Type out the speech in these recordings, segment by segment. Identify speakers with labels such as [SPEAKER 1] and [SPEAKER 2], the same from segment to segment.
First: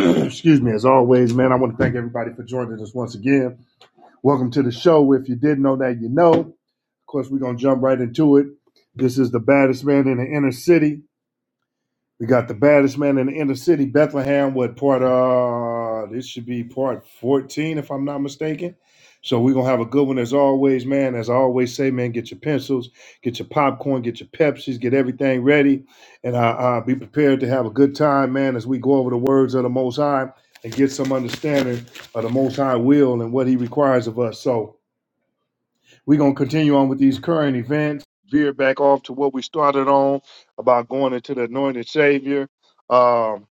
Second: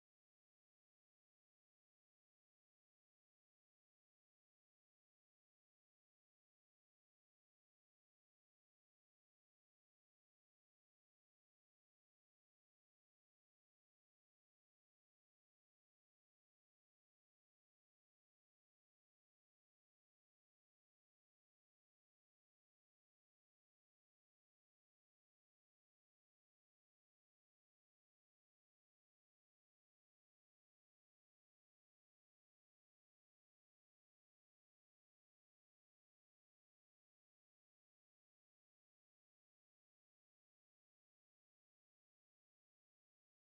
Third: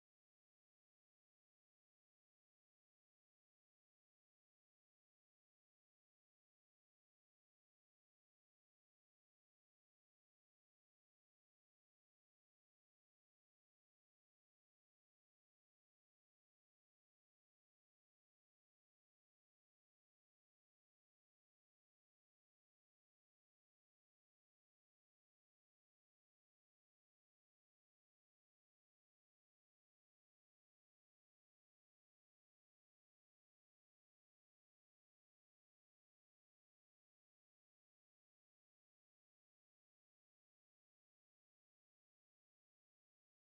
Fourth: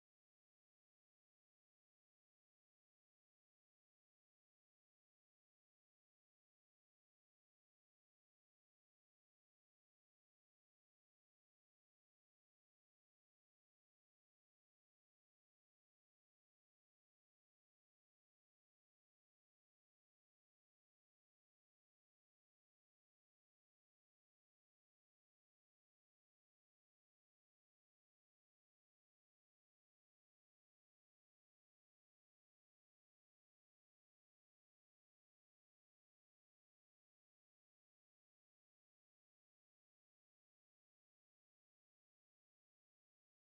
[SPEAKER 1] Excuse me, as always, man, I want to thank everybody for joining us once again. Welcome to the show. If you didn't know that, you know. Of course, we're going to jump right into it. This is the baddest man in the inner city. We got the baddest man in the inner city, Bethlehem, with part uh this should be part 14, if I'm not mistaken. So we're gonna have a good one as always, man. As I always say, man, get your pencils, get your popcorn, get your Pepsis, get everything ready, and uh, uh be prepared to have a good time, man, as we go over the words of the most high and get some understanding of the most high will and what he requires of us. So we're going to continue on with these current events, veer back off to what we started on about going into the anointed Savior. Um,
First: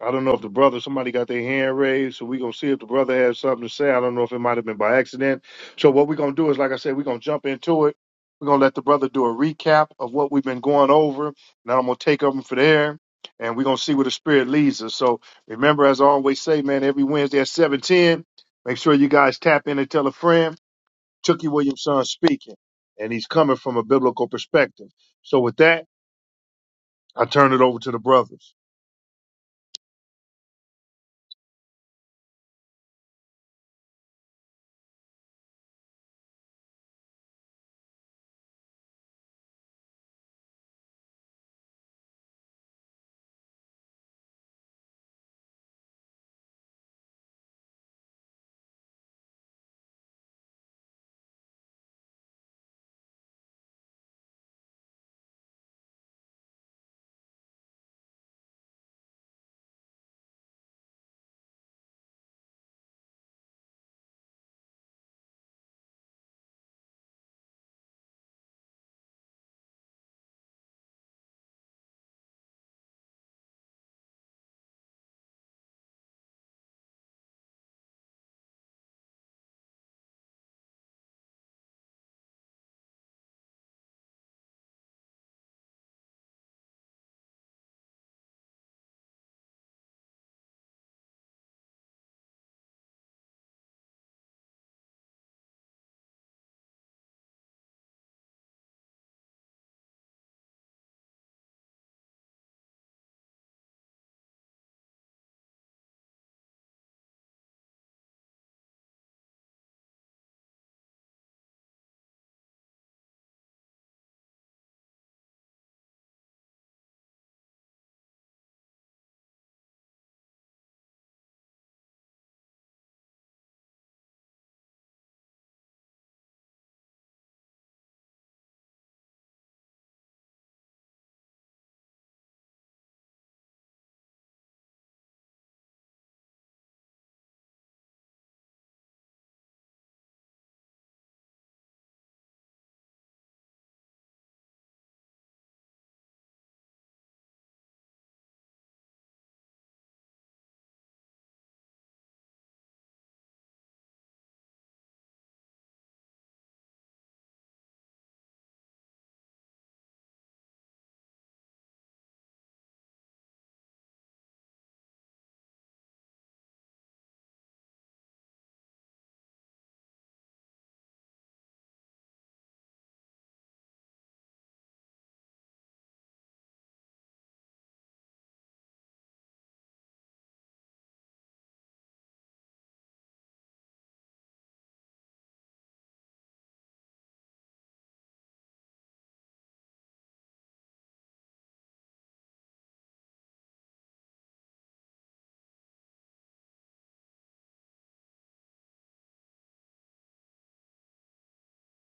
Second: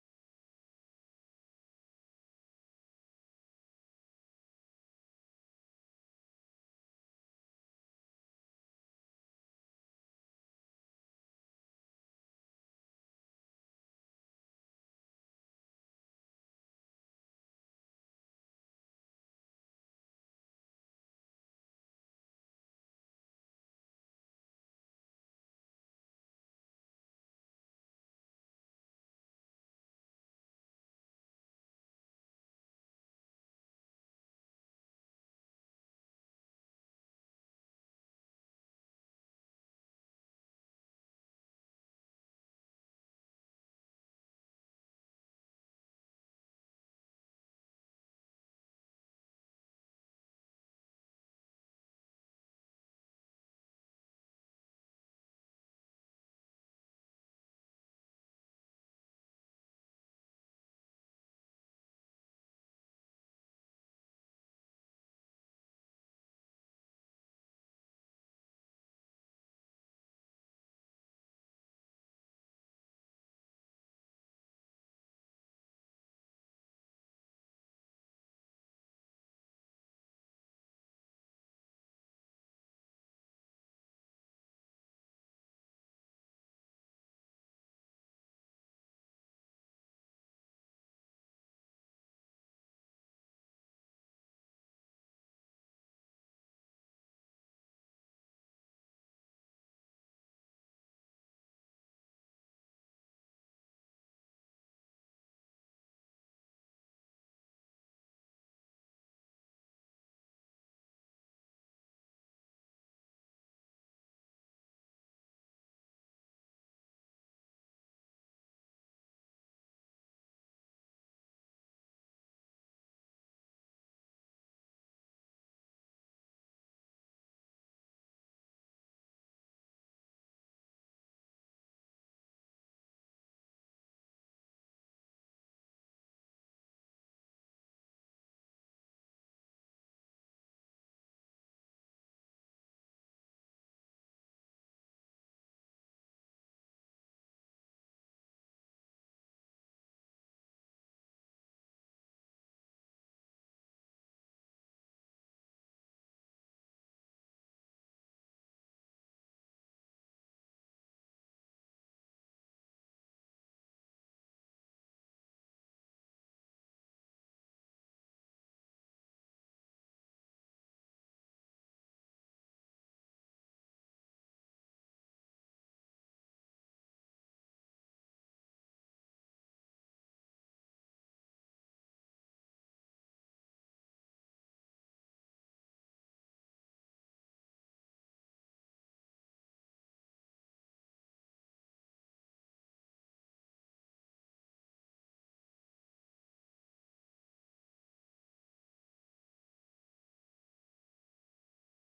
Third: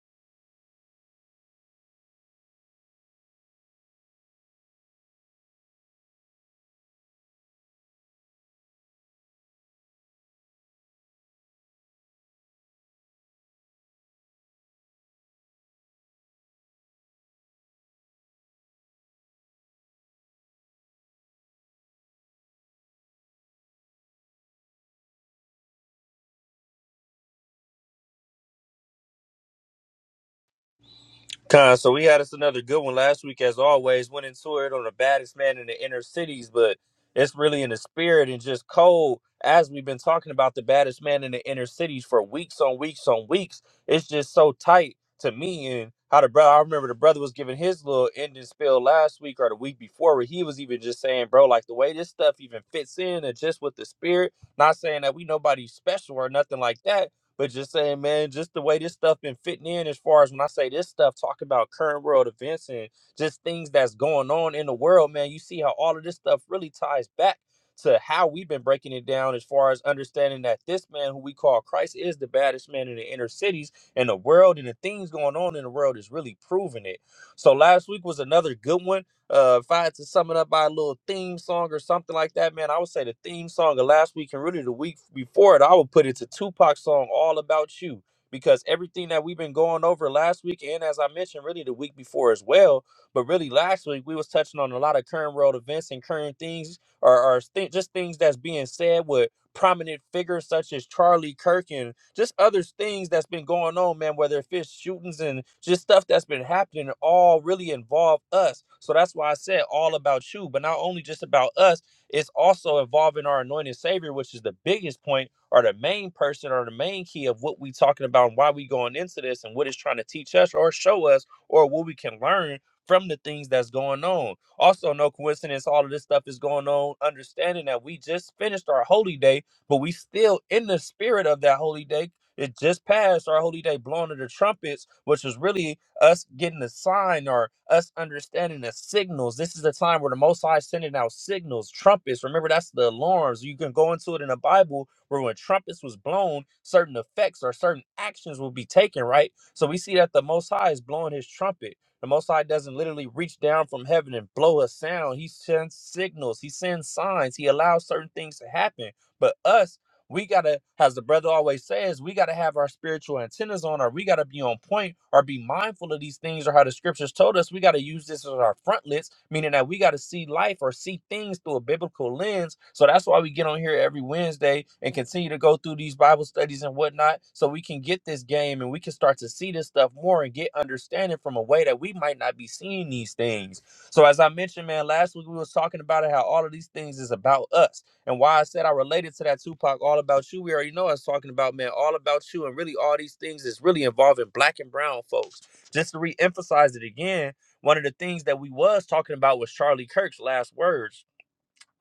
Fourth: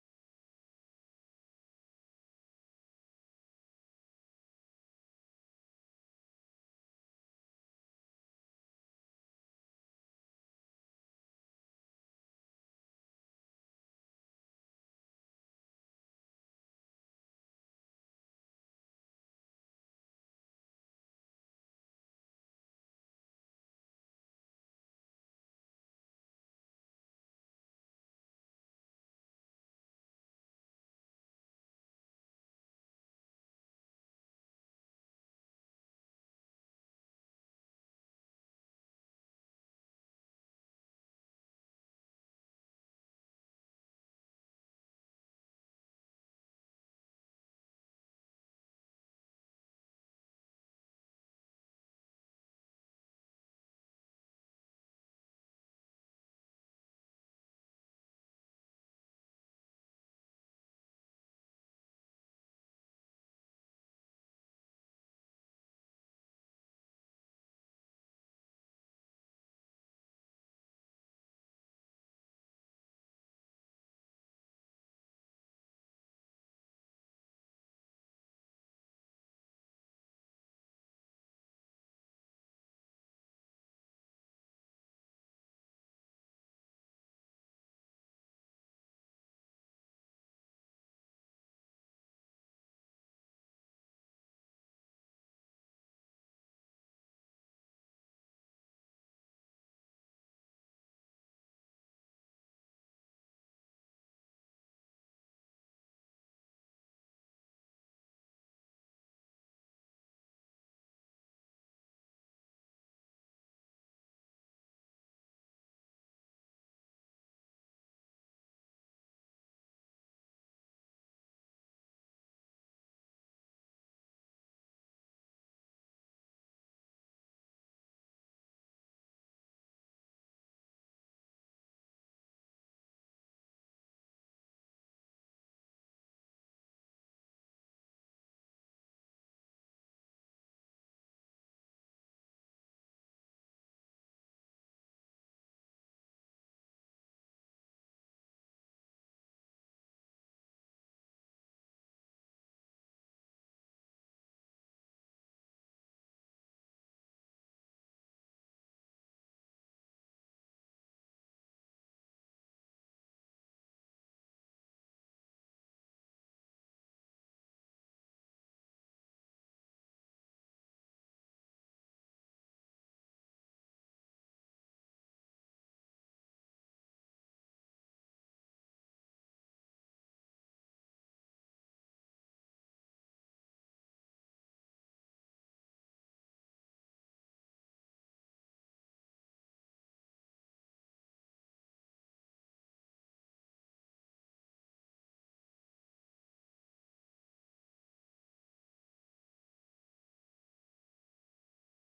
[SPEAKER 1] I don't know if the brother, somebody got their hand raised, so we're going to see if the brother has something to say. I don't know if it might have been by accident. So, what we're going to do is, like I said, we're going to jump into it. We're going to let the brother do a recap of what we've been going over, and then I'm going to take over from there, and we're going to see where the Spirit leads us. So, remember, as I always say, man, every Wednesday at 710, make sure you guys tap in and tell a friend. Tookie Williamson speaking, and he's coming from a biblical perspective. So with that, I turn it over to the brothers.
[SPEAKER 2] Con, so we had us another good one last week, as always. Went into it on the baddest man in the inner cities, but it's really in the spirit and just cold. As we've been talking about the baddest man in the inner cities for weeks on weeks on weeks, it's just so tight to me. And how the brother, I remember the brother was giving his little ending spill last week or the week before, where he was even just saying, bro, like the way this stuff even fits in and just with the spirit, not saying that we nobody special or nothing like that but just saying, man, just the way this stuff been fitting in as far as when I say this stuff, talking about current world events and just things that's going on in the world, man, you see how all of this stuff really ties back to how we've been breaking it down as far as understanding that this man who we call Christ is the baddest man in the inner cities and the world and the things going on in the world is really proving it. So last week was another good one uh, if I had to sum it up by a little theme song or something like that, man, I would say the theme song of last week and really the week before it, I would put it to Tupac's song "All About You" because everything that we've been going over last week and as I mentioned, really the week before as well, but really last week we was touching on a lot of current world events and current things or, or thi- just things that's being said. with prominent figures such as Charlie Kirk and just other things that's been going on, man, whether if it's shootings and just stuff that's been happening, all really involve us. So that's why I said all about you, but not only just about us, it's also involving our anointed savior, which is the biggest point or the main person or the main key of what we talking about and why we going into this and what it's trying to teach us or show us or what we can learn from the things that's going on. Also, no coincidence, all of this stuff is going on, understanding that we just finished our holy day but we still in the spirit of that holy day. It just passed our holy day, blowing of the trumpets, which was really us getting a sign or us understanding the signals. This is the time where the Most High is sending out signals, trumpets. Remember, that's the alarms. You can go into it in the Bible where when trumpets was blown, certain effects or certain actions will be taken, right? So we see that the Most High is blowing his trumpet. The Most High doesn't literally reach down from heaven and blow a sound. He sends signals. He sends signs. He allows certain things to happen. But us, we gotta, as the brother always says, we gotta have our spiritual antennas on, or we gotta be on point, or be mindful of these things, or how the scriptures told us. We gotta use this as our frontlets, meaning that we gotta see life or see things through a biblical lens. So that's why we get on here every Wednesday and continue to go through these Bible studies and whatnot, so we can get this game and we can start to see this stuff more and get understanding from a way that we might not be seeing these things. So as I mentioned, man, last week we was talking about it, how all of these things is about us and why I said I related to that Tupac All About You, we already know I was talking about, man, All About You. And really, all these things is really involving black and brown folks. Just to re emphasize it again, one of the things that we was talking about was Charlie Kirk's last words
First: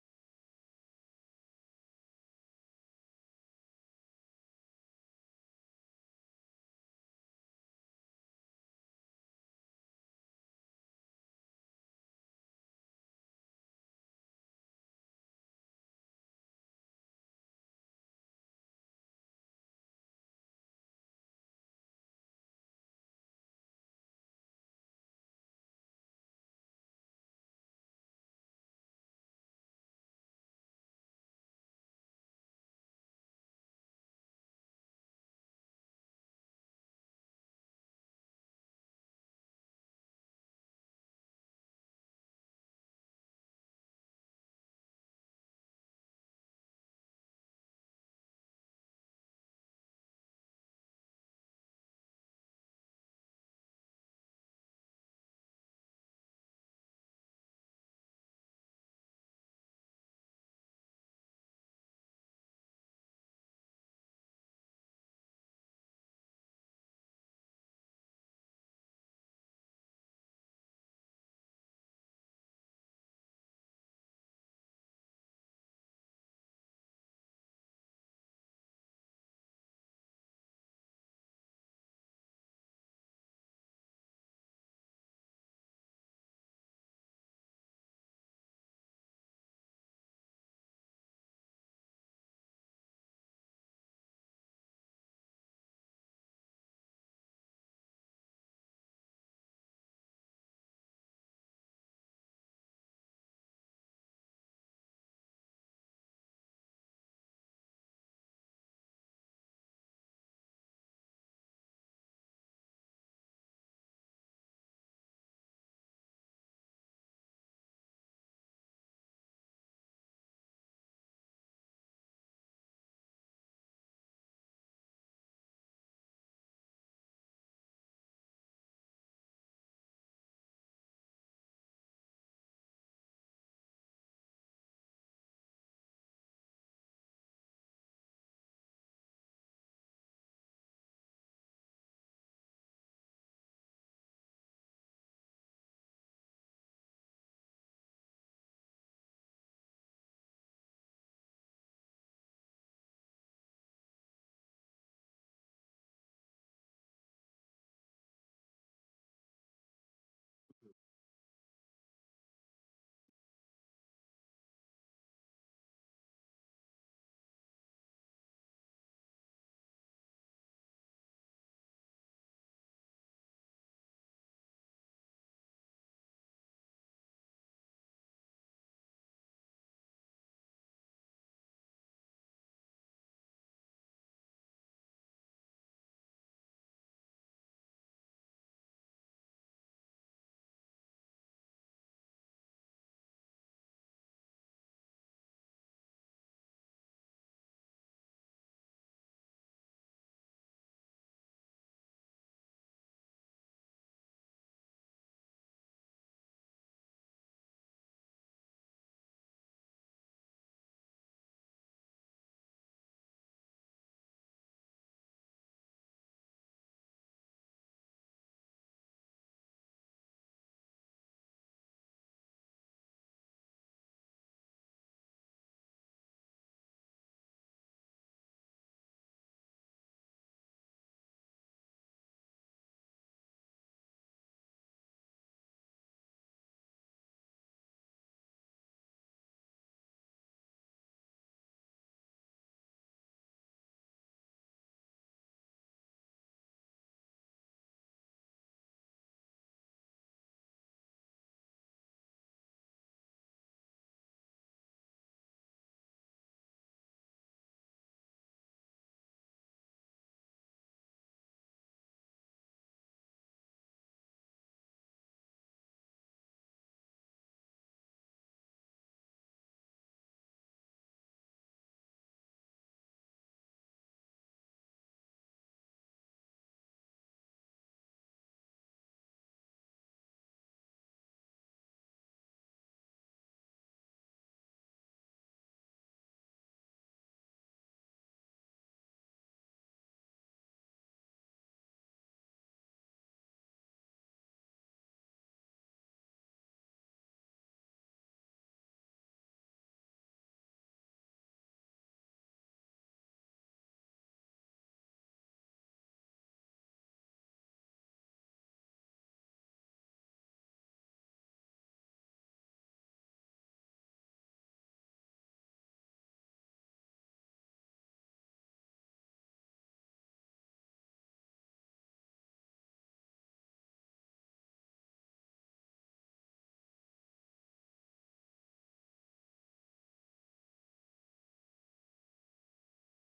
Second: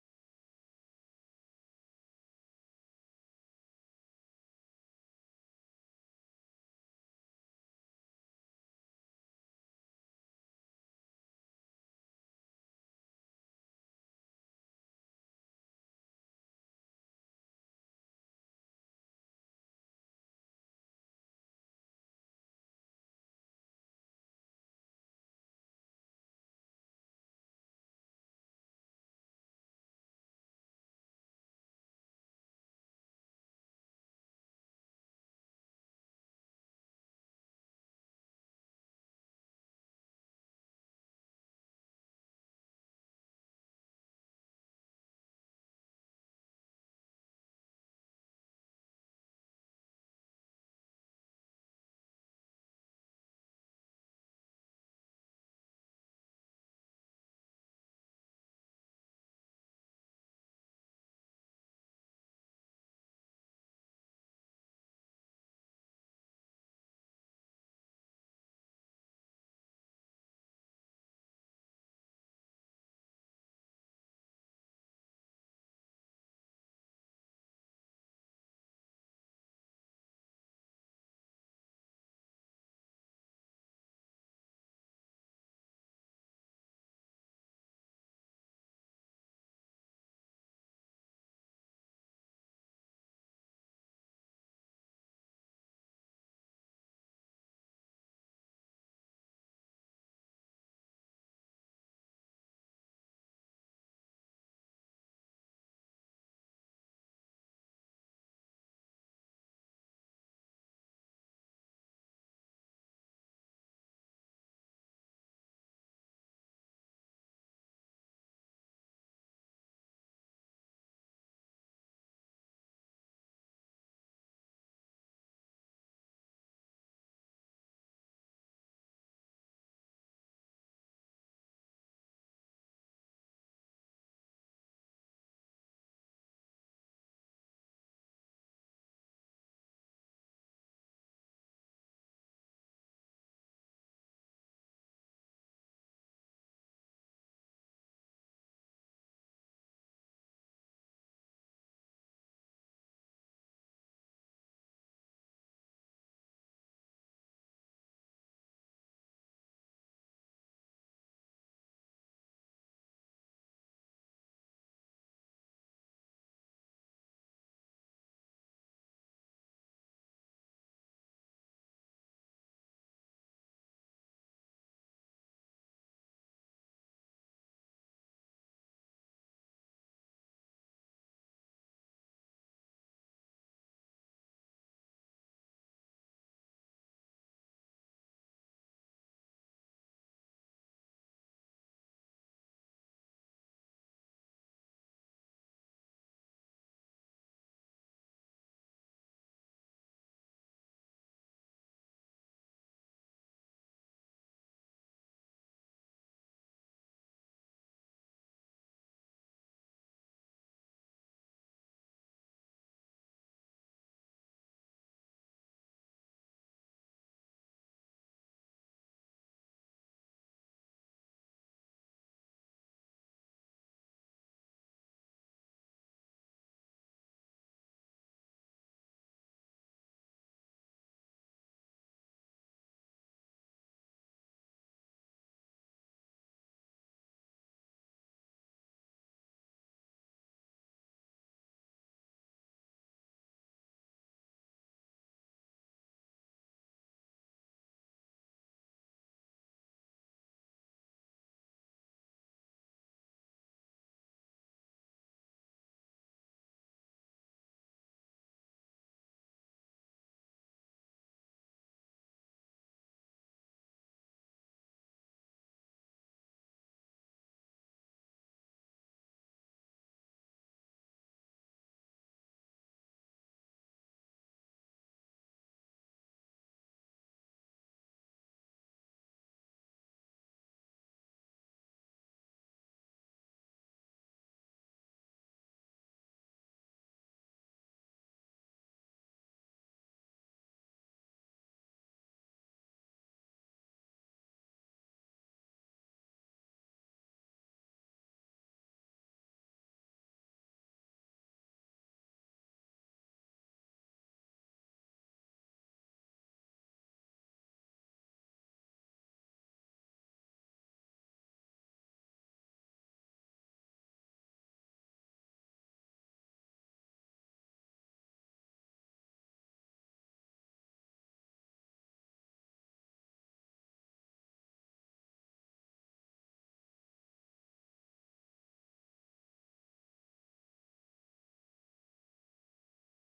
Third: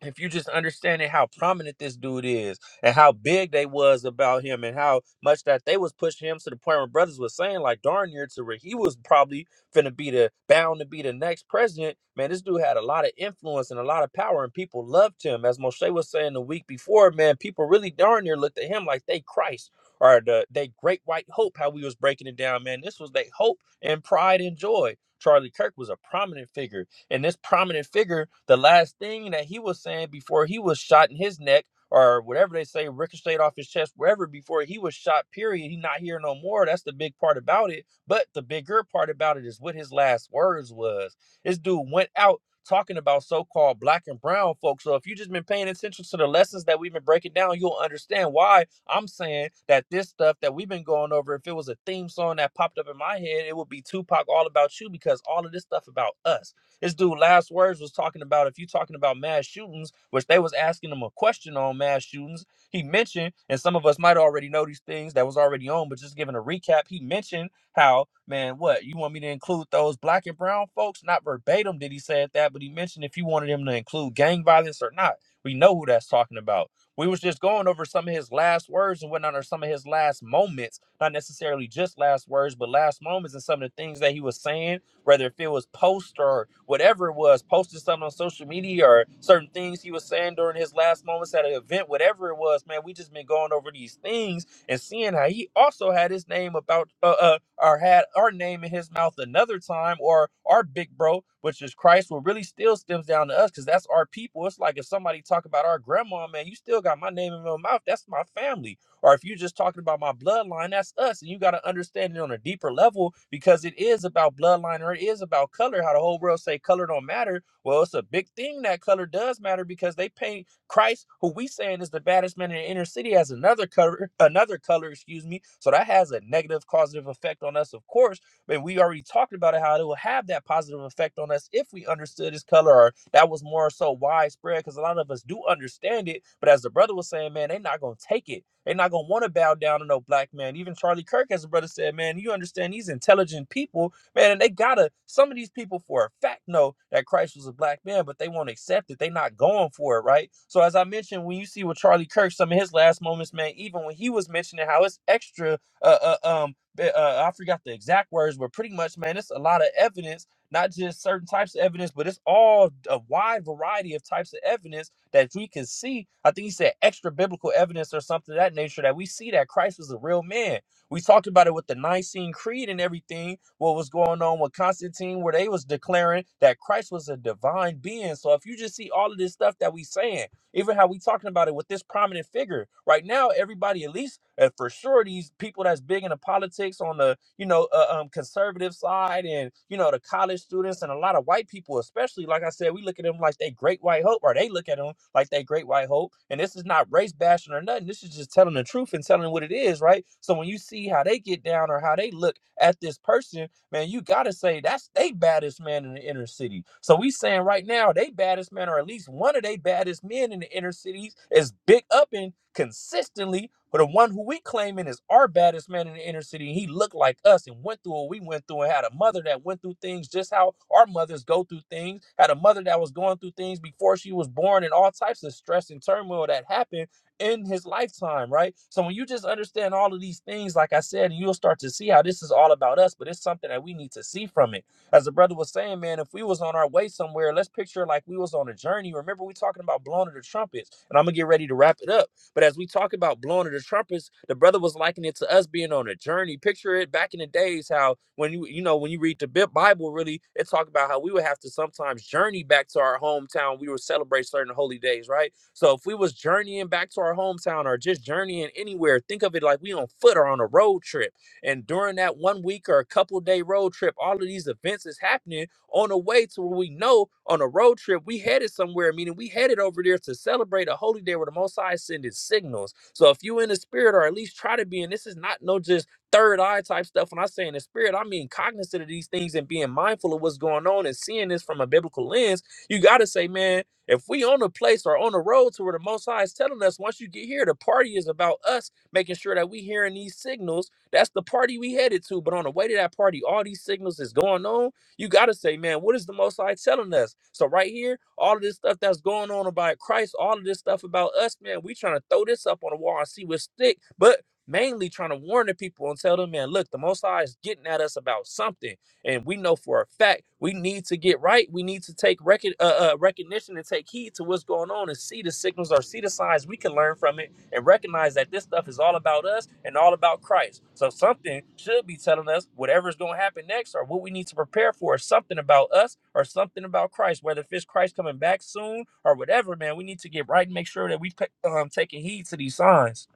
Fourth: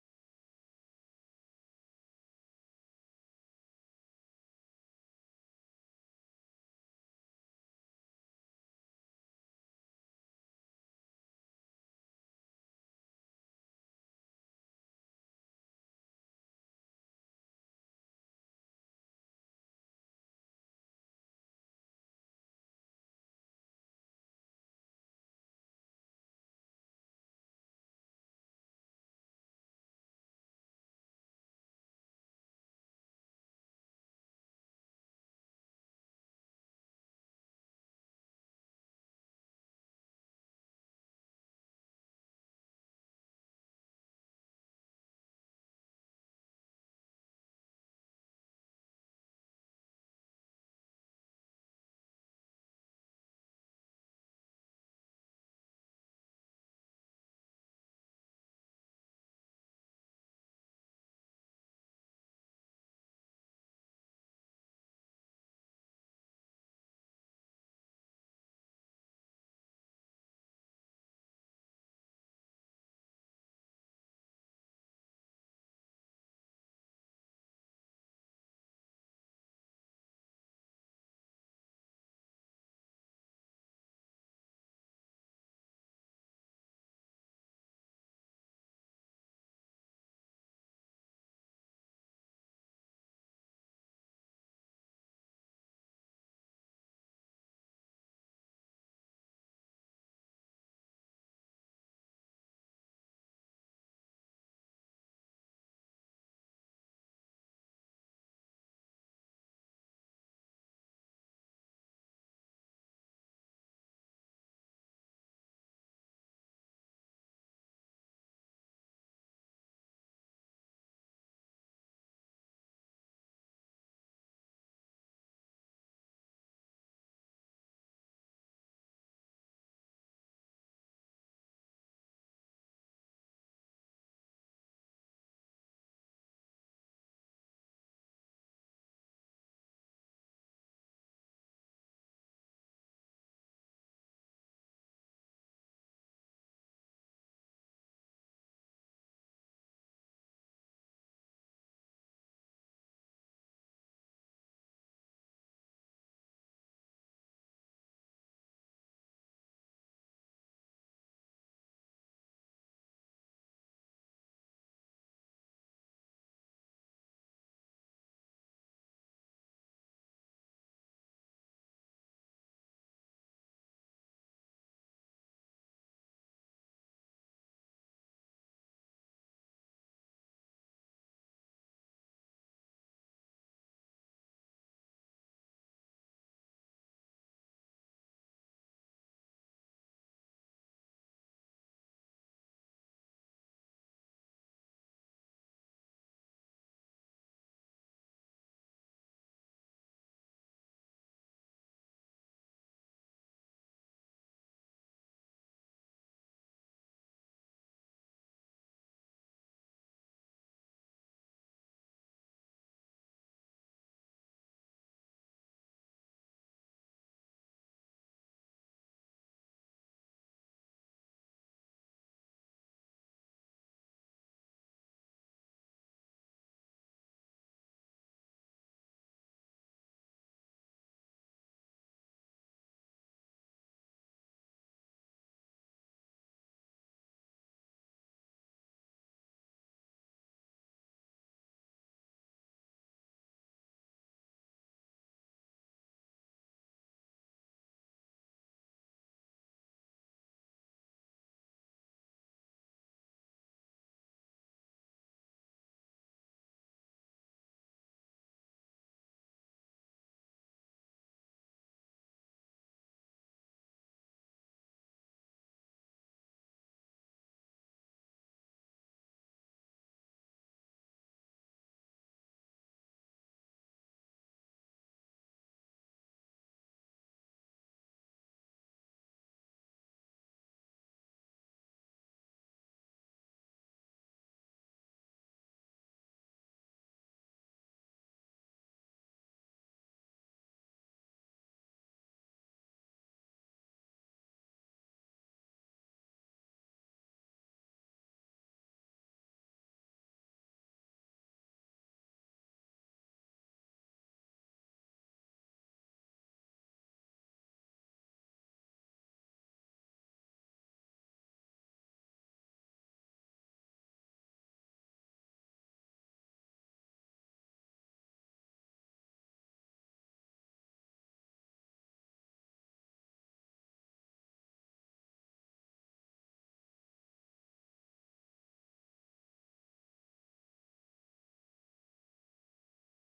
[SPEAKER 2] if you just understanding how prominent this dude is and how big they was about him and how much that they was pushing him to the point where brothers was saying like darn near to where he was probably finna be the bound to be the next president man this dude had a lot of influence and a lot of power and people loved him as moshe was saying the week before man people really darn near looked at him like they christ or the they great white hope how we was breaking it down man this was they hope and pride and joy charlie kirk was a prominent figure and this prominent figure, the last thing that he was saying before he was shot in his neck or whatever they say, ricocheted off his chest, wherever before he was shot, period. He's not here no more. That's the big part about it. But the bigger part about it is what his last words was. This dude went out talking about so-called black and brown folks. So if you just been paying attention to the lessons that we've been breaking down, you'll understand why I'm saying that this stuff that we've been going over, if it was a theme song that popped up in my head, it would be Tupac all about you because all of this stuff about us. This dude last words was talking about if you talking about mass shootings, which they was asking him a question on mass shootings. He mentioned, and some of us might already know these things that was already on, but just giving a recap, he mentioned how, man, what you want me to include those black and brown folks? Not verbatim did he say that, but he mentioned if you wanted him to include gang violence or not. We know who that's talking about. We was just going over some of his last words and whatnot, or some of his last moments, not necessarily just last words, but last moments and some of the things that he was saying whether if it was post or whatever it was, posted something on social media or certain things he was saying during his last moments at an event, whatever it was, man, we just been going over these things and seeing how he also had his name about uh, uh or had our name in his mouth another time or our big bro which is christ what really still stems down to us because that's our people it's like if somebody talk about our grandma man you still got my name in your mouth that's my family or if you're just talking about my bloodline, that's us. And you got to understand it on a deeper level because it is about bloodline or it is about color. How the whole world say color don't matter. Well, it's a big thing that color does matter because they paint Christ, who we saying is the baddest man in the inner city, as another color, another color, excuse me. So that has a negative causative effect on us, of course. But we already talked about it, how it will have that positive effect on us if we understood his color or that was more so widespread because a lot of us do understand it. But as the brother was saying, man, they're not gonna take it. They're not gonna want to bow down to no black man. Even Charlie Kirk, as a brother said, man, you understand these intelligent people, man, and they gotta some of these people for a fact know that Christ was a black man, but they won't accept it. They not going for it, right? So as I mentioned, when you see with Charlie Kirk, some of his last moments, man, even when he was mentioning how it's extra, uh, uh um, uh, I forgot the exact words, but pretty much, man, it's a lot of evidence. Not just certain types of evidence, but it's all a wide variety of types of evidence that we can see. I think he said extra biblical evidence or something of that nature that we see that Christ was a real man. We talked about it with the Nicene Creed and everything. What was going on with Constantine, where they was declaring that Christ was a divine being. So if you just see all of this stuff that we saying even how we talking about it with this prominent figure right now, everybody at least uh, for sure these people that's big in the politics on the you know uh, um, conservative side and you know the college students and a lot of white people especially like I said we look at them like they great white hope or they look at them like they great white hope and this is not race bashing or nothing this is just telling the truth and telling what it is right so when you see how they get down or how they look at this person man, you gotta say that's they baddest man in the inner city. So we saying right now, they baddest man, or at least one of they baddest men in the inner cities, is big upping consistently. But the one who we claiming is our baddest man in the inner city, he looked like us and went through what we went through, and had a mother that went through things just how our mothers go through things. Had a mother that was going through things before she was born, and all types of stress and turmoil that happened in his lifetime, right? So when you just understand all of these things, like I said, and you'll start to see how this is all about us, but it's something that we need to see from it. As the brother was saying, man, if we was on our way somewhere, let's picture like we was on a journey. Remember, we talking about blowing of the trumpets, and I'm gonna get ready to wrap it up. But as we talk about blowing of the trumpets, the brother was likening it to us being on a journey. Picture it back in the days how when you you know when you read the Bi- Bible, really, it talk about how we would have to sometimes journey back to our hometown. We would celebrate certain holy days, right? So if we was journeying back to our hometown or just journeying anywhere, think of it like we on foot or on a road trip. And during that one week or a couple day road trip, all of these events is happening on the way to where we know on a road trip we headed somewhere, meaning we headed over there to celebrate a holy day where the Most High sending signals. So if you in the spirit or at least try to be, and this is not no just third eye type stuff. When I say in the spirit, I mean cognizant of these things and being mindful of what's going on and seeing this from a biblical lens. You gotta say, man. If we on a place or on a road to where the Most High is telling us, once you get here, the party is about us making sure that we hearing these signals. That's the party we headed to. But on the way to that party, all these signals is going on. You got to say, man, what is the Most High telling us? So right here, all of this stuff that's going on about Christ, all of this stuff about us, man, we trying to throw this up on the wall and see what stick. But mainly trying to warn the people and tell them, man, look, the Most High is getting at us about something and we know for a fact we need to get right. We need to take recon- uh, uh, recognition and take heed to what's going on and see the signals or see the signs we can learn from it and recognize that this stuff is all about us and all about Christ. So something should be telling us whatever's going to happen next or what we need to prepare for, or something about us or something about Christ, whether if it's Christ coming back soon or whatever, man, we need to get right and make sure that we pe- um, taking heed to these signs.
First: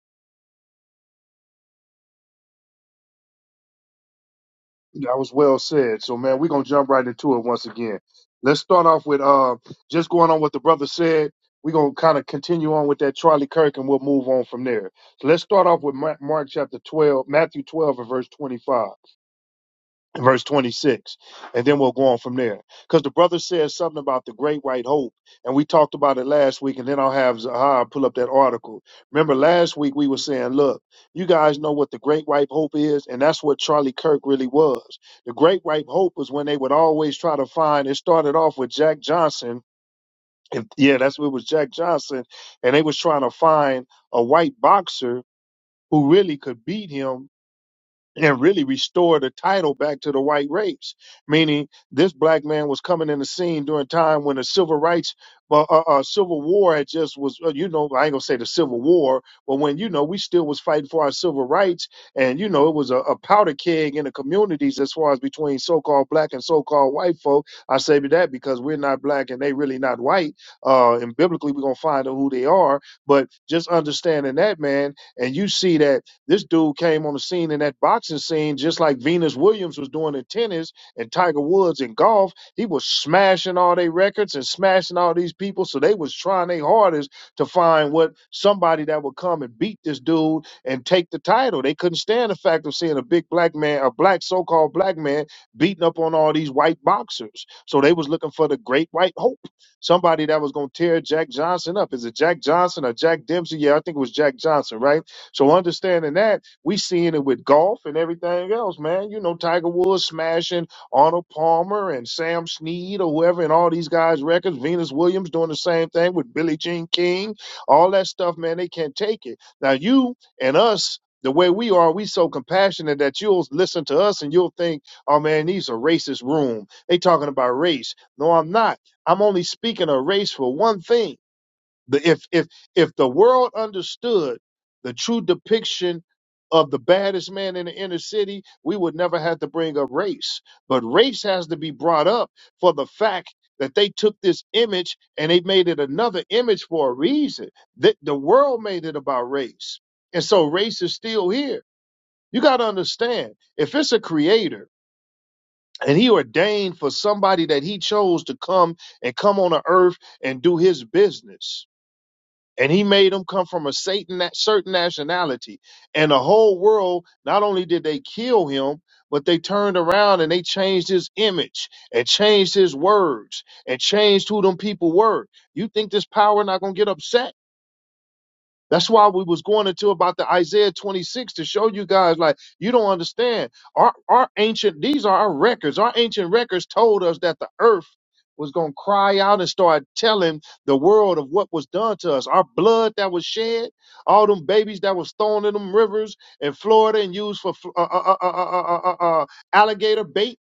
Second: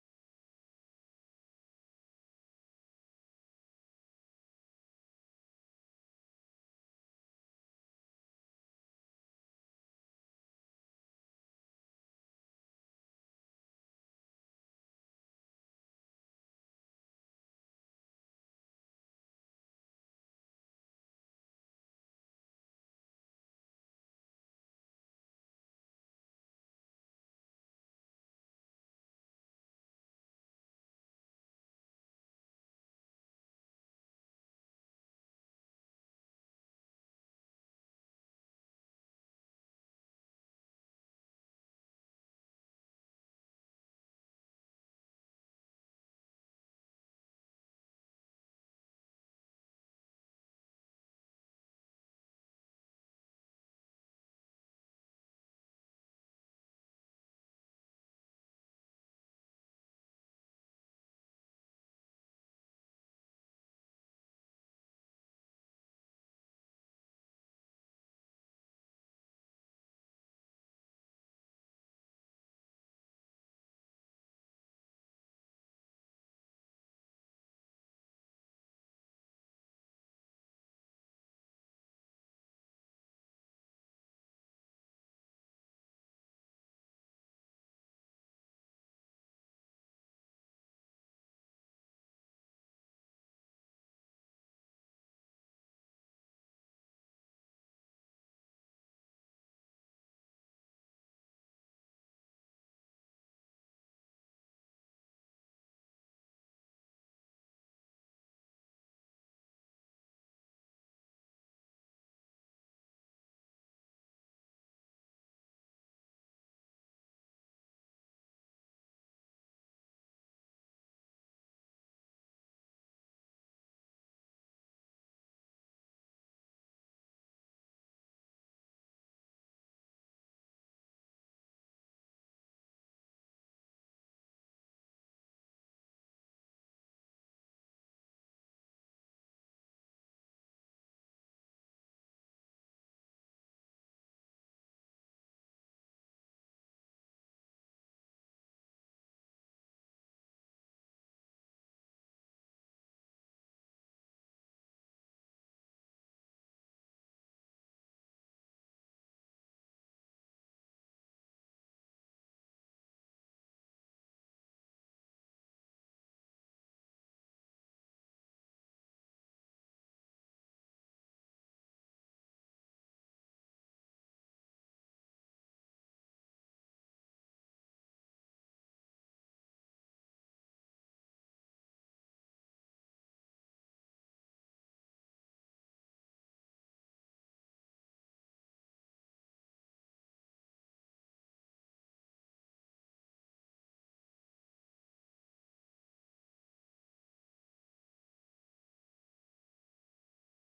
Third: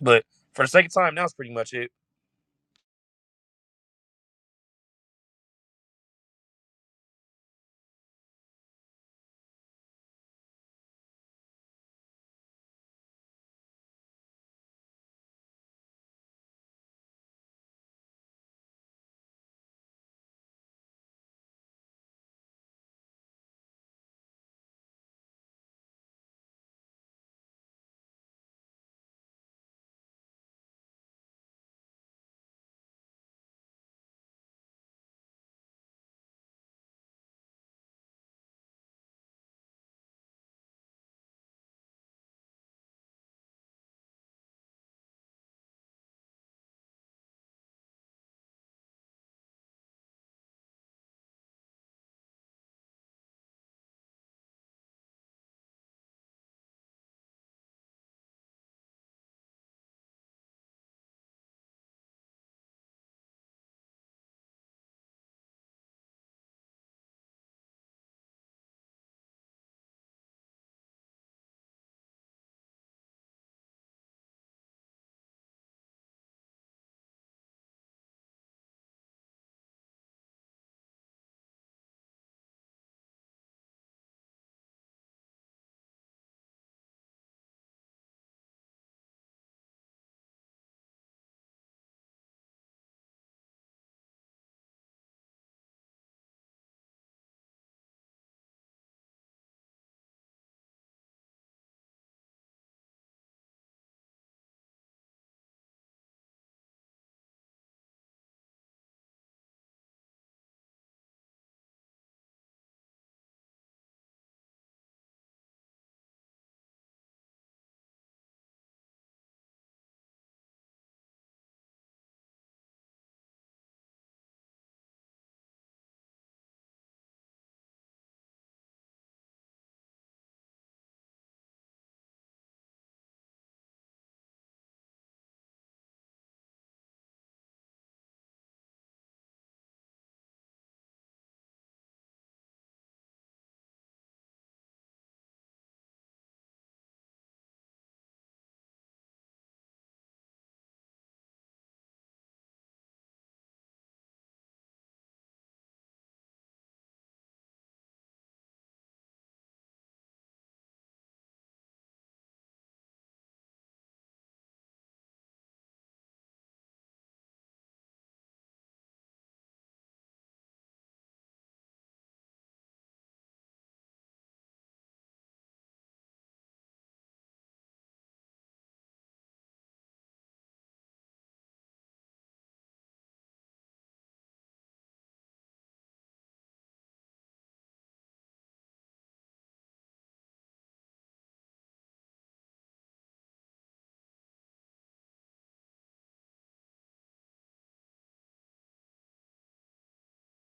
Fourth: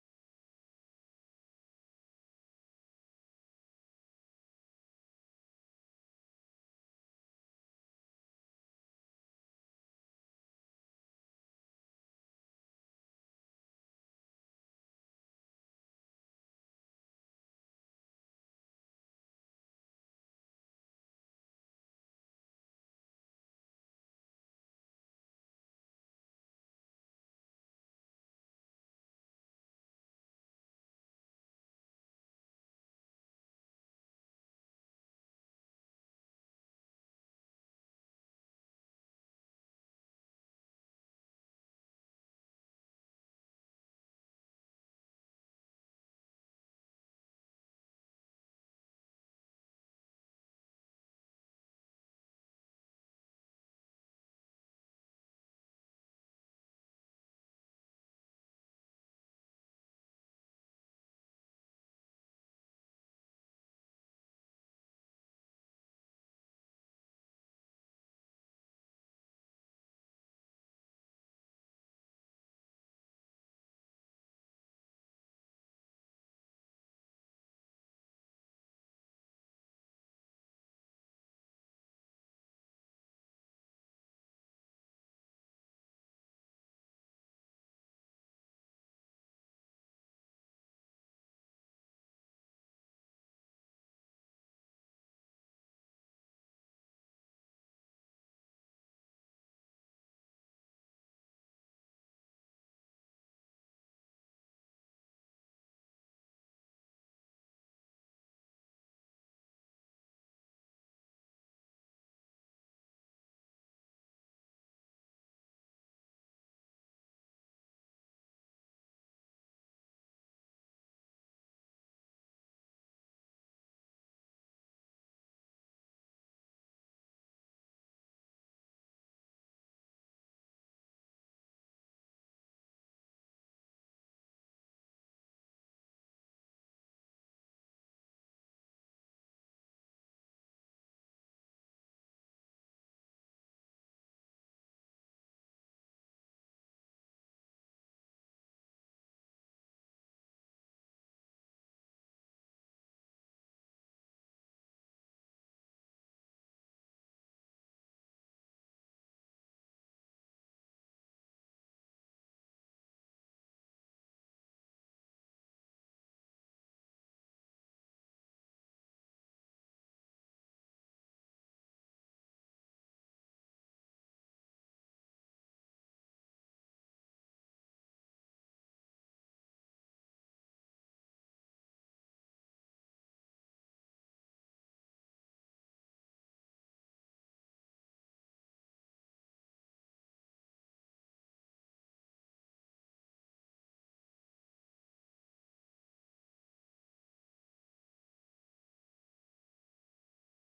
[SPEAKER 2] But for the second time, that was pretty much it.
[SPEAKER 1] That was well said. So man, we're gonna jump right into it once again. Let's start off with uh just going on what the brother said. We're gonna kind of continue on with that Charlie Kirk and we'll move on from there. So let's start off with Ma- Mark chapter 12, Matthew 12 and verse 25. verse 26 and then we'll go on from there because the brother says something about the great white hope and we talked about it last week and then i'll have zahar pull up that article remember last week we were saying look you guys know what the great white hope is and that's what charlie kirk really was the great white hope was when they would always try to find it started off with jack johnson and yeah that's what it was jack johnson and they was trying to find a white boxer who really could beat him and really restore the title back to the white race. Meaning, this black man was coming in the scene during time when the civil rights, uh, uh, uh, civil war had just was, uh, you know, I ain't gonna say the civil war, but when you know we still was fighting for our civil rights, and you know it was a, a powder keg in the communities as far as between so-called black and so-called white folk. I say that because we're not black and they really not white, uh, and biblically we're gonna find out who they are. But just understanding that, man, and you see that. This dude came on the scene in that boxing scene just like Venus Williams was doing in tennis and Tiger Woods in golf. He was smashing all their records and smashing all these people. So they was trying their hardest to find what somebody that would come and beat this dude and take the title. They couldn't stand the fact of seeing a big black man, a black so-called black man, beating up on all these white boxers. So they was looking for the great white hope, somebody that was gonna tear Jack Johnson up. Is it Jack Johnson or Jack Dempsey? Yeah, I think it was Jack Johnson, right? So understanding that, we seeing it with golf and everything else, man. You know, Tiger Woods smashing Arnold Palmer and Sam Snead or whoever and all these guys' records, Venus Williams doing the same thing with Billie Jean King, all that stuff, man, they can't take it. Now you and us the way we are, we so compassionate that you'll listen to us and you'll think, oh man, these are racist room. They talking about race. No, I'm not. I'm only speaking of race for one thing the, if if if the world understood the true depiction of the baddest man in the inner city, we would never have to bring up race. But race has to be brought up for the fact that they took this image and they made it another image for a reason. That the world made it about race, and so race is still here. You got to understand if it's a creator and he ordained for somebody that he chose to come and come on the earth and do his business and he made them come from a Satan that certain nationality. And the whole world, not only did they kill him, but they turned around and they changed his image and changed his words and changed who them people were. You think this power not gonna get upset? That's why we was going into about the Isaiah 26 to show you guys like you don't understand. Our our ancient these are our records. Our ancient records told us that the earth was going to cry out and start telling the world of what was done to us. Our blood that was shed, all them babies that was thrown in them rivers in Florida and used for fl- uh, uh, uh, uh, uh, uh, uh, uh, alligator bait.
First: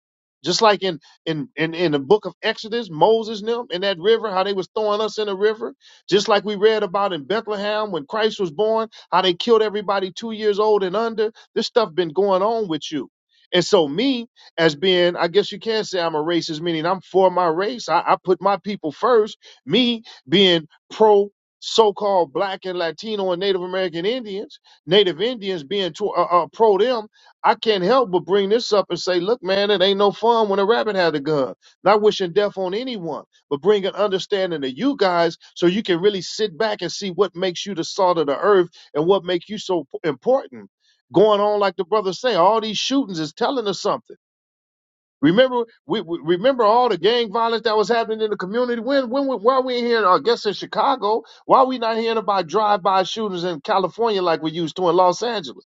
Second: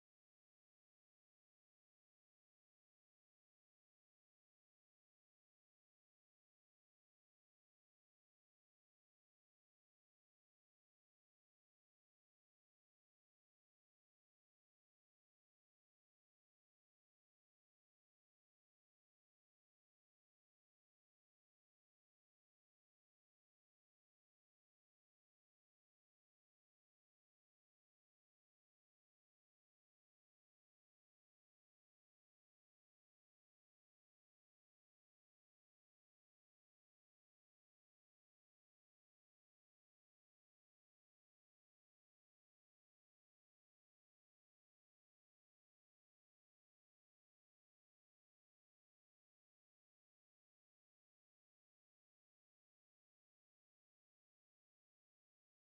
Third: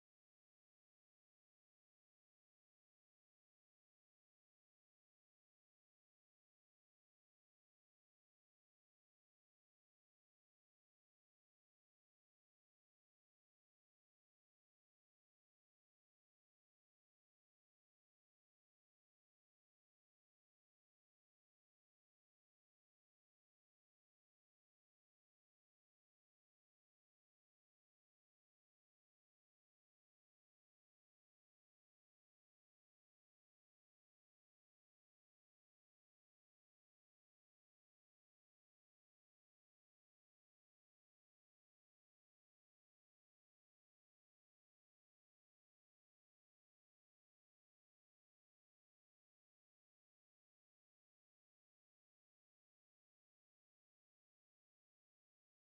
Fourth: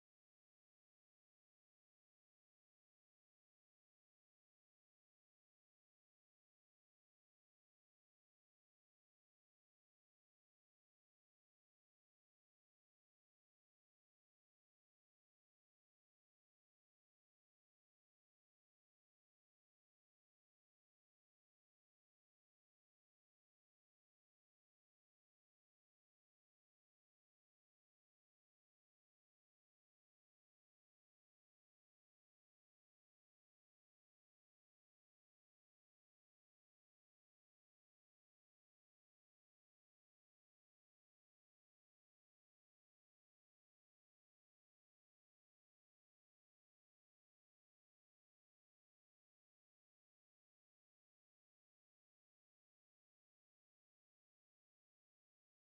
[SPEAKER 1] Just like in, in in in the book of Exodus, Moses and them in that river, how they was throwing us in the river just like we read about in Bethlehem when Christ was born, how they killed everybody two years old and under. This stuff been going on with you. And so me, as being, I guess you can say I'm a racist, meaning I'm for my race. I, I put my people first. Me being pro so-called black and Latino and Native American Indians, Native Indians being to, uh, uh, pro them, I can't help but bring this up and say, look, man, it ain't no fun when a rabbit had a gun. Not wishing death on anyone but bring an understanding to you guys so you can really sit back and see what makes you the salt of the earth and what makes you so p- important. Going on like the brothers say, all these shootings is telling us something. Remember, we, we remember all the gang violence that was happening in the community. When, when, we- why we here? I guess in Chicago, why we not hearing about drive-by shootings in California like we used to in Los Angeles?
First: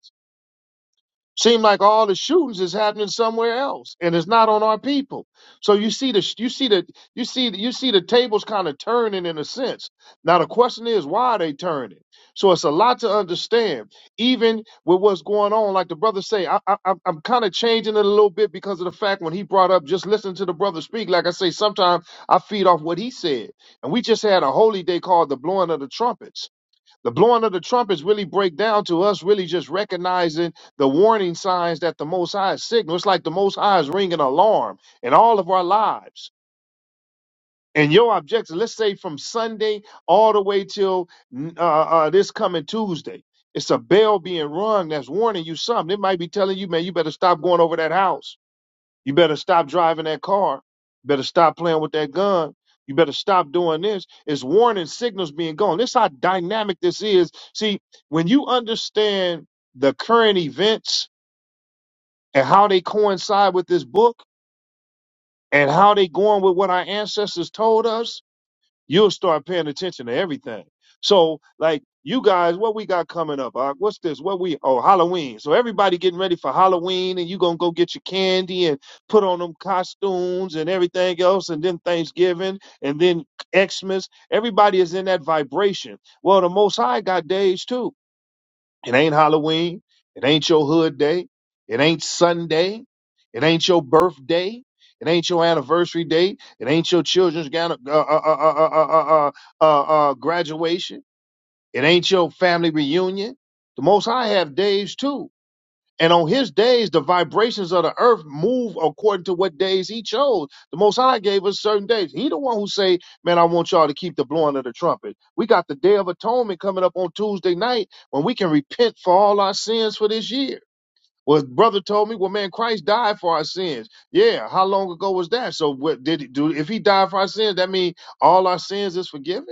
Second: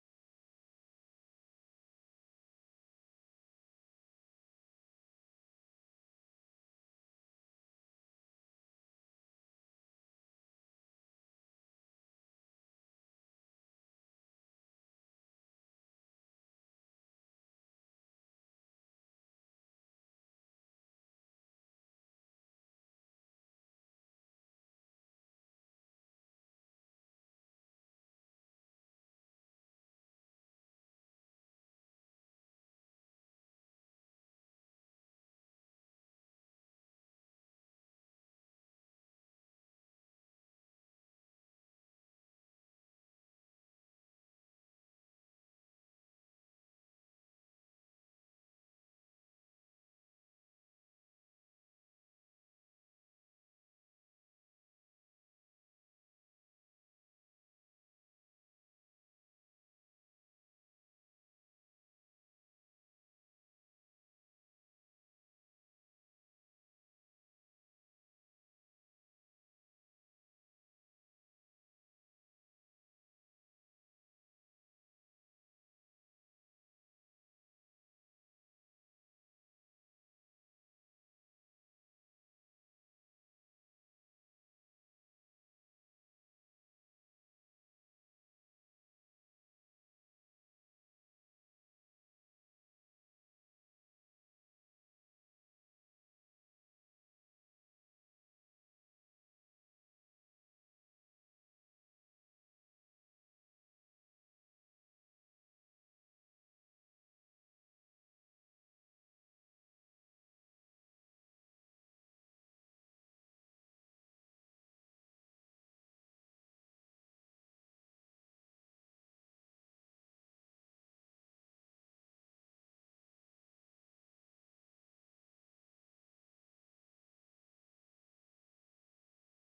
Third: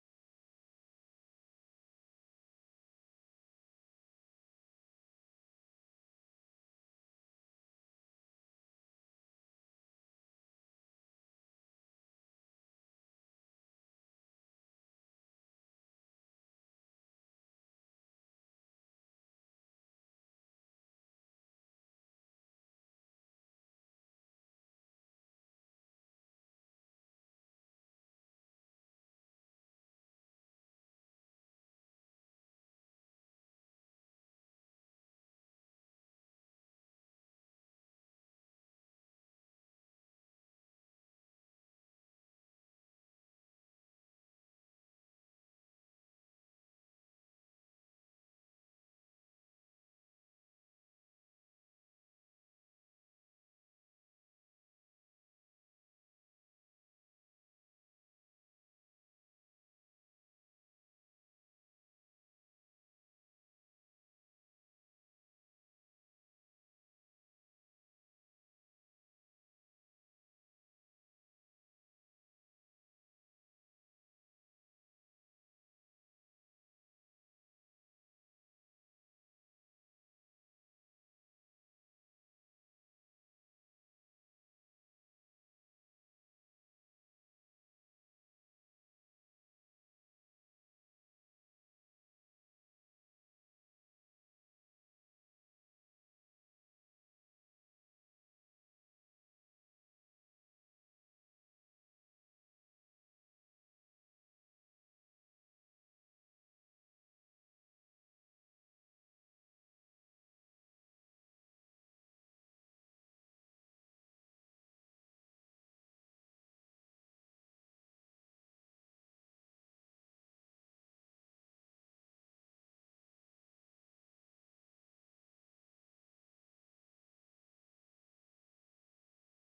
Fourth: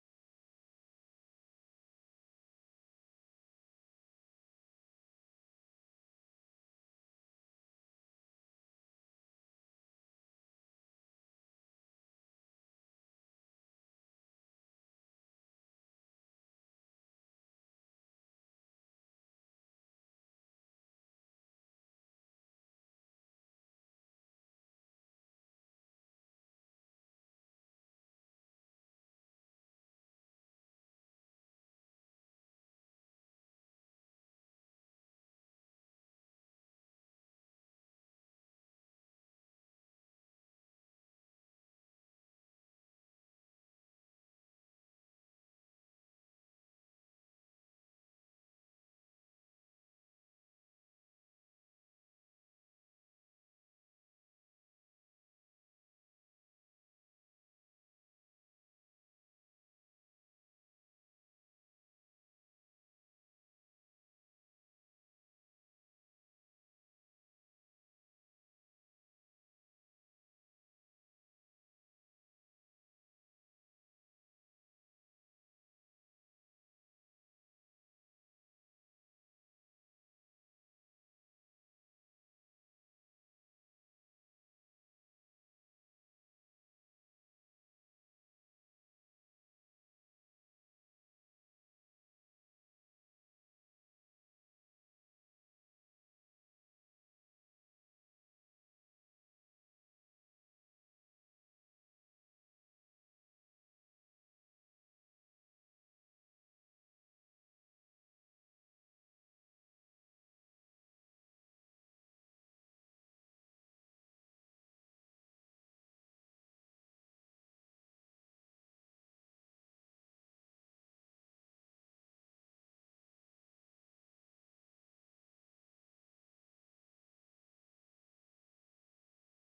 [SPEAKER 1] Seem like all the shootings is happening somewhere else, and it's not on our people. So you see the you see the you see the, you see the tables kind of turning in a sense. Now the question is, why are they turning? So it's a lot to understand, even with what's going on. Like the brother say, I, I, I'm I'm kind of changing it a little bit because of the fact when he brought up just listen to the brother speak. Like I say, sometimes I feed off what he said, and we just had a holy day called the blowing of the trumpets. The blowing of the trumpets really break down to us really just recognizing the warning signs that the Most High is signal. It's like the Most High is ringing an alarm in all of our lives. And your objective, let's say from Sunday all the way till uh, uh, this coming Tuesday, it's a bell being rung that's warning you something. It might be telling you, man, you better stop going over that house you better stop driving that car. Better stop playing with that gun. You better stop doing this. It's warning signals being gone. This how dynamic this is. See, when you understand the current events and how they coincide with this book and how they going with what our ancestors told us, you'll start paying attention to everything. So, like you guys, what we got coming up? Uh, what's this? What we? Oh, Halloween. So everybody getting ready for Halloween, and you gonna go get your candy and put on them costumes and everything else, and then Thanksgiving, and then Xmas. Everybody is in that vibration. Well, the Most High got days too. It ain't Halloween. It ain't your hood day. It ain't Sunday. It ain't your birthday. It ain't your anniversary date. It ain't your children's gan- uh, uh, uh, uh, uh, uh, uh, uh, uh, uh, graduation. It ain't your family reunion. The Most High have days too. And on his days, the vibrations of the earth move according to what days he chose. The Most High gave us certain days. He the one who say, man, I want y'all to keep the blowing of the trumpet. We got the Day of Atonement coming up on Tuesday night when we can repent for all our sins for this year. Well, brother told me, well, man, Christ died for our sins. Yeah, how long ago was that? So, what did he do? If he died for our sins, that means all our sins is forgiven.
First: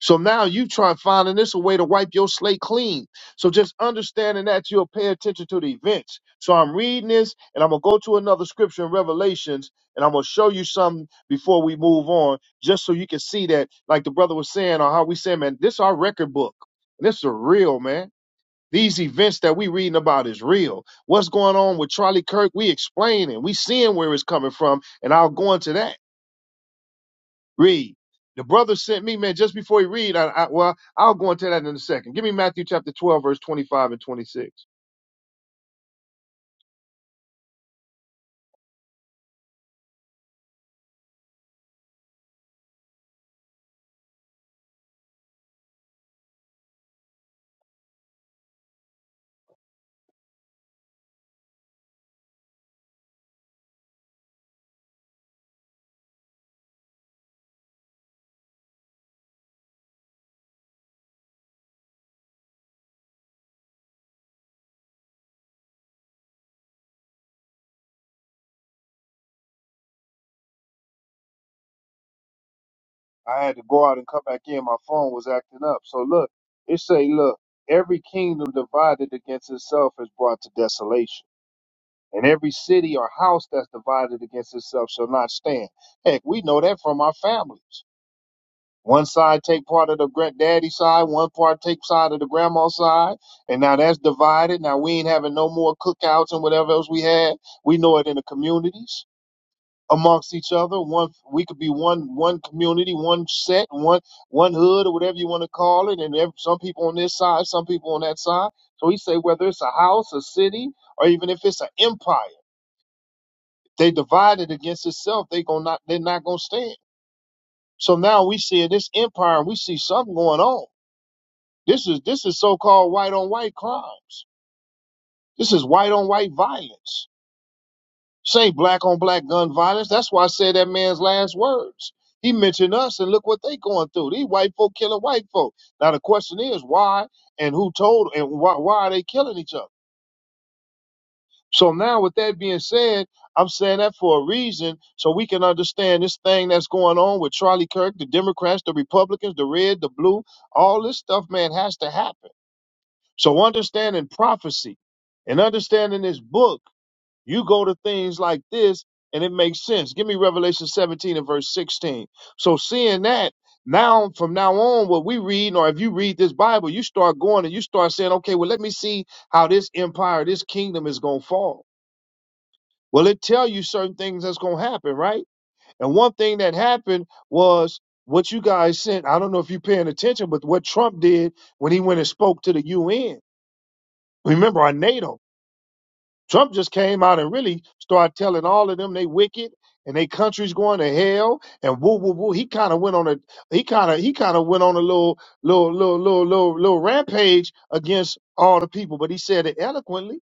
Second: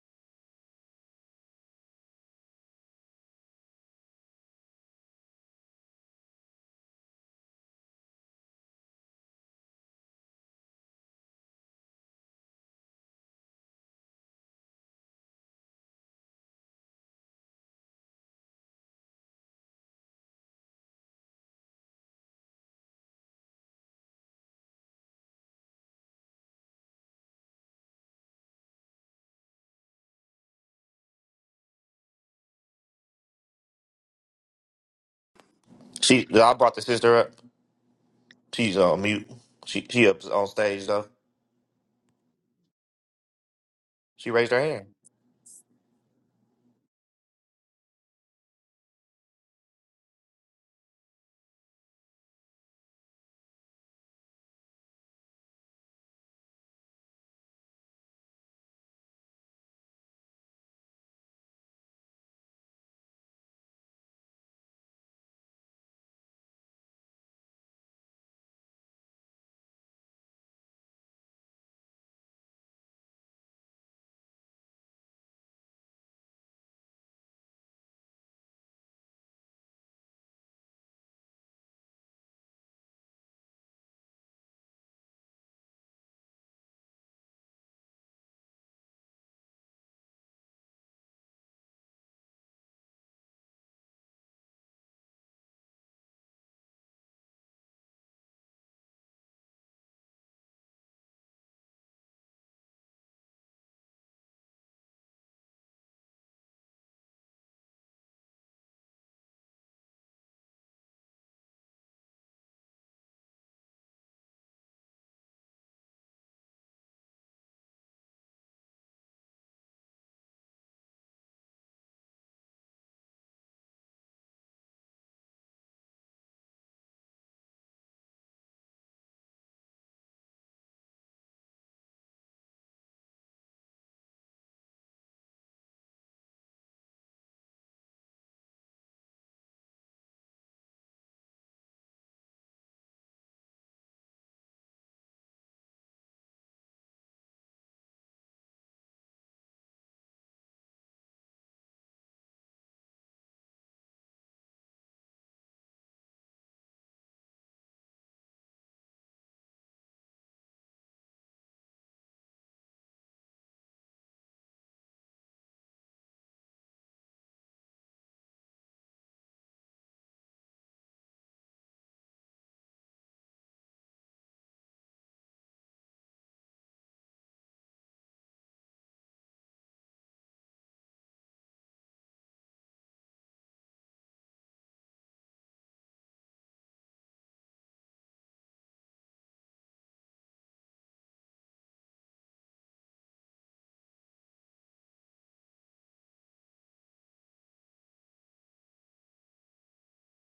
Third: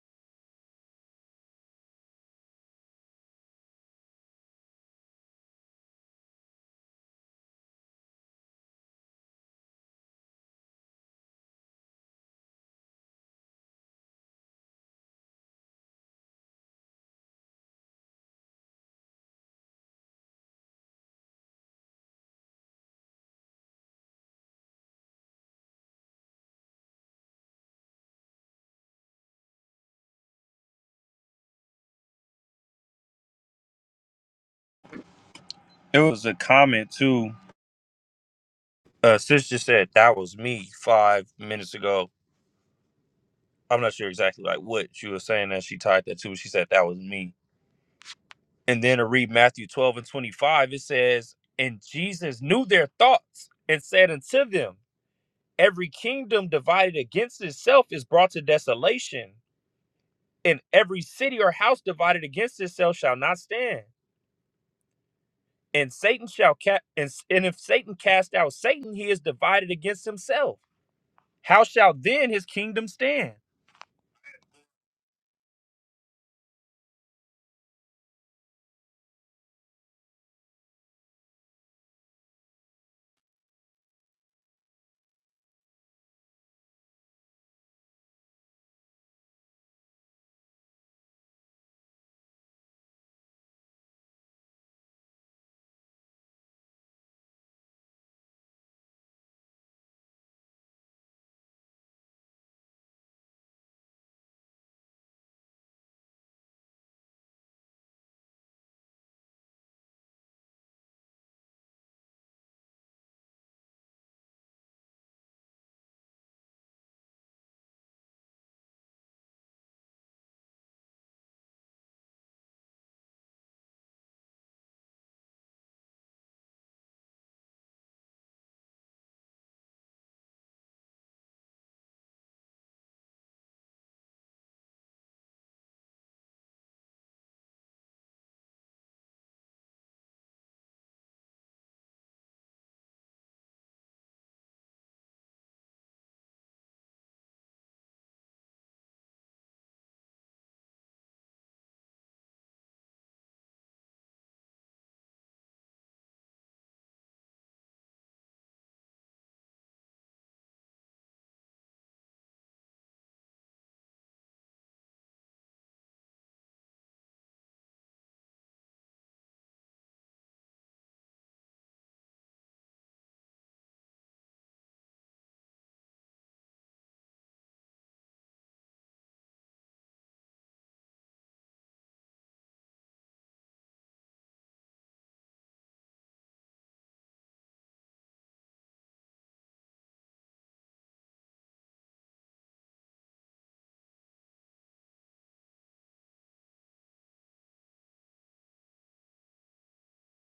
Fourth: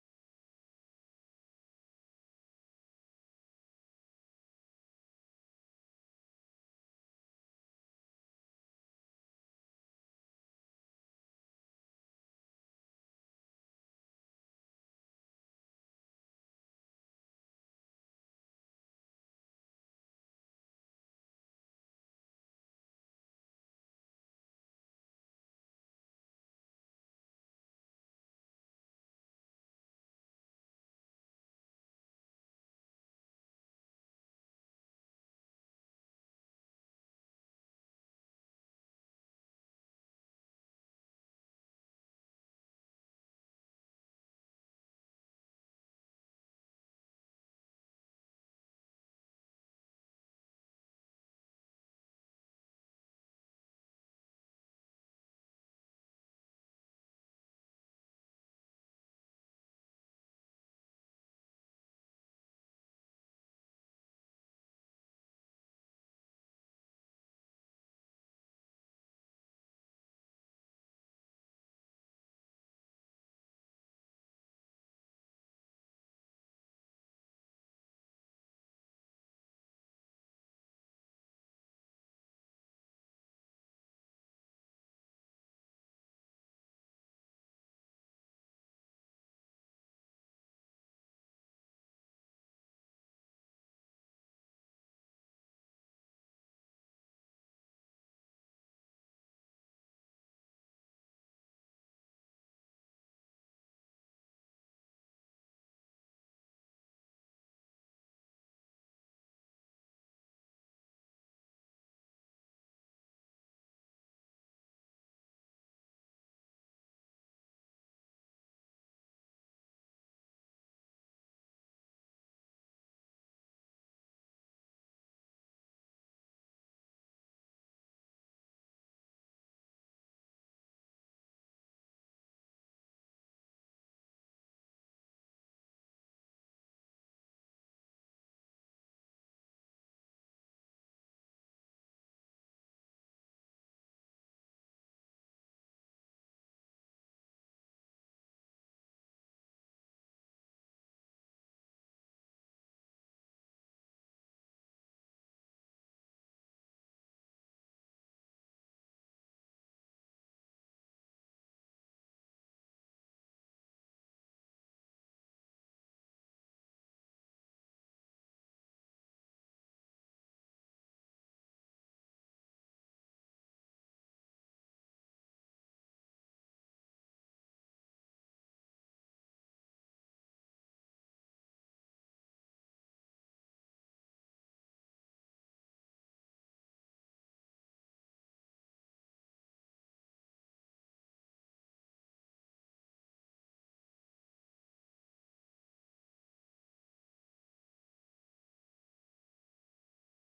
[SPEAKER 1] So now you try finding this a way to wipe your slate clean. So just understanding that you'll pay attention to the events. So I'm reading this and I'm gonna go to another scripture in Revelations and I'm gonna show you something before we move on, just so you can see that, like the brother was saying, or how we saying, man, this our record book. And this is real, man. These events that we reading about is real. What's going on with Charlie Kirk? We explaining, we seeing where it's coming from, and I'll go into that. Read. The brother sent me, man, just before he read, I, I well, I'll go into that in a second. Give me Matthew chapter 12, verse 25 and 26.
[SPEAKER 2] It was
[SPEAKER 3] She,
[SPEAKER 2] a
[SPEAKER 3] I brought the
[SPEAKER 2] comment
[SPEAKER 3] sister
[SPEAKER 2] too
[SPEAKER 3] up. She's on
[SPEAKER 2] Uh,
[SPEAKER 3] mute.
[SPEAKER 2] sis just
[SPEAKER 3] She,
[SPEAKER 2] said
[SPEAKER 3] she
[SPEAKER 2] that
[SPEAKER 3] up
[SPEAKER 2] was
[SPEAKER 3] on
[SPEAKER 2] me
[SPEAKER 3] stage though.
[SPEAKER 2] five minutes ago. I'm not sure
[SPEAKER 3] She
[SPEAKER 2] exactly
[SPEAKER 3] raised
[SPEAKER 2] like
[SPEAKER 3] her hand.
[SPEAKER 2] what she was saying that she tied that to. but She said that was me. And then to read Matthew 12 and 25, it says, And Jesus knew their thoughts and said unto them, Every kingdom divided against itself is brought to desolation, and every city or house divided against itself shall not stand. And Satan shall cast, and, s- and if Satan cast out Satan, he is divided against himself. How shall then his kingdom stand?
[SPEAKER 1] I had to go out and come back in. My phone was acting up. So look, it say, look, every kingdom divided against itself is brought to desolation. And every city or house that's divided against itself shall not stand. Heck, we know that from our families. One side take part of the granddaddy side, one part take side of the grandma side, and now that's divided. Now we ain't having no more cookouts and whatever else we had. We know it in the communities amongst each other. One we could be one one community, one set, one one hood or whatever you want to call it, and ev- some people on this side, some people on that side. So he say whether it's a house, a city, or even if it's an empire, they divided against itself. They gonna not they're not gonna stand. So now we see this empire, and we see something going on This is this is so-called white on white crimes. This is white on white violence. This ain't black on black gun violence. That's why I said that man's last words. He mentioned us and look what they going through. These white folk killing white folk. Now the question is why and who told and why why are they killing each other? So now with that being said, I'm saying that for a reason so we can understand this thing that's going on with Charlie Kirk, the Democrats, the Republicans, the red, the blue, all this stuff, man, has to happen. So understanding prophecy and understanding this book, you go to things like this and it makes sense. Give me Revelation 17 and verse 16. So seeing that now from now on, what we read, or if you read this Bible, you start going and you start saying, okay, well, let me see how this empire, this kingdom is going to fall. Well, it tell you certain things that's going to happen, right? And one thing that happened was what you guys sent. I don't know if you're paying attention, but what Trump did when he went and spoke to the UN. Remember, our NATO. Trump just came out and really started telling all of them they wicked and they country's going to hell and woo woo woo. He kind of went on a he kind of he kind of went on a little little little little little little rampage against all the people, but he said it eloquently.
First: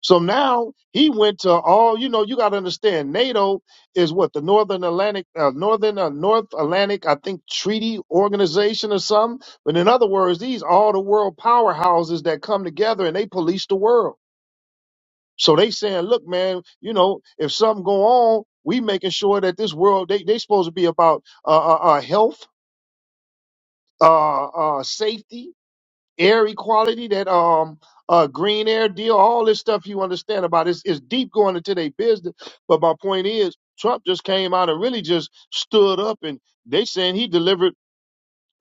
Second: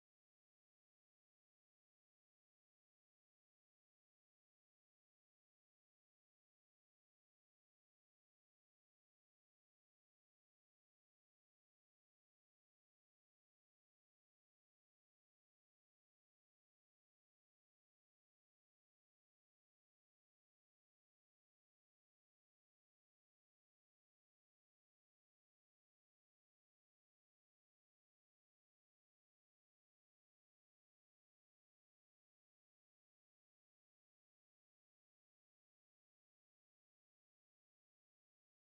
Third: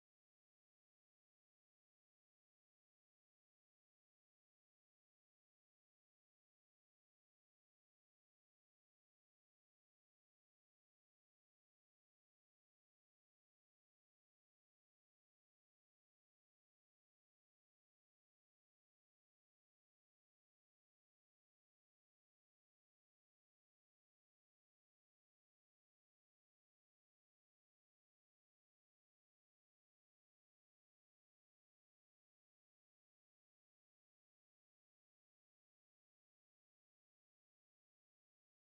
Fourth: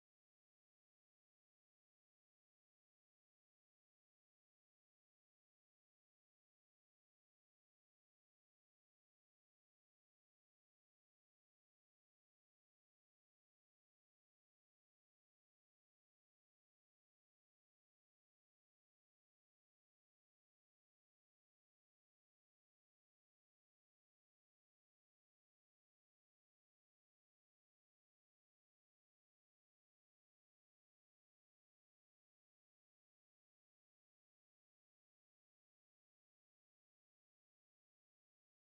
[SPEAKER 1] So now he went to all you know. You got to understand, NATO is what the Northern Atlantic, uh, Northern uh, North Atlantic, I think Treaty Organization or something. But in other words, these all the world powerhouses that come together and they police the world. So they saying, look, man, you know, if something go on, we making sure that this world they they supposed to be about uh, uh, uh health, uh, uh, safety, air equality, that um uh green air deal, all this stuff you understand about is is deep going into their business. But my point is, Trump just came out and really just stood up and they saying he delivered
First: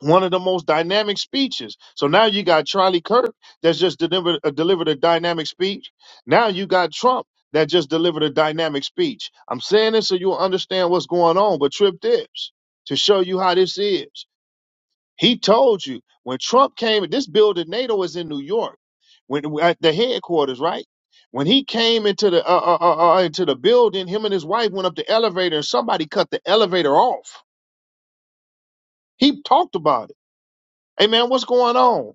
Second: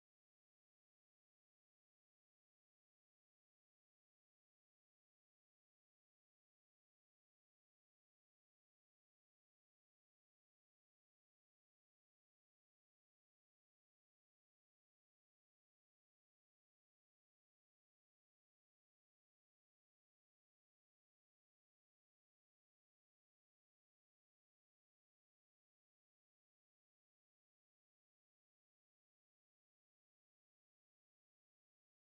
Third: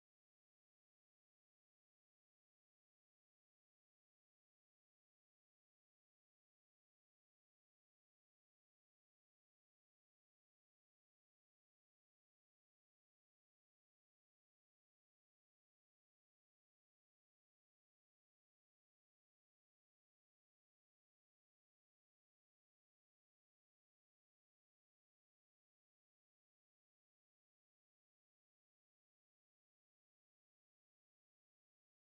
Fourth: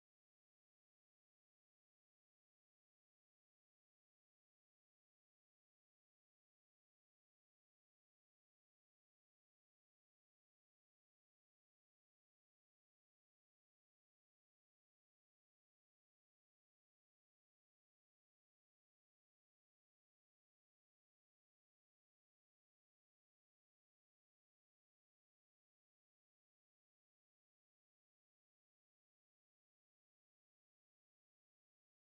[SPEAKER 1] one of the most dynamic speeches. So now you got Charlie Kirk that's just delivered uh, delivered a dynamic speech. Now you got Trump that just delivered a dynamic speech. I'm saying this so you'll understand what's going on. But Trip Dips to show you how this is. He told you when Trump came. This building NATO is in New York, when at the headquarters, right? When he came into the uh, uh, uh, uh, into the building, him and his wife went up the elevator, and somebody cut the elevator off. He talked about it. Hey man, what's going on?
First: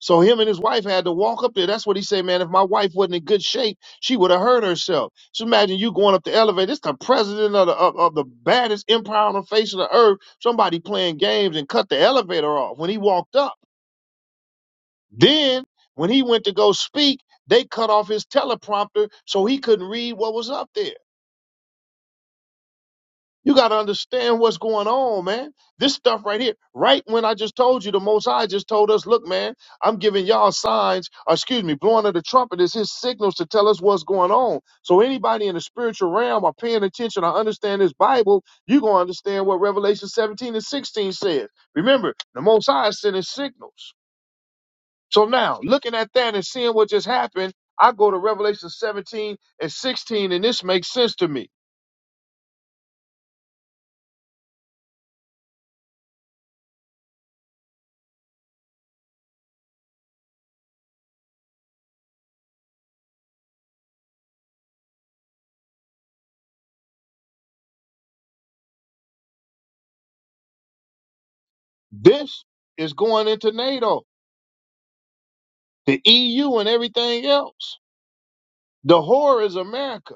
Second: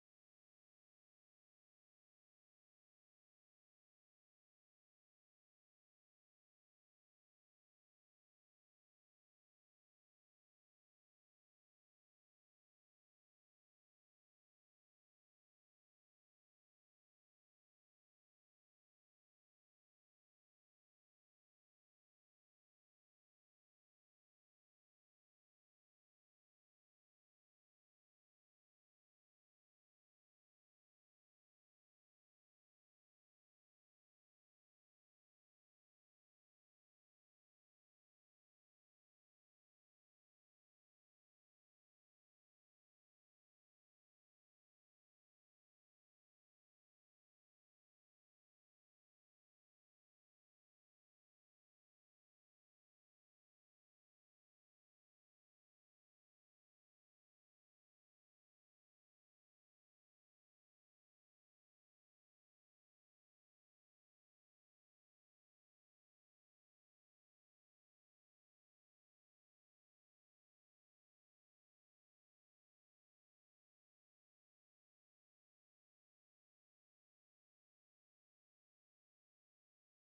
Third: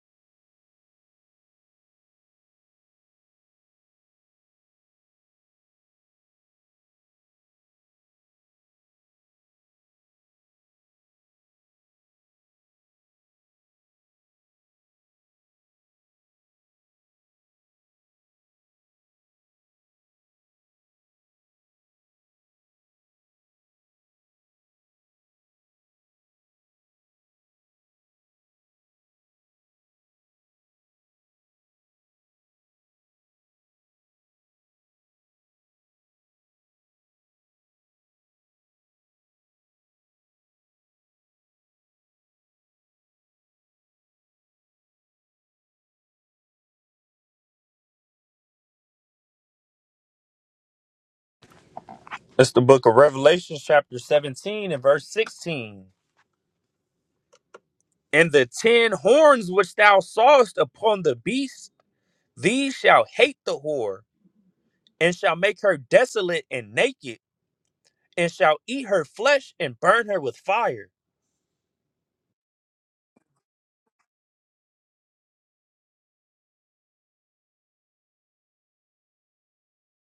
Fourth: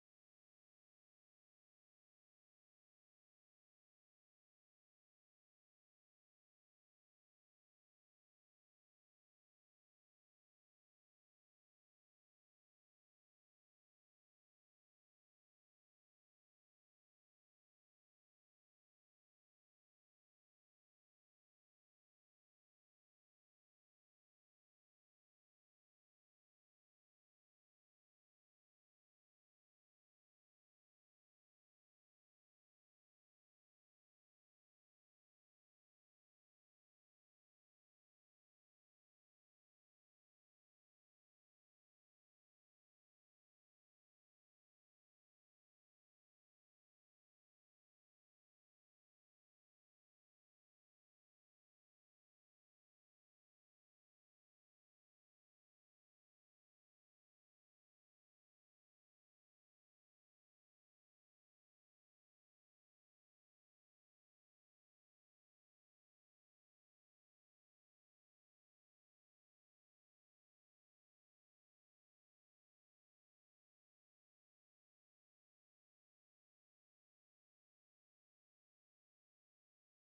[SPEAKER 1] So him and his wife had to walk up there. That's what he said, man. If my wife wasn't in good shape, she would have hurt herself. So imagine you going up the elevator. It's the president of the of, of the baddest empire on the face of the earth. Somebody playing games and cut the elevator off when he walked up. Then when he went to go speak, they cut off his teleprompter so he couldn't read what was up there. You got to understand what's going on, man. This stuff right here, right when I just told you, the Most High just told us, look, man, I'm giving y'all signs, or excuse me, blowing of the trumpet is his signals to tell us what's going on. So anybody in the spiritual realm or paying attention or understand this Bible, you're going to understand what Revelation 17 and 16 says. Remember, the Most High is sending signals. So now, looking at that and seeing what just happened, I go to Revelation 17 and 16, and this makes sense to me.
[SPEAKER 2] That's the book of Revelation, chapter 17 and verse 16. And the ten horns which thou sawest upon the beast, these shall hate the whore, and shall make her desolate and naked, and shall eat her flesh and burn her with fire.
[SPEAKER 1] This is going into NATO. the EU and everything else. The whore is America.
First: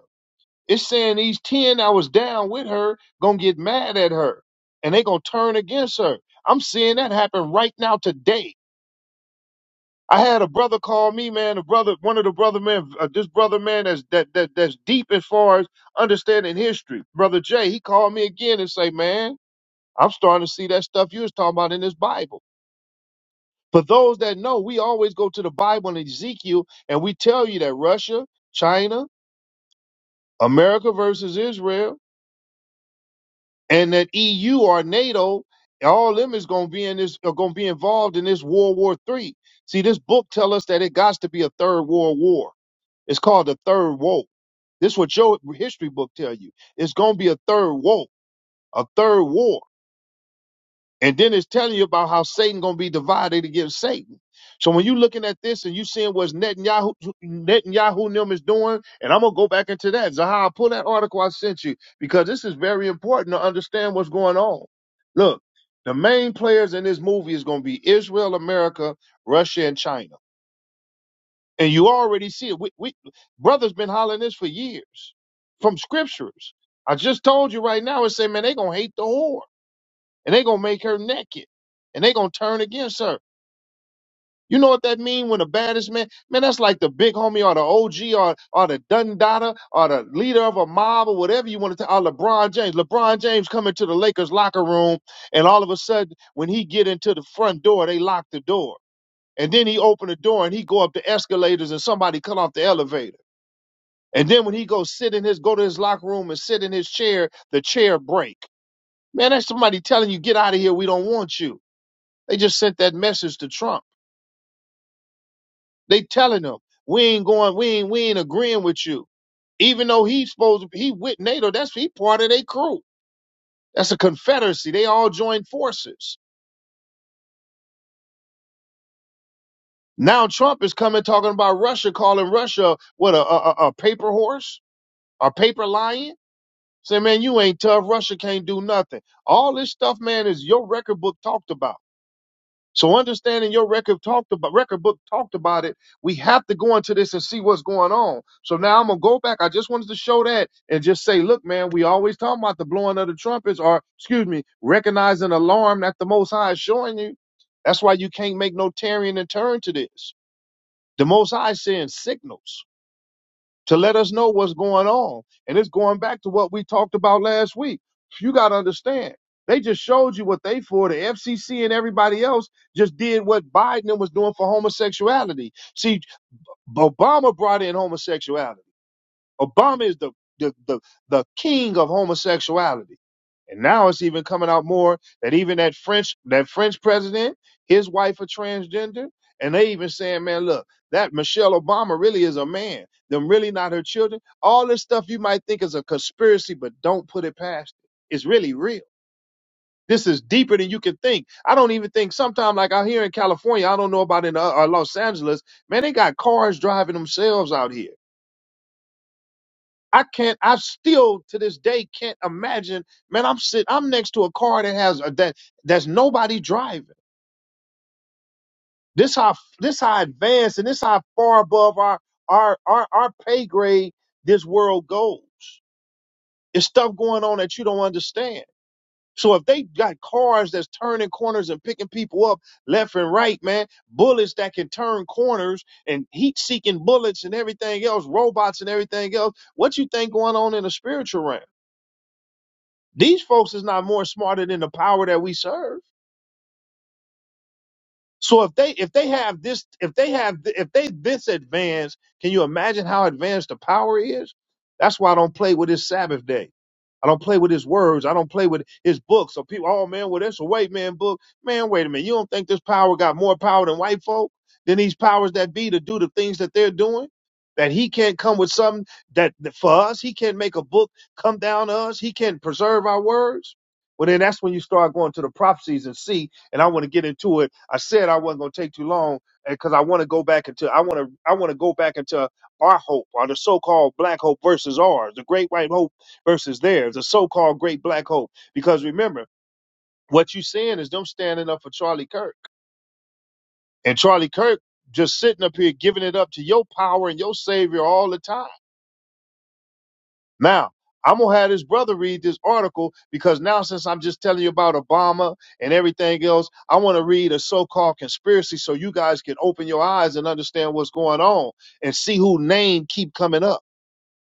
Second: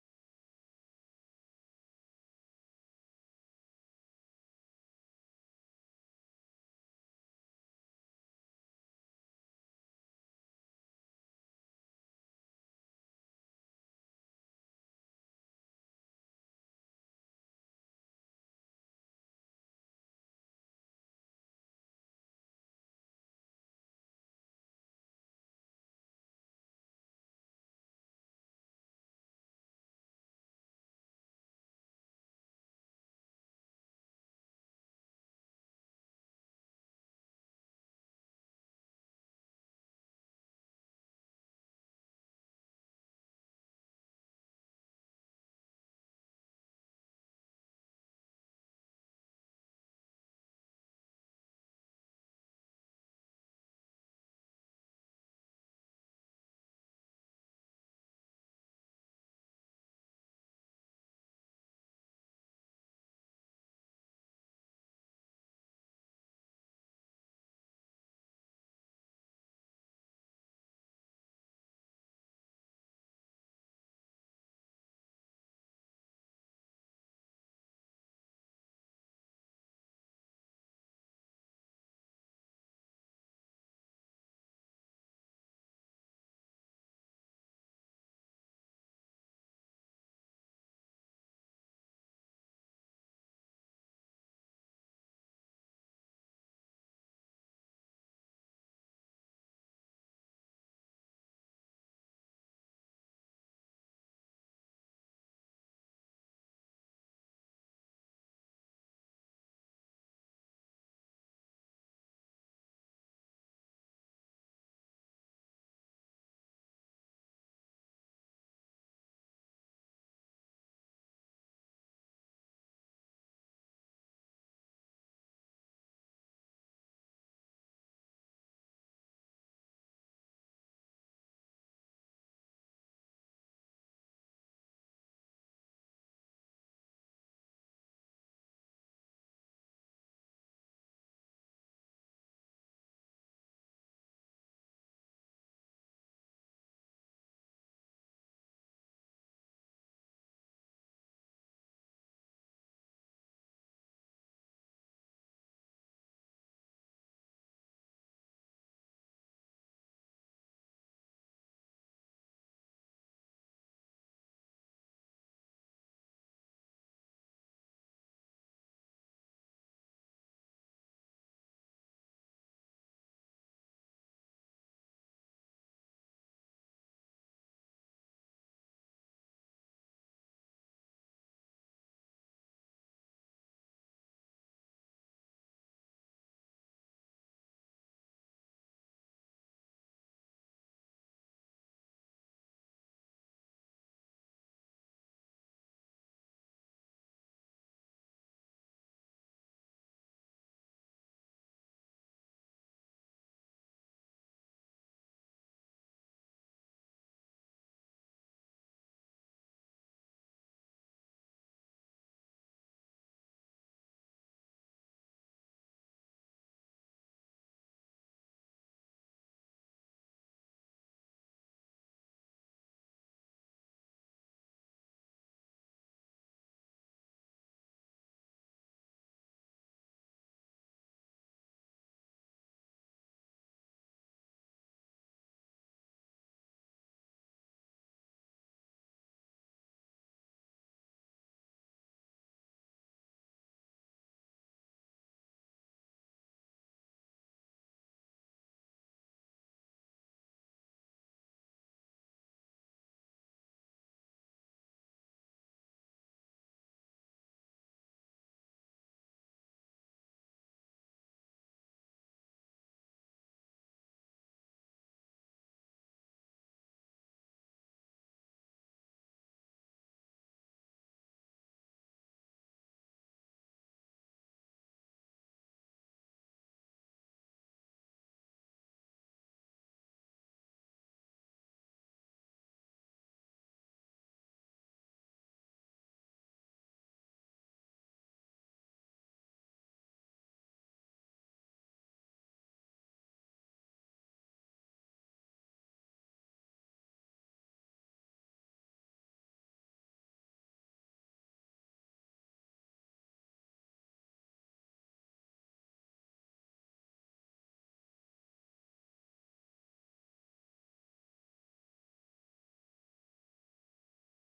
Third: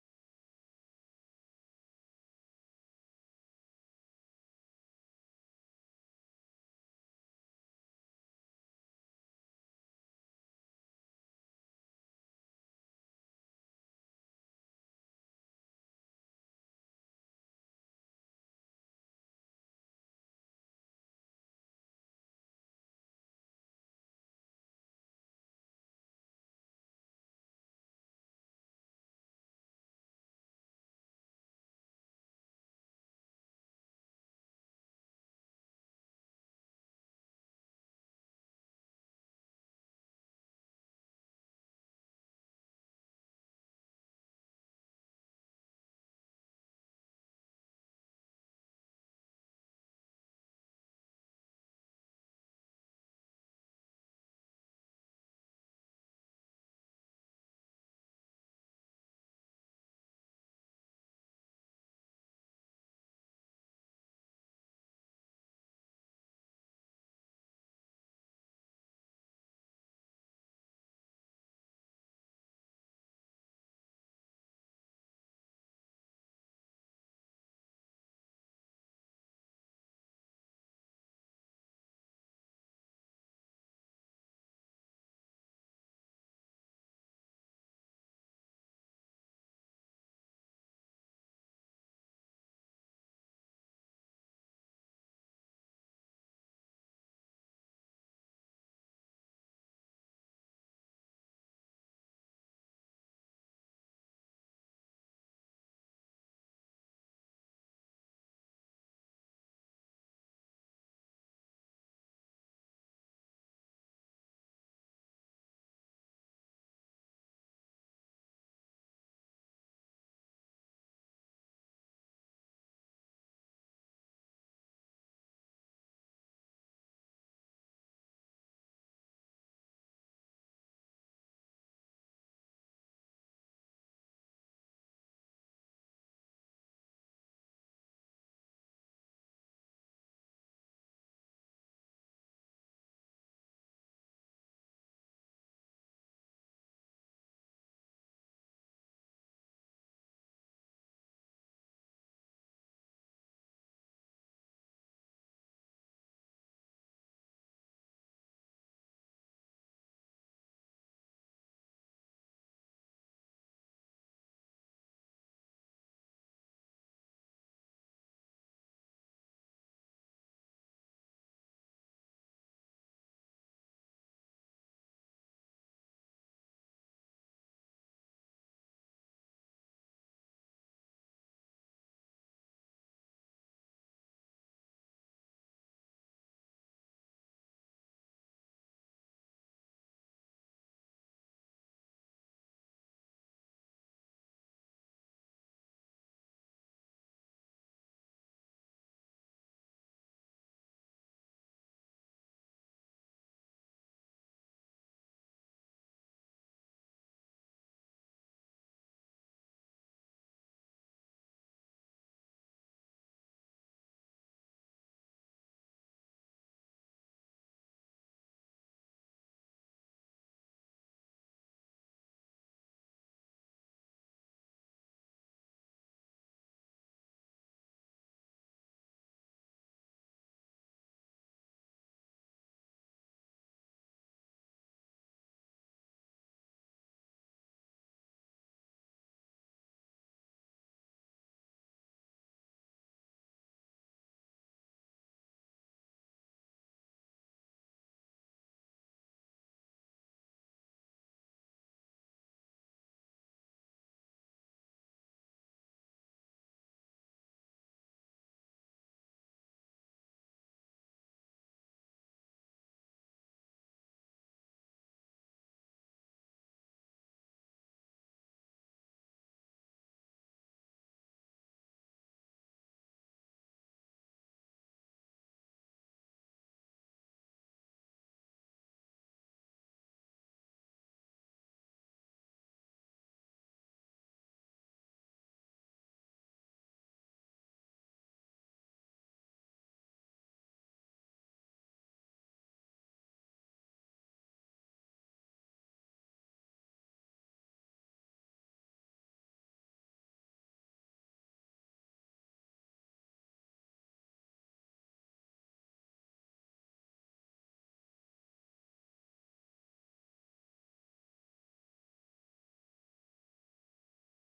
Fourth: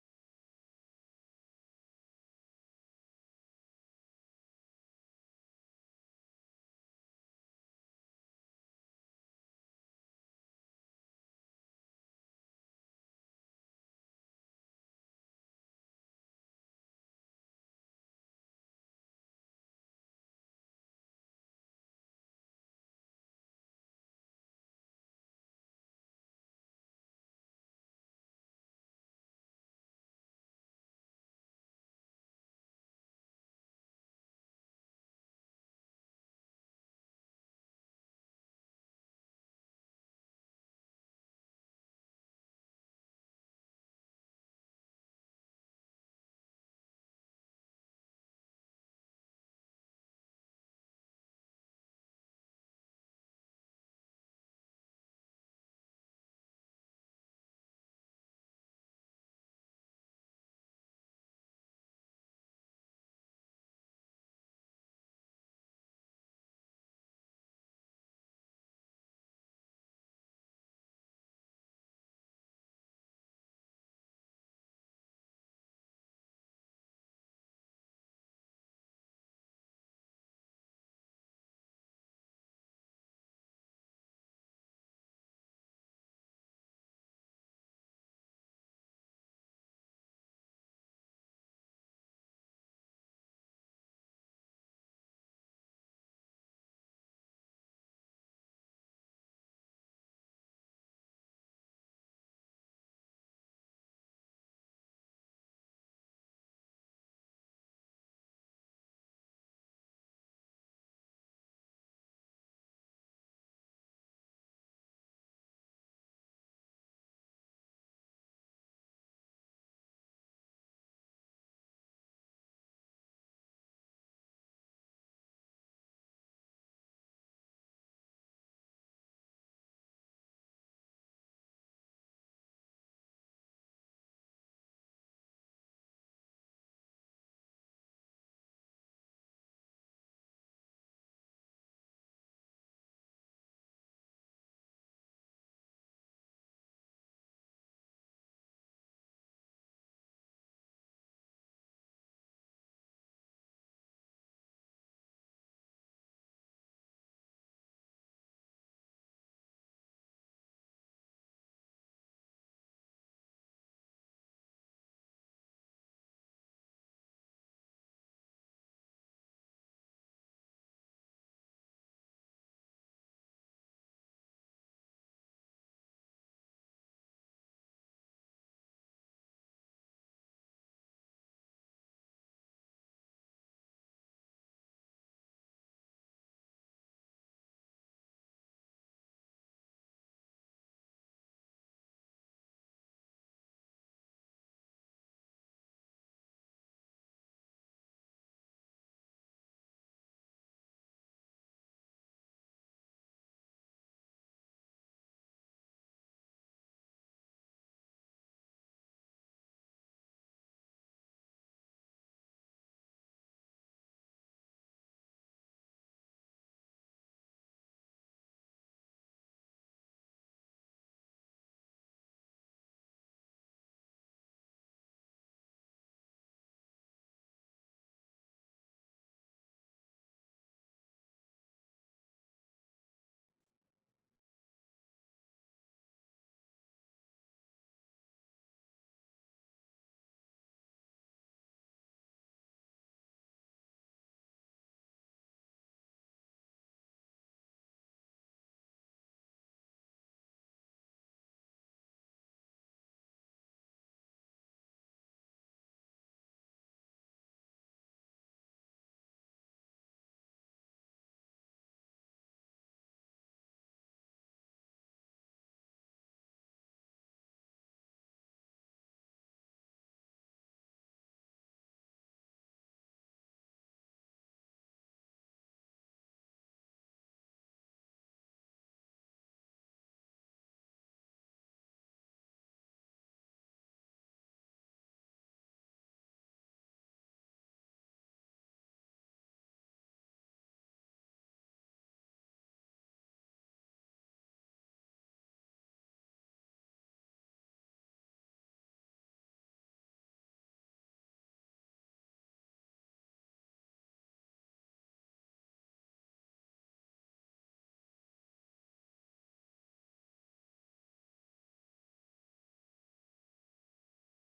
[SPEAKER 1] It's saying these 10 that was down with her gonna get mad at her and they gonna turn against her. I'm seeing that happen right now today. I had a brother call me, man. A brother, one of the brother man, uh, this brother man that's that, that that's deep as far as understanding history. Brother Jay, he called me again and say, man, I'm starting to see that stuff you was talking about in this Bible. For those that know, we always go to the Bible and Ezekiel, and we tell you that Russia, China, America versus Israel, and that EU or NATO, all them is gonna be in this are gonna be involved in this World War Three. See, this book tell us that it got to be a third world war. It's called the third war. This what your history book tell you. It's gonna be a third war, a third war. And then it's telling you about how Satan gonna be divided against Satan. So when you're looking at this and you seeing what Netanyahu Netanyahu and them is doing, and I'm gonna go back into that. Zahar, pull that article I sent you because this is very important to understand what's going on. Look, the main players in this movie is gonna be Israel, America, Russia, and China. And you already see it. We, we brothers been hollering this for years from scriptures. I just told you right now and say, man, they gonna hate the whore and they gonna make her naked, and they gonna turn against her. You know what that mean when the baddest man, man, that's like the big homie or the OG or or the Dundada or the leader of a mob or whatever you want to, or LeBron James. LeBron James come into the Lakers locker room, and all of a sudden when he get into the front door, they lock the door, and then he open the door and he go up the escalators, and somebody cut off the elevator, and then when he go sit in his go to his locker room and sit in his chair, the chair break. Man, that's somebody telling you get out of here, we don't want you. They just sent that message to Trump. They telling him we ain't going, we ain't, we ain't agreeing with you. Even though he's supposed to, be, he with NATO. That's he part of their crew. That's a confederacy. They all joined forces. Now Trump is coming talking about Russia, calling Russia what a, a a paper horse, a paper lion. Say, man, you ain't tough. Russia can't do nothing. All this stuff, man, is your record book talked about. So understanding your record talked about record book talked about it. We have to go into this and see what's going on. So now I'm gonna go back. I just wanted to show that and just say, look, man, we always talk about the blowing of the trumpets, or excuse me, recognize an alarm that the Most High is showing you. That's why you can't make no tearing and turn to this. The Most High is saying signals to let us know what's going on. And it's going back to what we talked about last week. You got to understand. They just showed you what they for. The FCC and everybody else just did what Biden was doing for homosexuality. See, Obama brought in homosexuality. Obama is the the the, the king of homosexuality. And now it's even coming out more that even that French that French president, his wife a transgender, and they even saying, man, look, that Michelle Obama really is a man. Them really not her children. All this stuff you might think is a conspiracy, but don't put it past it. It's really real. This is deeper than you can think. I don't even think sometimes like out here in California, I don't know about in uh, uh, Los Angeles, man, they got cars driving themselves out here I can't. I still to this day can't imagine. Man, I'm sitting. I'm next to a car that has a, that that's nobody driving. This how this how advanced and this how far above our our our our pay grade this world goes. It's stuff going on that you don't understand. So if they got cars that's turning corners and picking people up left and right, man, bullets that can turn corners and heat-seeking bullets and everything else, robots and everything else, what you think going on in the spiritual realm? These folks is not more smarter than the power that we serve. So if they if they have this if they have if they this advanced, can you imagine how advanced the power is? That's why I don't play with his Sabbath day. I don't play with his words. I don't play with his book. So people, oh man, well that's a white man book. Man, wait a minute. You don't think this power got more power than white folk? Than these powers that be to do the things that they're doing? That he can't come with something that that for us, he can't make a book come down to us. He can't preserve our words. Well, then that's when you start going to the prophecies and see and I want to get into it. I said I wasn't going to take too long because I want to go back into I want to I want to go back into our hope or the so-called black hope versus ours, the great white hope versus theirs, the so-called great black hope. Because remember, what you seeing is them standing up for Charlie Kirk, and Charlie Kirk just sitting up here giving it up to your power and your savior all the time Now, I'm gonna have this brother read this article because now, since I'm just telling you about Obama and everything else, I want to read a so-called conspiracy so you guys can open your eyes and understand what's going on and see who name keep coming up.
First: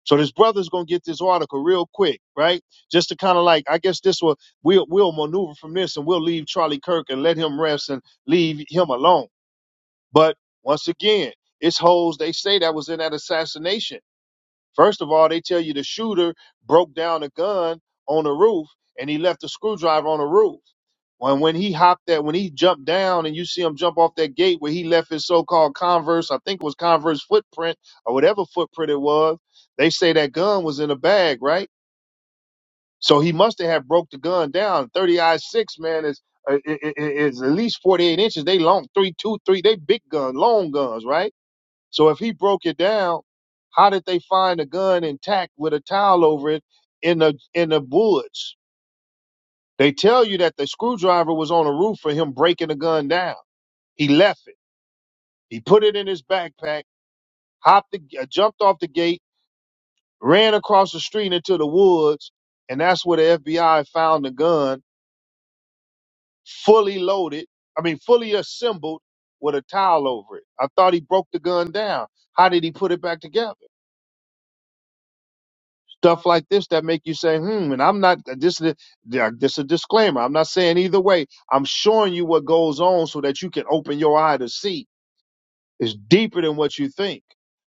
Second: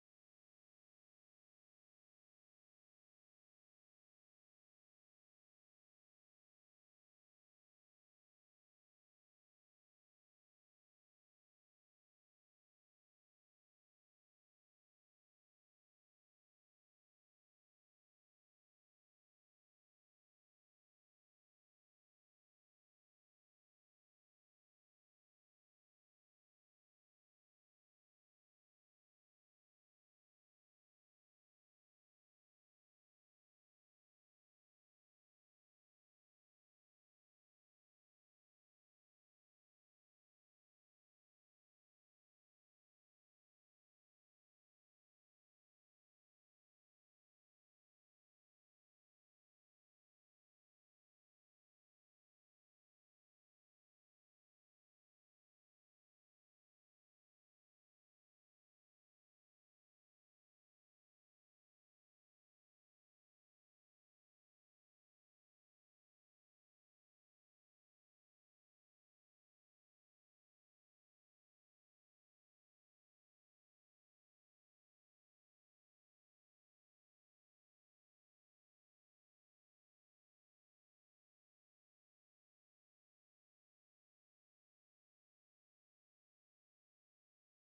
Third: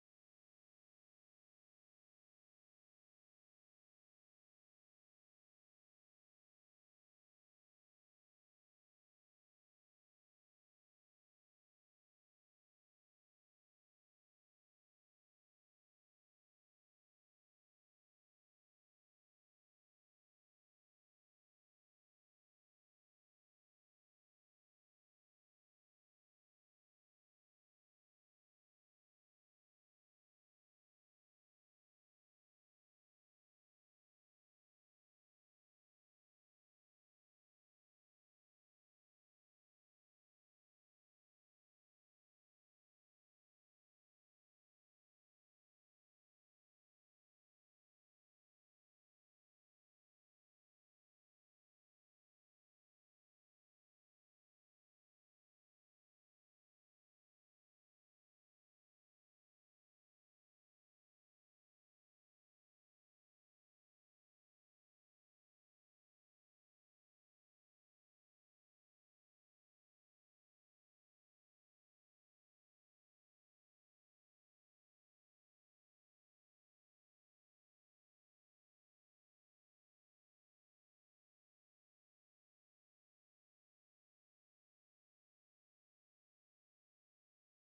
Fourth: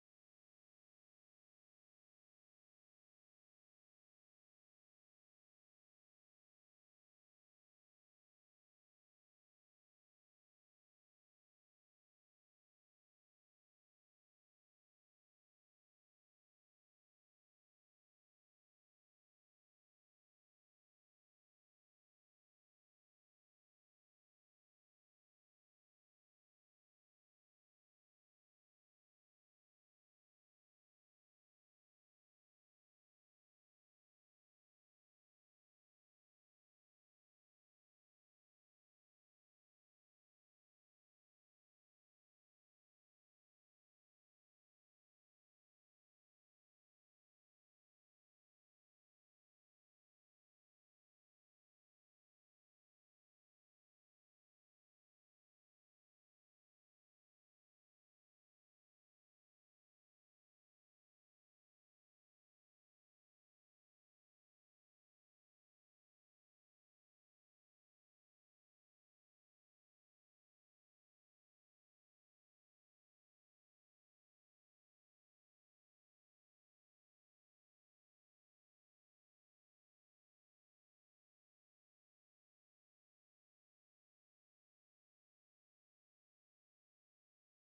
[SPEAKER 1] So this brother's gonna get this article real quick, right? Just to kind of like, I guess this will we'll we'll maneuver from this and we'll leave Charlie Kirk and let him rest and leave him alone. But once again, it's hoes they say that was in that assassination First of all, they tell you the shooter broke down a gun on the roof and he left a screwdriver on the roof. When when he hopped that, when he jumped down and you see him jump off that gate where he left his so-called Converse, I think it was Converse footprint or whatever footprint it was, they say that gun was in a bag, right? So he must have broke the gun down. Thirty I six man is uh, i- i- i- is at least forty eight inches. They long three two three. They big gun, long guns, right? So if he broke it down, how did they find a gun intact with a towel over it in the in the woods? They tell you that the screwdriver was on the roof for him breaking the gun down. He left it. He put it in his backpack, hopped, the, uh, jumped off the gate, ran across the street into the woods, and that's where the FBI found the gun, fully loaded. I mean, fully assembled with a towel over it. I thought he broke the gun down. How did he put it back together? stuff like this that make you say, hmm, and I'm not this is a- this is a disclaimer. I'm not saying either way. I'm showing you what goes on so that you can open your eye to see. It's deeper than what you think.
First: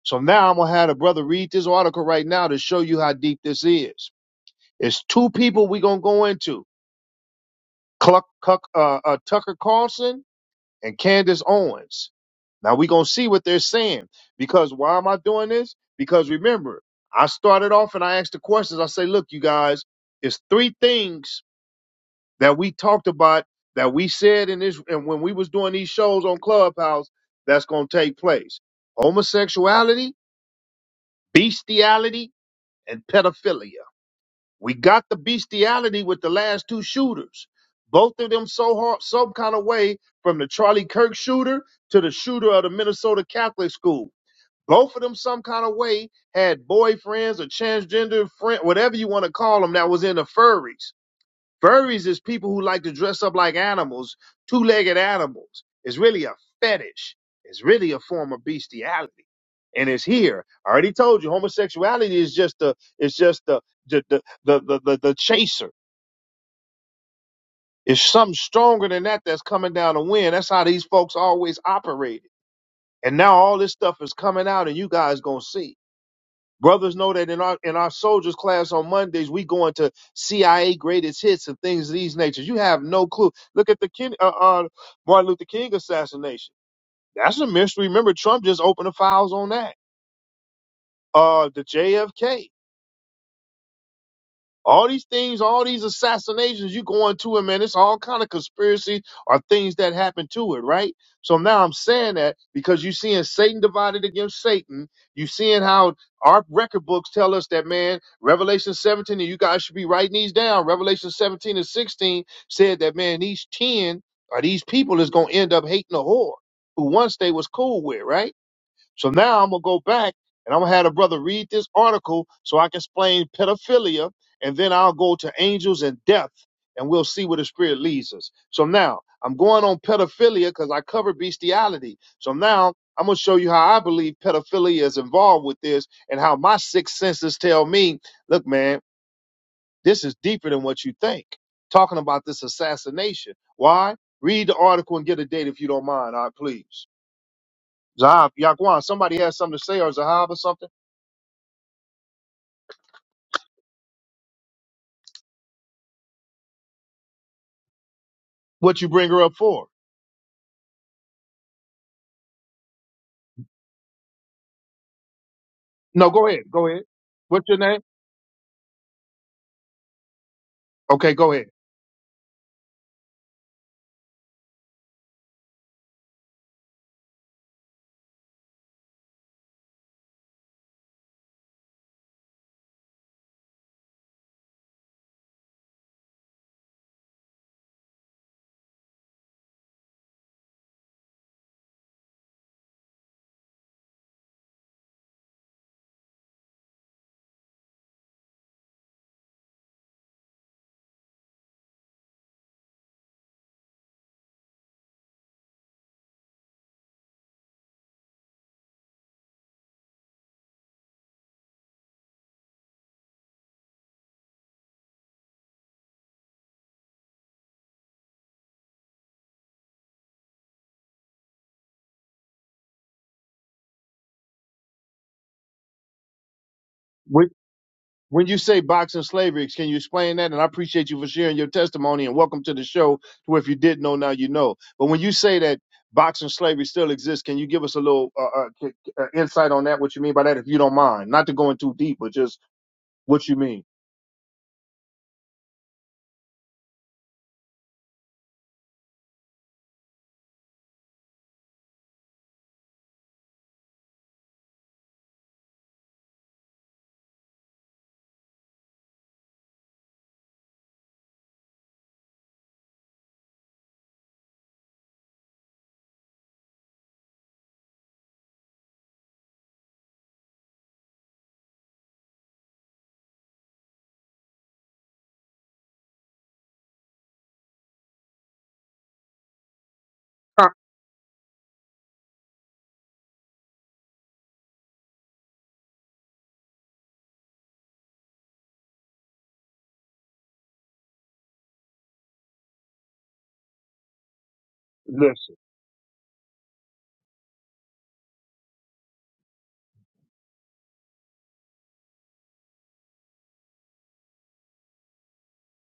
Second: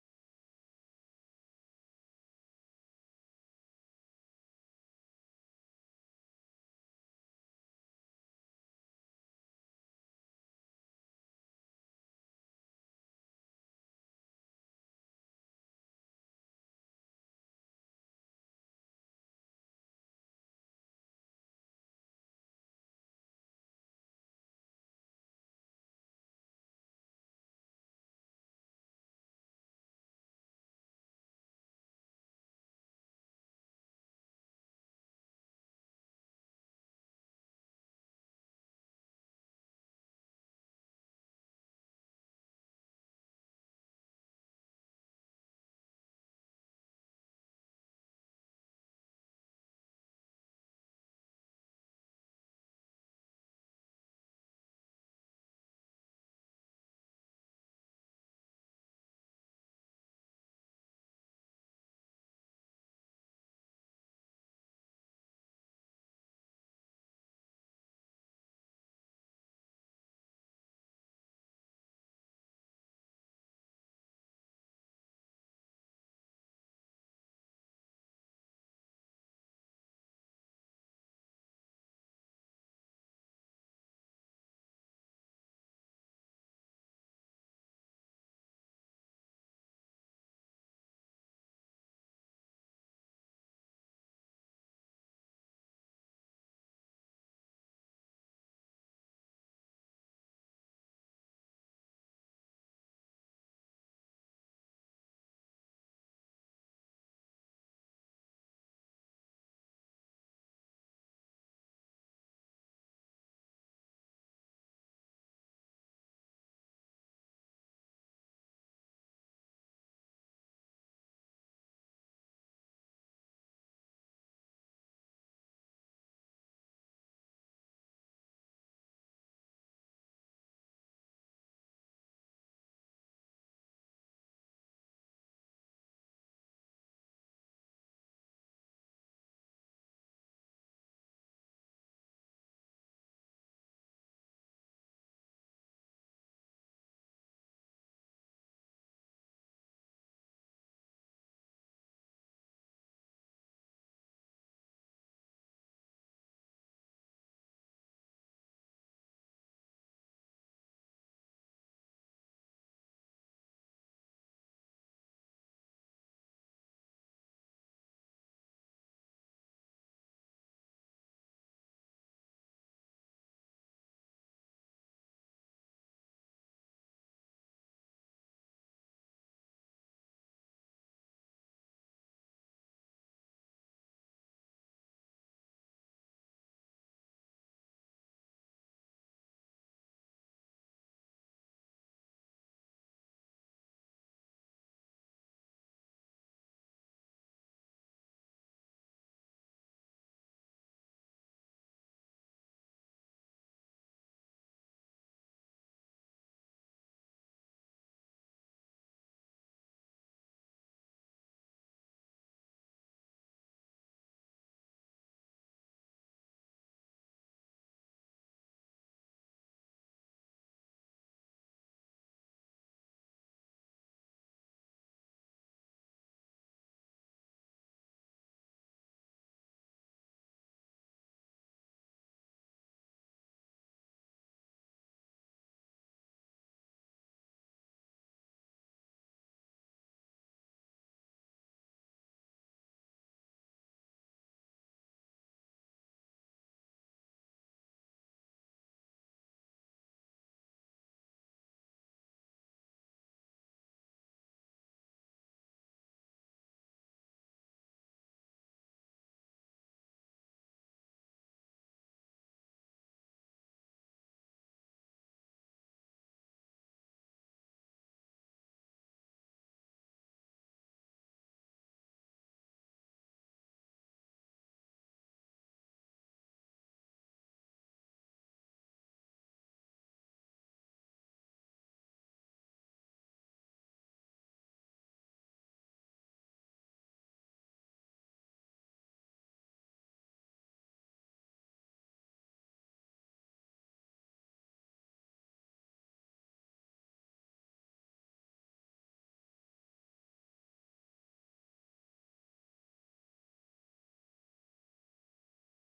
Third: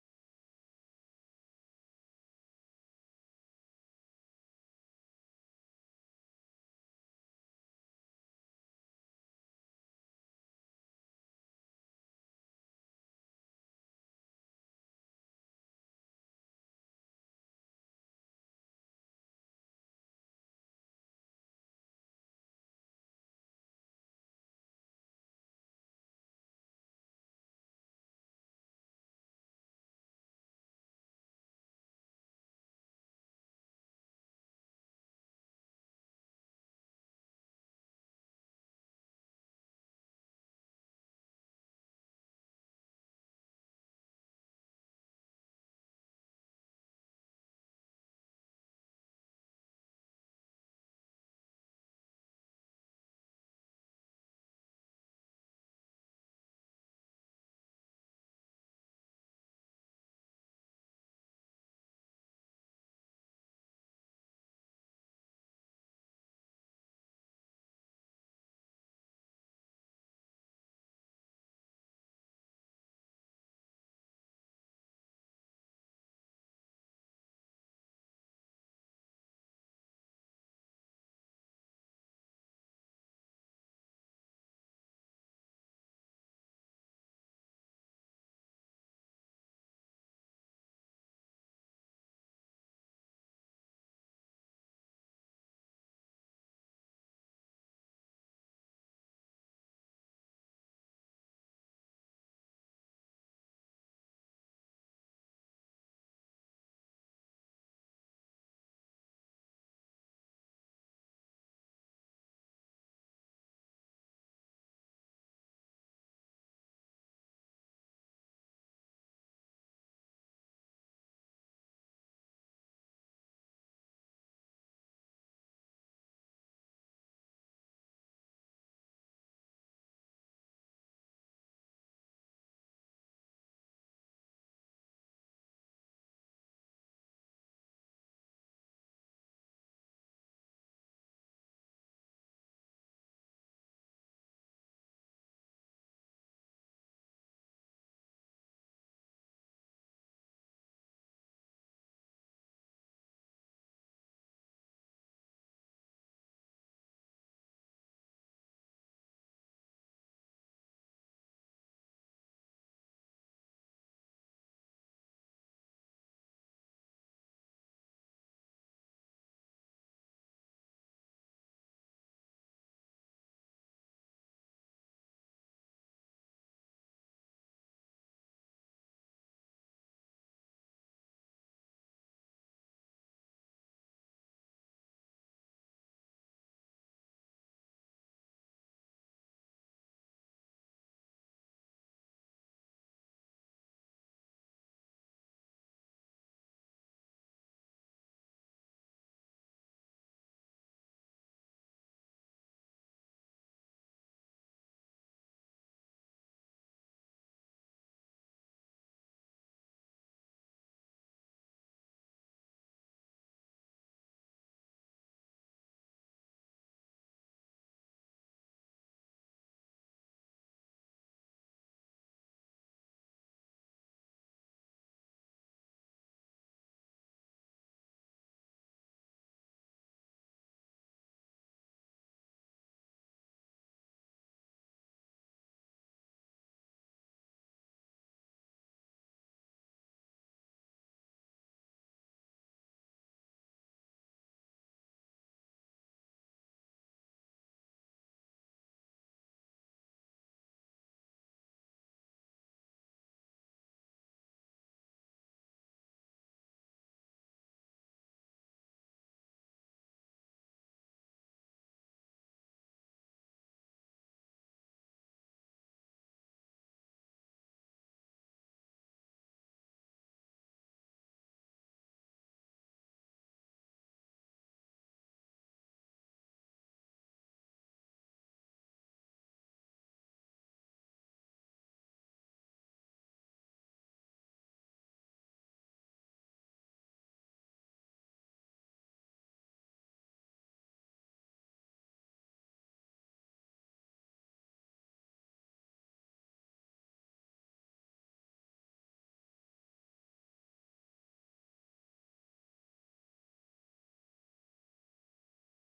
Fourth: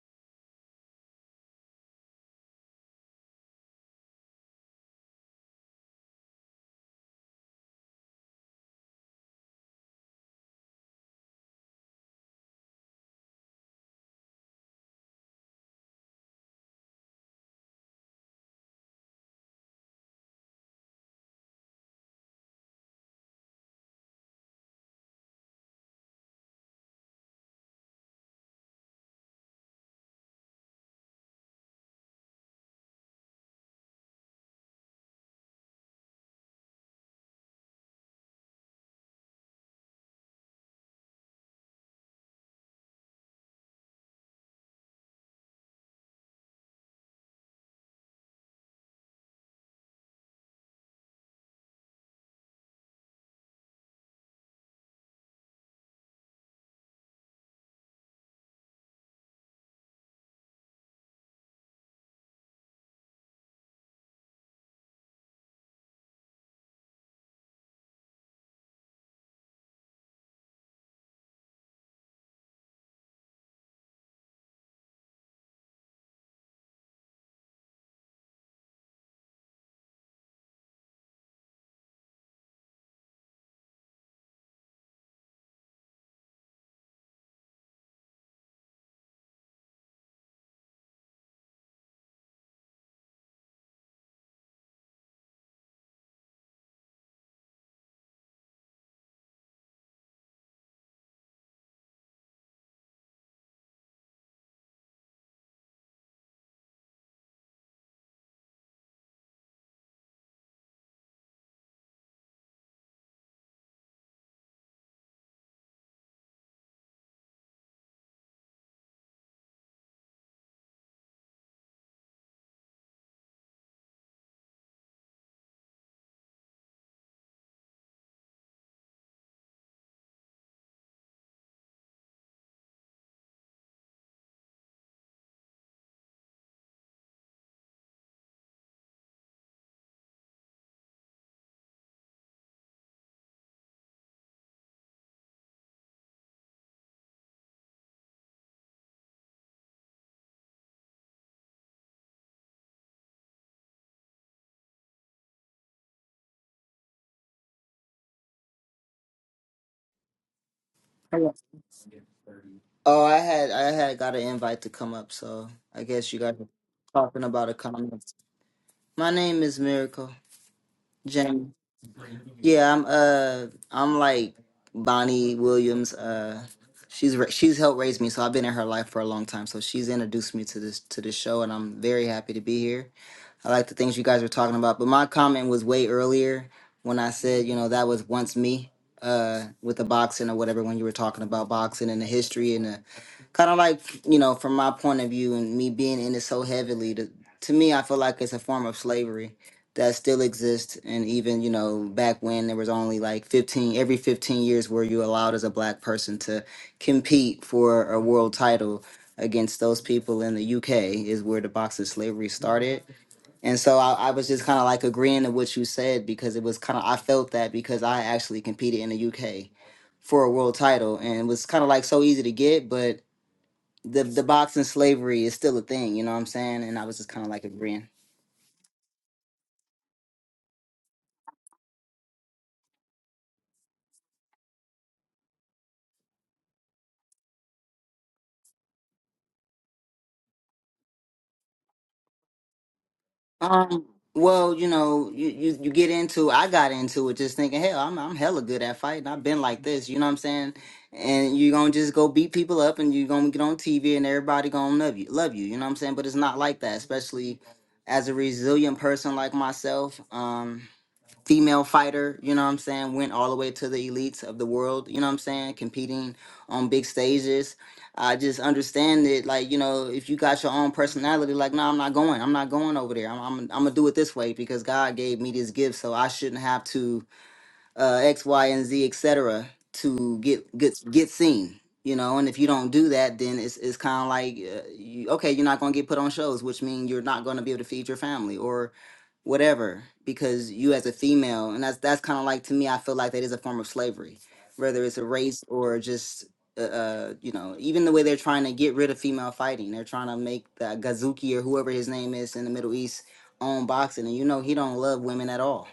[SPEAKER 1] So now I'm gonna have a brother read this article right now to show you how deep this is. It's two people we're gonna go into. Cluck, Cuck, uh, uh, Tucker Carlson and Candace Owens. Now we're gonna see what they're saying. Because why am I doing this? Because remember, I started off and I asked the questions. I say, look, you guys, it's three things that we talked about that we said in this and when we was doing these shows on Clubhouse that's gonna take place. Homosexuality, bestiality, and pedophilia. We got the bestiality with the last two shooters. Both of them so hard, some kind of way, from the Charlie Kirk shooter to the shooter of the Minnesota Catholic school. Both of them, some kind of way, had boyfriends or transgender friend, whatever you want to call them, that was in the furries. Furries is people who like to dress up like animals, two legged animals. It's really a fetish. It's really a form of bestiality. And it's here. I already told you homosexuality is just the it's just the the the the the, the, the chaser. It's something stronger than that that's coming down the wind. That's how these folks always operated. And now all this stuff is coming out and you guys gonna see. Brothers know that in our in our soldiers class on Mondays we go into CIA greatest hits and things of these natures. You have no clue. Look at the Ken, uh, uh, Martin Luther King assassination. That's a mystery. Remember, Trump just opened the files on that. Uh, the JFK. All these things, all these assassinations you going to it, man, it's all kind of conspiracy or things that happen to it, right? So now I'm saying that because you seeing Satan divided against Satan. you seeing how our record books tell us that, man, Revelation 17, and you guys should be writing these down. Revelation 17 and 16 said that, man, these 10 or these people is going to end up hating the whore who once they was cool with, right? So now I'm gonna go back and I'm gonna have a brother read this article so I can explain pedophilia, and then I'll go to angels and death, and we'll see where the spirit leads us. So now I'm going on pedophilia because I covered bestiality. So now I'm gonna show you how I believe pedophilia is involved with this, and how my six senses tell me, look, man, this is deeper than what you think. Talking about this assassination. Why? Read the article and get a date if you don't mind. All right, please. Zahab, Yaquan, somebody has something to say or Zahab or something. What you bring her up for?
[SPEAKER 4] Hello. Oh, I had I had got an invite to come up, so I
[SPEAKER 1] No,
[SPEAKER 4] guess you
[SPEAKER 1] go
[SPEAKER 4] guys
[SPEAKER 1] ahead.
[SPEAKER 4] are
[SPEAKER 1] Go ahead.
[SPEAKER 4] talking
[SPEAKER 1] What's
[SPEAKER 4] about a
[SPEAKER 1] your name?
[SPEAKER 4] comment. My name is Miracle
[SPEAKER 1] Okay, go ahead.
[SPEAKER 4] Jane. Yeah, I'm uh I'm like Bonnie Williams. Uh, she's ra- she's helped raise me, so I've been in her life for a long time. So she's introduced me to this to this show, and I'm very happy to be here. I like the things you guys were talking about. But my comment was way earlier when I said, you know, that was once me uh, with the boxing or whatever when you were talking about boxing and the history and the kind of like, you know, from my point of view and me being in it so heavily, to, to me, I feel like it's a form of slavery that still exists. And even, you know, back when there was only like 15, every 15 years were you allowed as a black person to compete for a world title against those people in the UK is where the boxing slavery started and so I, I was just kind of like agreeing to what you said because it was kind of, I felt that because I actually competed in the UK for a world title and it was kind of like so easy to get, but the, the boxing slavery is still a thing, you know what I'm saying? And I was just kind
[SPEAKER 1] When,
[SPEAKER 4] of like agreeing.
[SPEAKER 1] when you say boxing slavery, can you explain that? And I appreciate you for sharing your testimony and welcome to the show. Where if you didn't know, now you know. But when you say that boxing slavery still exists, can you give us a little uh, uh, k- k- uh, insight on that? What you mean by that, if you don't mind? Not to go in too deep, but just what you mean.
[SPEAKER 4] Um, well, you know, you, you you get into I got into it just thinking, hell, I'm I'm hella good at fighting. I've been like this, you know what I'm saying? And you're gonna just go beat people up and you're gonna get on TV and everybody gonna love you love you, you know what I'm saying? But it's not like that, especially as a resilient person like myself. Um female fighter, you know what I'm saying, went all the way to the elites of the world, you know what I'm saying, competing on big stages. I just understand it, like, you know, if you got your own personality, like, no, I'm not going. I'm not going over there. I'm, I'm, I'm going to do it this way because God gave me this gift, so I shouldn't have to uh, X, Y, and Z, etc. to get, get, get seen. You know, and if you don't do that, then it's, it's kind of like, uh, you, okay, you're not going to get put on shows, which means you're not going to be able to feed your family or whatever because you as a female and that's that's kind of like to me i feel like that is a form of slavery whether it's a race or just uh, uh you know even the way they're trying to get rid of female fighting they're trying to make the gazuki or whoever his name is in the middle east own boxing and you know he don't love women at all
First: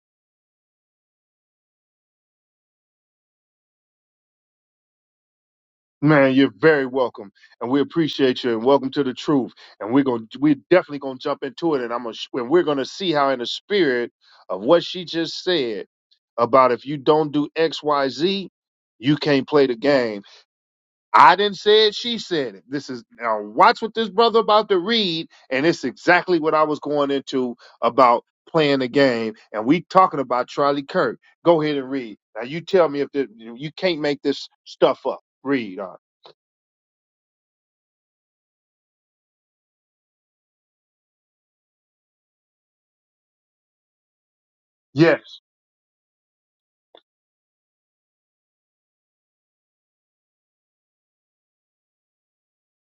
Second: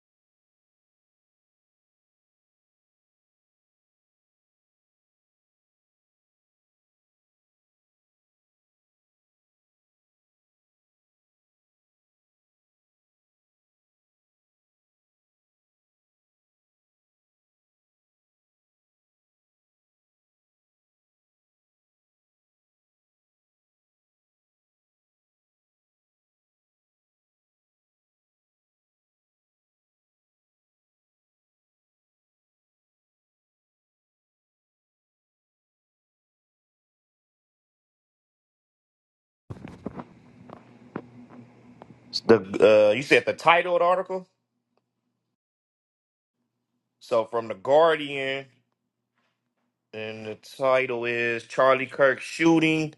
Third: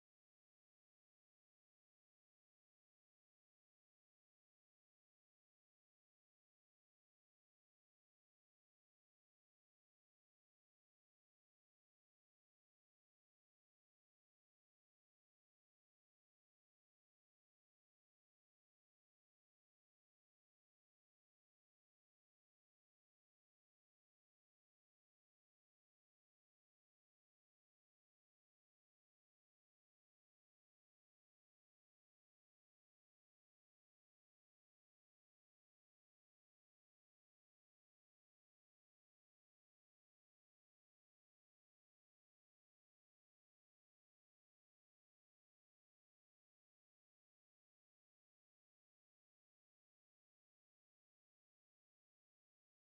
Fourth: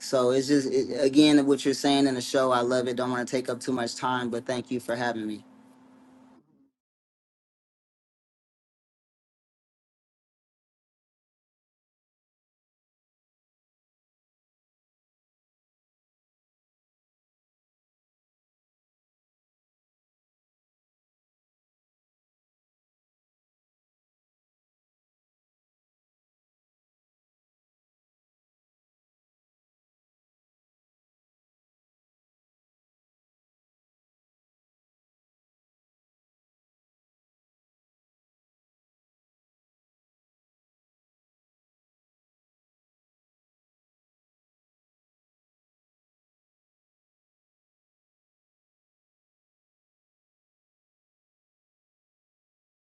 [SPEAKER 4] so it's just it, again what you're saying in the show i love it don't want to take up too much time but thank you for having me
[SPEAKER 1] Man, you're very welcome, and we appreciate you. And welcome to the truth. And we're gonna, we're definitely gonna jump into it. And I'm gonna, sh- and we're gonna see how, in the spirit of what she just said about if you don't do X, Y, Z, you can't play the game. I didn't say it. She said it. This is now. Watch what this brother about to read, and it's exactly what I was going into about playing the game. And we talking about Charlie Kirk. Go ahead and read. Now you tell me if the, you can't make this stuff up. Read. uh.
[SPEAKER 3] The uh, you said the title of the article.
[SPEAKER 1] Yes.
[SPEAKER 3] So from the Guardian, and the title is Charlie Kirk shooting,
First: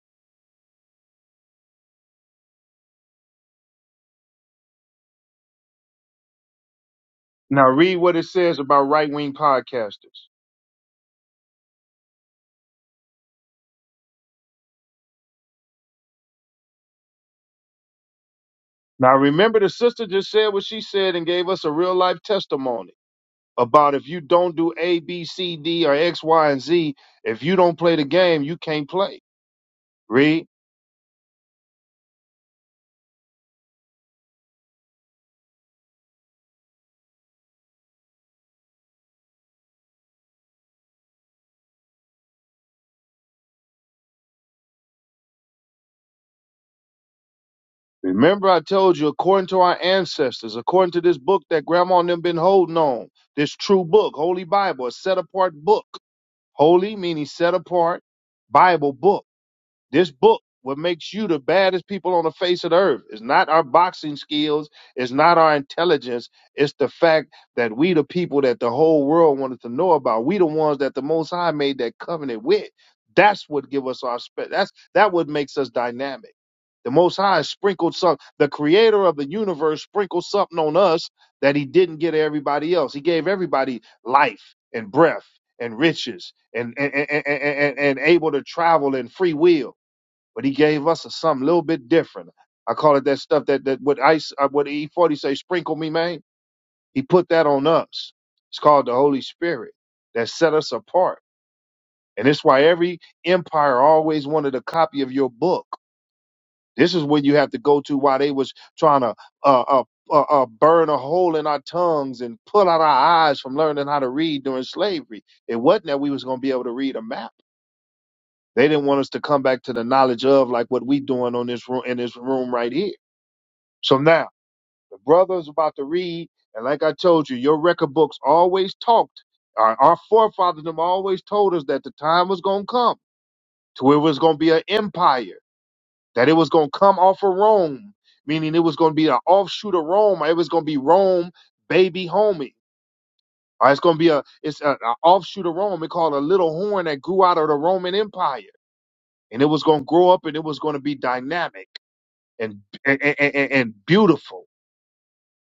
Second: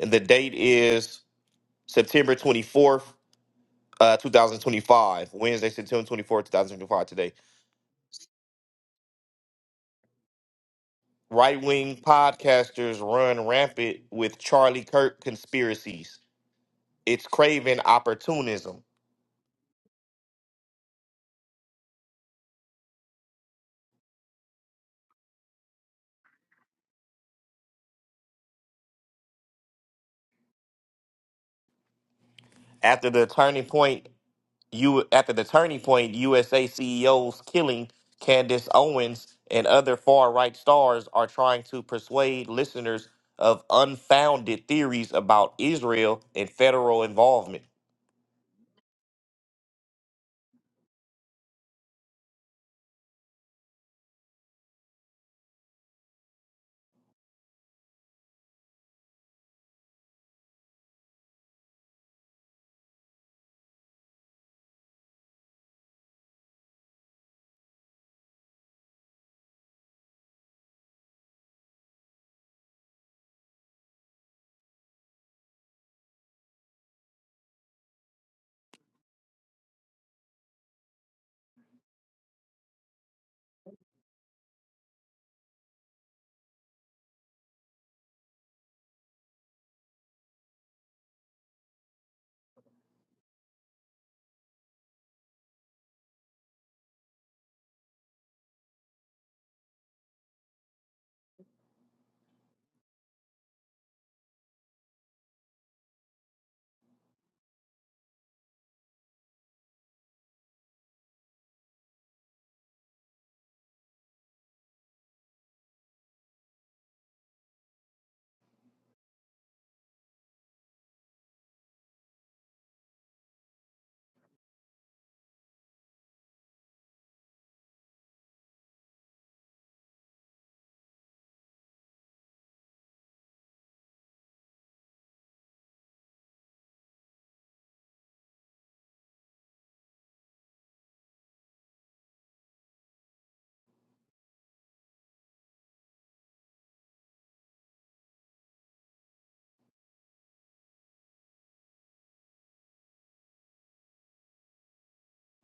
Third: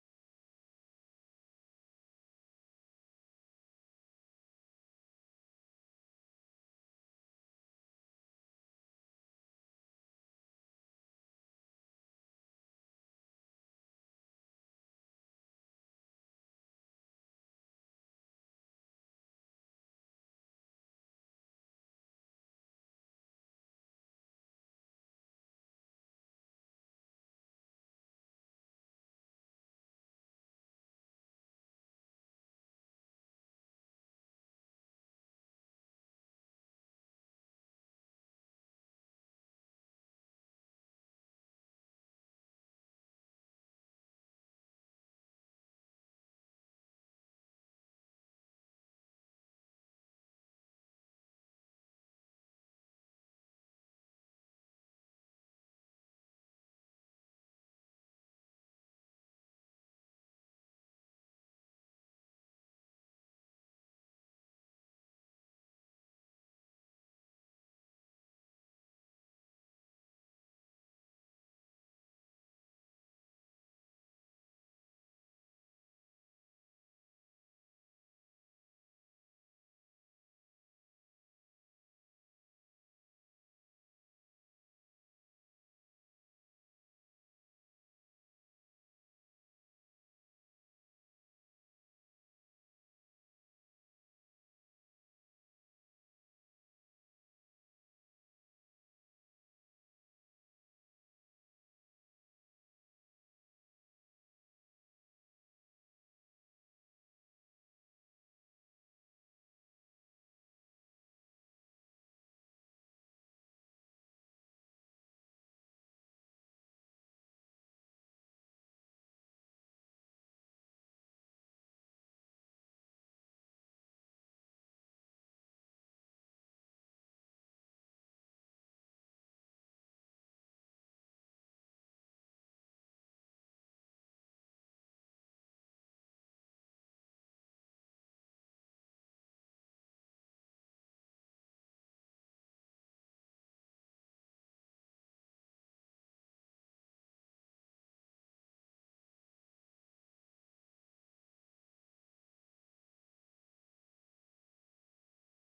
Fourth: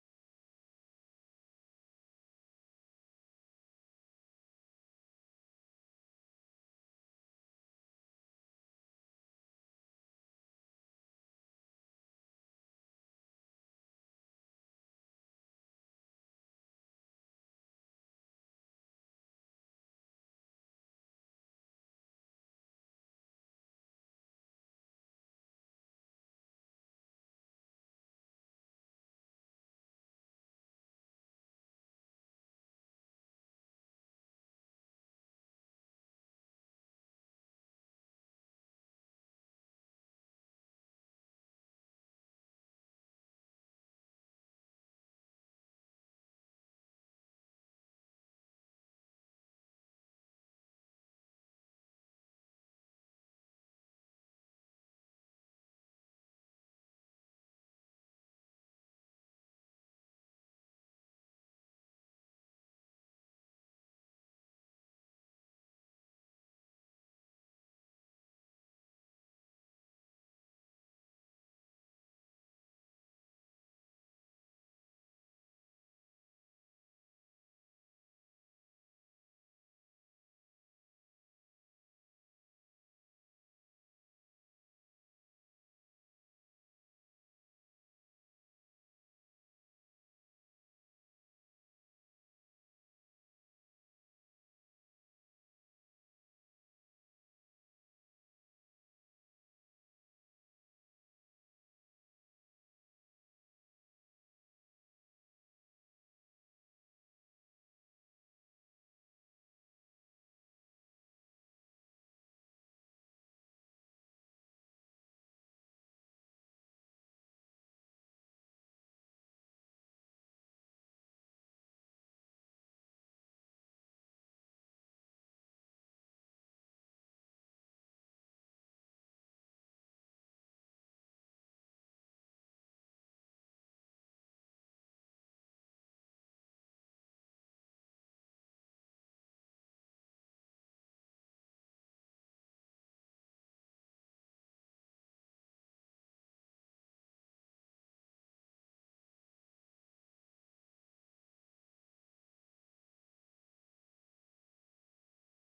[SPEAKER 3] and the date is September twenty fourth. Uh, 2025, Wednesday, September twenty fourth, two 2025, today.
[SPEAKER 1] Now read what it says about right wing podcasters.
[SPEAKER 3] Right wing podcasters run rampant with Charlie Kirk conspiracies. It's craving opportunism.
[SPEAKER 1] Now remember, the sister just said what she said and gave us a real life testimony about if you don't do A, B, C, D, or X, Y, and Z, if you don't play the game, you can't play. Read.
[SPEAKER 3] After the turning point you after the turning point, USA CEOs killing Candace Owens and other far right stars are trying to persuade listeners of unfounded theories about Israel and federal involvement.
[SPEAKER 1] Remember, I told you, according to our ancestors, according to this book that grandma and them been holding on, this true book, Holy Bible, a set apart book. Holy meaning set apart, Bible book. This book, what makes you the baddest people on the face of the earth, is not our boxing skills, it's not our intelligence, it's the fact that we the people that the whole world wanted to know about. We the ones that the Most High made that covenant with. That's what give us our spe- that's that what makes us dynamic. The Most High sprinkled some. The Creator of the universe sprinkled something on us that He didn't get everybody else. He gave everybody life and breath and riches and and and, and, and, and able to travel and free will but he gave us something a little bit different. I call it that stuff that that what ice uh, what E forty say sprinkle me man. He put that on us. It's called the Holy Spirit that set us apart, and it's why every empire always wanted a copy of your book. This is where you have to go to why they was trying to uh, uh, uh, uh, burn a hole in our tongues and pull out our eyes from learning how to read during slavery. It wasn't that we was going to be able to read a map. They didn't want us to come back to the knowledge of like what we doing on this room in this room right here So now the brother's about to read, and like I told you, your record books always talked. Our, our forefathers them always told us that the time was gonna come to where it was gonna be an empire, that it was gonna come off of Rome, meaning it was gonna be an offshoot of Rome, or it was gonna be Rome baby homie. Or it's gonna be a it's an offshoot of Rome. They called a little horn that grew out of the Roman Empire, and it was gonna grow up, and it was gonna be dynamic and and, and, and and beautiful,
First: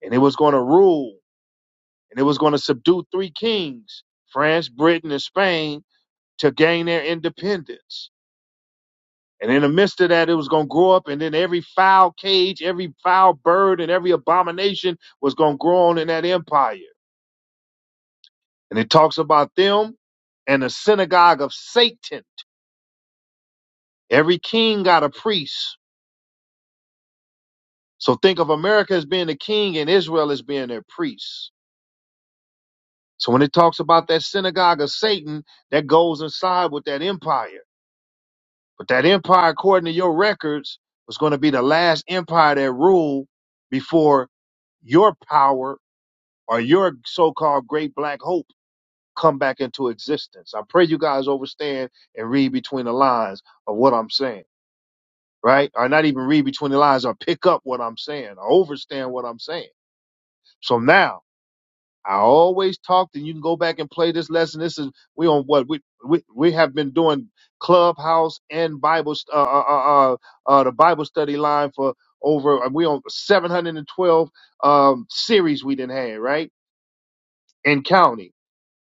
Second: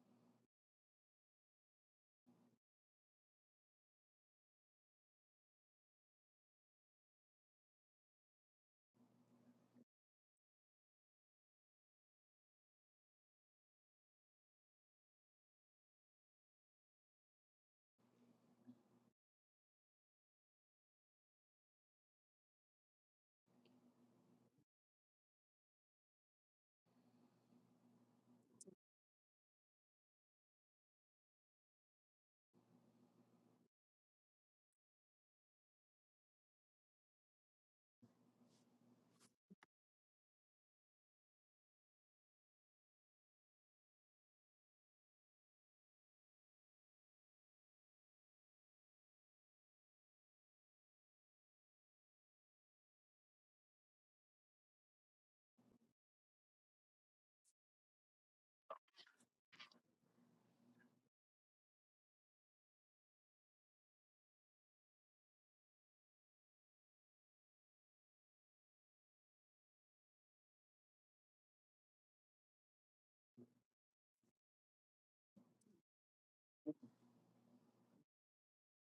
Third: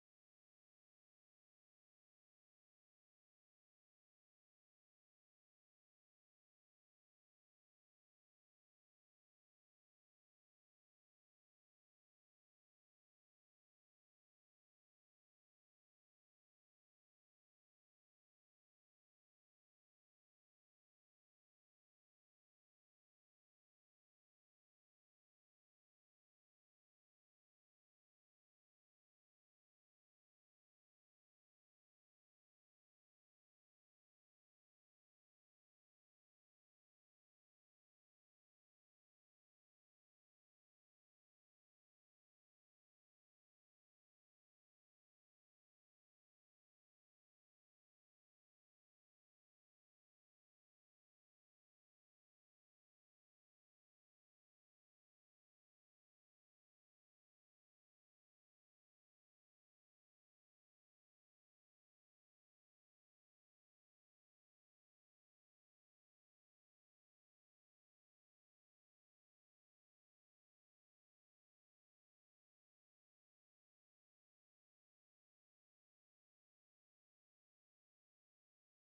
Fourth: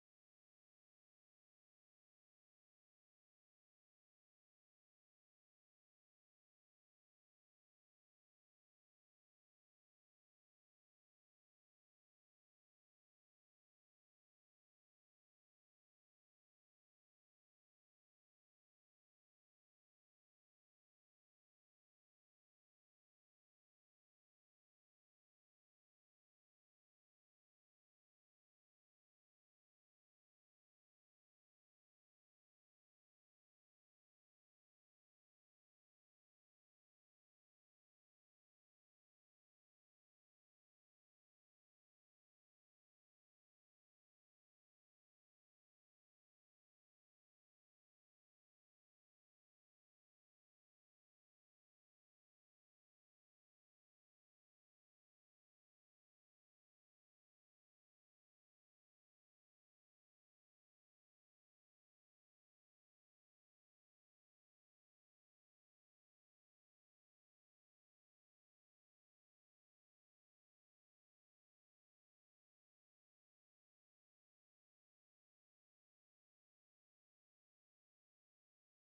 [SPEAKER 1] and it was gonna rule and it was going to subdue three kings France, Britain, and Spain to gain their independence. And in the midst of that, it was going to grow up, and then every foul cage, every foul bird, and every abomination was going to grow on in that empire. And it talks about them and the synagogue of Satan. Every king got a priest. So think of America as being the king and Israel as being their priest. So when it talks about that synagogue of Satan, that goes inside with that empire. But that empire, according to your records, was going to be the last empire that ruled before your power or your so-called great black hope come back into existence. I pray you guys understand and read between the lines of what I'm saying, right? Or not even read between the lines or pick up what I'm saying or understand what I'm saying. So now I always talked, and you can go back and play this lesson. This is we on what we we, we have been doing clubhouse and Bible st- uh, uh, uh, uh, uh, the Bible study line for over. uh, We on 712 um, series we didn't have right and counting.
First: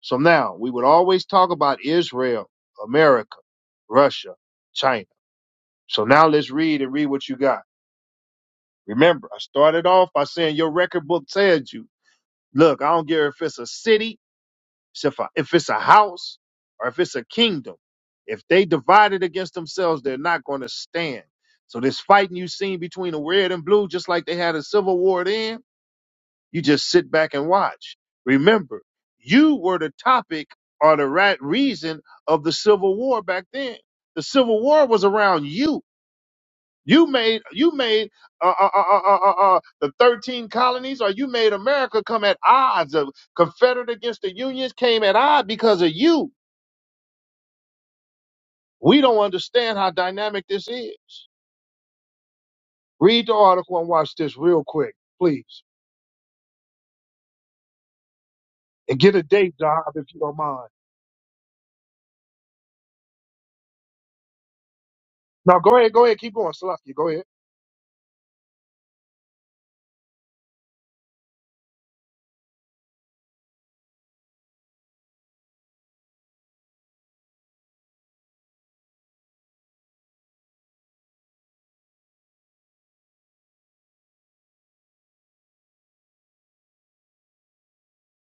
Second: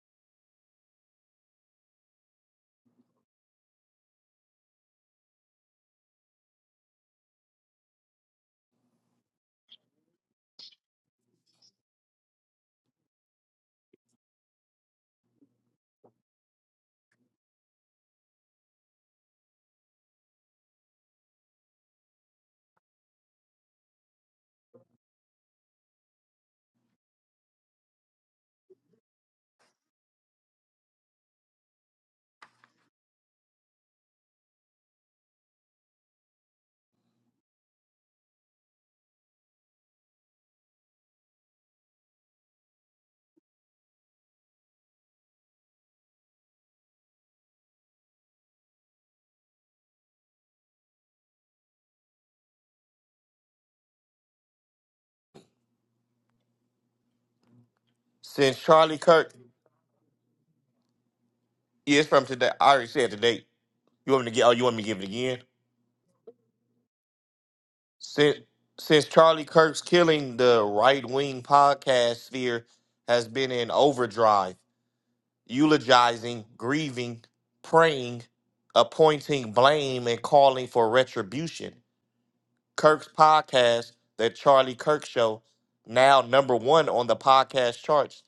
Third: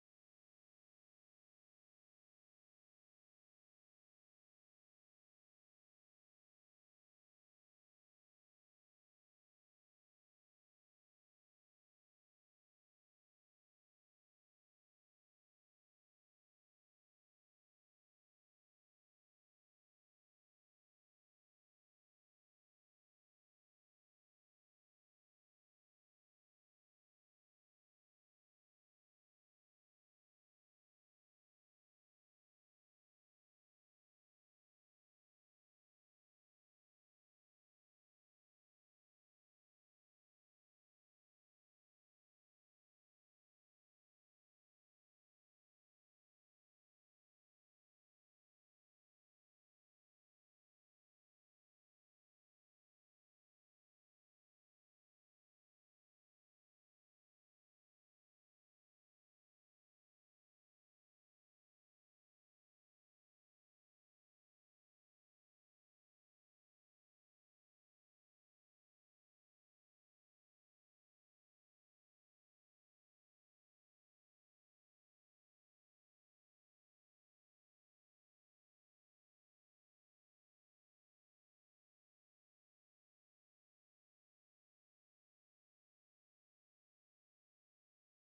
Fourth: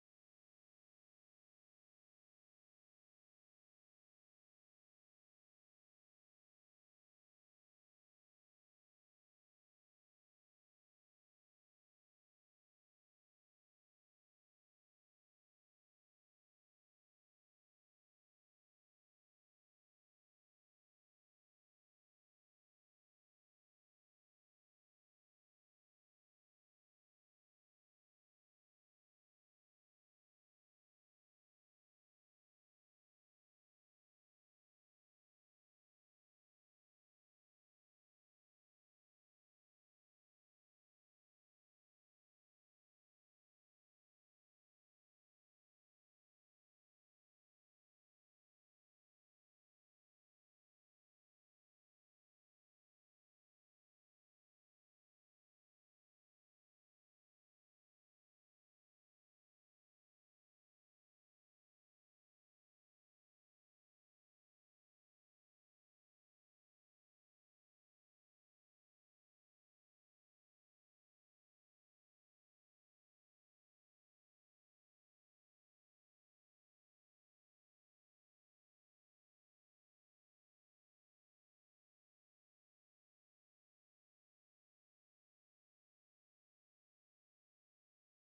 [SPEAKER 1] So now we would always talk about Israel, America, Russia, China. So now let's read and read what you got. Remember, I started off by saying your record book tells you. Look, I don't care if it's a city So if, a, if it's a house or if it's a kingdom, if they divided against themselves, they're not going to stand. So this fighting you seen between the red and blue, just like they had a civil war then, you just sit back and watch. Remember, you were the topic or the right reason of the civil war back then. The civil war was around you you made you made uh, uh, uh, uh, uh, uh, uh, the thirteen colonies, or you made America come at odds. The Confederate against the Unions came at odds because of you. We don't understand how dynamic this is. Read the article and watch this real quick, please,
[SPEAKER 3] Since
[SPEAKER 1] and
[SPEAKER 3] Charlie
[SPEAKER 1] get a
[SPEAKER 3] Kirk
[SPEAKER 1] date, Job, if you don't mind.
[SPEAKER 3] is from today, I already said the date. You want me to get? Oh, you want me to give it again?
[SPEAKER 1] Now go ahead, go ahead, keep going, Slough. Go ahead.
[SPEAKER 3] Since since Charlie Kirk's killing, the right wing podcast sphere has been in overdrive. eulogizing, grieving, praying, appointing blame, and calling for retribution. Kirk's podcast, The Charlie Kirk Show, now number one on the podcast charts,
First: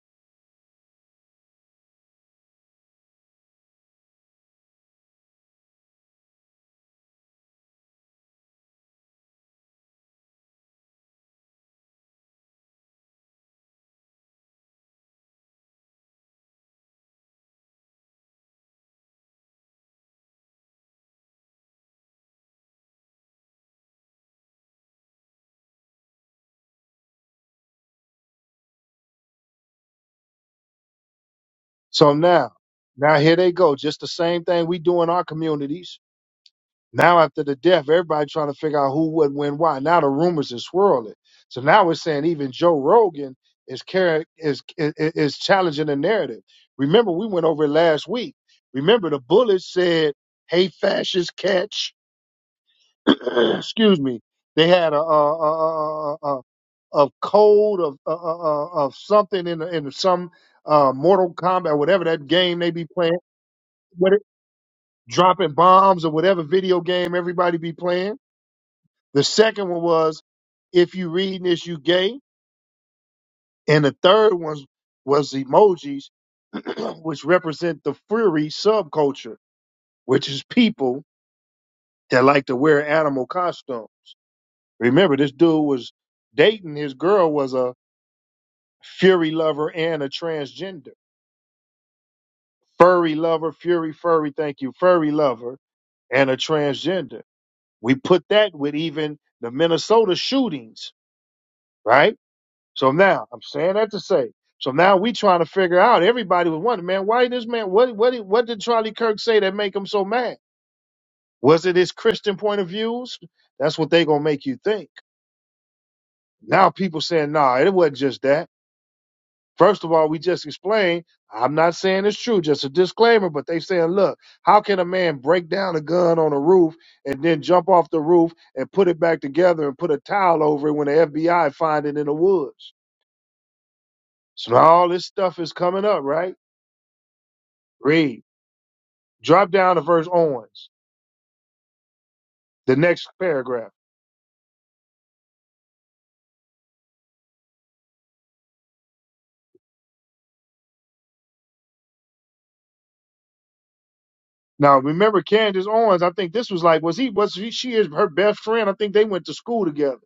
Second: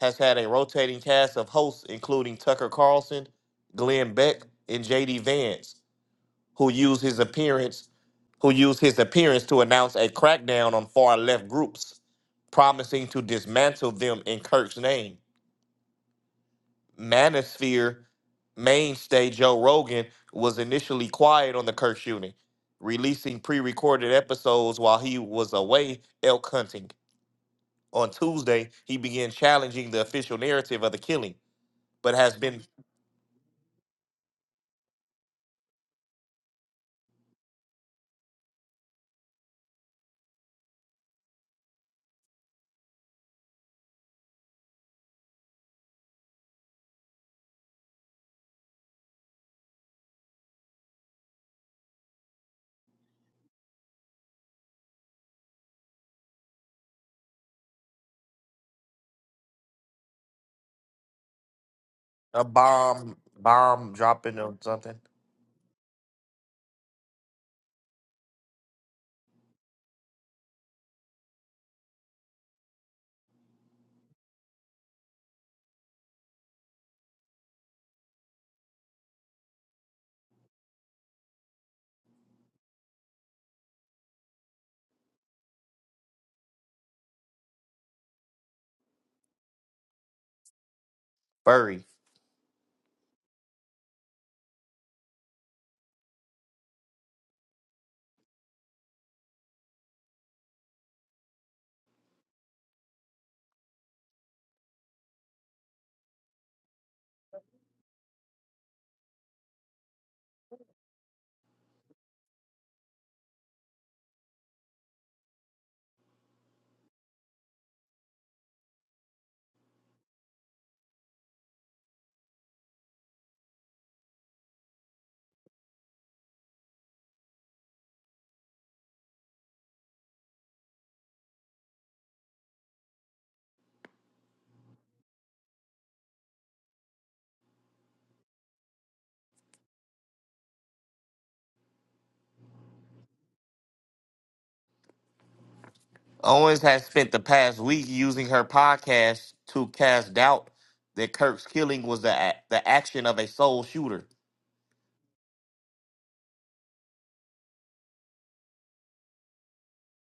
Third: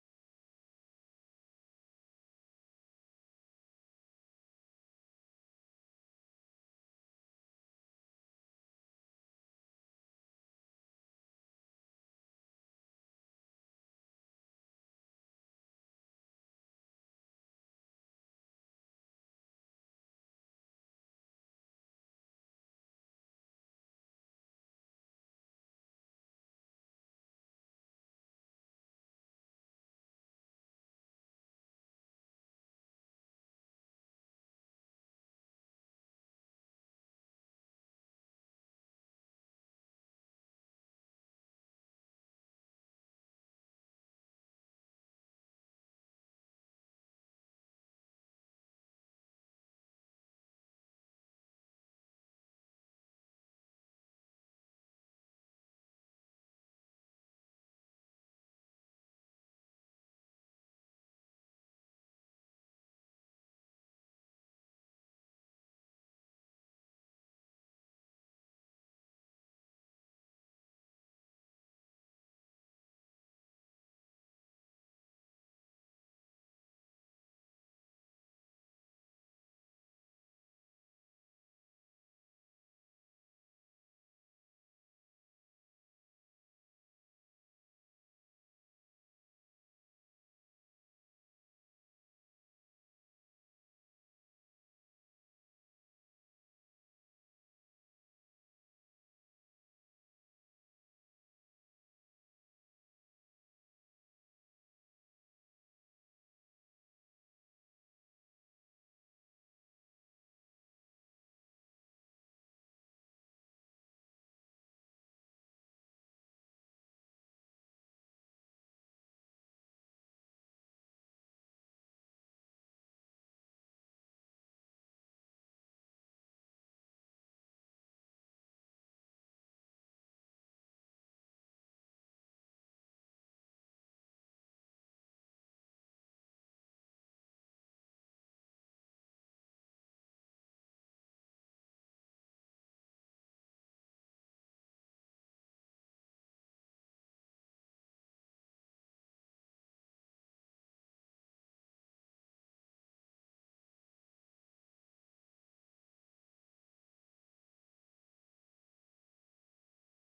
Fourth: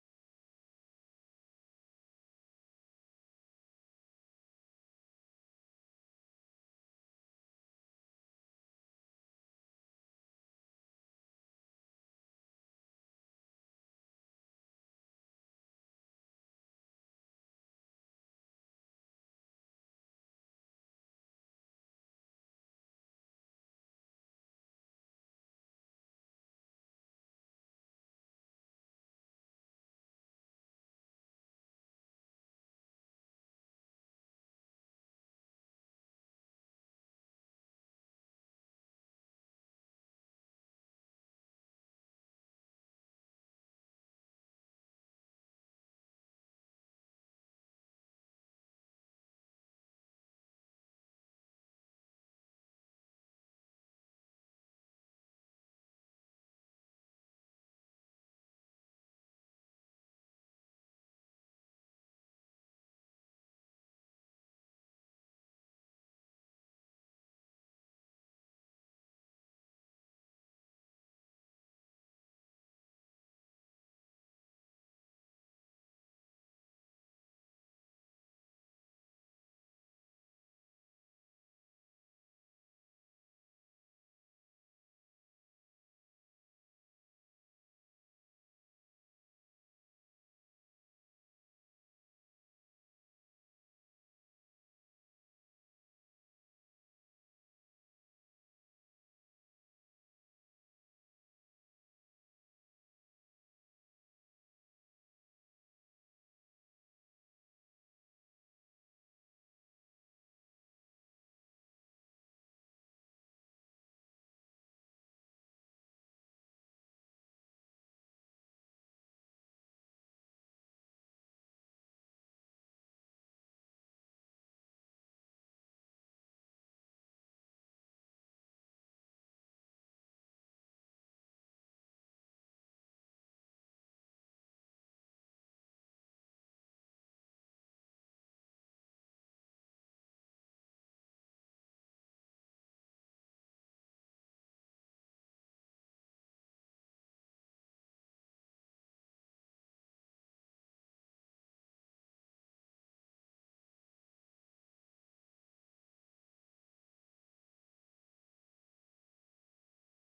[SPEAKER 3] has had a rotating cast of hosts, including Tucker Carlson, Glenn Beck, and JD Vance, who use his appearance who used his appearance to announce a crackdown on far left groups, promising to dismantle them in Kirk's name. Manosphere mainstay Joe Rogan was initially quiet on the Kirk shooting, releasing pre-recorded episodes while he was away elk hunting. On Tuesday, he began challenging the official narrative of the killing,
[SPEAKER 1] So
[SPEAKER 3] but has
[SPEAKER 1] now,
[SPEAKER 3] been
[SPEAKER 1] now here they go. Just the same thing we do in our communities Now after the death, everybody trying to figure out who, what, when, why. Now the rumors are swirling. So now we're saying even Joe Rogan is carrying is is, is challenging the narrative. Remember, we went over it last week. Remember, the bullet said, "Hey, fascist catch." Excuse me. They had a a a, a, a, a code of uh, uh, of something in the- in some uh, Mortal Kombat, whatever that
[SPEAKER 3] a
[SPEAKER 1] game they be
[SPEAKER 3] bomb
[SPEAKER 1] playing,
[SPEAKER 3] bomb
[SPEAKER 1] what it,
[SPEAKER 3] dropping or something.
[SPEAKER 1] dropping bombs or whatever video game everybody be playing The second one was, if you read this, you gay. And the third one was emojis, which represent the furry subculture, which is people that like to wear animal costumes. Remember, this dude was dating his girl was a furry lover and a transgender.
[SPEAKER 3] Furry.
[SPEAKER 1] Furry lover, fury, furry, thank you, furry lover and a transgender. We put that with even the Minnesota shootings, right? So now I'm saying that to say. So now we trying to figure out. Everybody was wondering, man, why this man? What what did- what did Charlie Kirk say that make him so mad? Was it his Christian point of views? That's what they gonna make you think. Now people saying, nah, it wasn't just that. First of all, we just explained. I'm not saying it's true, just a disclaimer. But they saying, look, how can a man break down a gun on a roof and then jump off the roof and put it back together and put a towel over it when the FBI find it in the woods? So now all this stuff is coming up, right? Read. Drop down to verse Owens, the next paragraph.
[SPEAKER 3] Owens has spent the past week using her podcast to cast doubt that Kirk's killing was the a- the action of a sole shooter
[SPEAKER 1] Now remember Candace Owens, I think this was like, was he was he, she is her best friend? I think they went to school together.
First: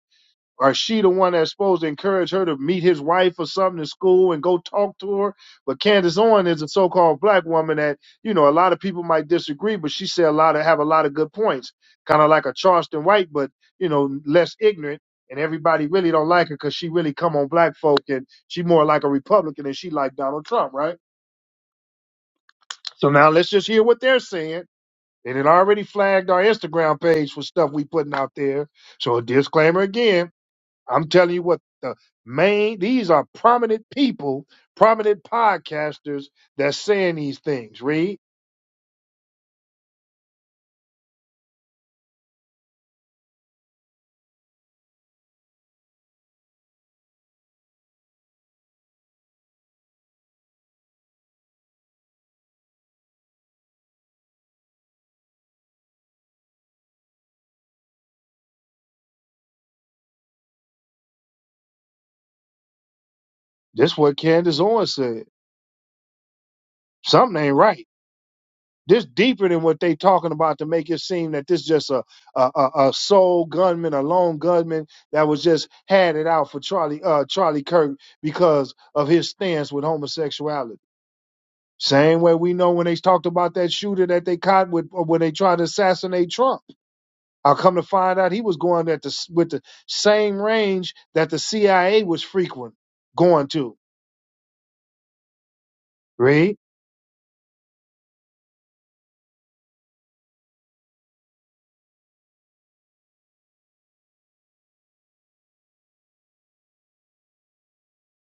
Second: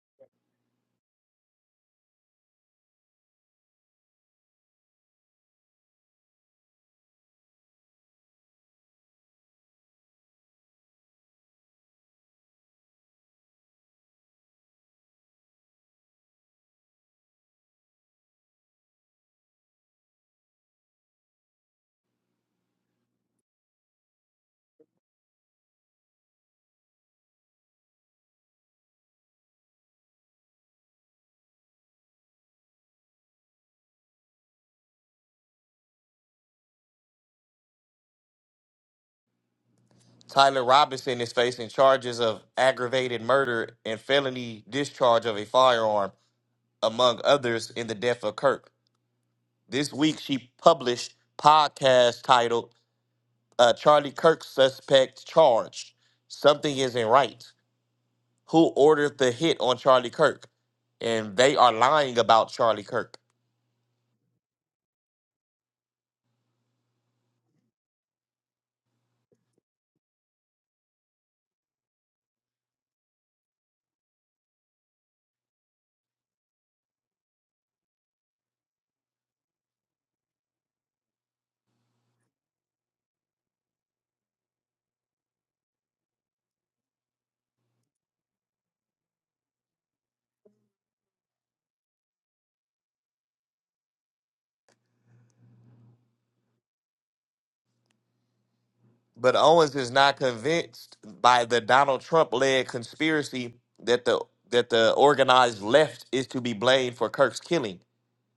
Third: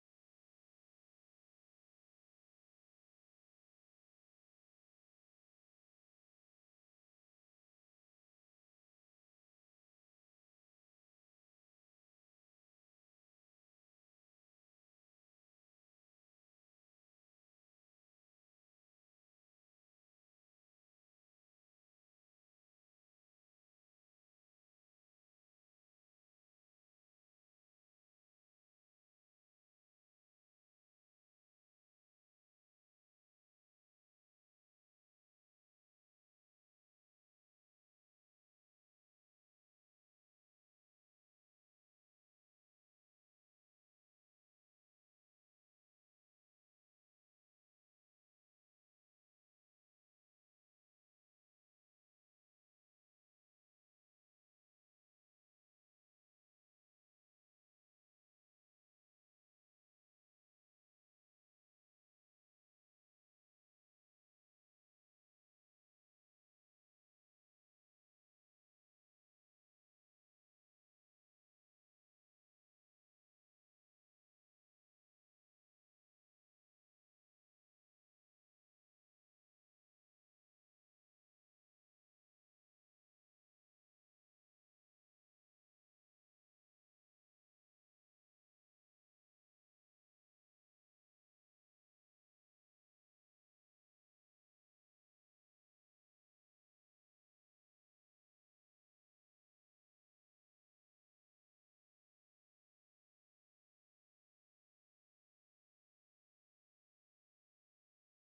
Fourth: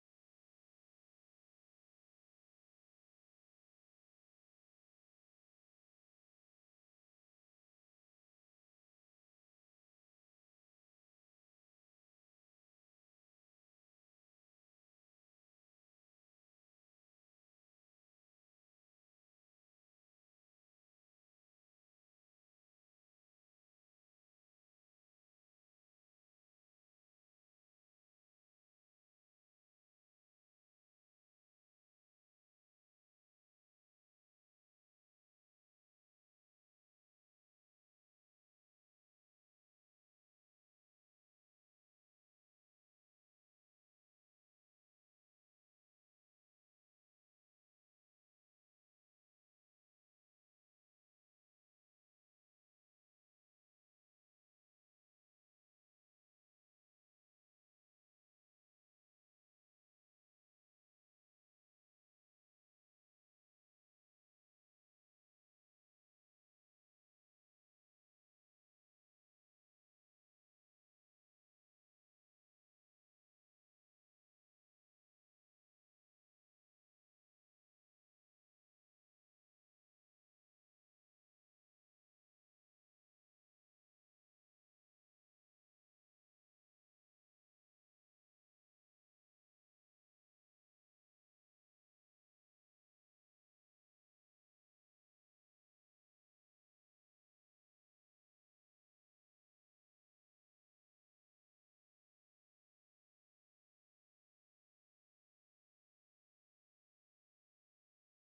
[SPEAKER 1] Or is she the one that's supposed to encourage her to meet his wife or something in school and go talk to her? But Candace Owens is a so called black woman that, you know, a lot of people might disagree, but she said a lot of have a lot of good points. Kind of like a Charleston White, but you know, less ignorant. And everybody really don't like her because she really come on black folk and she more like a Republican and she like Donald Trump, right? So now let's just hear what they're saying. They had already flagged our Instagram page for stuff we putting out there. So a disclaimer again, I'm telling you what the main these are prominent people, prominent podcasters that's saying these things. Read
[SPEAKER 3] Tyler Robinson is facing charges of aggravated murder and felony discharge of a firearm, among others, in the death of Kirk. This week, she published podcast titled uh, "Charlie Kirk Suspect Charged." Something isn't right. Who ordered the hit on Charlie Kirk? And they are lying about Charlie Kirk.
[SPEAKER 1] this what Candace Owens said. Something ain't right. This deeper than what they talking about to make it seem that this just a a, a, a sole gunman, a lone gunman that was just had it out for Charlie uh Charlie Kirk because of his stance with homosexuality. Same way we know when they talked about that shooter that they caught with or when they tried to assassinate Trump. I come to find out he was going at the with the same range that the CIA was frequent going to. Read.
[SPEAKER 3] But Owens is not convinced by the Donald Trump-led conspiracy that the that the organized left is to be blamed for Kirk's killing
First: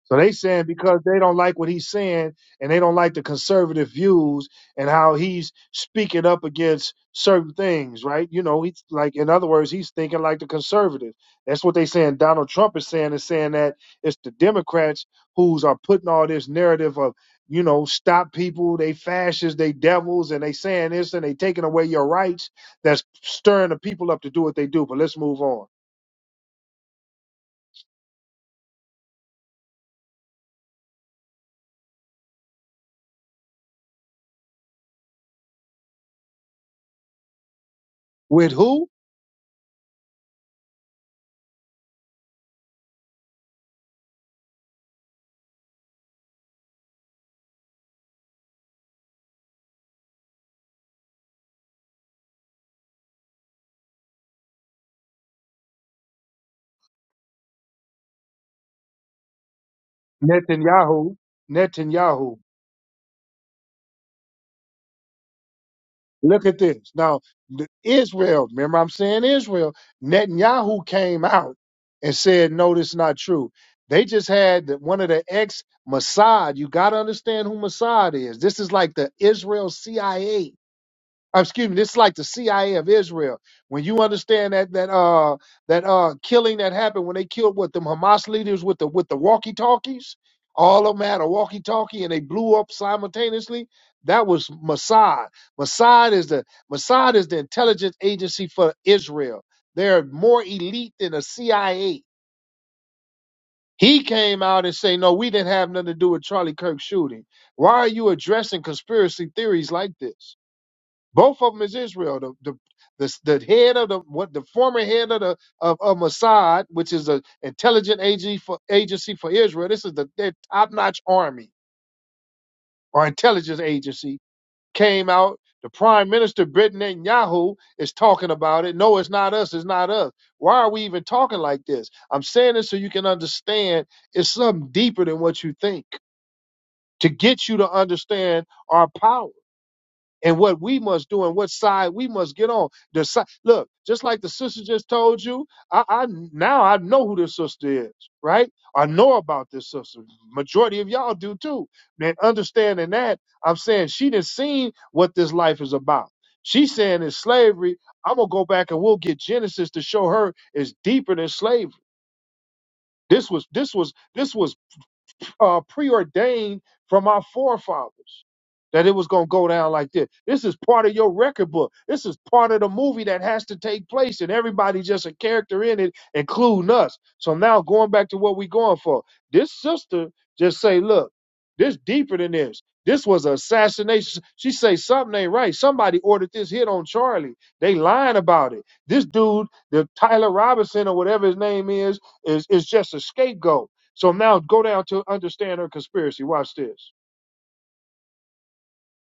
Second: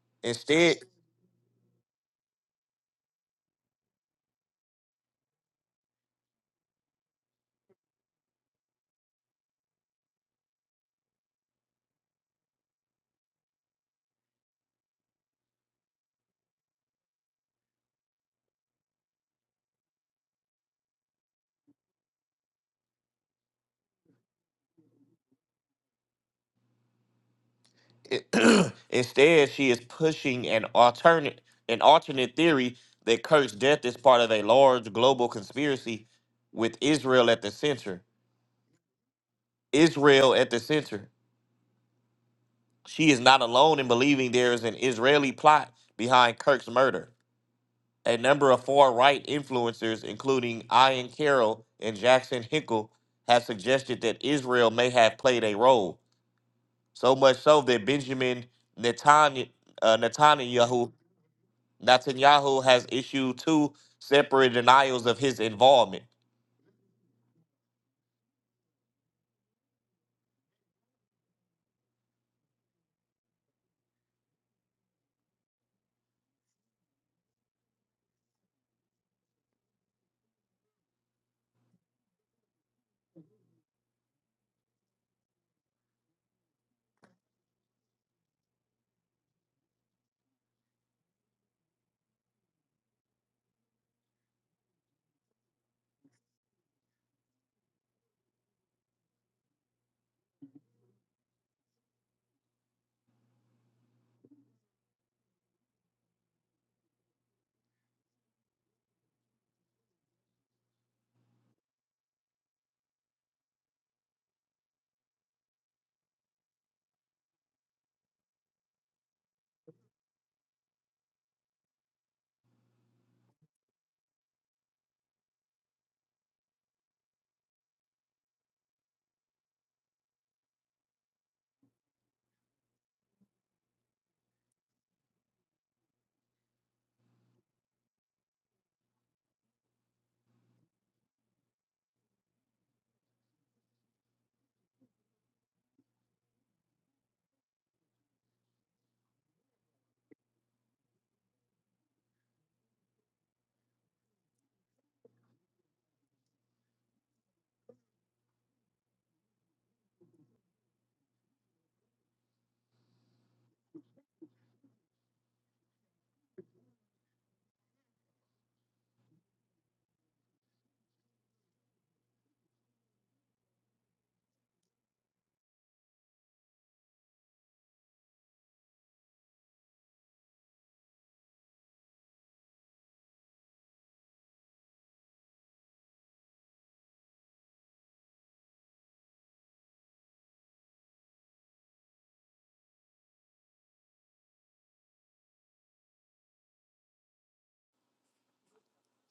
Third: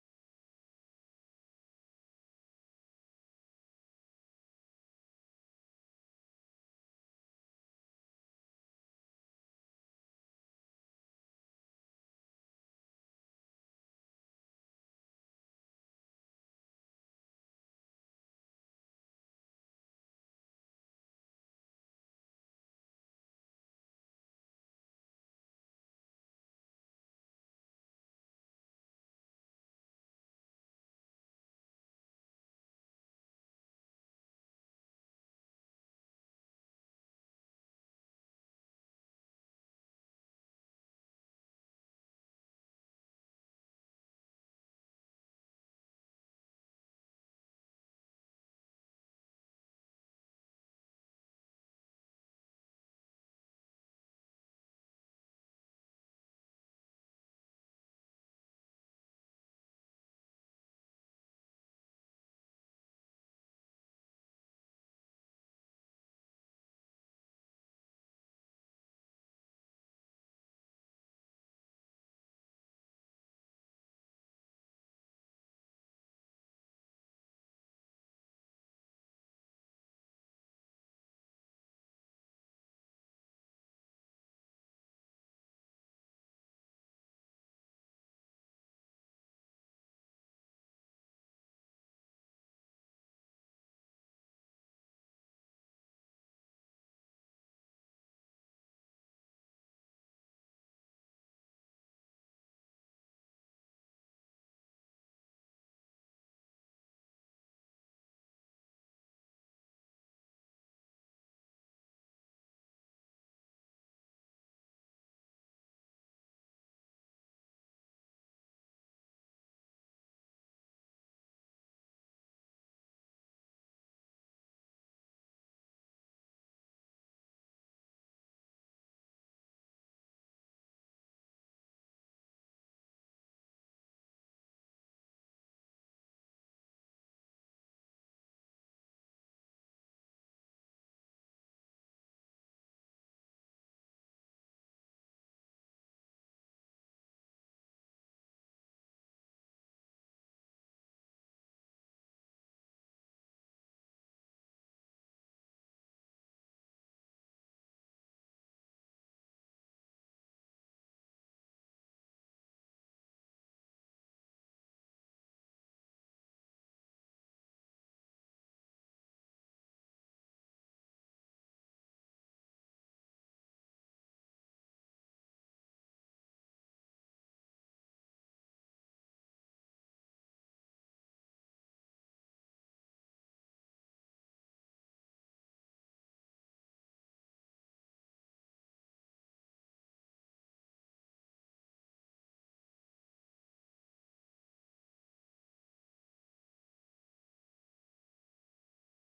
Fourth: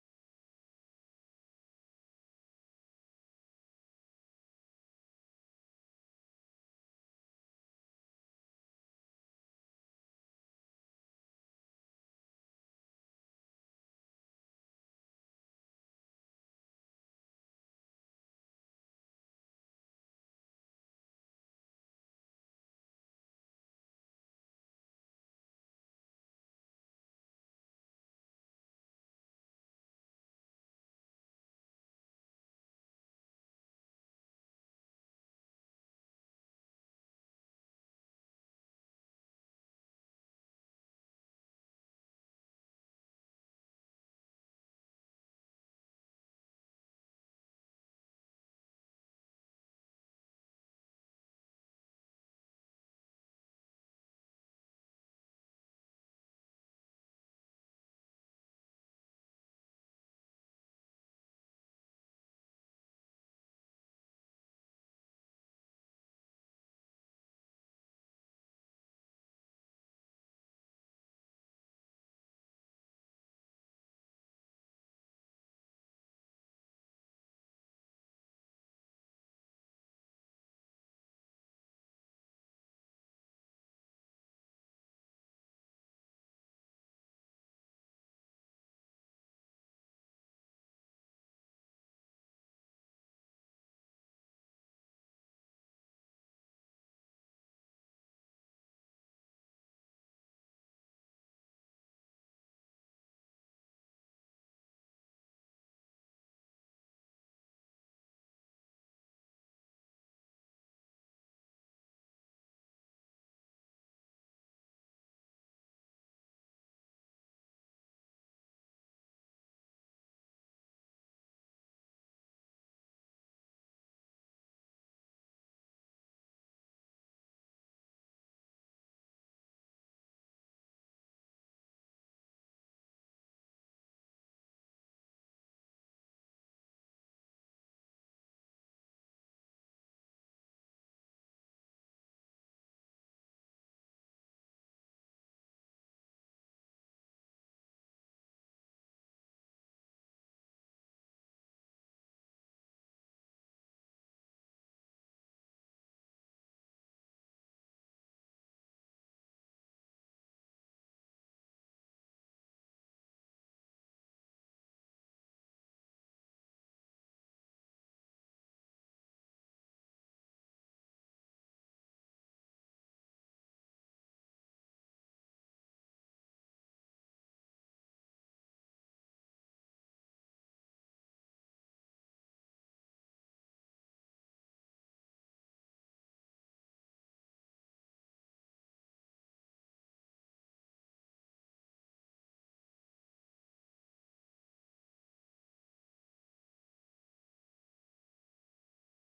[SPEAKER 1] So they saying
[SPEAKER 3] Instead,
[SPEAKER 1] because they don't like what he's saying and they don't like the conservative views and how he's speaking up against certain things, right? You know, he's like in other words, he's thinking like the conservatives. That's what they saying Donald Trump is saying is saying that it's the Democrats who's are putting all this narrative of, you know, stop people, they fascists, they devils, and they saying this and they taking away your rights. That's stirring the people up to do what they do. But let's move on.
[SPEAKER 3] instead, she is pushing an alternate an alternate theory that Kirk's death is part of a large global conspiracy with Israel at the center.
[SPEAKER 1] With who?
[SPEAKER 3] Israel at the center. She is not alone in believing there is an Israeli plot behind Kirk's murder. A number of far right influencers, including Ian Carroll and Jackson Hinkle, have suggested that Israel may have played a role. So much so that Benjamin Netanyahu, uh, Netanyahu
[SPEAKER 1] Netanyahu. Netanyahu.
[SPEAKER 3] Netanyahu has issued two separate denials of his involvement.
[SPEAKER 1] Look at this. Now, the Israel, remember I'm saying Israel, Netanyahu came out and said, no, this is not true. They just had the- one of the ex Mossad. You got to understand who Mossad is. This is like the Israel CIA uh, excuse me, this is like the CIA of Israel. When you understand that that uh that uh killing that happened when they killed what them Hamas leaders with the with the walkie talkies, all of them had a walkie talkie and they blew up simultaneossly. That was Mossad. Mossad is the Mossad is the intelligence agency for Israel. They're more elite than the CIA. He came out and say, "No, we didn't have nothing to do with Charlie Kirk shooting." Why are you addressing conspiracy theories like this? Both of them is Israel. The the the, the head of the what the former head of the of, of Mossad, which is an intelligent agency for agency for Israel. This is the their top notch army or intelligence agency came out. The prime minister Britain Netanyahu is talking about it. No, it's not us. It's not us. Why are we even talking like this? I'm saying this so you can understand. It's something deeper than what you think to get you to understand our power and what we must do and what side we must get on. The side, look, just like the sister just told you, I, I now I know who this sister is, right? I know about this sister. Majority of y'all do too. And understanding that, I'm saying she done seen what this life is about. She's saying it's slavery. I'm gonna go back and we'll get Genesis to show her it's deeper than slavery. This was this was this was uh, preordained from our forefathers that it was going to go down like this. This is part of your record book. This is part of the movie that has to take place, and everybody's just a character in it, including us. So now going back to what we're going for, this sister just say, look, this deeper than this. This was an assassination. She say something ain't right. Somebody ordered this hit on Charlie. They lying about it. This dude, the Tyler Robinson or whatever his name is, is is just a scapegoat. So now go down to understand her conspiracy. Watch this.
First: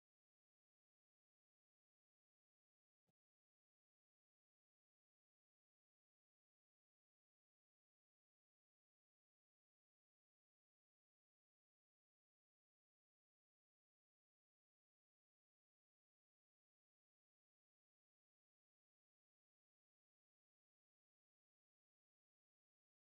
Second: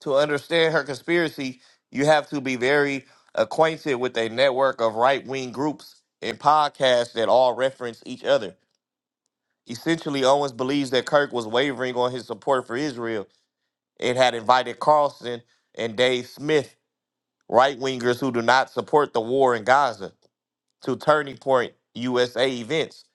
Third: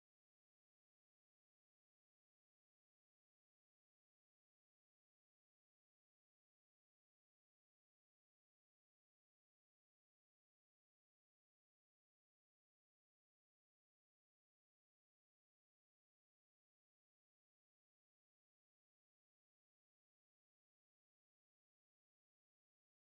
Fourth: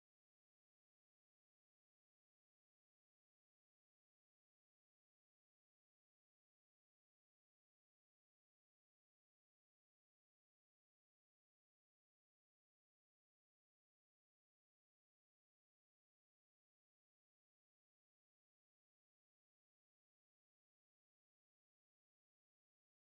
[SPEAKER 3] To understand her conspiracy, you have to be very acquainted with a network of right wing groups and podcasts that all reference each other. Essentially, Owens believes that Kirk was wavering on his support for Israel and had invited Carlson and Dave Smith, right wingers who do not support the war in Gaza, to Turning Point USA events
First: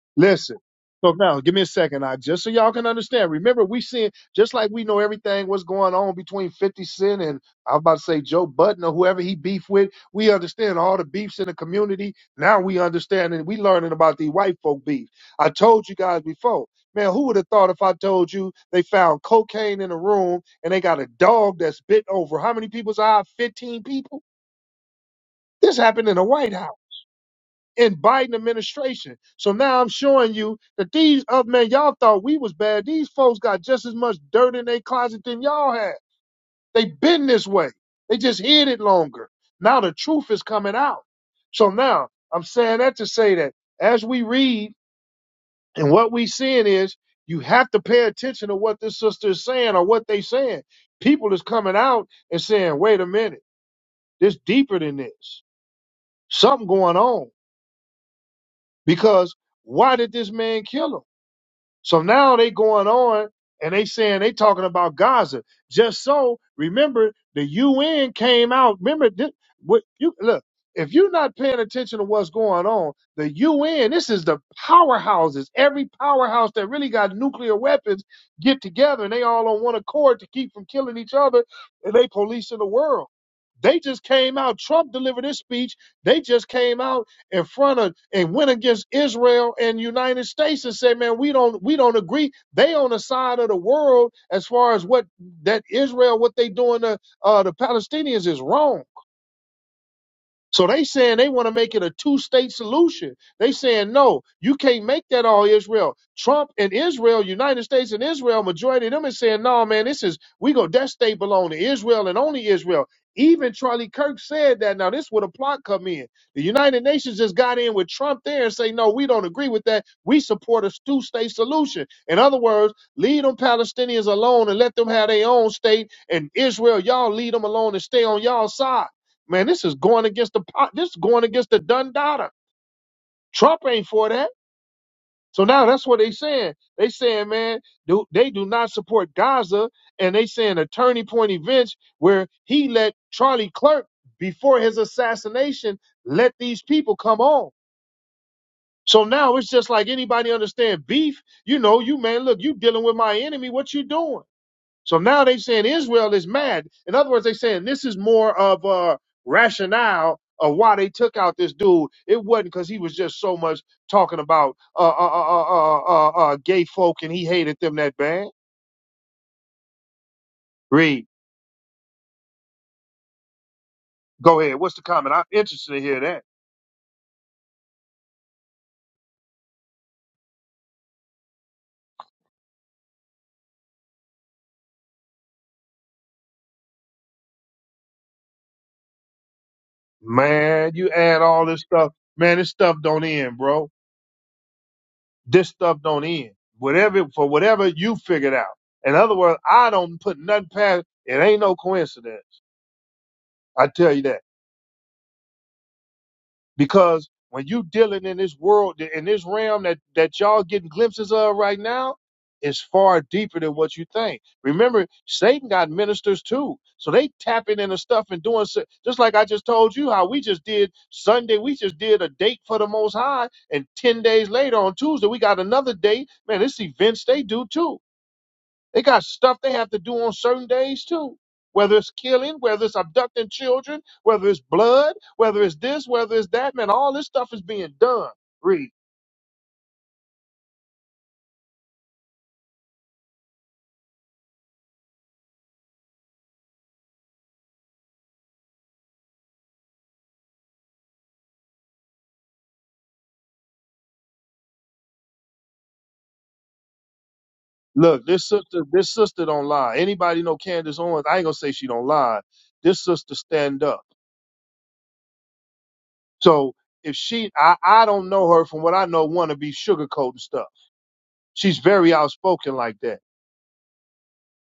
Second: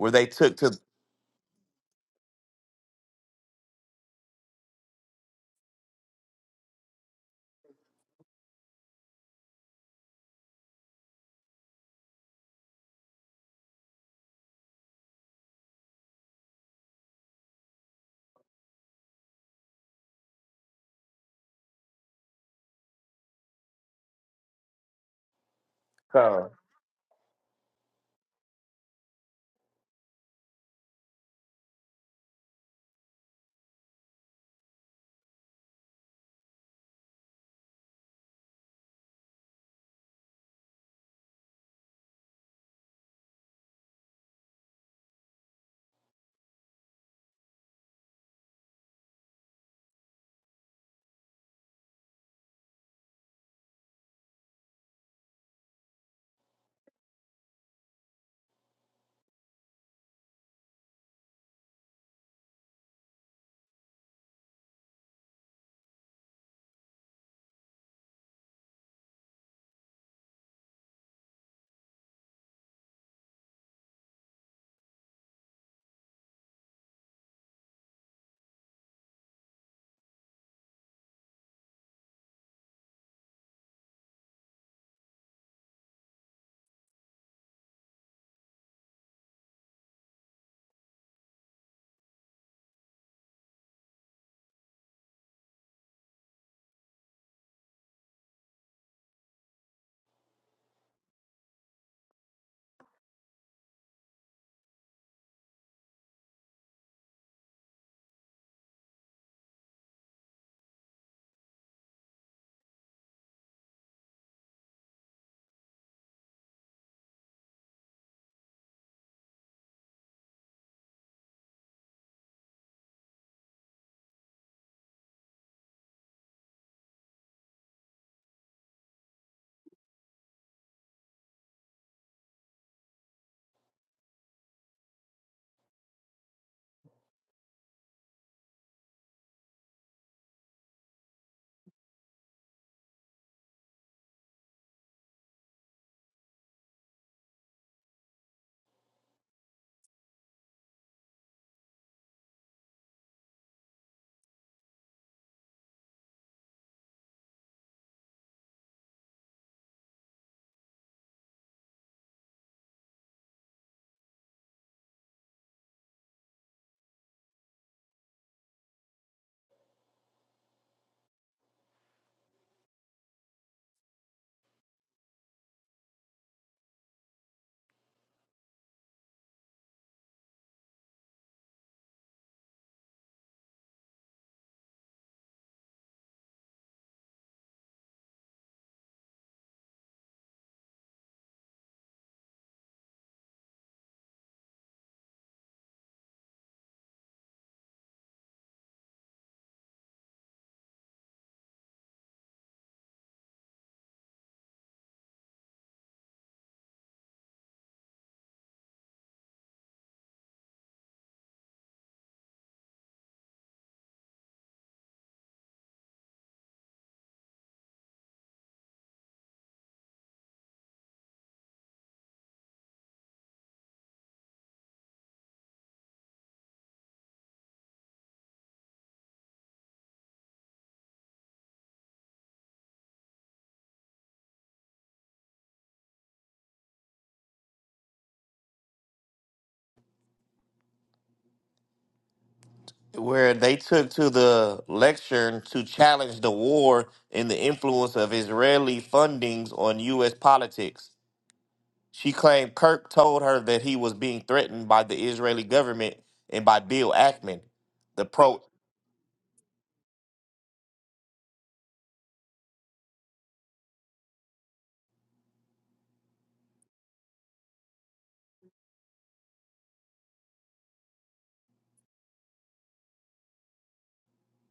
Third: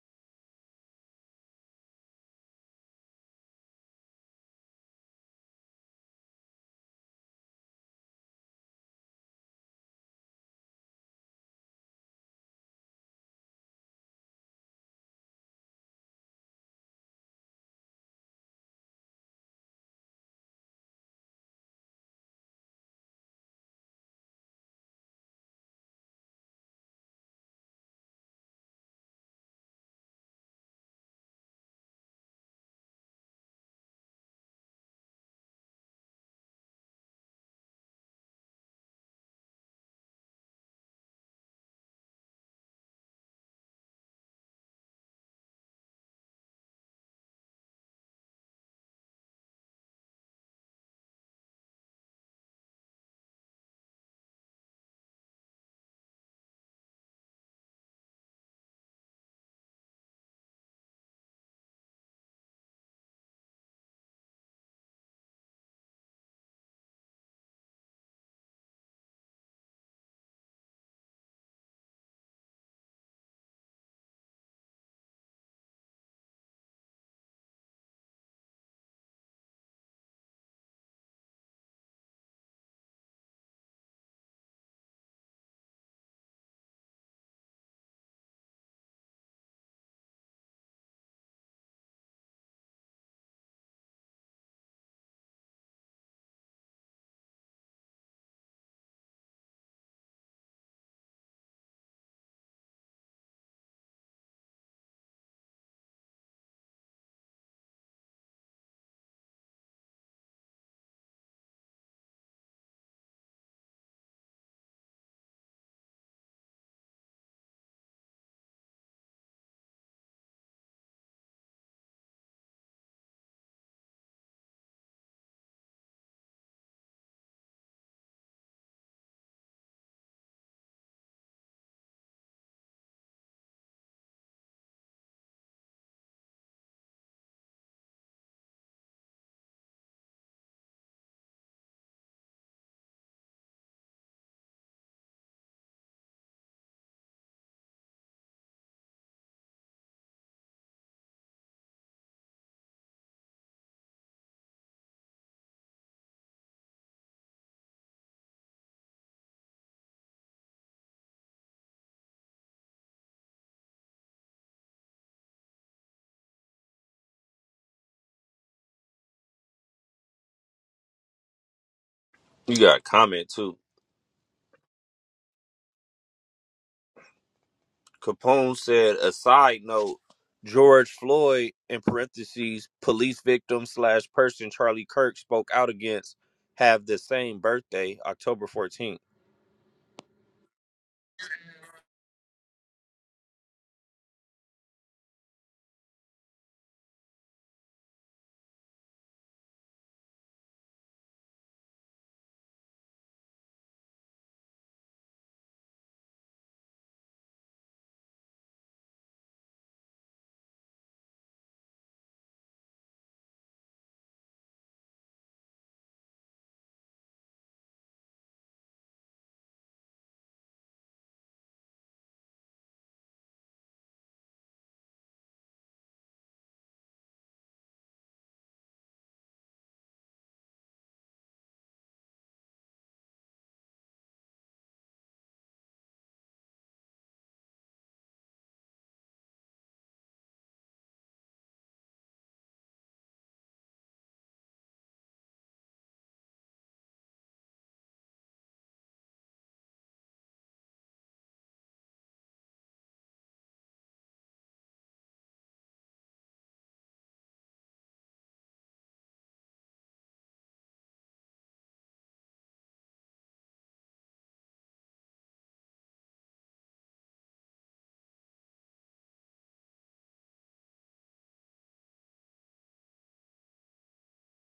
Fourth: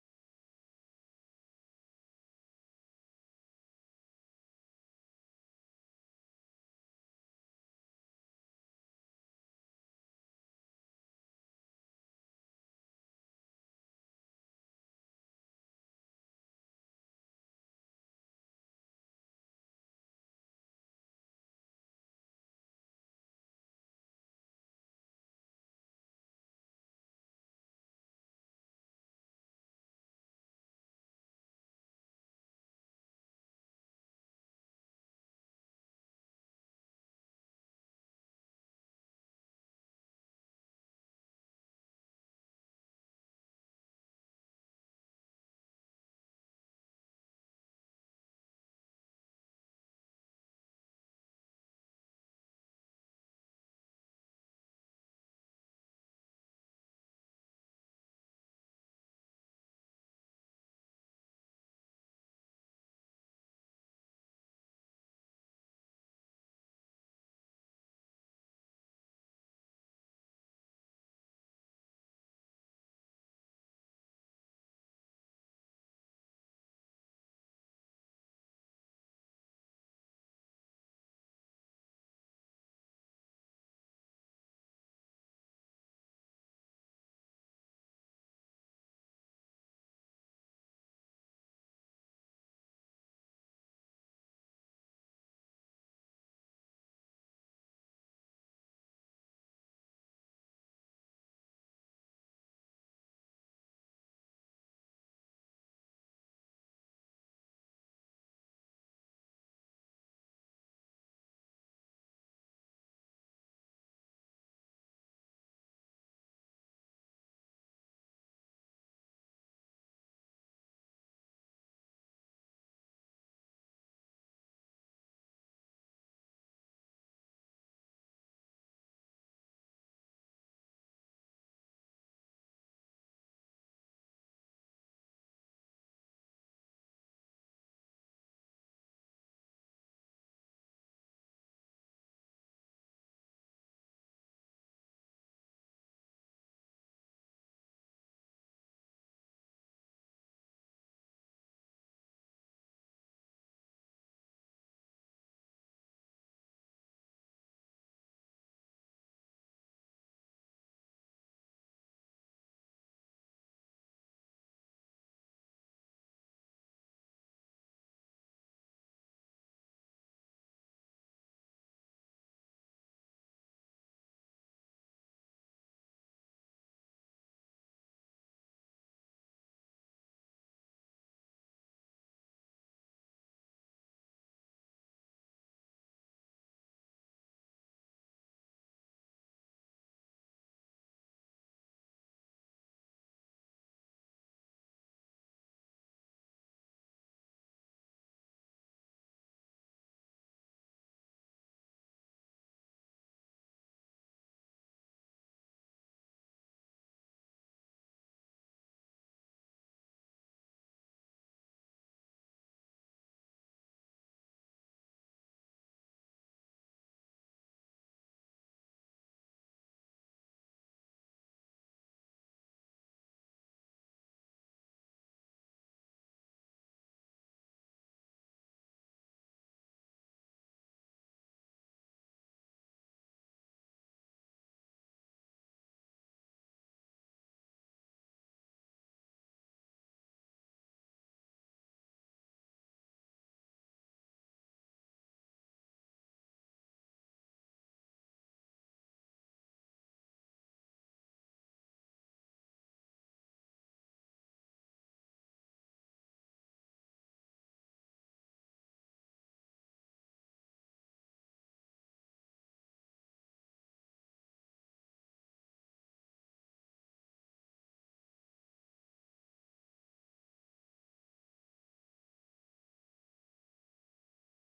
[SPEAKER 3] where they took
[SPEAKER 1] Listen. So now give me a second, I just so y'all can understand. Remember, we seen just like we know everything what's going on between 50 Cent and I was about to say Joe Budden or whoever he beef with. We understand all the beefs in the community. Now we understand and we learning about the white folk beef. I told you guys before. Man, who would have thought if I told you they found cocaine in a room and they got a dog that's bit over how many people's eye? 15 people? This happened in the
[SPEAKER 3] to
[SPEAKER 1] White House. in Biden administration. So now I'm showing you that these other man, y'all thought we was bad. These folks got just as much dirt in their closet than y'all had. They been this way. They just hid it longer. Now the truth is coming out. So now I'm saying that to say that as we read and what we seeing is you have to pay attention to what this sister is saying or what they saying. People is coming out and saying, wait a minute, this deeper than this. Something going on. Because why did this man kill him? So now they going on and they saying they talking about Gaza. Just so remember the UN came out. Remember this, what you look. If you're not paying attention to what's going on, the UN, this is the powerhouses. Every powerhouse that really got nuclear weapons get together and they all on one accord to keep from killing each other and they policing the world. They just came out. Trump delivered his speech. They just came out in front of and went against Israel and United States and said, man, we don't we don't agree. They on the side of the world as far as what that Israel, what they doing to uh, the Palestinians is wrong. So they saying they want to make it a two-state solution. They saying no, you can't make that all Israel. Trump and Israel, United States and Israel, majority of them is saying no, man. This is we go that state belong to Israel and only Israel. Even Charlie Kirk said that. Now this would a plot come in. The United Nations just got in with Trump there and say no, we don't agree with that. We support a two-state solution. In other words, leave them Palestinians alone and let them have their own state. And Israel, y'all leave them alone and stay on y'all side. Man, this is going against the po- this is going against the done data. Trump ain't for that. So now that's what they saying. They saying, man, do, they do not support Gaza, and they saying a turning point events where he let Charlie Clerk before his assassination let these people come on. So now it's just like anybody understand beef. You know, you man, look, you dealing with my enemy. What you doing? So now they saying Israel is mad. In other words, they saying this is more of a rationale of why they took out this dude. It wasn't because he was just so much talking about uh, uh, uh, uh, uh, uh, uh, gay folk and he hated them that bad. Read.
[SPEAKER 2] You got a comment too.
[SPEAKER 1] Go ahead. What's the comment? I'm interested to hear that.
[SPEAKER 2] Capone said, a side note, George Floyd, in parentheses, police victim slash person Charlie Kirk spoke out against, have the same birthday, October 14th.
[SPEAKER 1] Man, you add all this stuff. Man, this stuff don't end, bro. This stuff don't end. Whatever for whatever you figured out. In other words, I don't put nothing past. It ain't no coincidence. I tell you that. Because when you dealing in this world, in this realm that, that y'all getting glimpses of right now, it's far deeper than what you think. Remember, Satan got ministers too. So they tapping into stuff and doing so, just like I just told you how we just did Sunday. We just did a date for the Most High. And 10 days later on Tuesday, we got another date. Man, this events they do too they got stuff they have to do on certain days too. Whether it's killing, whether it's abducting children, whether it's blood, whether it's this, whether it's that, man, all this stuff is being done. Read.
[SPEAKER 3] where they took to the lecture to challenge the war and the influence of Israeli fundings on U.S. politics. She claimed Kirk told her that he was being threatened by the Israeli government and by Bill Ackman, the
[SPEAKER 1] Look, this
[SPEAKER 3] pro
[SPEAKER 1] sister, this sister don't lie. Anybody know Candace Owens? I ain't gonna say she don't lie. This sister stand up. So if she, I, I don't know her from what I know, want to be sugarcoating stuff. She's very outspoken like that.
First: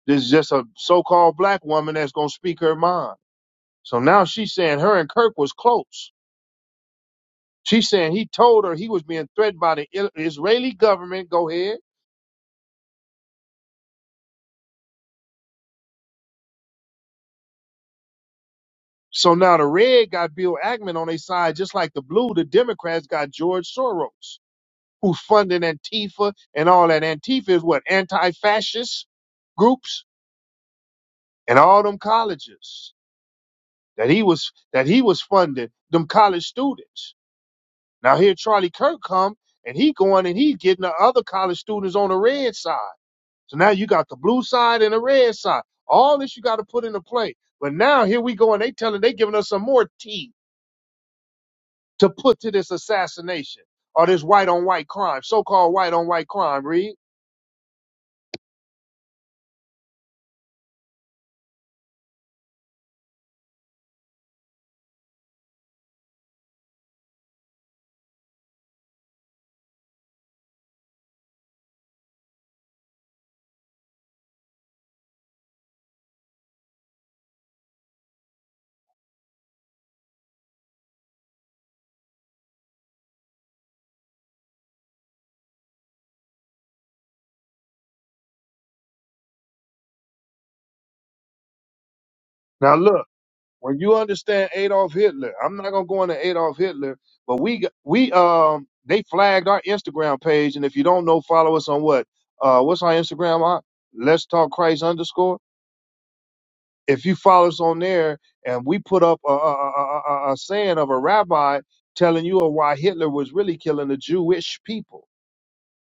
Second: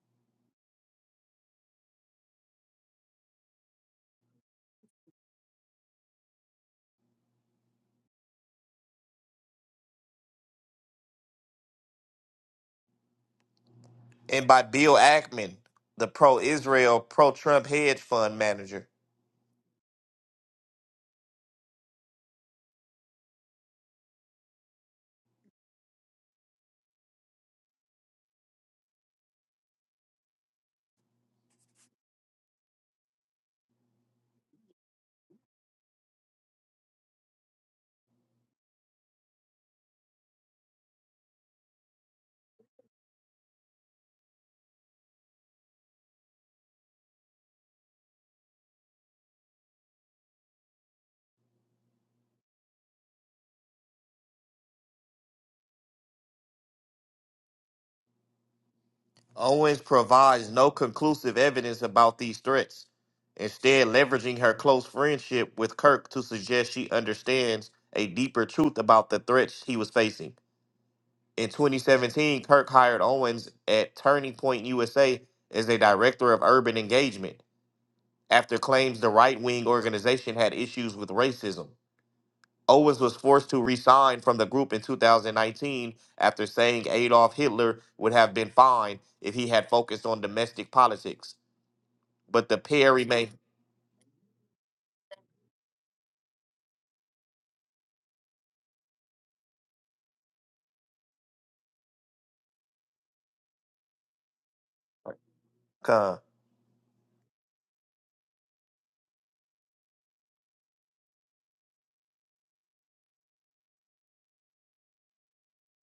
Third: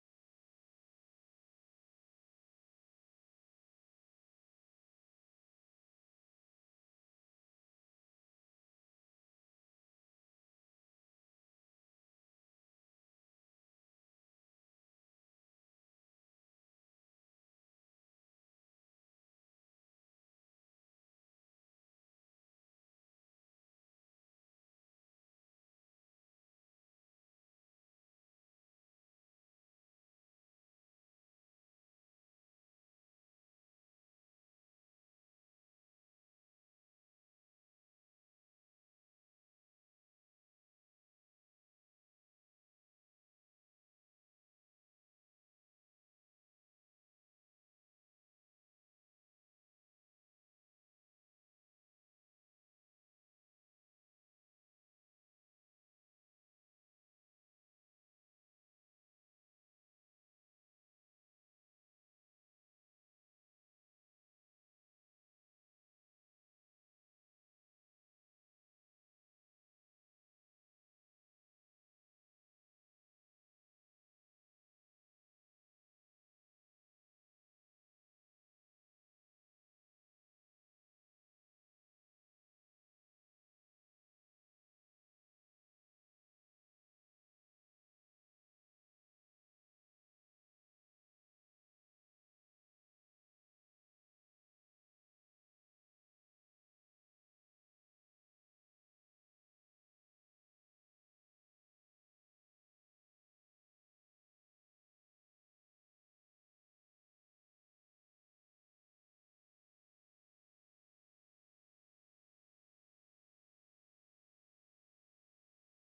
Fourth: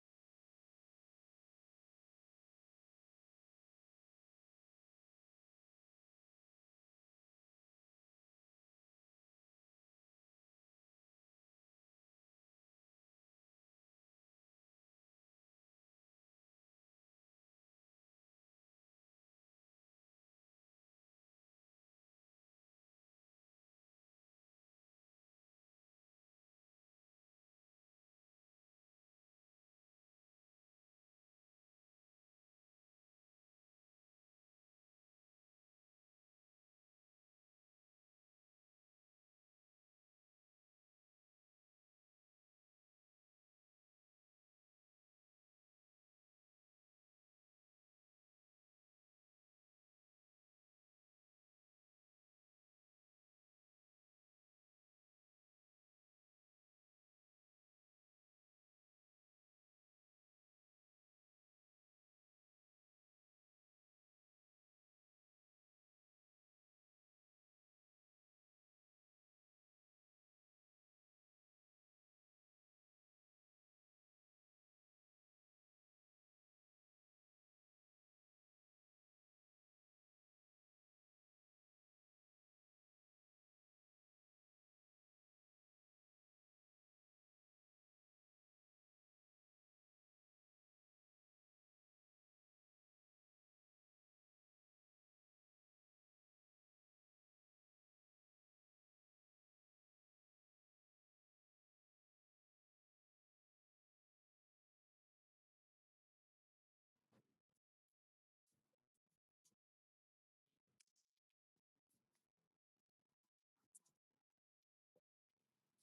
[SPEAKER 1] This is just a so-called black woman that's gonna speak her mind. So now she's saying her and Kirk was close. She's saying he told her he was being threatened by the Il- Israeli government. Go ahead.
[SPEAKER 3] and by Bill Ackman, the pro-Israel, pro-Trump hedge fund manager.
[SPEAKER 1] So now the red got Bill Ackman on their side, just like the blue, the Democrats got George Soros, who's funding Antifa and all that. Antifa is what anti-fascist groups and all them colleges that he was that he was funding them college students. Now here Charlie Kirk come and he going and he's getting the other college students on the red side. So now you got the blue side and the red side. All this you got to put into play. But now here we go, and they telling they giving us some more tea to put to this assassination or this white on white crime, so called white on white crime. Read
[SPEAKER 3] Owens provides no conclusive evidence about these threats, instead, leveraging her close friendship with Kirk to suggest she understands a deeper truth about the threats he was facing. In 2017, Kirk hired Owens at Turning Point USA as a director of urban engagement after claims the right wing organization had issues with racism. Owens was forced to resign from the group in 2019 after saying Adolf Hitler would have been fine if he had focused on domestic politics. But the
[SPEAKER 1] now,
[SPEAKER 3] pair
[SPEAKER 1] look
[SPEAKER 3] remained
[SPEAKER 1] when you understand Adolf Hitler. I'm not gonna go into Adolf Hitler, but we got- we um they flagged our Instagram page, and if you don't know, follow us on what uh what's our Instagram? Uh, Let's talk Christ underscore.
[SPEAKER 3] Con.
[SPEAKER 1] if you follow us on there and we put up a, a, a, a, a saying of a rabbi telling you of why Hitler was really killing the Jewish people.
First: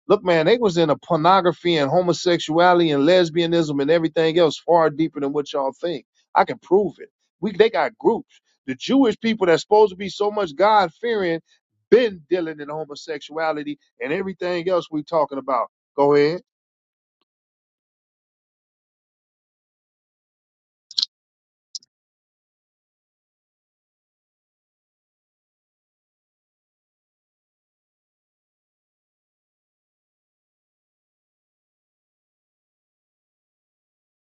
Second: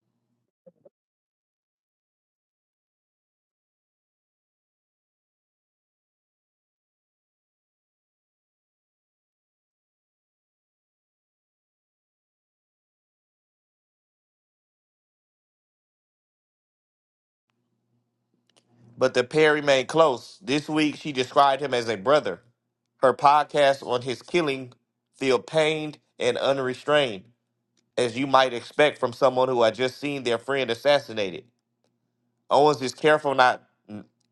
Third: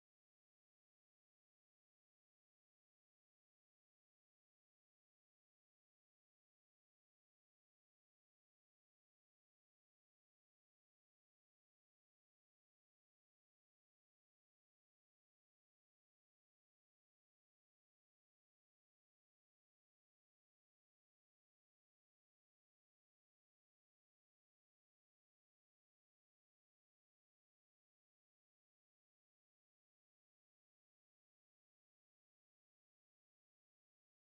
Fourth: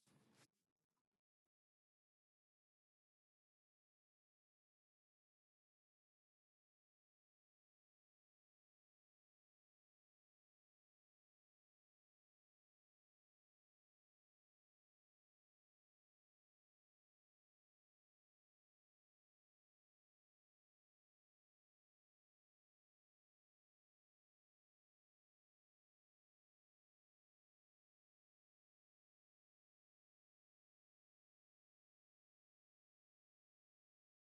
[SPEAKER 1] Look, man, they was into pornography and homosexuality and lesbianism and everything else far deeper than what y'all think. I can prove it. We they got groups. The Jewish people that's supposed to be so much God fearing been dealing in homosexuality and everything else we talking about. Go ahead.
[SPEAKER 3] But the pair remained close. This week, she described him as a brother. Her podcast on his killing feel pained and unrestrained, as you might expect from someone who had just seen their friend assassinated. Owens is careful not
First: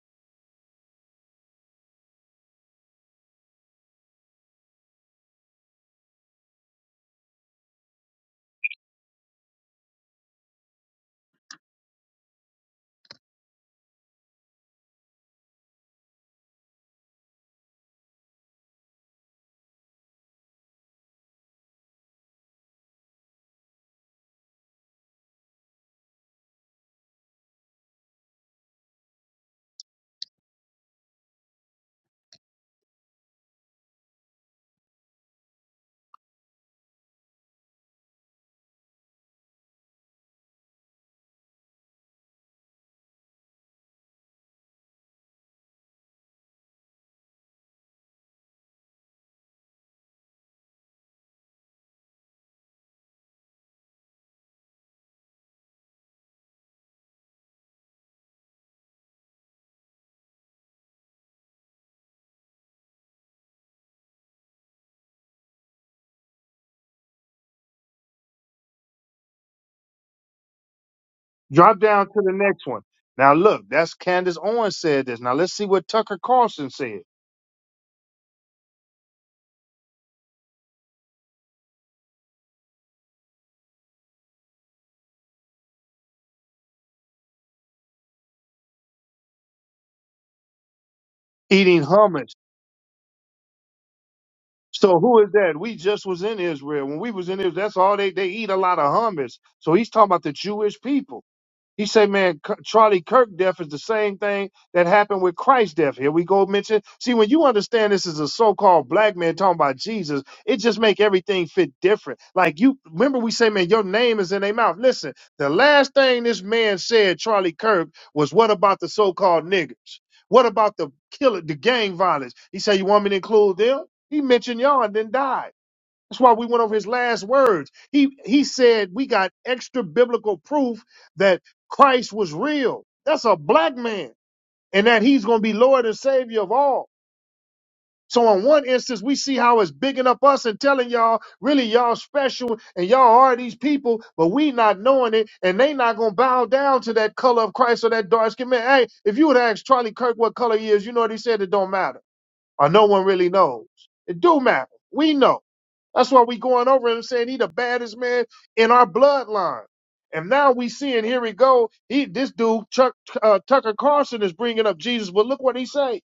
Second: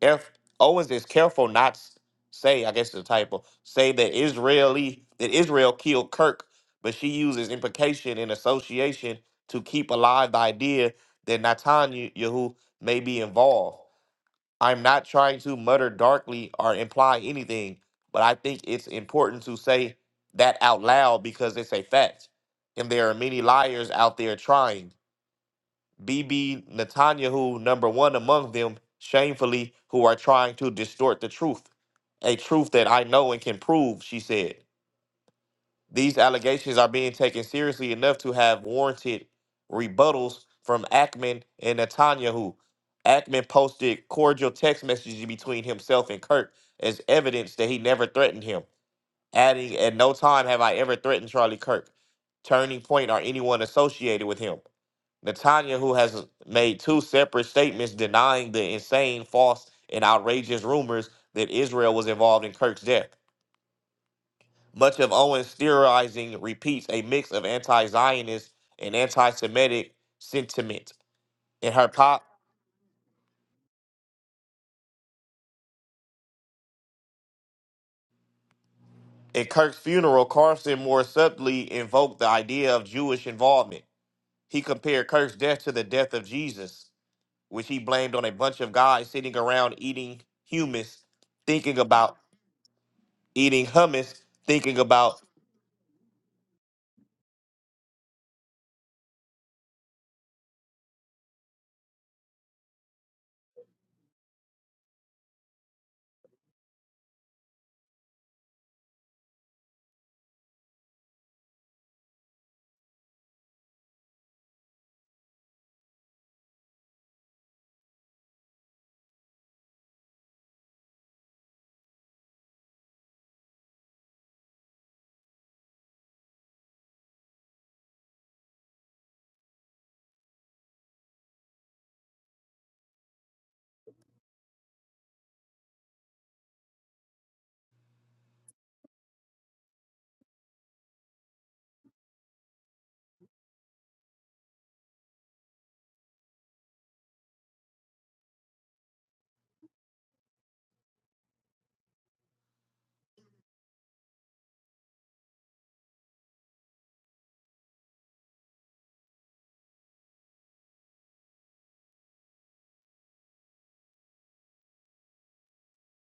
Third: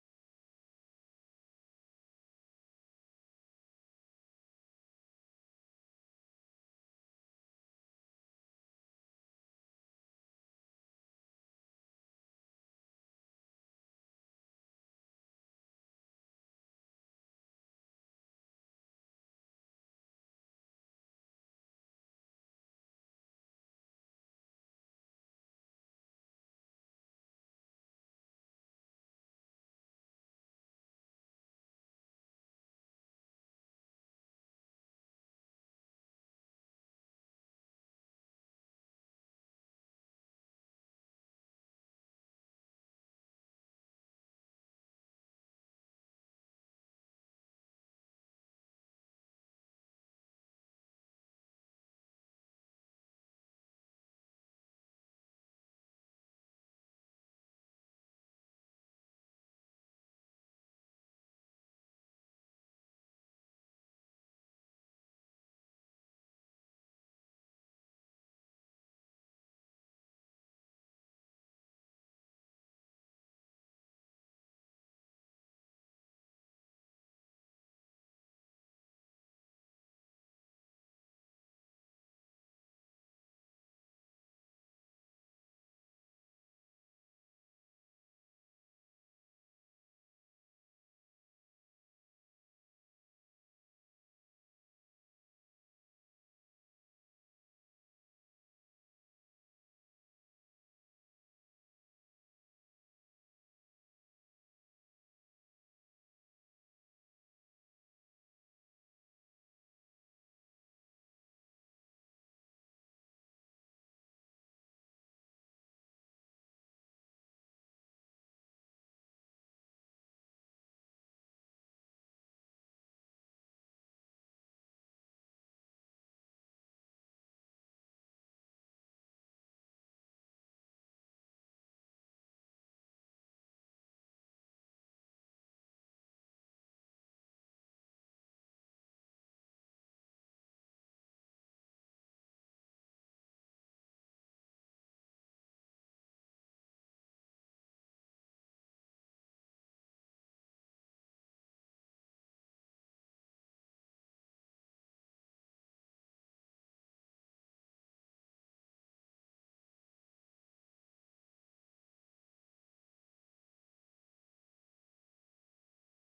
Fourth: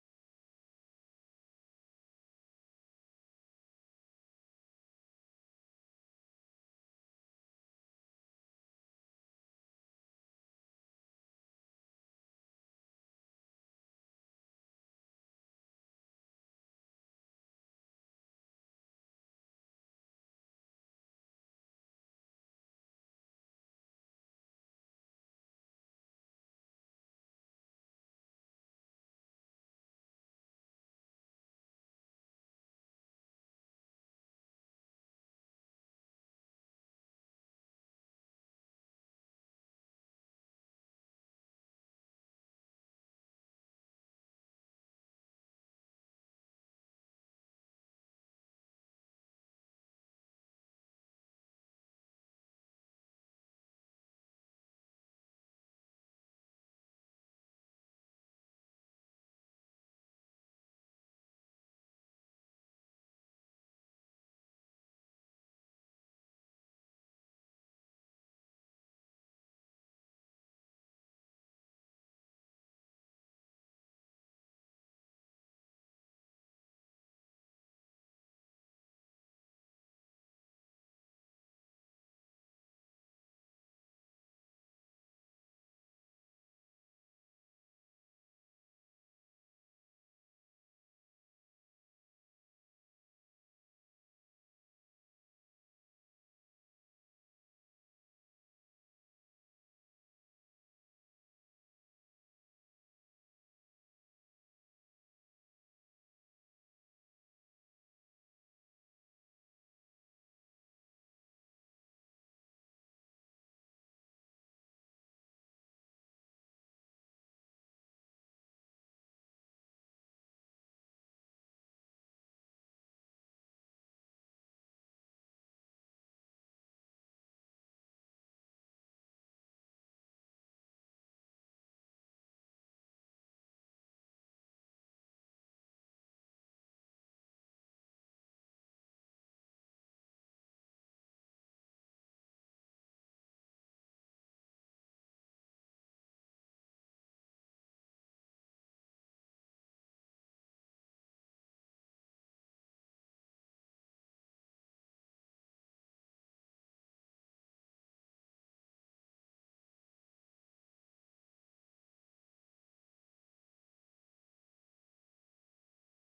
[SPEAKER 3] if Owens is careful not s- say, I guess it's a typo, say that Israeli that Israel killed Kirk, but she uses implication and association to keep alive the idea that Netanyahu may be involved. I'm not trying to mutter darkly or imply anything, but I think it's important to say that out loud because it's a fact. And there are many liars out there trying. B. B. Netanyahu, number one among them, shamefully, who are trying to distort the truth. A truth that I know and can prove, she said. These allegations are being taken seriously enough to have warranted rebuttals from Ackman and Netanyahu. Ackman posted cordial text messages between himself and Kirk as evidence that he never threatened him, adding, At no time have I ever threatened Charlie Kirk, Turning Point, or anyone associated with him. Netanya, who has made two separate statements denying the insane, false, and outrageous rumors that Israel was involved in Kirk's death. Much of Owen's theorizing repeats a mix of anti-Zionist and anti-Semitic sentiment. In
[SPEAKER 1] Drop
[SPEAKER 3] her
[SPEAKER 1] down to
[SPEAKER 3] pop,
[SPEAKER 1] the next one. Now look, that's Candace Owens said this. Now let's see what Tucker Carlson said.
[SPEAKER 3] in Kirk's funeral, Carson more subtly invoked the idea of Jewish involvement. He compared Kirk's death to the death of Jesus, which he blamed on a bunch of guys sitting around eating hummus, thinking
[SPEAKER 1] Eating
[SPEAKER 3] about
[SPEAKER 1] hummus.
[SPEAKER 3] eating hummus, thinking
[SPEAKER 1] So
[SPEAKER 3] about
[SPEAKER 1] who is that? We just was in Israel. When we was in Israel, that's all they they eat a lot of hummus. So he's talking about the Jewish people. He said, man, K- Charlie Kirk death is the same thing that happened with Christ death. Here we go mention. See, when you understand this is a so-called black man talking about Jesus, it just make everything fit different. Like you remember we say, man, your name is in their mouth. Listen, the last thing this man said, Charlie Kirk, was what about the so-called niggers? What about the killer, the gang violence? He said, you want me to include them? He mentioned y'all and then died. That's why we went over his last words. He he said we got extra biblical proof that Christ was real. That's a black man, and that he's going to be Lord and Savior of all. So in one instance, we see how it's bigging up us and telling y'all, really y'all special and y'all are these people, but we not knowing it, and they not gonna bow down to that color of Christ or that dark skin man. Hey, if you would ask Charlie Kirk what color he is, you know what he said, it don't matter or no one really knows. It do matter. We know. That's why we going over him saying he the baddest man in our bloodline. And now we seeing here we go. He this dude Chuck uh, Tucker Carlson is bringing up Jesus, but look what he say.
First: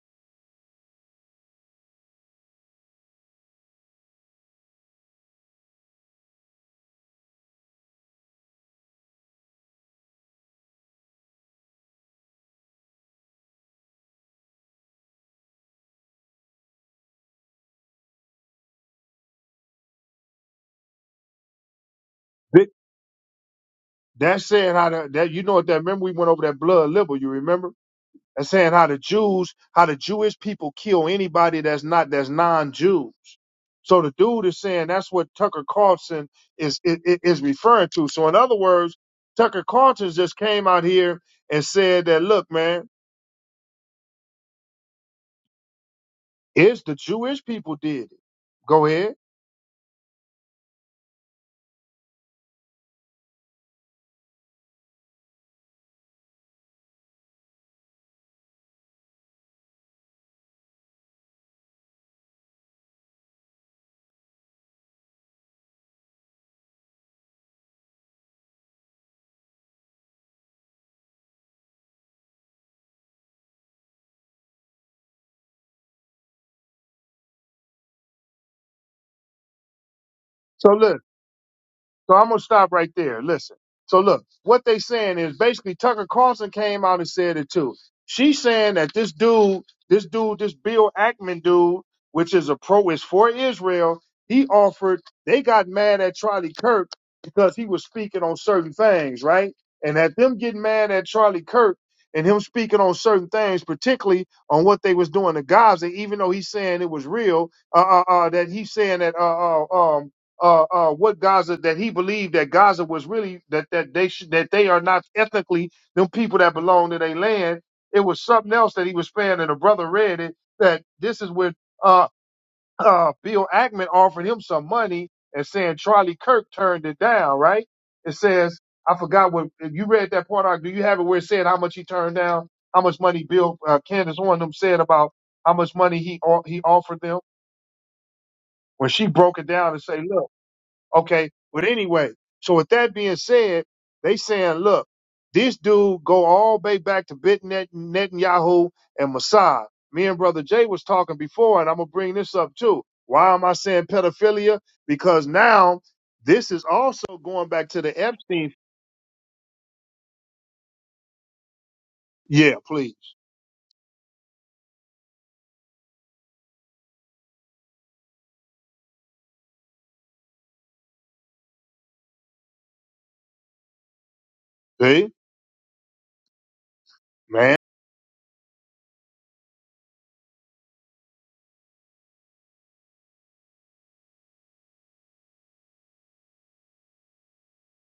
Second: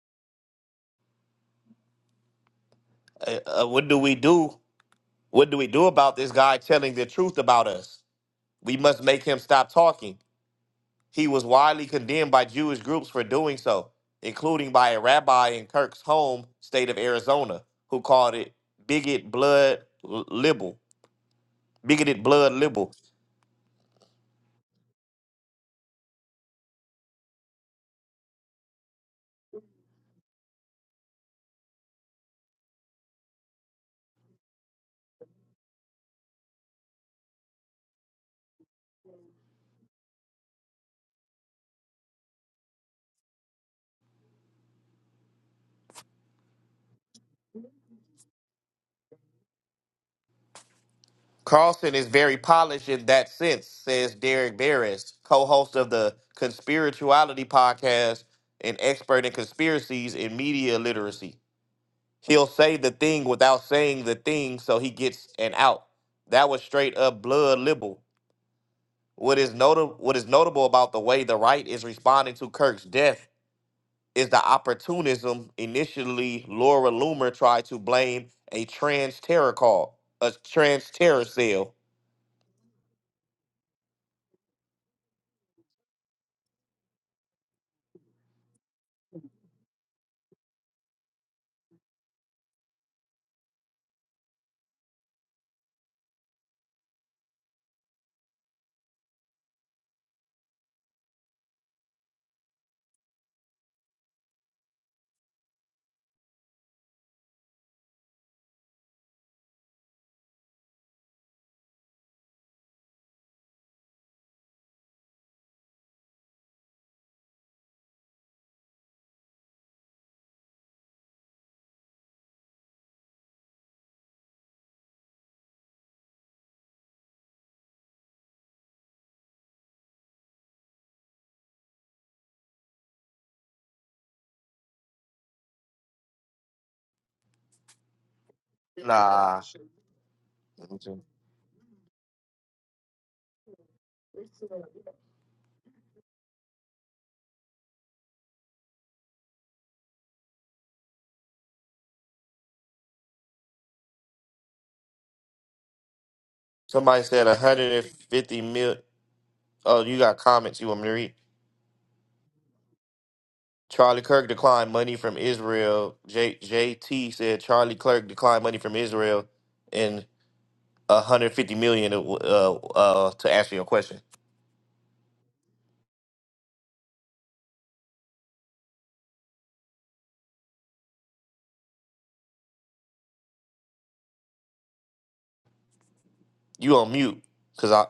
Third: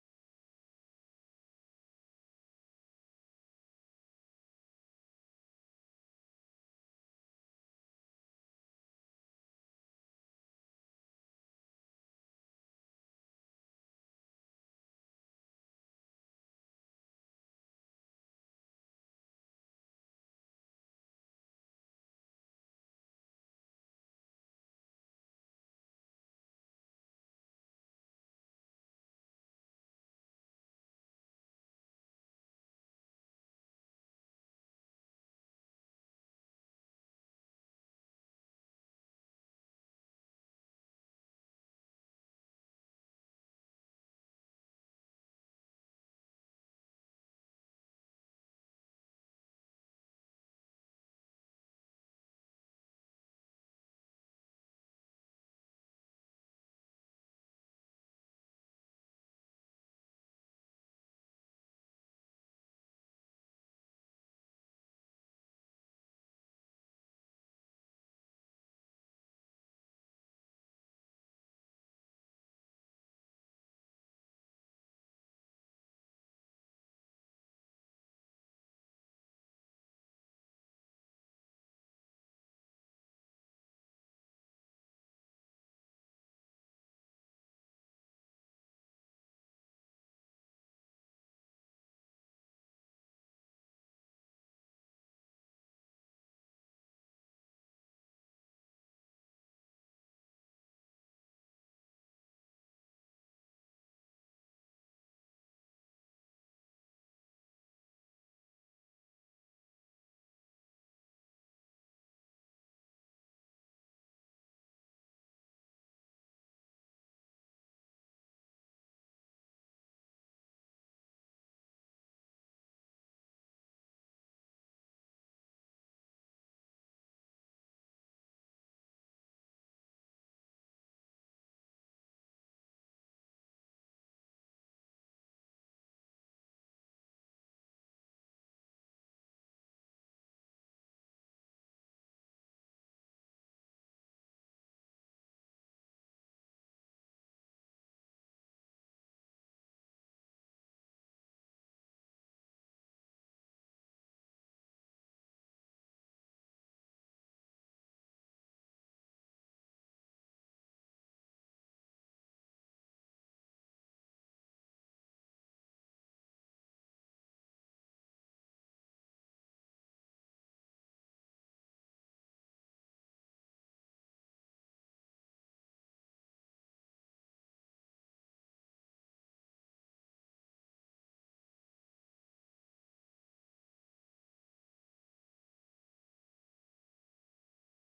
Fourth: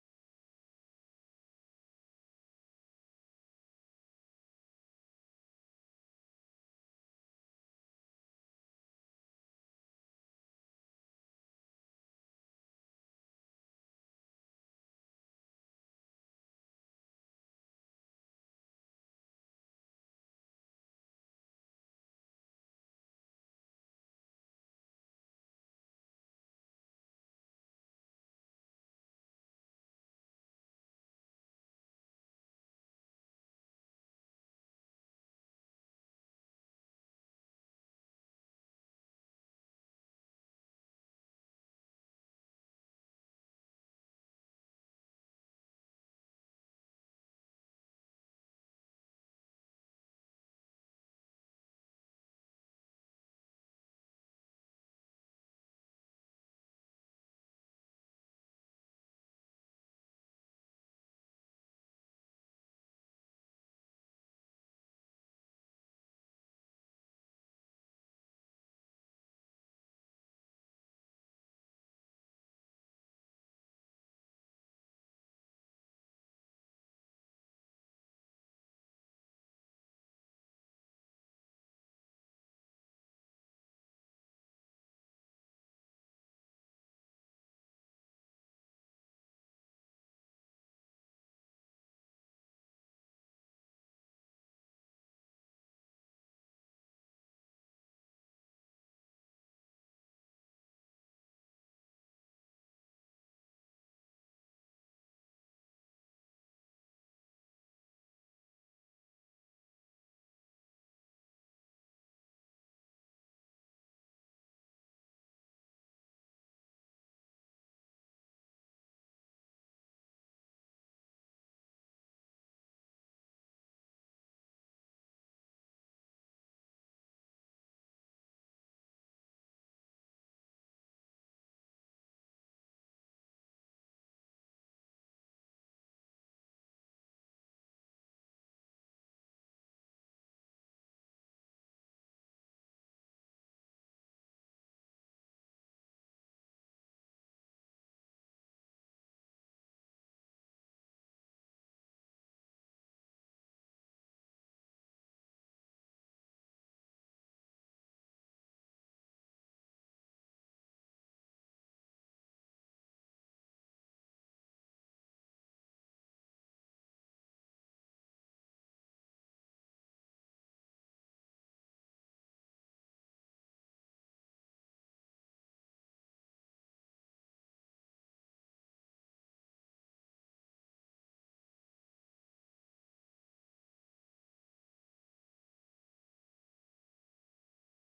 [SPEAKER 3] uh, uh, what do we do? What do we do about this guy telling the truth about us? We must make him stop talking. He was widely condemned by Jewish groups for doing so, including by a rabbi in Kirk's home state of Arizona, who called it bigot blood libel, bigoted blood
[SPEAKER 1] That
[SPEAKER 3] libel.
[SPEAKER 1] that said how the, that you know what that remember we went over that blood libel. You remember? and saying how the Jews, how the Jewish people kill anybody that's not that's non-Jews. So the dude is saying that's what Tucker Carlson is is, is referring to. So in other words, Tucker Carlson just came out here and said that, look, man, it's the Jewish people did it. Go ahead.
[SPEAKER 3] Carlson is very polished in that sense, says Derek Barris, co host of the Conspirituality podcast and expert in conspiracies and media literacy. He'll say the thing without saying the thing so he gets an out. That was straight up blood libel. What is, notable? what is notable about the way the right is responding to Kirk's death is the opportunism initially Laura Loomer tried to blame a trans terror call, a
[SPEAKER 1] So look.
[SPEAKER 3] trans terror cell.
[SPEAKER 1] So I'm gonna stop right there. Listen. So look, what they saying is basically Tucker Carlson came out and said it too. She's saying that this dude, this dude, this Bill Ackman dude, which is a pro, is for Israel. He offered. They got mad at Charlie Kirk because he was speaking on certain things, right? And at them getting mad at Charlie Kirk and him speaking on certain things, particularly on what they was doing to Gaza, even though he's saying it was real, uh, uh, uh that he's saying that, uh, uh, um, uh, uh, what Gaza that he believed that Gaza was really that that they should that they are not ethnically them people that belong to their land. It was something else that he was saying, and a brother read it that this is where uh, uh, Bill Ackman offered him some money and saying Charlie Kirk turned it down. Right? It says I forgot what you read that part. Ark, Do you have it where it said how much he turned down? How much money Bill uh, Candace Horn them said about how much money he o- he offered them when she broke
[SPEAKER 3] Nah.
[SPEAKER 1] it down and say, look. Okay. But anyway, so with that being said, they saying, look, this dude go all the way back to Bit Net, Netanyahu and Mossad. Me and Brother Jay was talking before, and I'm gonna bring this up too. Why am I saying pedophilia? Because now this is
[SPEAKER 3] Somebody
[SPEAKER 1] also
[SPEAKER 3] said
[SPEAKER 1] going back to the
[SPEAKER 3] 150
[SPEAKER 1] Epstein.
[SPEAKER 3] mil. Oh, you got comments you want me to read?
[SPEAKER 1] Yeah, please.
[SPEAKER 3] Charlie Kirk declined money from Israel. J- JT said Charlie Kirk declined money from Israel and 150 million uh, uh, uh, to answer your question.
[SPEAKER 1] See, man.
[SPEAKER 3] You on mute because I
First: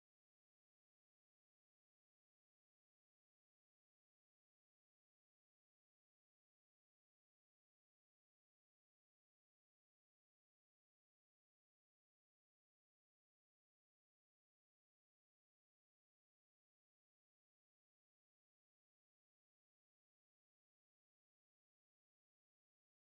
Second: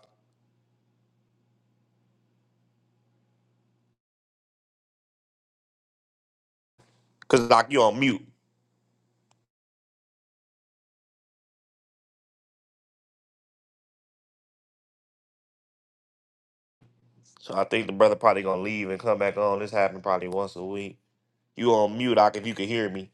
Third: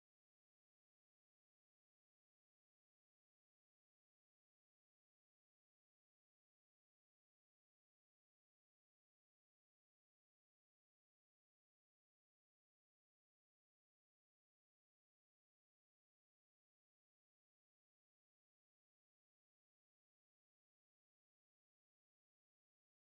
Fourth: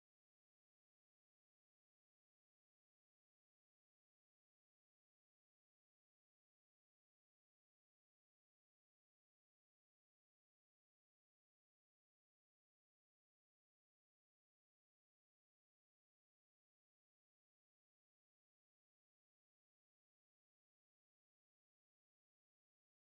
[SPEAKER 3] because Doc, you on mute. So I think the brother probably gonna leave and come back on. This happened probably once a week. You on mute, Doc? If you can hear me,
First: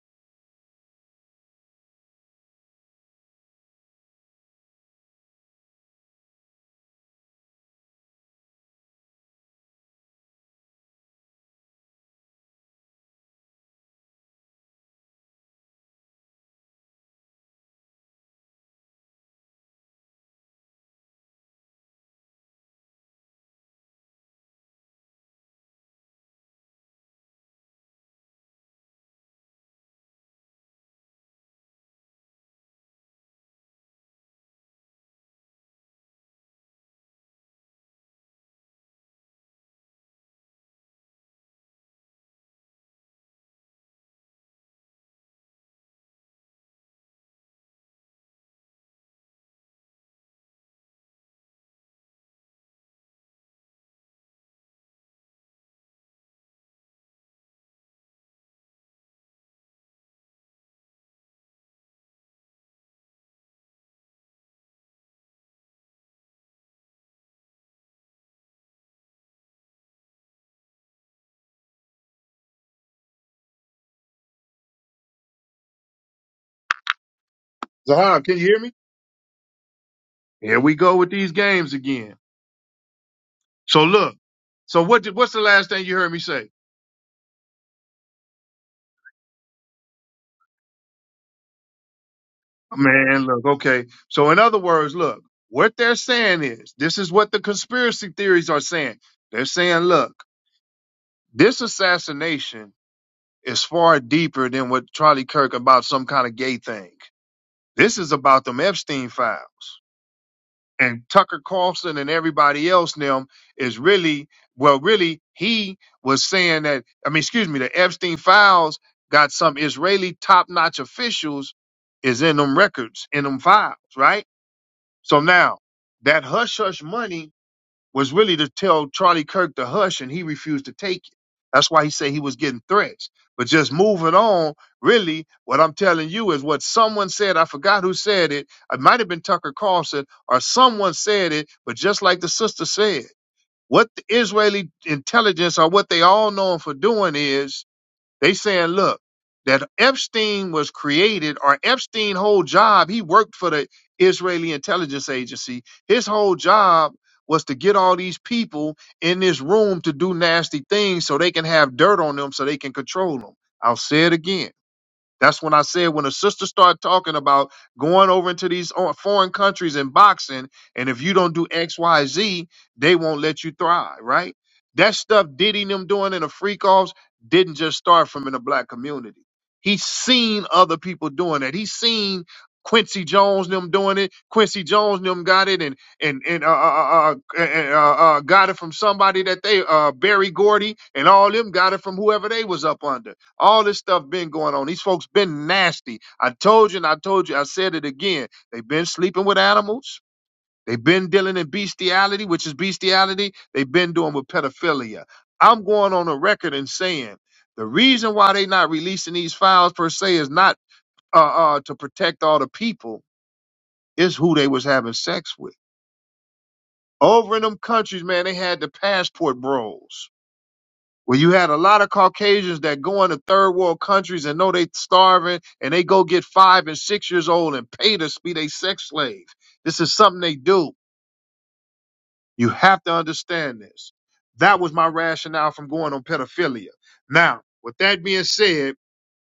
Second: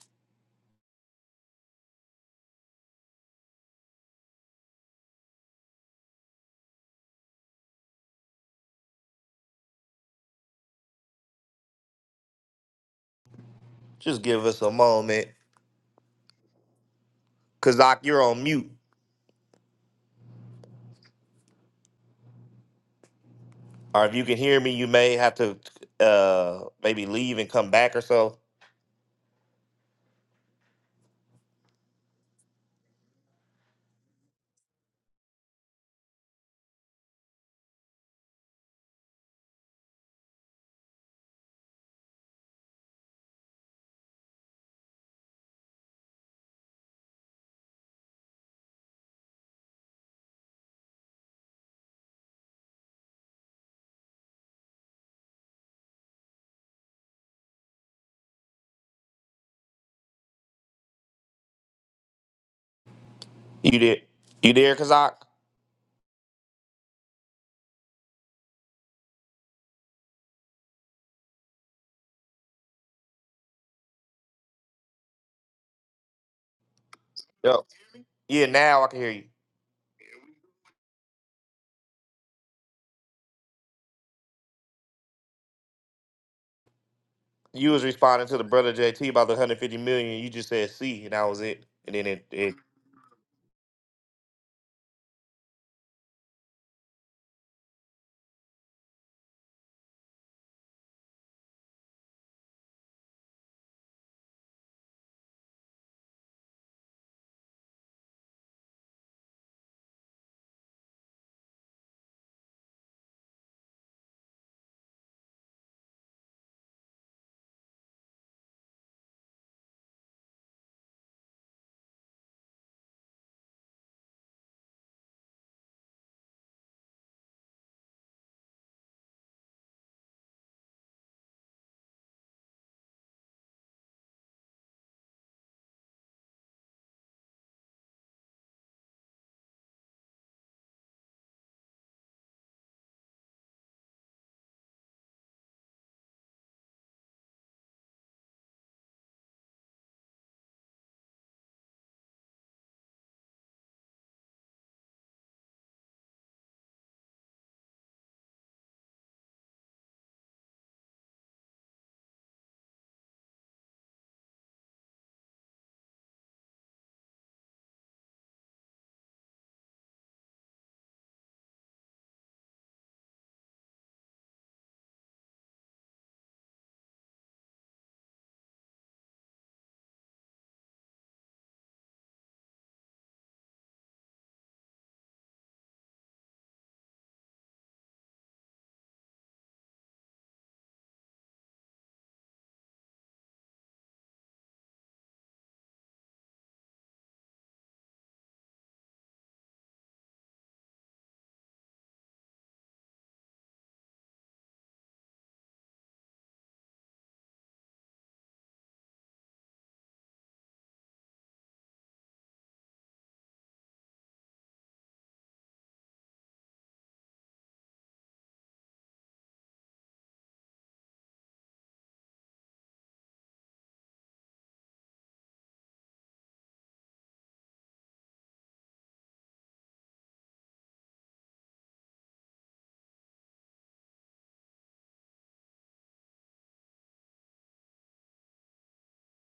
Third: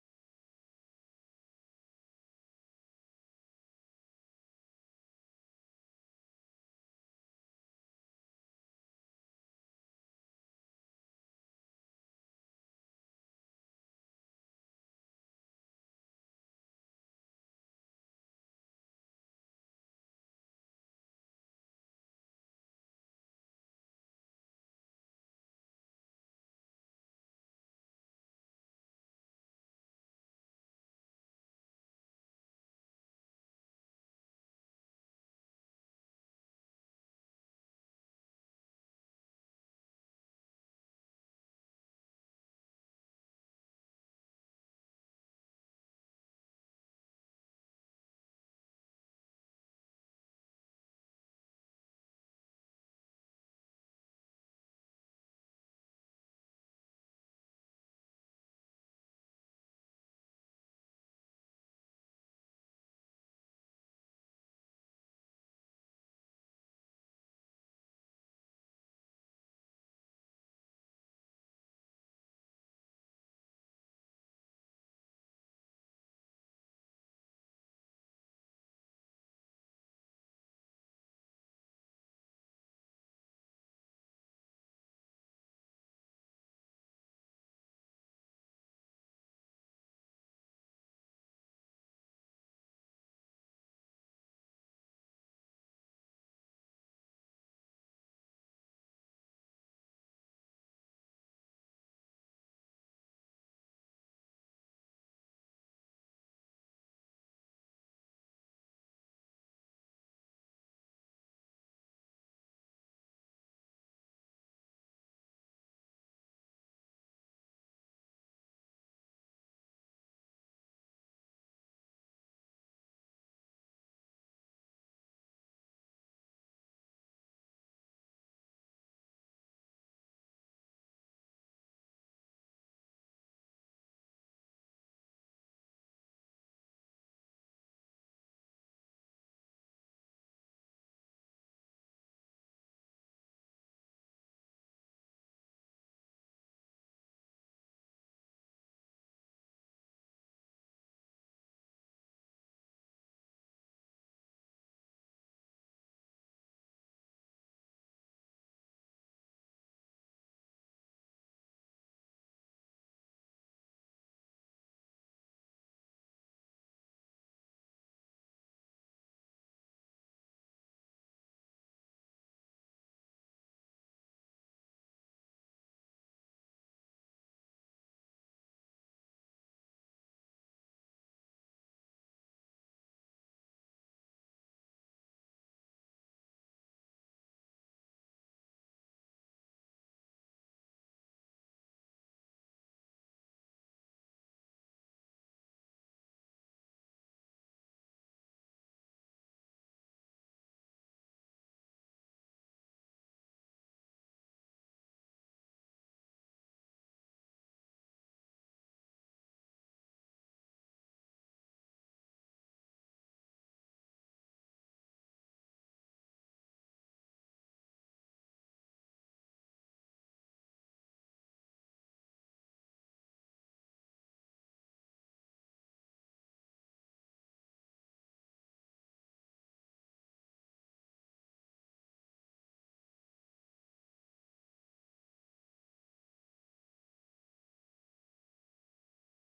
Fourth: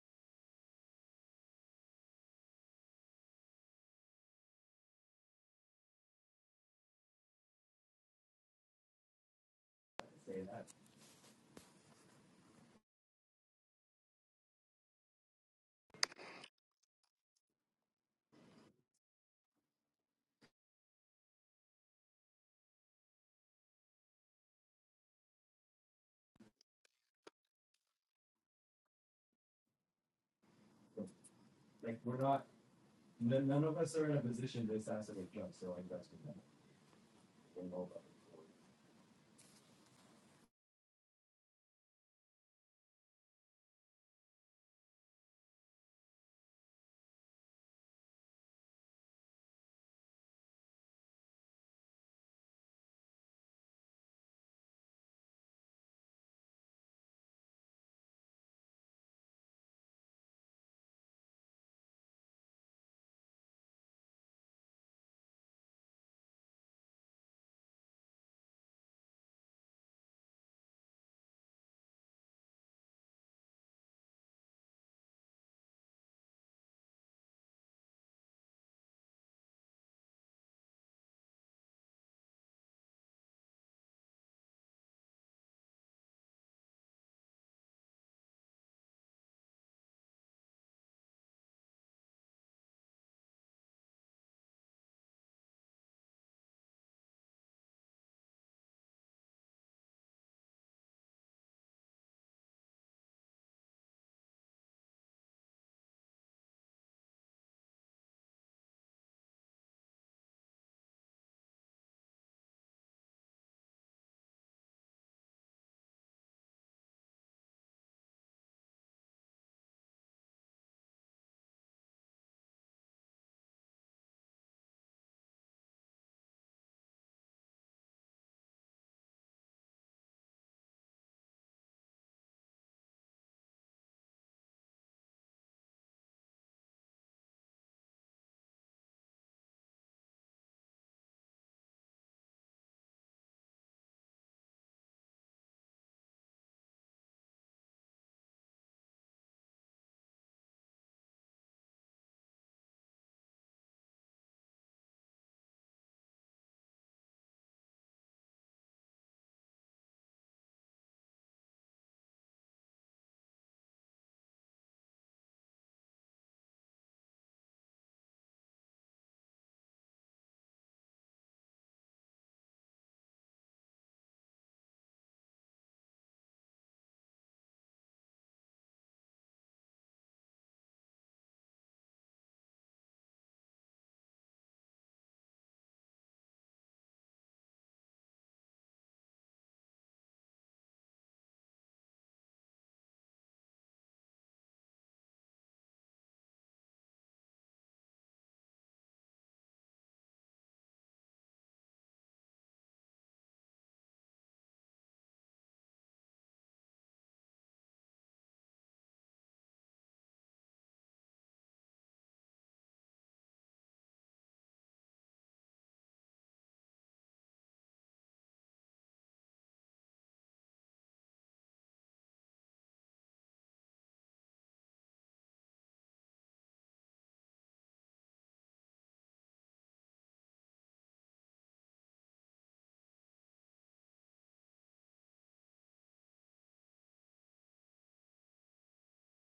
[SPEAKER 3] just give us a moment. Cause Doc, you're on mute. Or if you can hear me, you may have to uh maybe leave and come back or so. You did. You there, Kazak? Yep.
[SPEAKER 1] Zahar, can you
[SPEAKER 3] Yeah,
[SPEAKER 1] hear me?
[SPEAKER 3] now I can hear you.
[SPEAKER 1] Here we go with these games again. So look. So what? Did, what's the last thing you heard me say?
[SPEAKER 3] You was responding to the brother JT about the 150 million. You just said C, and that was it. And then it, it
[SPEAKER 1] Man, look, okay. So, in other words, look, what they're saying is this is what the conspiracy theories are saying. They're saying, look, this assassination is far deeper than what Charlie Kirk about some kind of gay thing. This is about them Epstein files. And Tucker Carlson and everybody else now is really, well, really, he was saying that, I mean, excuse me, the Epstein files got some Israeli top notch officials is in them records, in them files, right? So now that hush hush money was really to tell Charlie Kirk to hush, and he refused to take it. That's why he said he was getting threats. But just moving on, really, what I'm telling you is what someone said. I forgot who said it. It might have been Tucker Carlson or someone said it, but just like the sister said, what the Israeli intelligence or what they all known for doing is they saying, look, that Epstein was created, or Epstein' whole job, he worked for the Israeli intelligence agency. His whole job was to get all these people in this room to do nasty things so they can have dirt on them so they can control them. I'll say it again that's when I said when a sister start talking about going over into these o- foreign countries and boxing, and if you don't do X, Y, Z, they won't let you thrive, right? That stuff Diddy and them doing in the freak offs didn't just start from in the black community. He's seen other people doing that. He's seen Quincy Jones and them doing it. Quincy Jones and them got it and and and uh uh, uh, uh, uh, uh got it from somebody that they uh Barry Gordy and all them got it from whoever they was up under. All this stuff been going on. These folks been nasty. I told you and I told you, I said it again. They've been sleeping with animals. They've been dealing in bestiality, which is bestiality. They've been doing with pedophilia. I'm going on a record and saying the reason why they not releasing these files per se is not uh, uh, to protect all the people. It's who they was having sex with. Over in them countries, man, they had the passport bros. Where you had a lot of Caucasians that go into third world countries and know they starving and they go get five and six years old and pay to be they sex slaves. This is something they do. You have to understand this. That was my rationale from going on pedophilia. Now, with that being said,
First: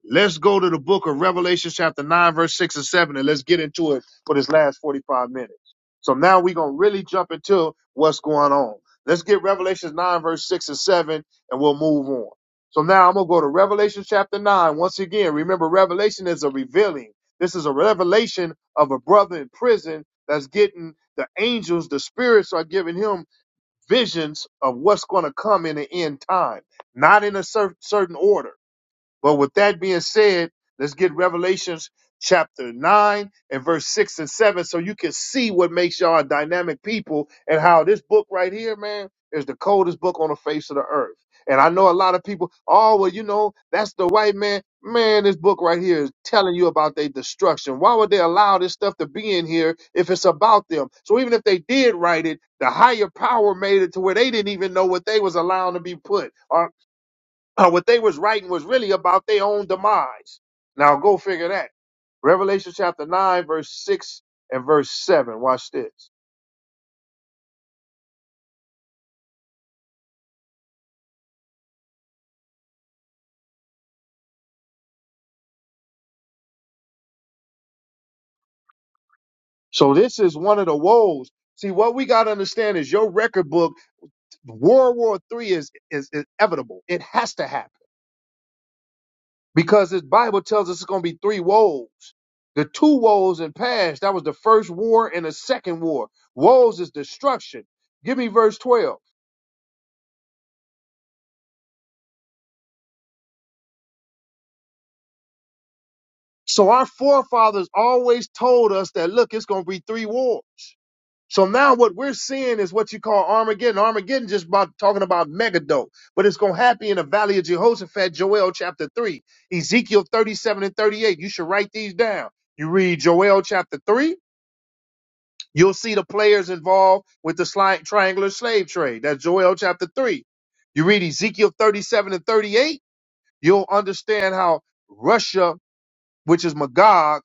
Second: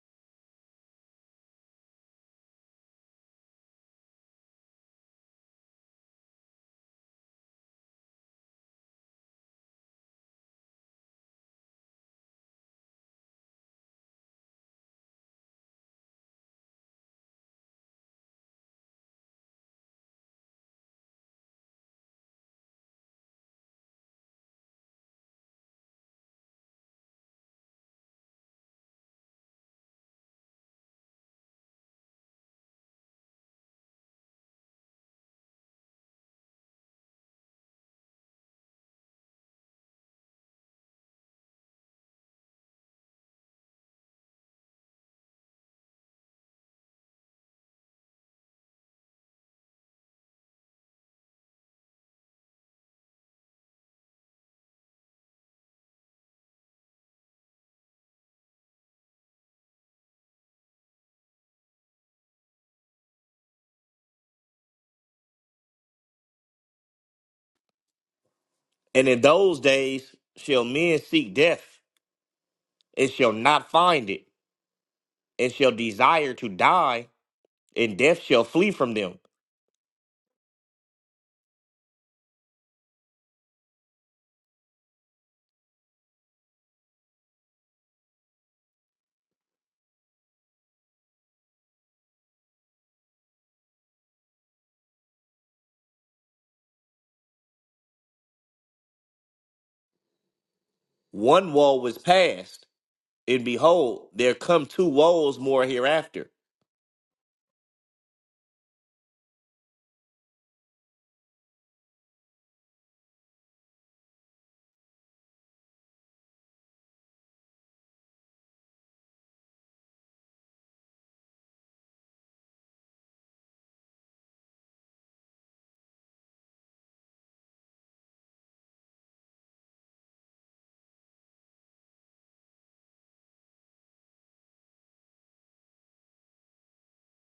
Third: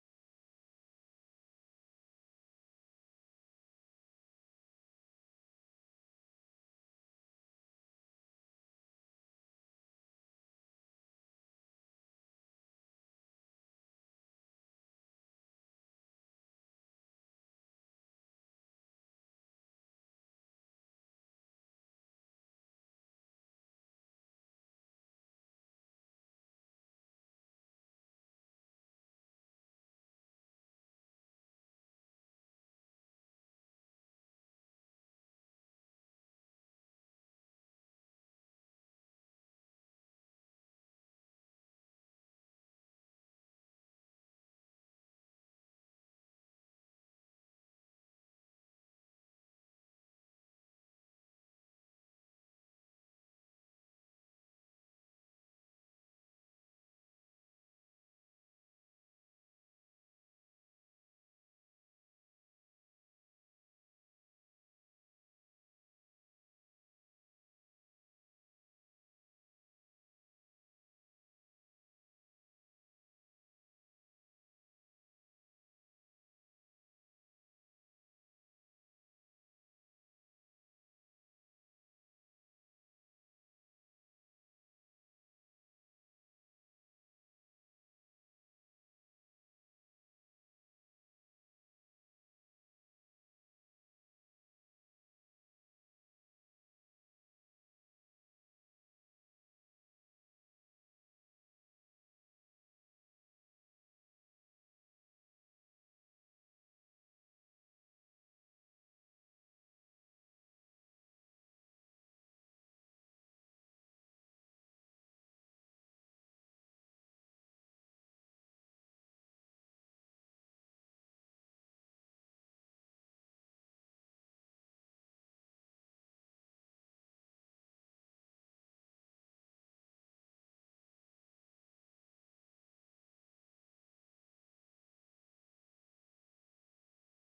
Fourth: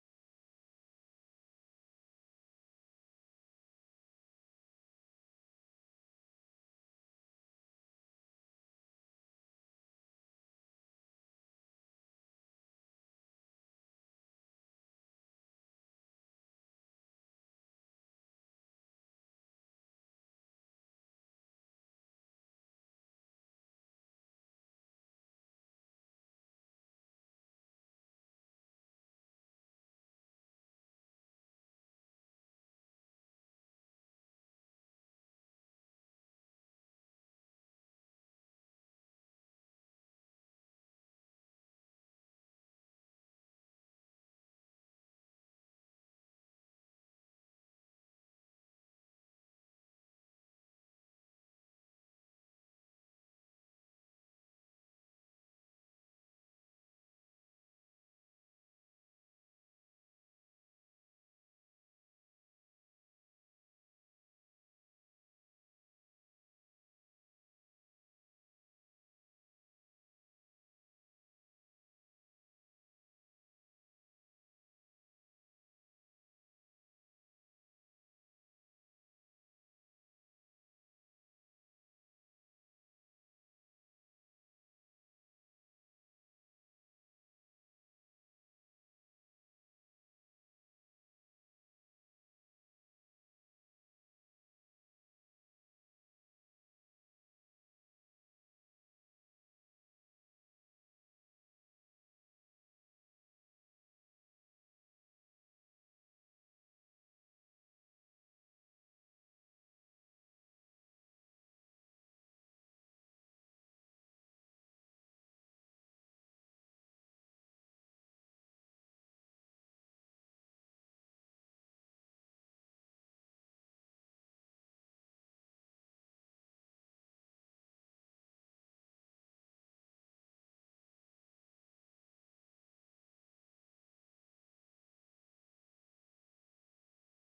[SPEAKER 1] Let's go to the book of Revelation, chapter 9, verse 6 and 7, and let's get into it for this last 45 minutes. So now we're going to really jump into what's going on. Let's get Revelation 9, verse 6 and 7, and we'll move on. So now I'm going to go to Revelation chapter 9. Once again, remember, Revelation is a revealing. This is a revelation of a brother in prison that's getting the angels, the spirits are giving him visions of what's going to come in the end time, not in a cer- certain order but with that being said, let's get Revelations chapter 9 and verse 6 and 7 so you can see what makes y'all a dynamic people and how this book right here, man, is the coldest book on the face of the earth. And I know a lot of people, oh, well, you know, that's the white man. Man, this book right here is telling you about their destruction. Why would they allow this stuff to be in here if it's about them? So even if they did write it, the higher power made it to where they didn't even know what they was allowing to be put. or uh, what they was writing was really about their own demise. Now go figure that. Revelation chapter 9, verse 6 and verse 7. Watch this.
[SPEAKER 3] and in those days shall men seek death, and shall not find it, and shall desire to die, and death shall flee from them.
[SPEAKER 1] So this is one of the woes. See, what we got to understand is your record book, World War Three is, is, is inevitable. It has to happen because this Bible tells us it's going to be three woes. The two woes in past, that was the first war and the second war. Woes is destruction. Give me verse 12.
[SPEAKER 3] One woe is past, and behold, there come two woes more hereafter.
[SPEAKER 1] So our forefathers always told us that, look, it's going to be three wars. So now what we're seeing is what you call Armageddon. Armageddon just about talking about Megiddo, but it's going to happen in the Valley of Jehoshaphat, Joel chapter 3, Ezekiel 37 and 38. You should write these down. You read Joel chapter 3, you'll see the players involved with the sli- triangular slave trade. That's Joel chapter 3. You read Ezekiel 37 and 38, you'll understand how Russia, which is Magog,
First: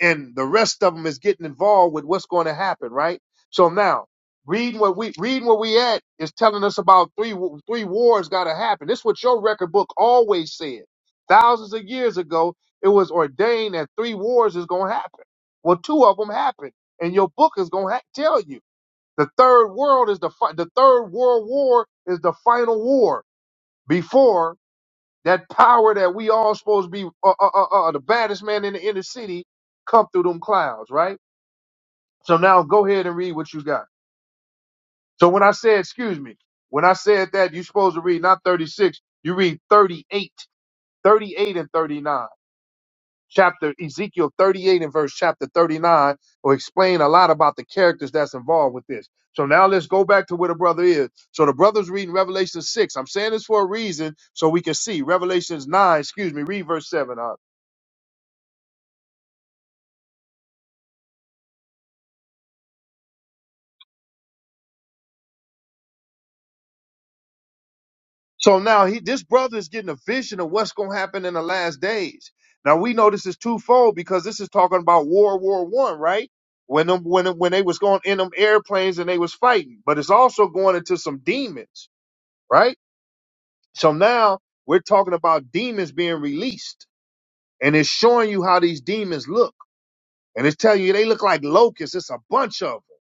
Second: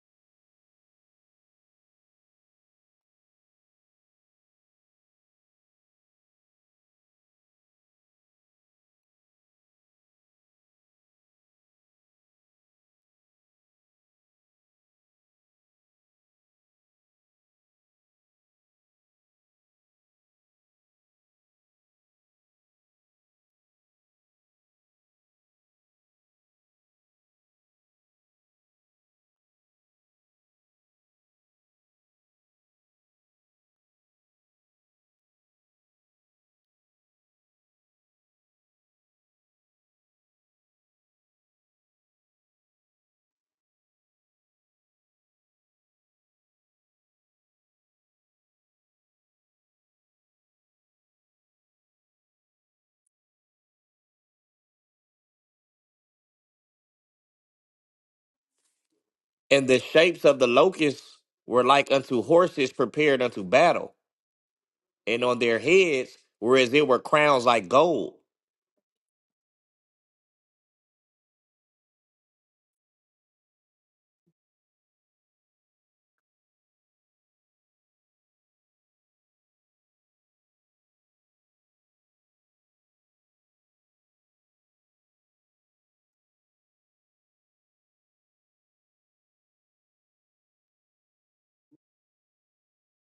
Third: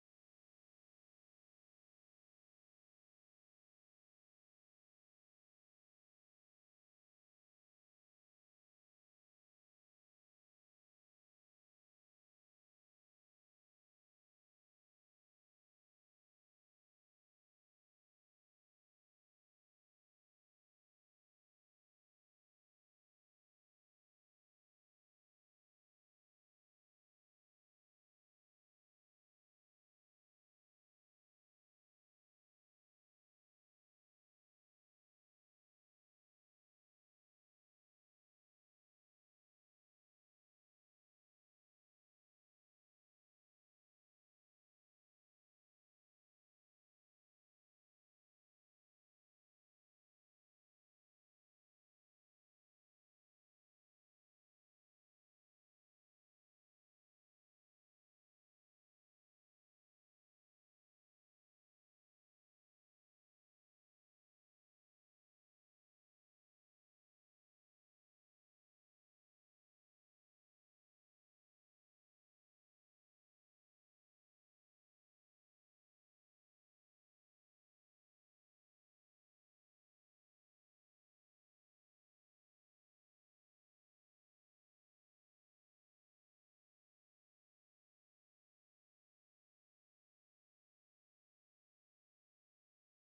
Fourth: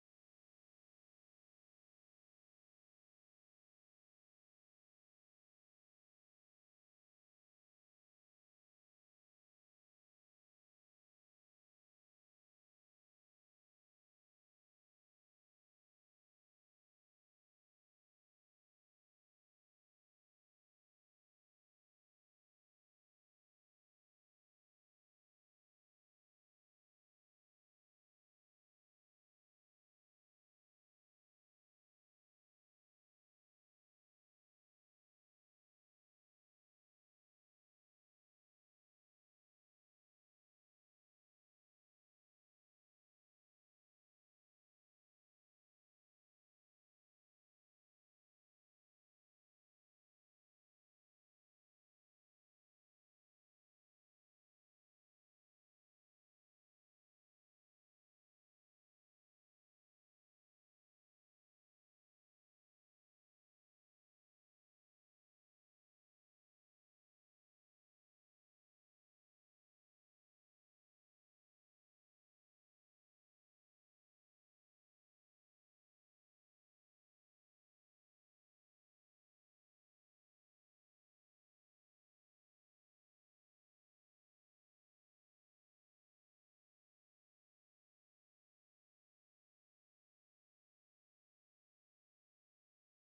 [SPEAKER 1] and the rest of them is getting involved with what's going to happen, right? So now, reading what we reading where we at is telling us about three three wars got to happen. This is what your record book always said. Thousands of years ago, it was ordained that three wars is going to happen. Well, two of them happened, and your book is going to ha- tell you the third world is the fi- the third world war is the final war before. That power that we all supposed to be uh, uh, uh, uh, the baddest man in the inner city come through them clouds, right? So now go ahead and read what you got. So when I said, excuse me, when I said that you're supposed to read not 36, you read 38, 38 and 39. Chapter Ezekiel 38 and verse chapter 39 will explain a lot about the characters that's involved with this. So now let's go back to where the brother is. So the brother's reading Revelation 6. I'm saying this for a reason so we can see. Revelations 9, excuse me, read verse 7. uh,
[SPEAKER 3] And the shapes of the locusts were like unto horses prepared unto battle, and on their heads were as it were crowns like gold,
[SPEAKER 1] So now he, this brother is getting a vision of what's going to happen in the last days. Now we know this is twofold because this is talking about World War One, right? When them, when them, when they was going in them airplanes and they was fighting, but it's also going into some demons, right? So now we're talking about demons being released, and it's showing you how these demons look, and it's telling you they look like locusts. It's a bunch of them,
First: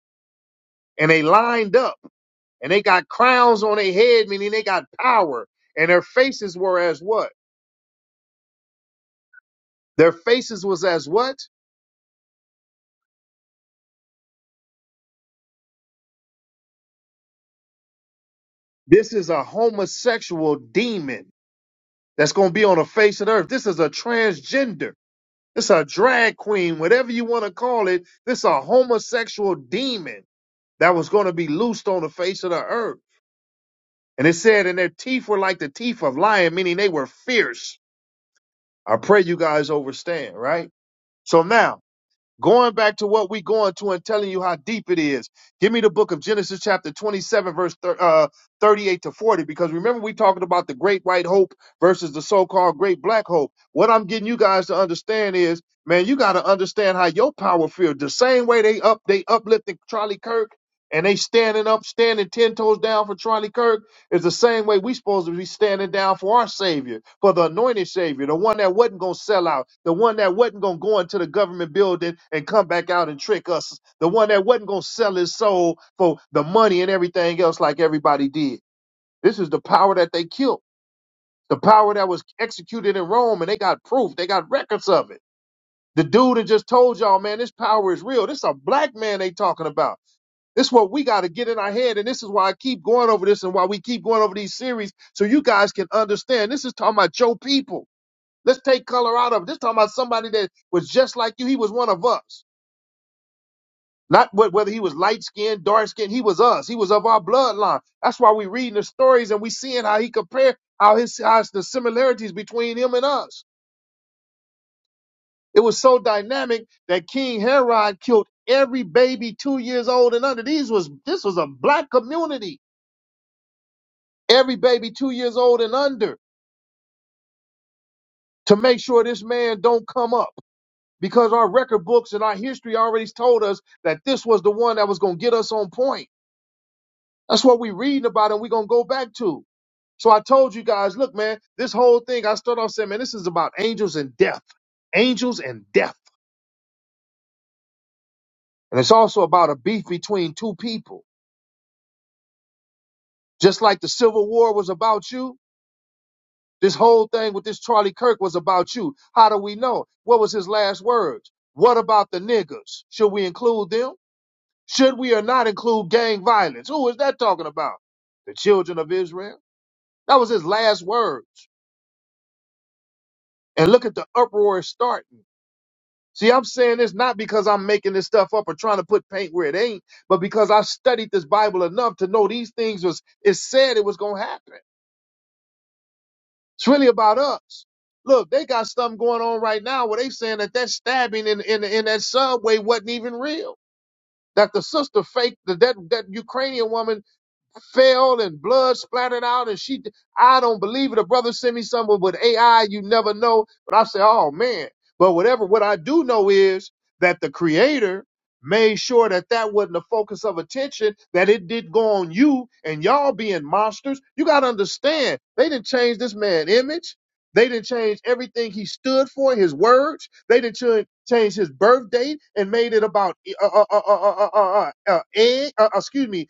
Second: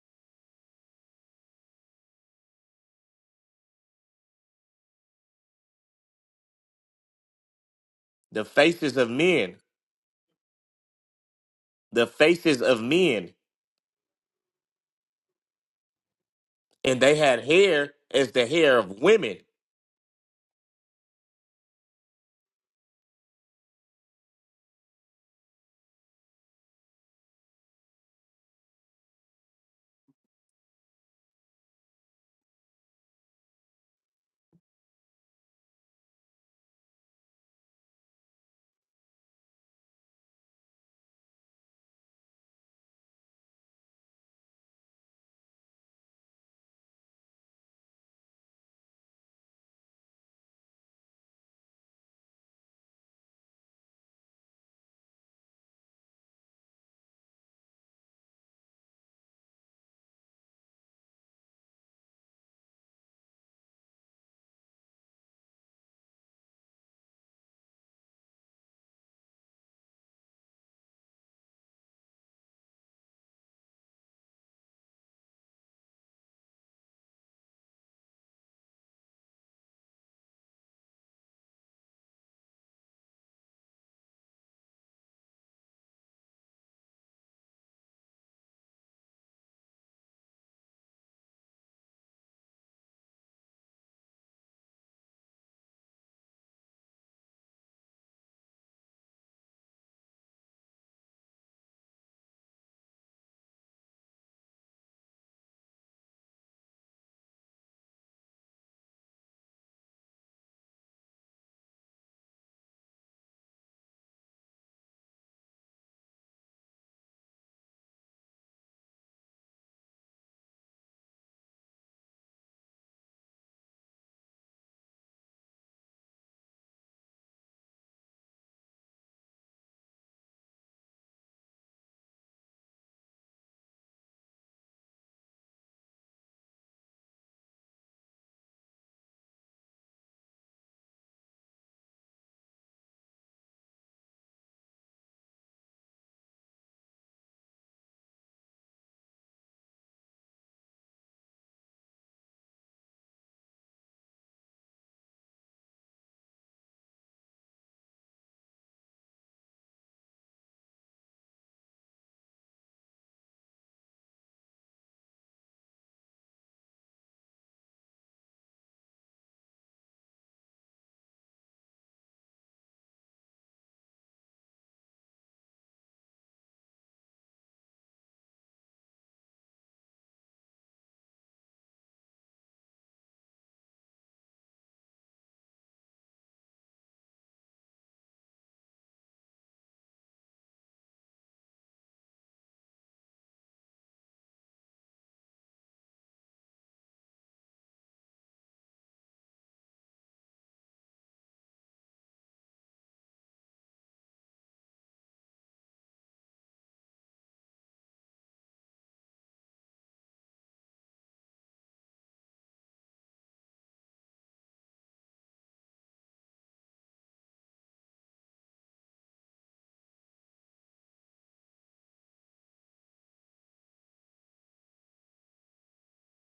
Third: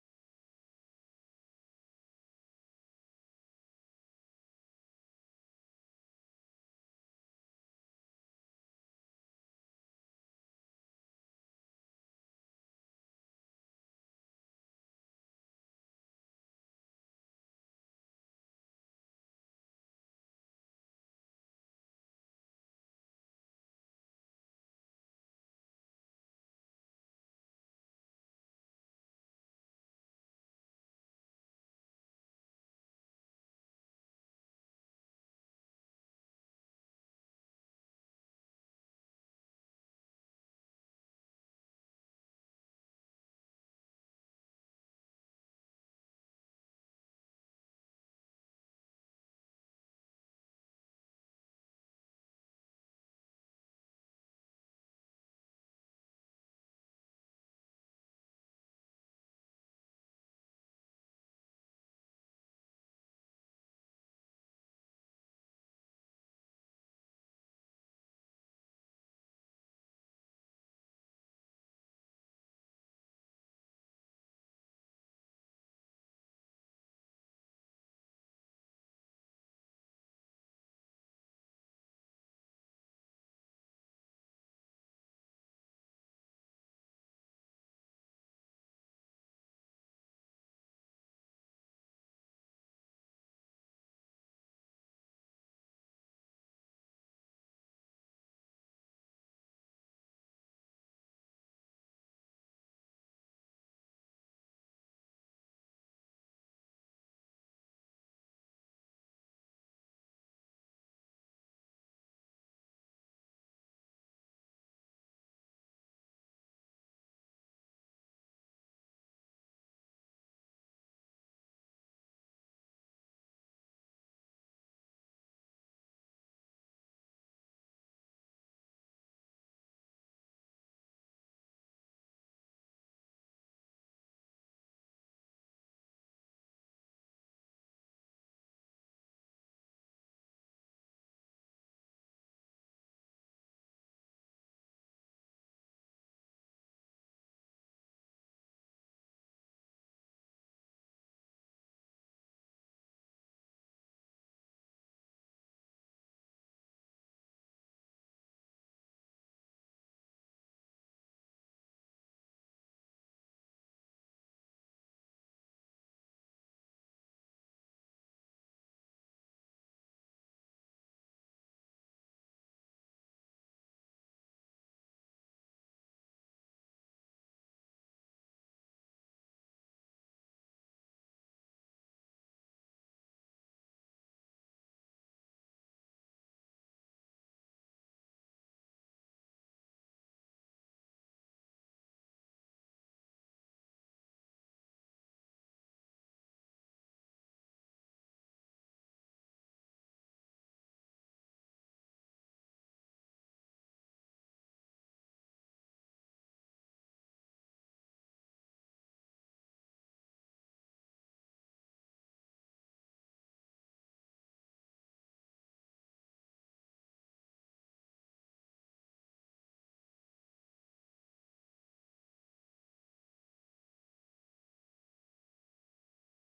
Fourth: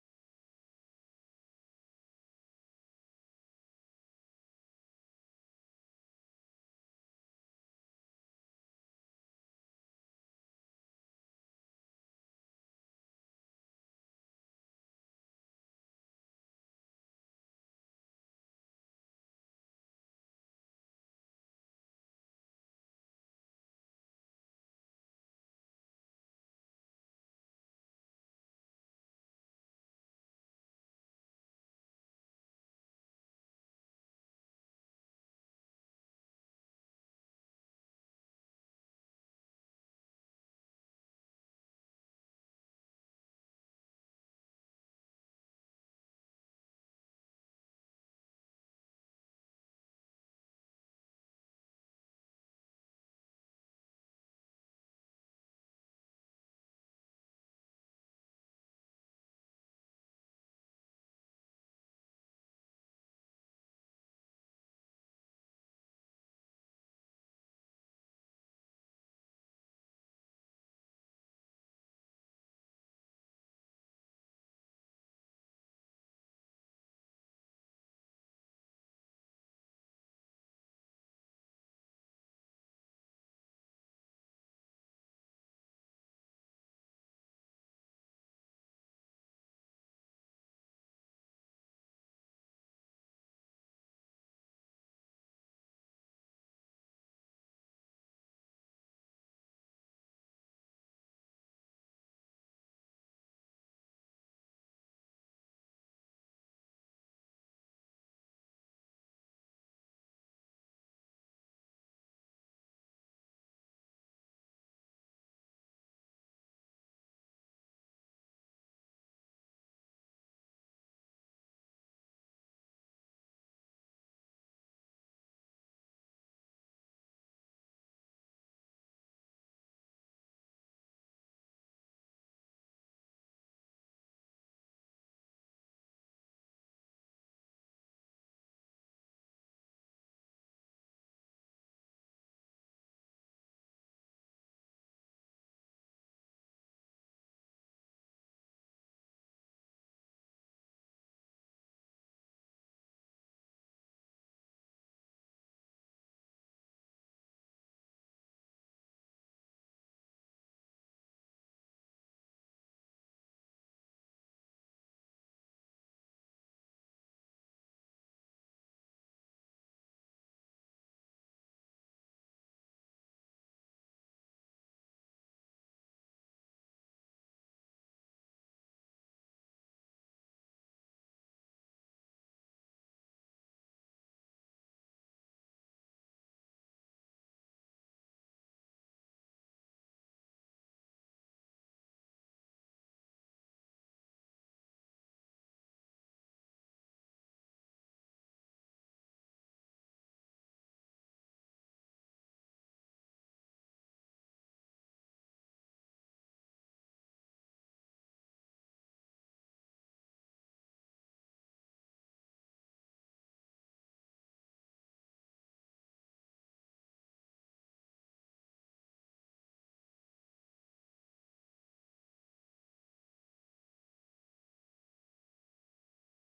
[SPEAKER 1] and they lined up, and they got crowns on their head, meaning they got power, and their faces were as what?
[SPEAKER 3] the faces of men,
[SPEAKER 1] Their faces was as what?
[SPEAKER 3] the faces of men, and they had hair as the hair of
[SPEAKER 1] This is
[SPEAKER 3] women.
[SPEAKER 1] a homosexual demon that's going to be on the face of the earth. This is a transgender. This is a drag queen, whatever you want to call it. This is a homosexual demon that was going to be loosed on the face of the earth. And it said, and their teeth were like the teeth of lion, meaning they were fierce. I pray you guys understand, right? So now Going back to what we going to and telling you how deep it is. Give me the book of Genesis chapter 27 verse thir- uh, 38 to 40 because remember we talking about the great white hope versus the so-called great black hope. What I'm getting you guys to understand is, man, you got to understand how your power feels. The same way they up they uplifting Charlie Kirk and they standing up, standing 10 toes down for Charlie Kirk. It's the same way we supposed to be standing down for our Savior, for the anointed Savior, the one that wasn't going to sell out, the one that wasn't going to go into the government building and come back out and trick us, the one that wasn't going to sell his soul for the money and everything else like everybody did. This is the power that they killed, the power that was executed in Rome, and they got proof, they got records of it. The dude that just told y'all, man, this power is real. This a black man they talking about. This is what we got to get in our head. And this is why I keep going over this and why we keep going over these series so you guys can understand. This is talking about your people. Let's take color out of it. This is talking about somebody that was just like you. He was one of us. Not wh- whether he was light skinned, dark skinned, he was us. He was of our bloodline. That's why we're reading the stories and we seeing how he compared how his how the similarities between him and us. It was so dynamic that King Herod killed every baby two years old and under. These was this was a black community every baby two years old and under to make sure this man don't come up because our record books and our history already told us that this was the one that was going to get us on point that's what we're reading about and we're going to go back to so i told you guys look man this whole thing i started off saying man this is about angels and death angels and death and it's also about a beef between two people just like the civil war was about you This whole thing with this Charlie Kirk was about you. How do we know? What was his last words? What about the niggas? Should we include them? Should we or not include gang violence? Who is that talking about? The children of Israel? That was his last words. And look at the uproar it's starting. See, I'm saying this not because I'm making this stuff up or trying to put paint where it ain't, but because I studied this Bible enough to know these things was it said it was gonna happen. It's really about us. Look, they got something going on right now where they saying that that stabbing in, in, in that subway wasn't even real. That the sister faked, that, that, that Ukrainian woman fell and blood splattered out and she I don't believe it. A brother sent me something with AI, you never know. But I say, oh man. But whatever, what I do know is that the creator made sure that that wasn't the focus of attention, that it did go on you and y'all being monsters. You got to understand, they didn't change this man's image. They didn't change everything he stood for, his words. They didn't cha- change his birth date and made it about uh, uh, uh, uh, uh, uh, uh, uh, egg, uh, uh, excuse me,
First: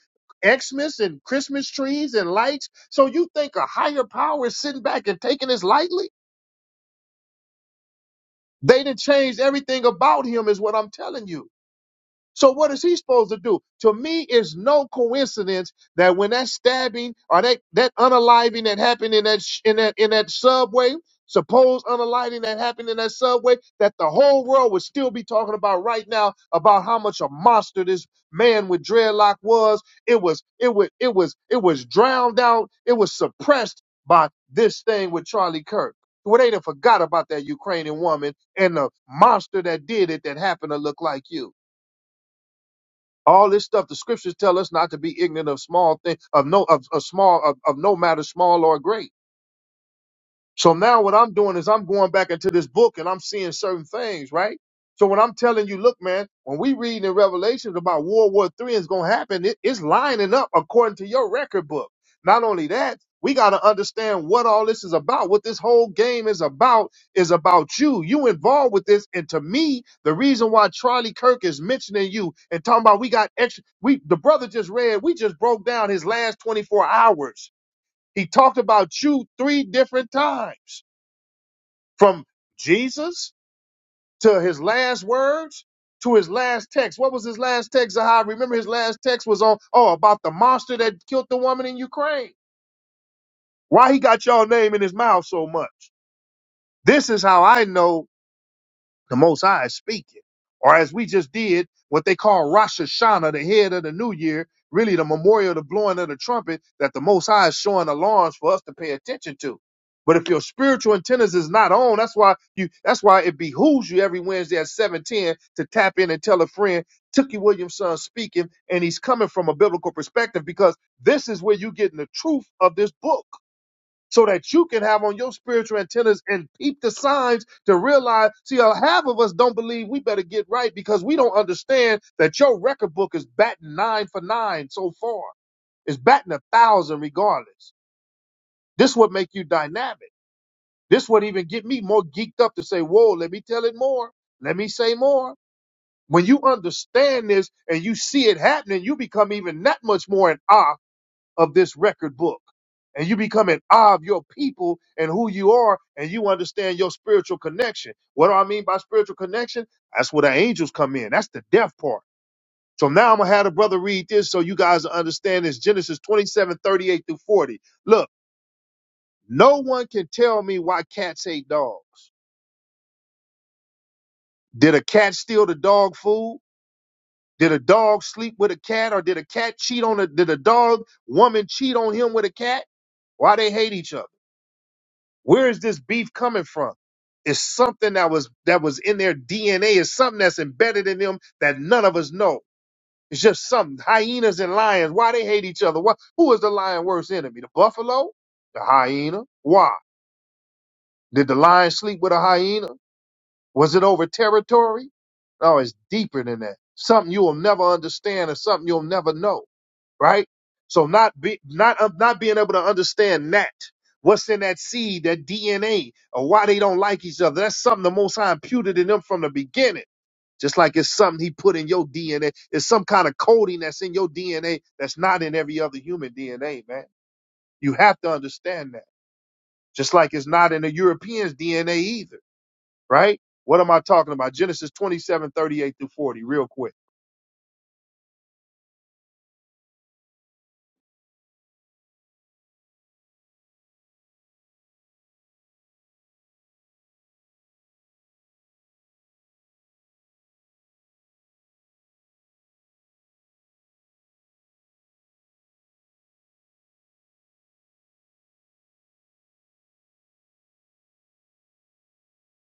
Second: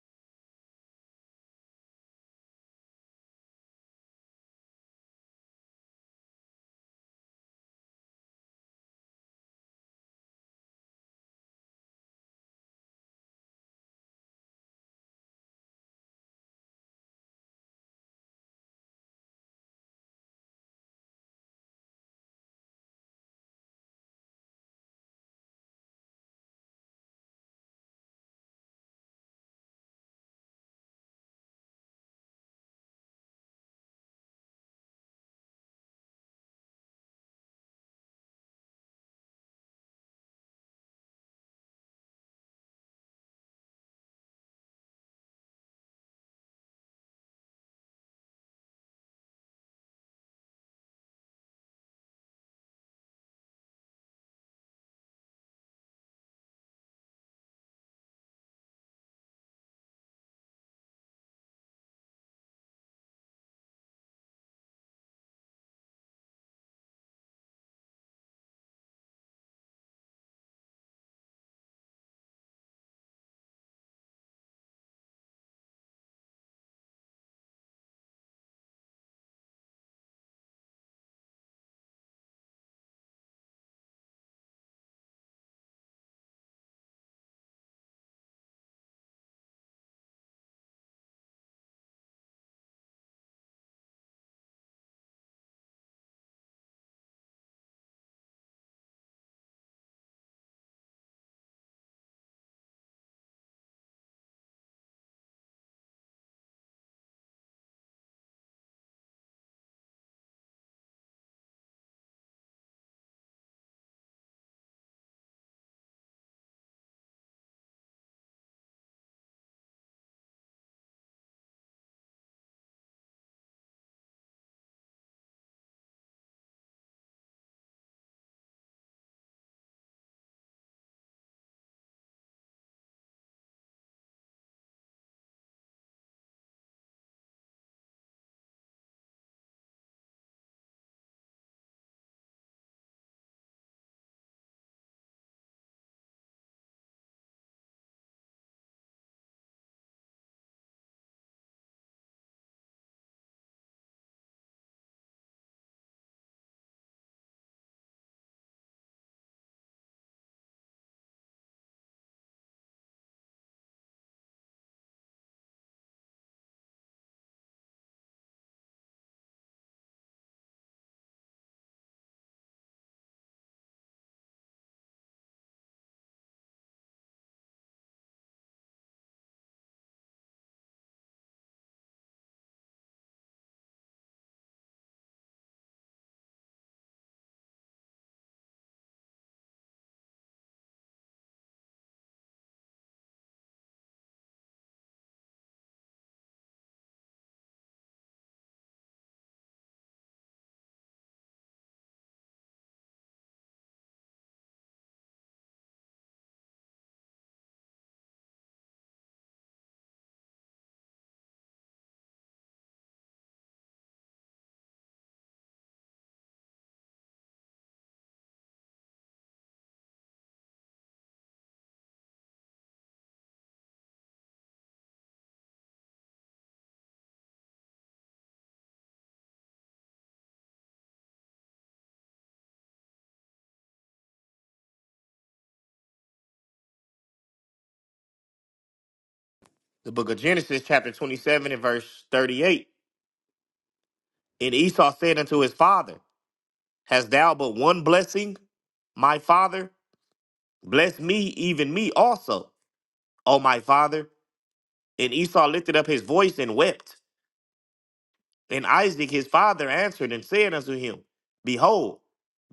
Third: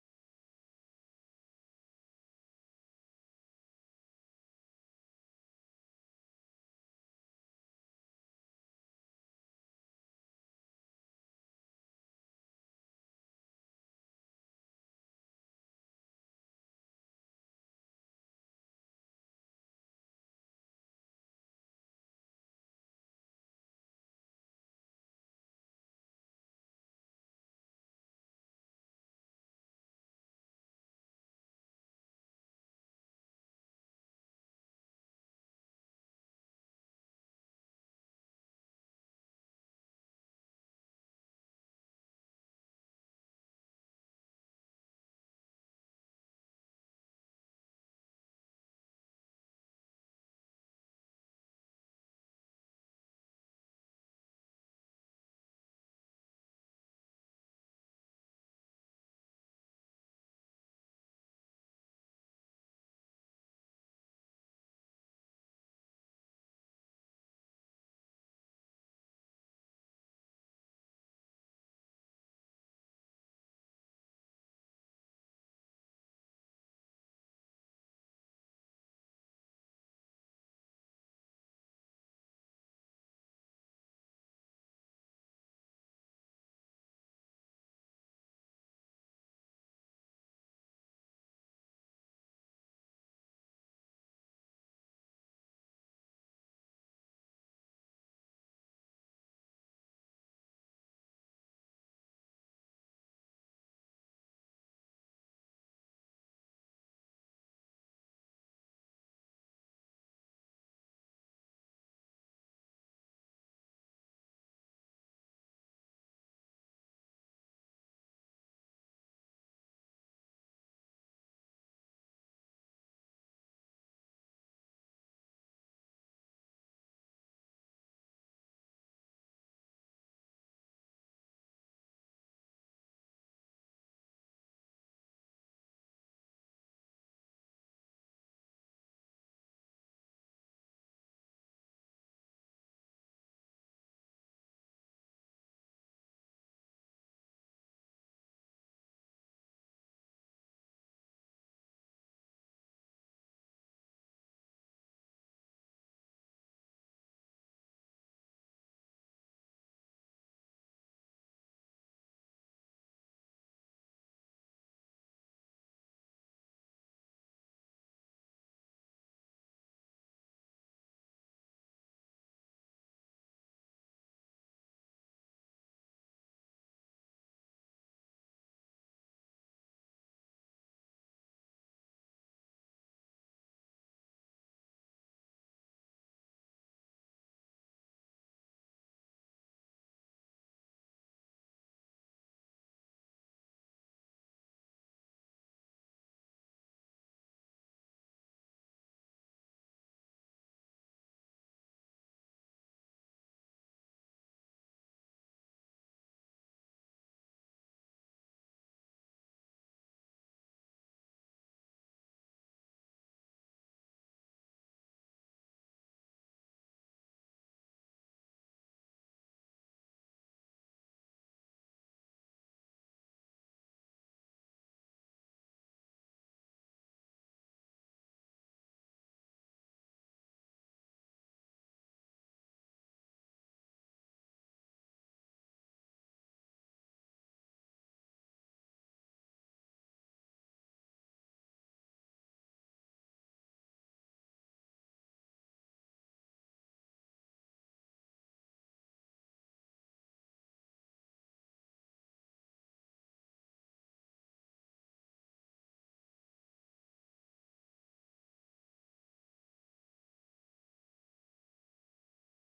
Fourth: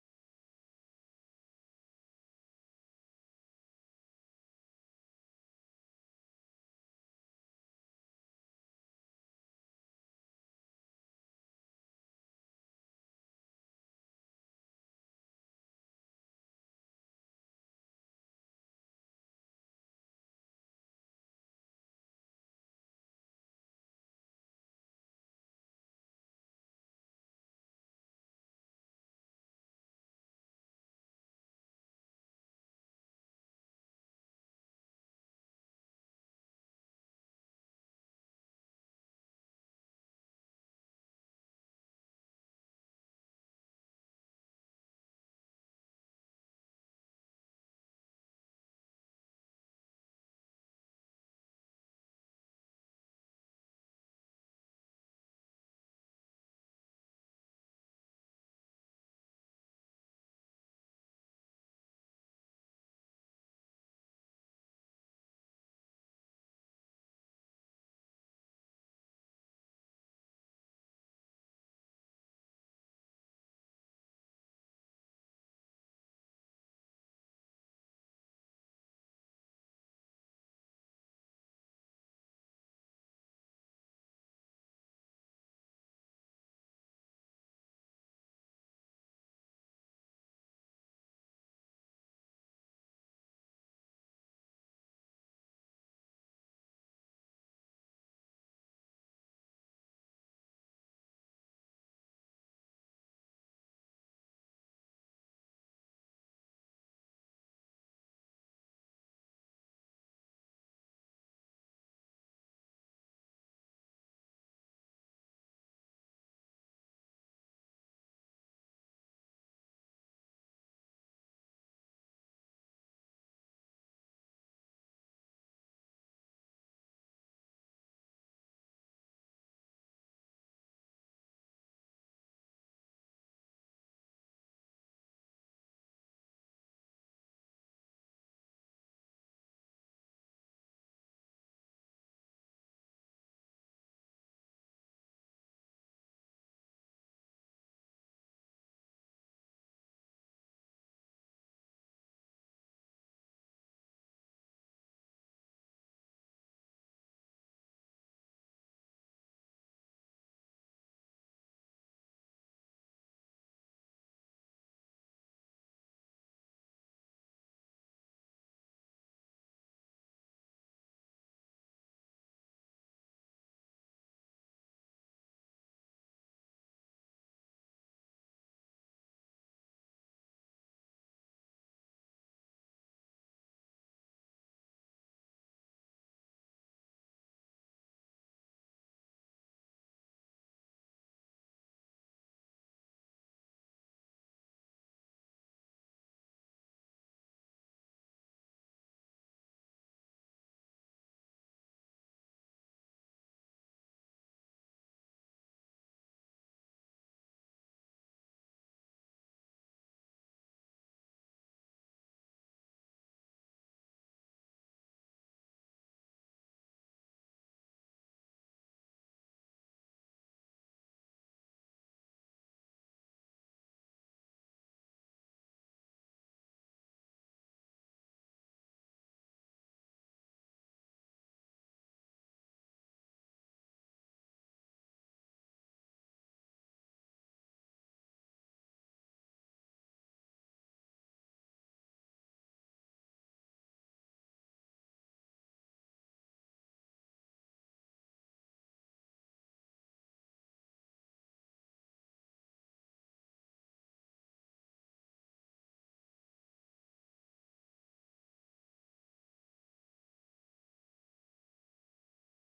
[SPEAKER 1] Xmas and Christmas trees and lights. So you think a higher power is sitting back and taking this lightly? They done changed everything about him, is what I'm telling you. So what is he supposed to do? To me, it's no coincidence that when that stabbing or that that unaliving that happened in that sh- in that in that subway, supposed unaliving that happened in that subway, that the whole world would still be talking about right now about how much a monster this man with dreadlock was. It was it was it was it was drowned out. It was suppressed by this thing with Charlie Kirk. Well, they done forgot about that Ukrainian woman and the monster that did it that happened to look like you. All this stuff, the scriptures tell us not to be ignorant of small things, of no, of, of small, of, of no matter small or great. So now what I'm doing is I'm going back into this book and I'm seeing certain things, right? So when I'm telling you, look, man, when we reading in Revelations about World War Three is going to happen, it- it's lining up according to your record book. Not only that, we got to understand what all this is about. What this whole game is about is about you. You involved with this, and to me, the reason why Charlie Kirk is mentioning you and talking about we got extra, we the brother just read, we just broke down his last 24 hours. He talked about you three different times. From Jesus to his last words to his last text. What was his last text, Zahar? Remember his last text was on, oh, about the monster that killed the woman in Ukraine. Why he got y'all name in his mouth so much? This is how I know The Most High is speaking. Or as we just did, what they call Rosh Hashanah, the head of the new year, really the memorial of the blowing of the trumpet that the Most High is showing alarms for us to pay attention to. But if your spiritual antennas is not on, that's why you that's why it behooves you every Wednesday at 710 to tap in and tell a friend, Tookie Williamson speaking, and he's coming from a biblical perspective because this is where you get getting the truth of this book so that you can have on your spiritual antennas and peep the signs to realize. See, uh, half of us don't believe we better get right because we don't understand that your record book is batting nine for nine so far. It's batting a thousand regardless. This would make you dynamic. This would even get me more geeked up to say, whoa, let me tell it more. Let me say more. When you understand this and you see it happening, you become even that much more in awe of this record book. And you become an eye of your people and who you are, and you understand your spiritual connection. What do I mean by spiritual connection? That's where the angels come in. That's the death part. So now I'm gonna have the brother read this so you guys will understand this Genesis 27:38 through 40. Look, no one can tell me why cats hate dogs. Did a cat steal the dog food? Did a dog sleep with a cat? Or did a cat cheat on a did a dog woman cheat on him with a cat? Why they hate each other? Where is this beef coming from? It's something that was that was in their DNA. It's something that's embedded in them that none of us know. It's just something. Hyenas and lions. Why they hate each other? Why, who is the lion' worst enemy? The buffalo? The hyena? Why? Did the lion sleep with a hyena? Was it over territory? No, it's deeper than that. Something you will never understand and something you'll never know right? So not be, not um, not being able to understand that what's in that seed, that DNA, or why they don't like each other. That's something the Most High imputed in them from the beginning. Just like it's something He put in your DNA. It's some kind of coding that's in your DNA that's not in every other human DNA, man. You have to understand that. Just like it's not in the European's DNA either, right? What am I talking about? Genesis 27, 38 through 40, real quick.
[SPEAKER 3] The book of Genesis, chapter 27, and verse 38. And Esau said unto his father, Hast thou but one blessing, my father? Bless me, even me also, O my father. And Esau lifted up his voice and wept. And Isaac his father answered and said unto him, Behold,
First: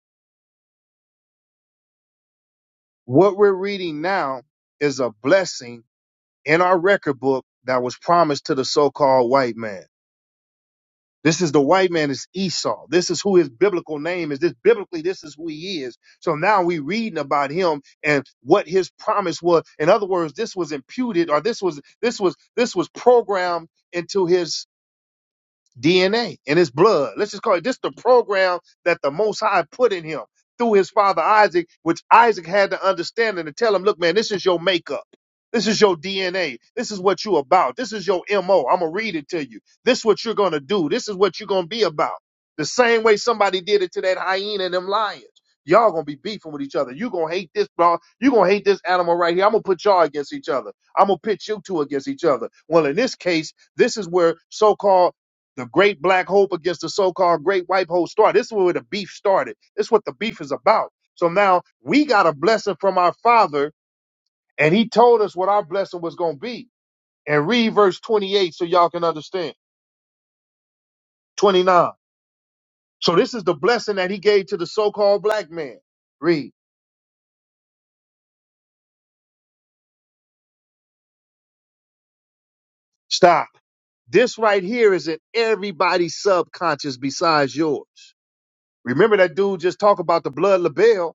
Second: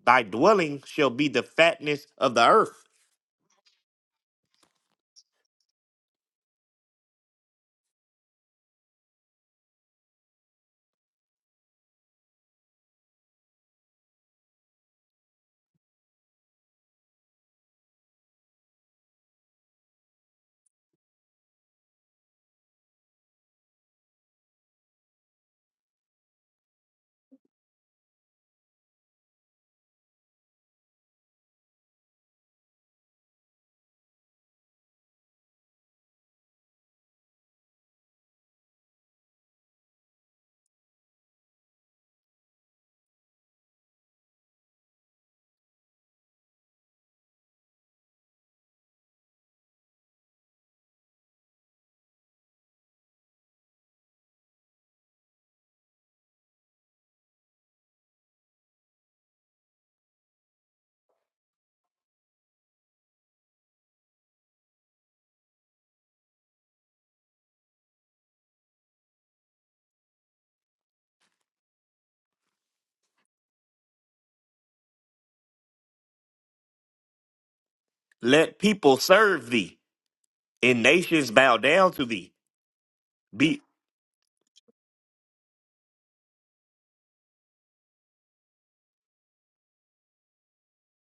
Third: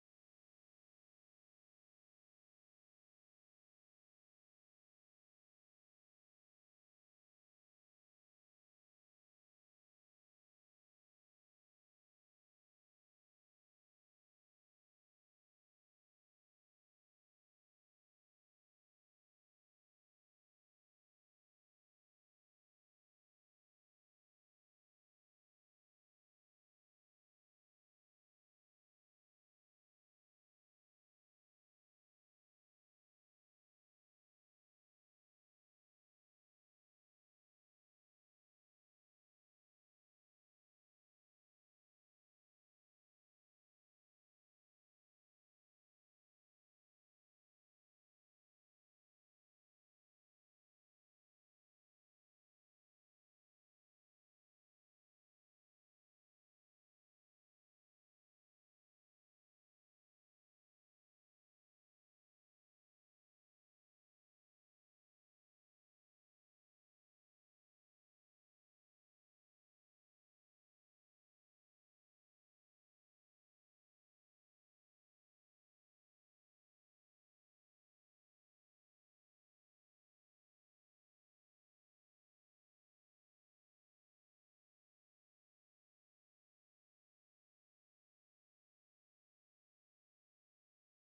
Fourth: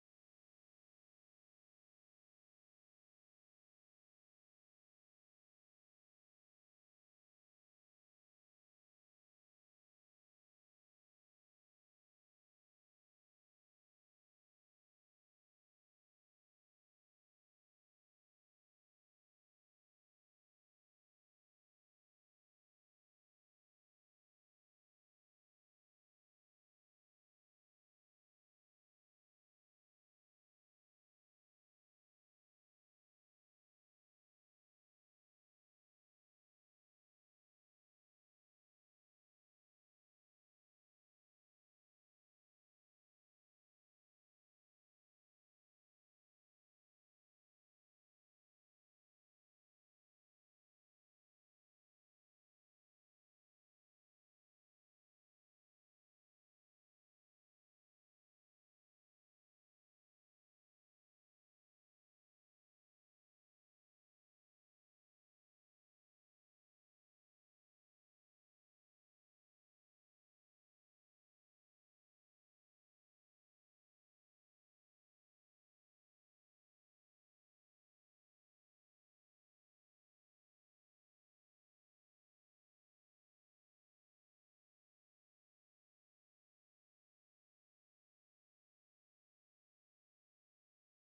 [SPEAKER 3] thy dwelling shall be the fatness of the earth.
[SPEAKER 1] What we're reading now is a blessing in our record book that was promised to the so-called white man. This is the white man is Esau. This is who his biblical name is. This biblically, this is who he is. So now we reading about him and what his promise was. In other words, this was imputed or this was this was this was programmed into his. DNA in his blood. Let's just call it this the program that the Most High put in him through his father Isaac, which Isaac had to understand and to tell him, look, man, this is your makeup. This is your DNA. This is what you're about. This is your MO. I'm going to read it to you. This is what you're going to do. This is what you're going to be about. The same way somebody did it to that hyena and them lions. Y'all gonna be beefing with each other. You gonna hate this dog. You gonna hate this animal right here. I'm gonna put y'all against each other. I'm gonna pit you two against each other. Well, in this case, this is where so-called the great black hope against the so-called great white hope started. This is where the beef started. This is what the beef is about. So now we got a blessing from our father, and he told us what our blessing was going to be. And read verse 28 so y'all can understand. 29. So this is the blessing that he gave to the so-called black man. Read.
[SPEAKER 3] Let people serve thee, and nations bow down to thee.
[SPEAKER 1] Stop.
[SPEAKER 3] Be
[SPEAKER 1] This right here is in everybody's subconscious besides yours. Remember that dude just talked about the blood label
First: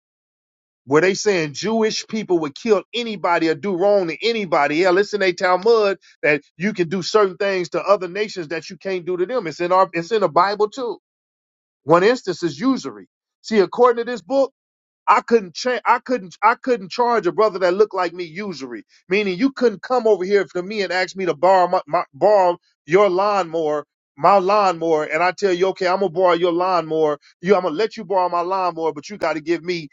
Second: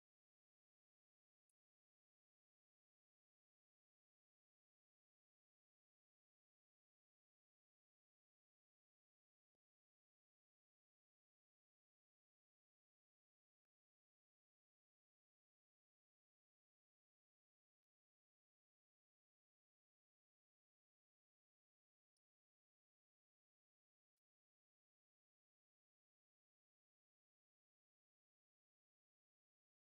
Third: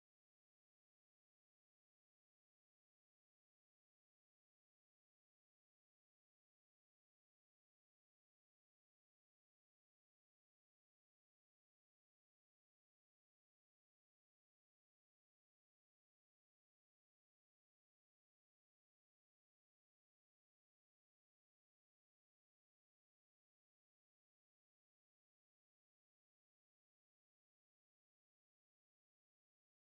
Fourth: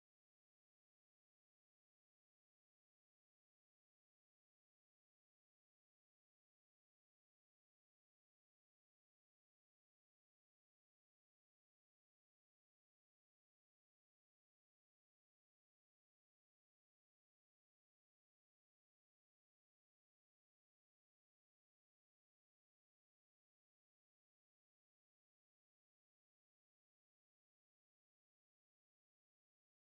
[SPEAKER 1] where they saying Jewish people would kill anybody or do wrong to anybody. Yeah, listen, they Talmud that you can do certain things to other nations that you can't do to them. It's in our it's in the Bible too. One instance is usury. See, according to this book, I couldn't cha- I couldn't I couldn't charge a brother that looked like me usury. Meaning you couldn't come over here to me and ask me to borrow my, my borrow your lawnmower, my lawnmower, and I tell you, okay, I'm gonna borrow your lawnmower. You I'm gonna let you borrow my lawnmower, but you gotta give me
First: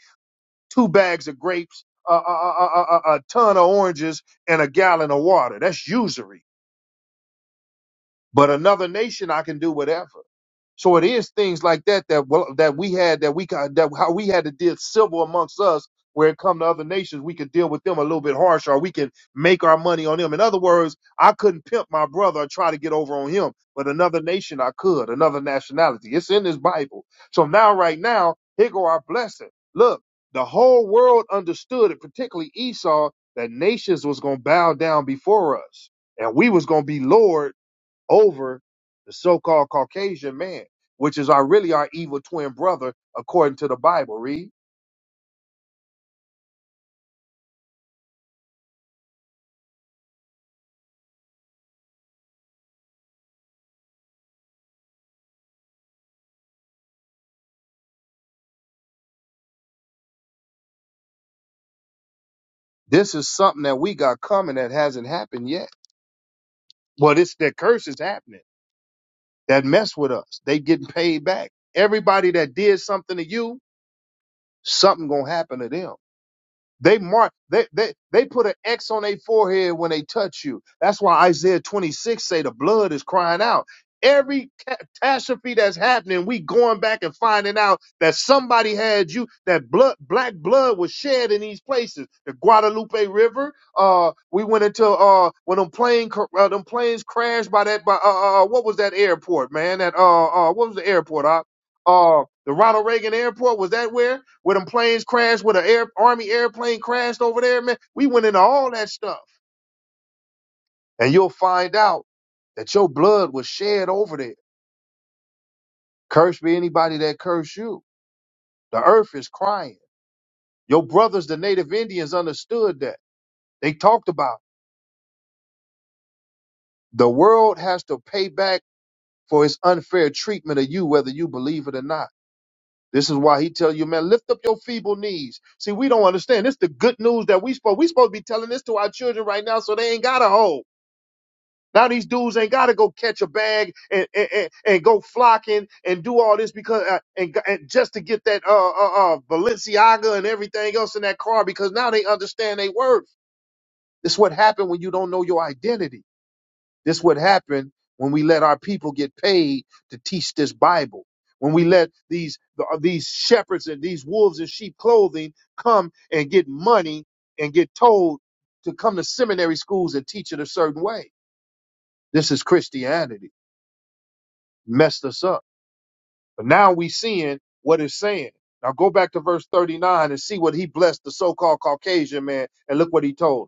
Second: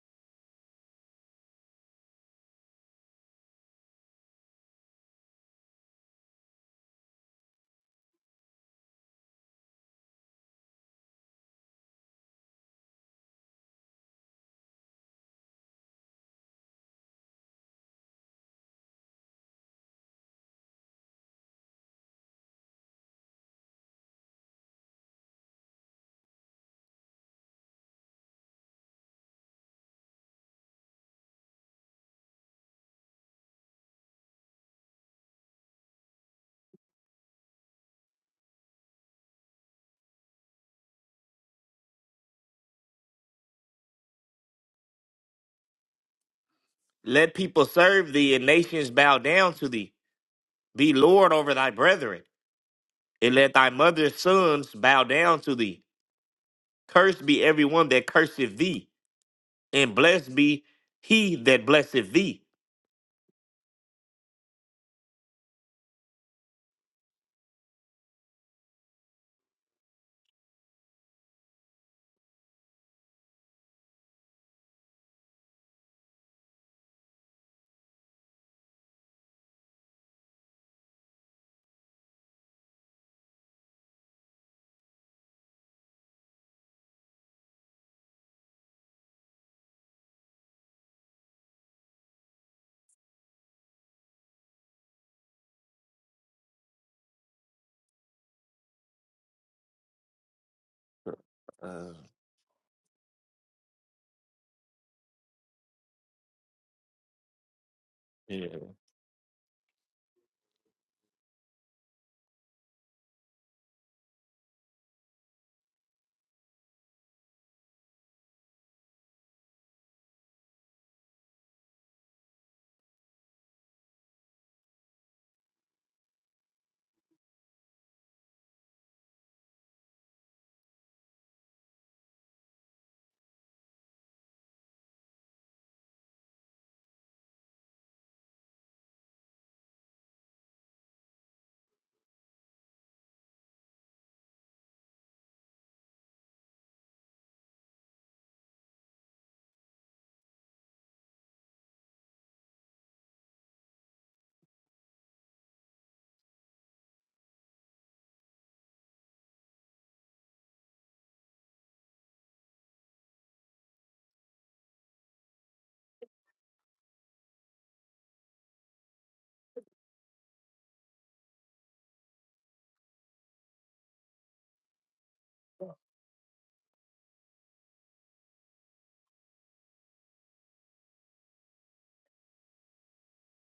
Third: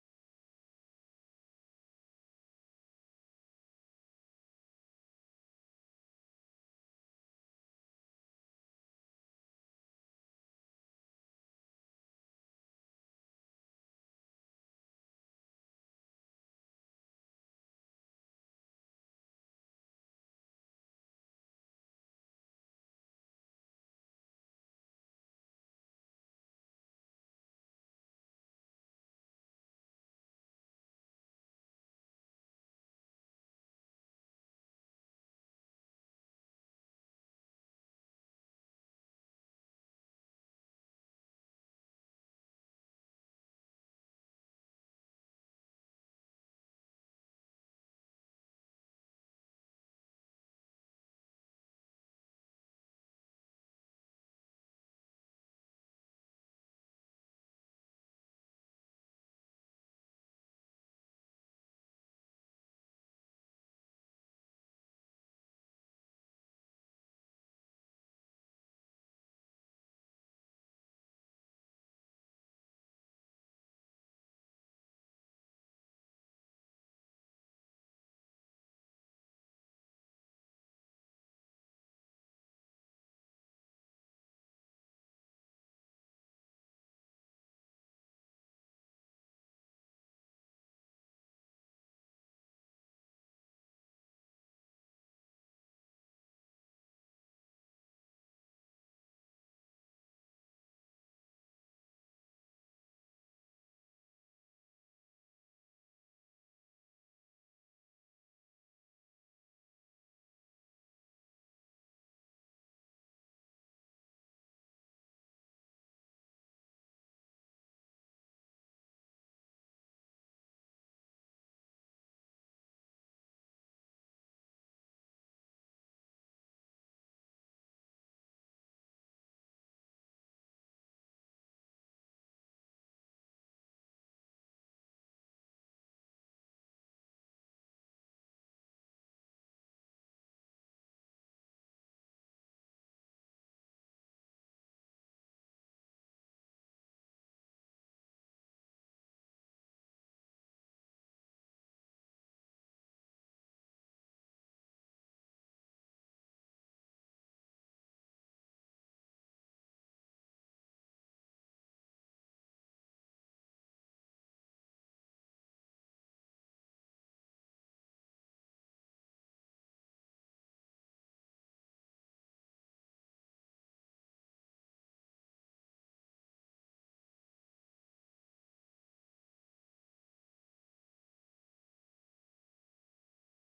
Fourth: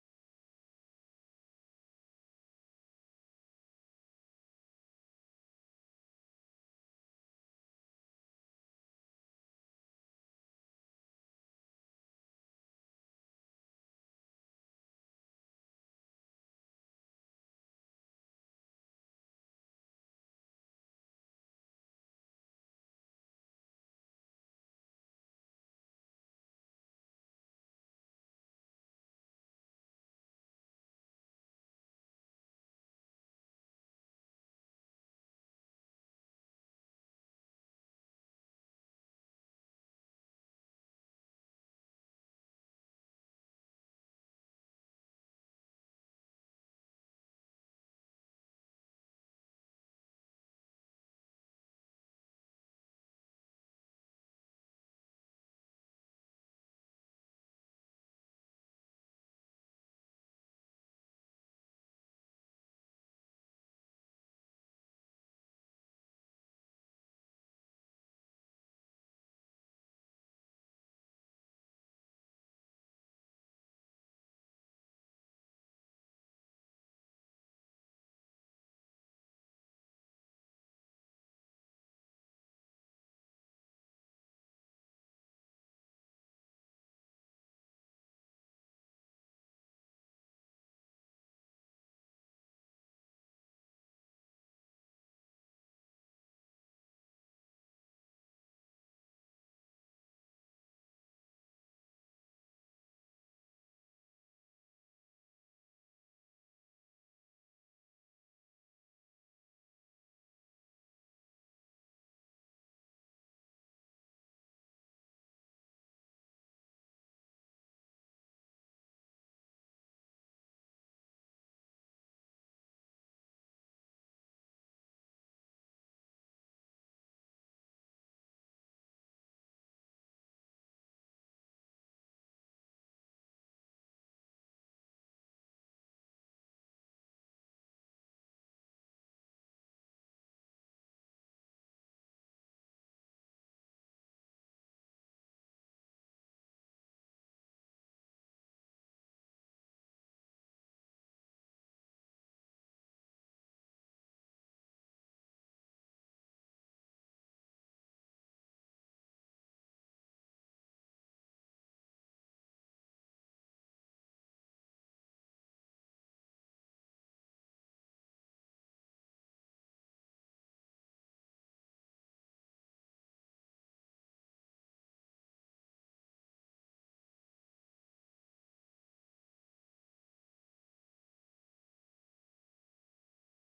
[SPEAKER 1] two bags of grapes, a, a, a, a, a ton of oranges, and a gallon of water. That's usury. But another nation, I can do whatever. So it is things like that that well, that we had that we got that how we had to deal civil amongst us. Where it come to other nations, we could deal with them a little bit harsher, or we can make our money on them. In other words, I couldn't pimp my brother or try to get over on him, but another nation I could, another nationality. It's in this Bible. So now, right now, here go our blessing. Look, the whole world understood it, particularly Esau, that nations was gonna bow down before us, and we was gonna be lord over the so-called Caucasian man, which is our really our evil twin brother according to the Bible. Read.
[SPEAKER 3] let people serve thee, and nations bow down to thee. Be Lord over thy brethren, and let thy mother's sons bow down to thee. Cursed be everyone that curseth thee, and blessed be he that blesseth thee.
[SPEAKER 1] This is something that we got coming that hasn't happened yet. Well, this that curse is happening. That mess with us. They getting paid back. Everybody that did something to you, something gonna happen to them. They mark they they they put an X on their forehead when they touch you. That's why Isaiah 26 say the blood is crying out. Every ca- catastrophe that's happening, we going back and finding out that somebody had you. That blood, black blood, was shed in these places. The Guadalupe River. Uh, we went into uh when them plane cr- uh, them planes crashed by that by uh, uh uh, what was that airport man? That uh uh what was the airport? uh,
[SPEAKER 3] Uh,
[SPEAKER 1] uh the Ronald Reagan Airport. Was that where where them planes crashed? Where the air, army airplane crashed over there, man? We went into
[SPEAKER 3] yeah.
[SPEAKER 1] all that stuff, and you'll find out that your blood was shed over there. Cursed be anybody that curse you. The earth is crying. Your brothers, the Native Indians, understood that. They talked about it. the world has to pay back for its unfair treatment of you, whether you believe it or not. This is why he tell you, man, lift up your feeble knees. See, we don't understand. This the good news that we supposed we supposed to be telling this to our children right now, so they ain't got a hope. Now these dudes ain't got to go catch a bag and, and and and go flocking and do all this because uh, and, and just to get that uh, uh uh Balenciaga and everything else in that car because now they understand they worth. It's what happened when you don't know your identity. This would happen when we let our people get paid to teach this Bible. When we let these these shepherds and these wolves in sheep clothing come and get money and get told to come to seminary schools and teach it a certain way. This is Christianity. Messed us up. But now we seeing what it's saying. Now go back to verse 39 and see what he blessed the so-called Caucasian man and look what he told him.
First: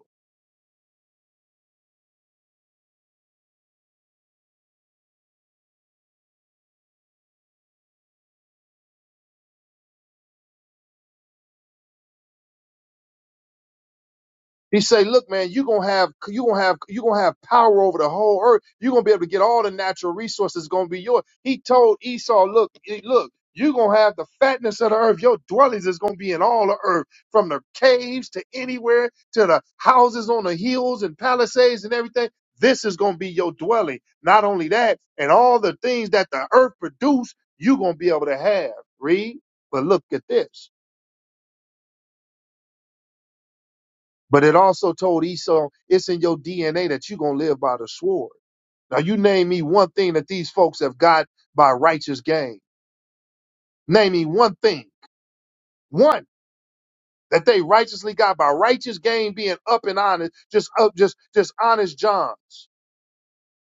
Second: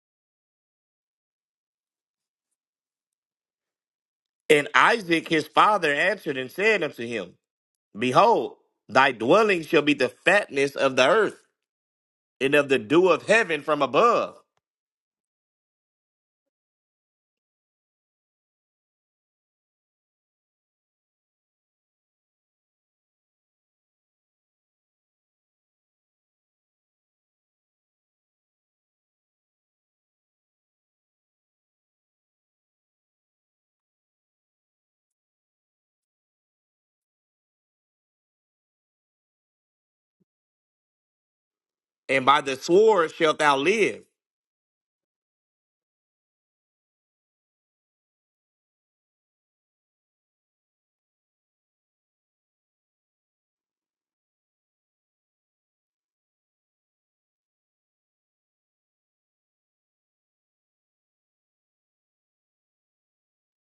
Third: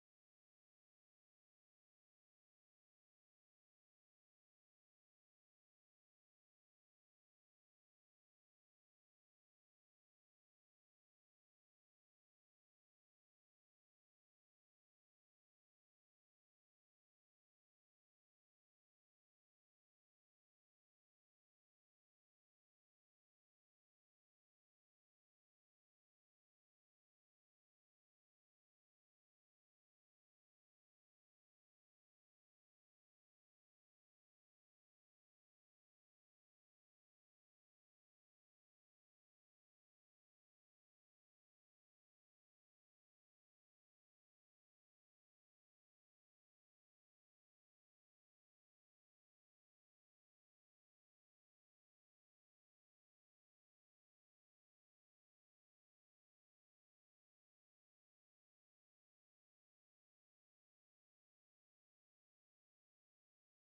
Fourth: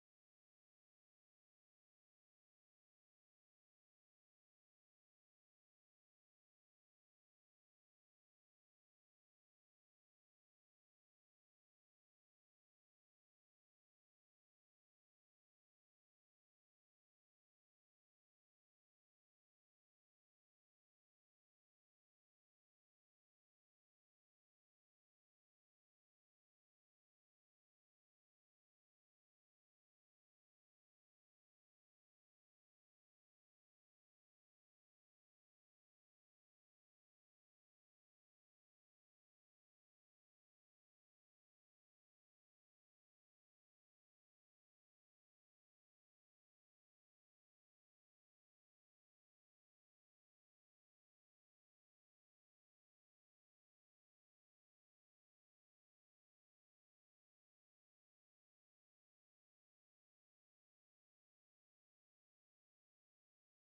[SPEAKER 3] And Isaac his father answered and said unto him, Behold, thy dwelling shall be the fatness of the earth, and of the dew of heaven from above.
[SPEAKER 1] He say, look, man, you're gonna have you gonna have you gonna have power over the whole earth. You're gonna be able to get all the natural resources gonna be yours. He told Esau, look, eh, look, you're gonna have the fatness of the earth. Your dwellings is gonna be in all the earth, from the caves to anywhere to the houses on the hills and palisades and everything. This is gonna be your dwelling. Not only that, and all the things that the earth produce, you're gonna be able to have. Read, but look at this.
[SPEAKER 3] And by the sword shalt thou live,
[SPEAKER 1] But it also told Esau, it's in your DNA that you're going to live by the sword. Now, you name me one thing that these folks have got by righteous gain. Name me one thing, one that they righteously got by righteous gain being up and honest, just up, just, just honest Johns.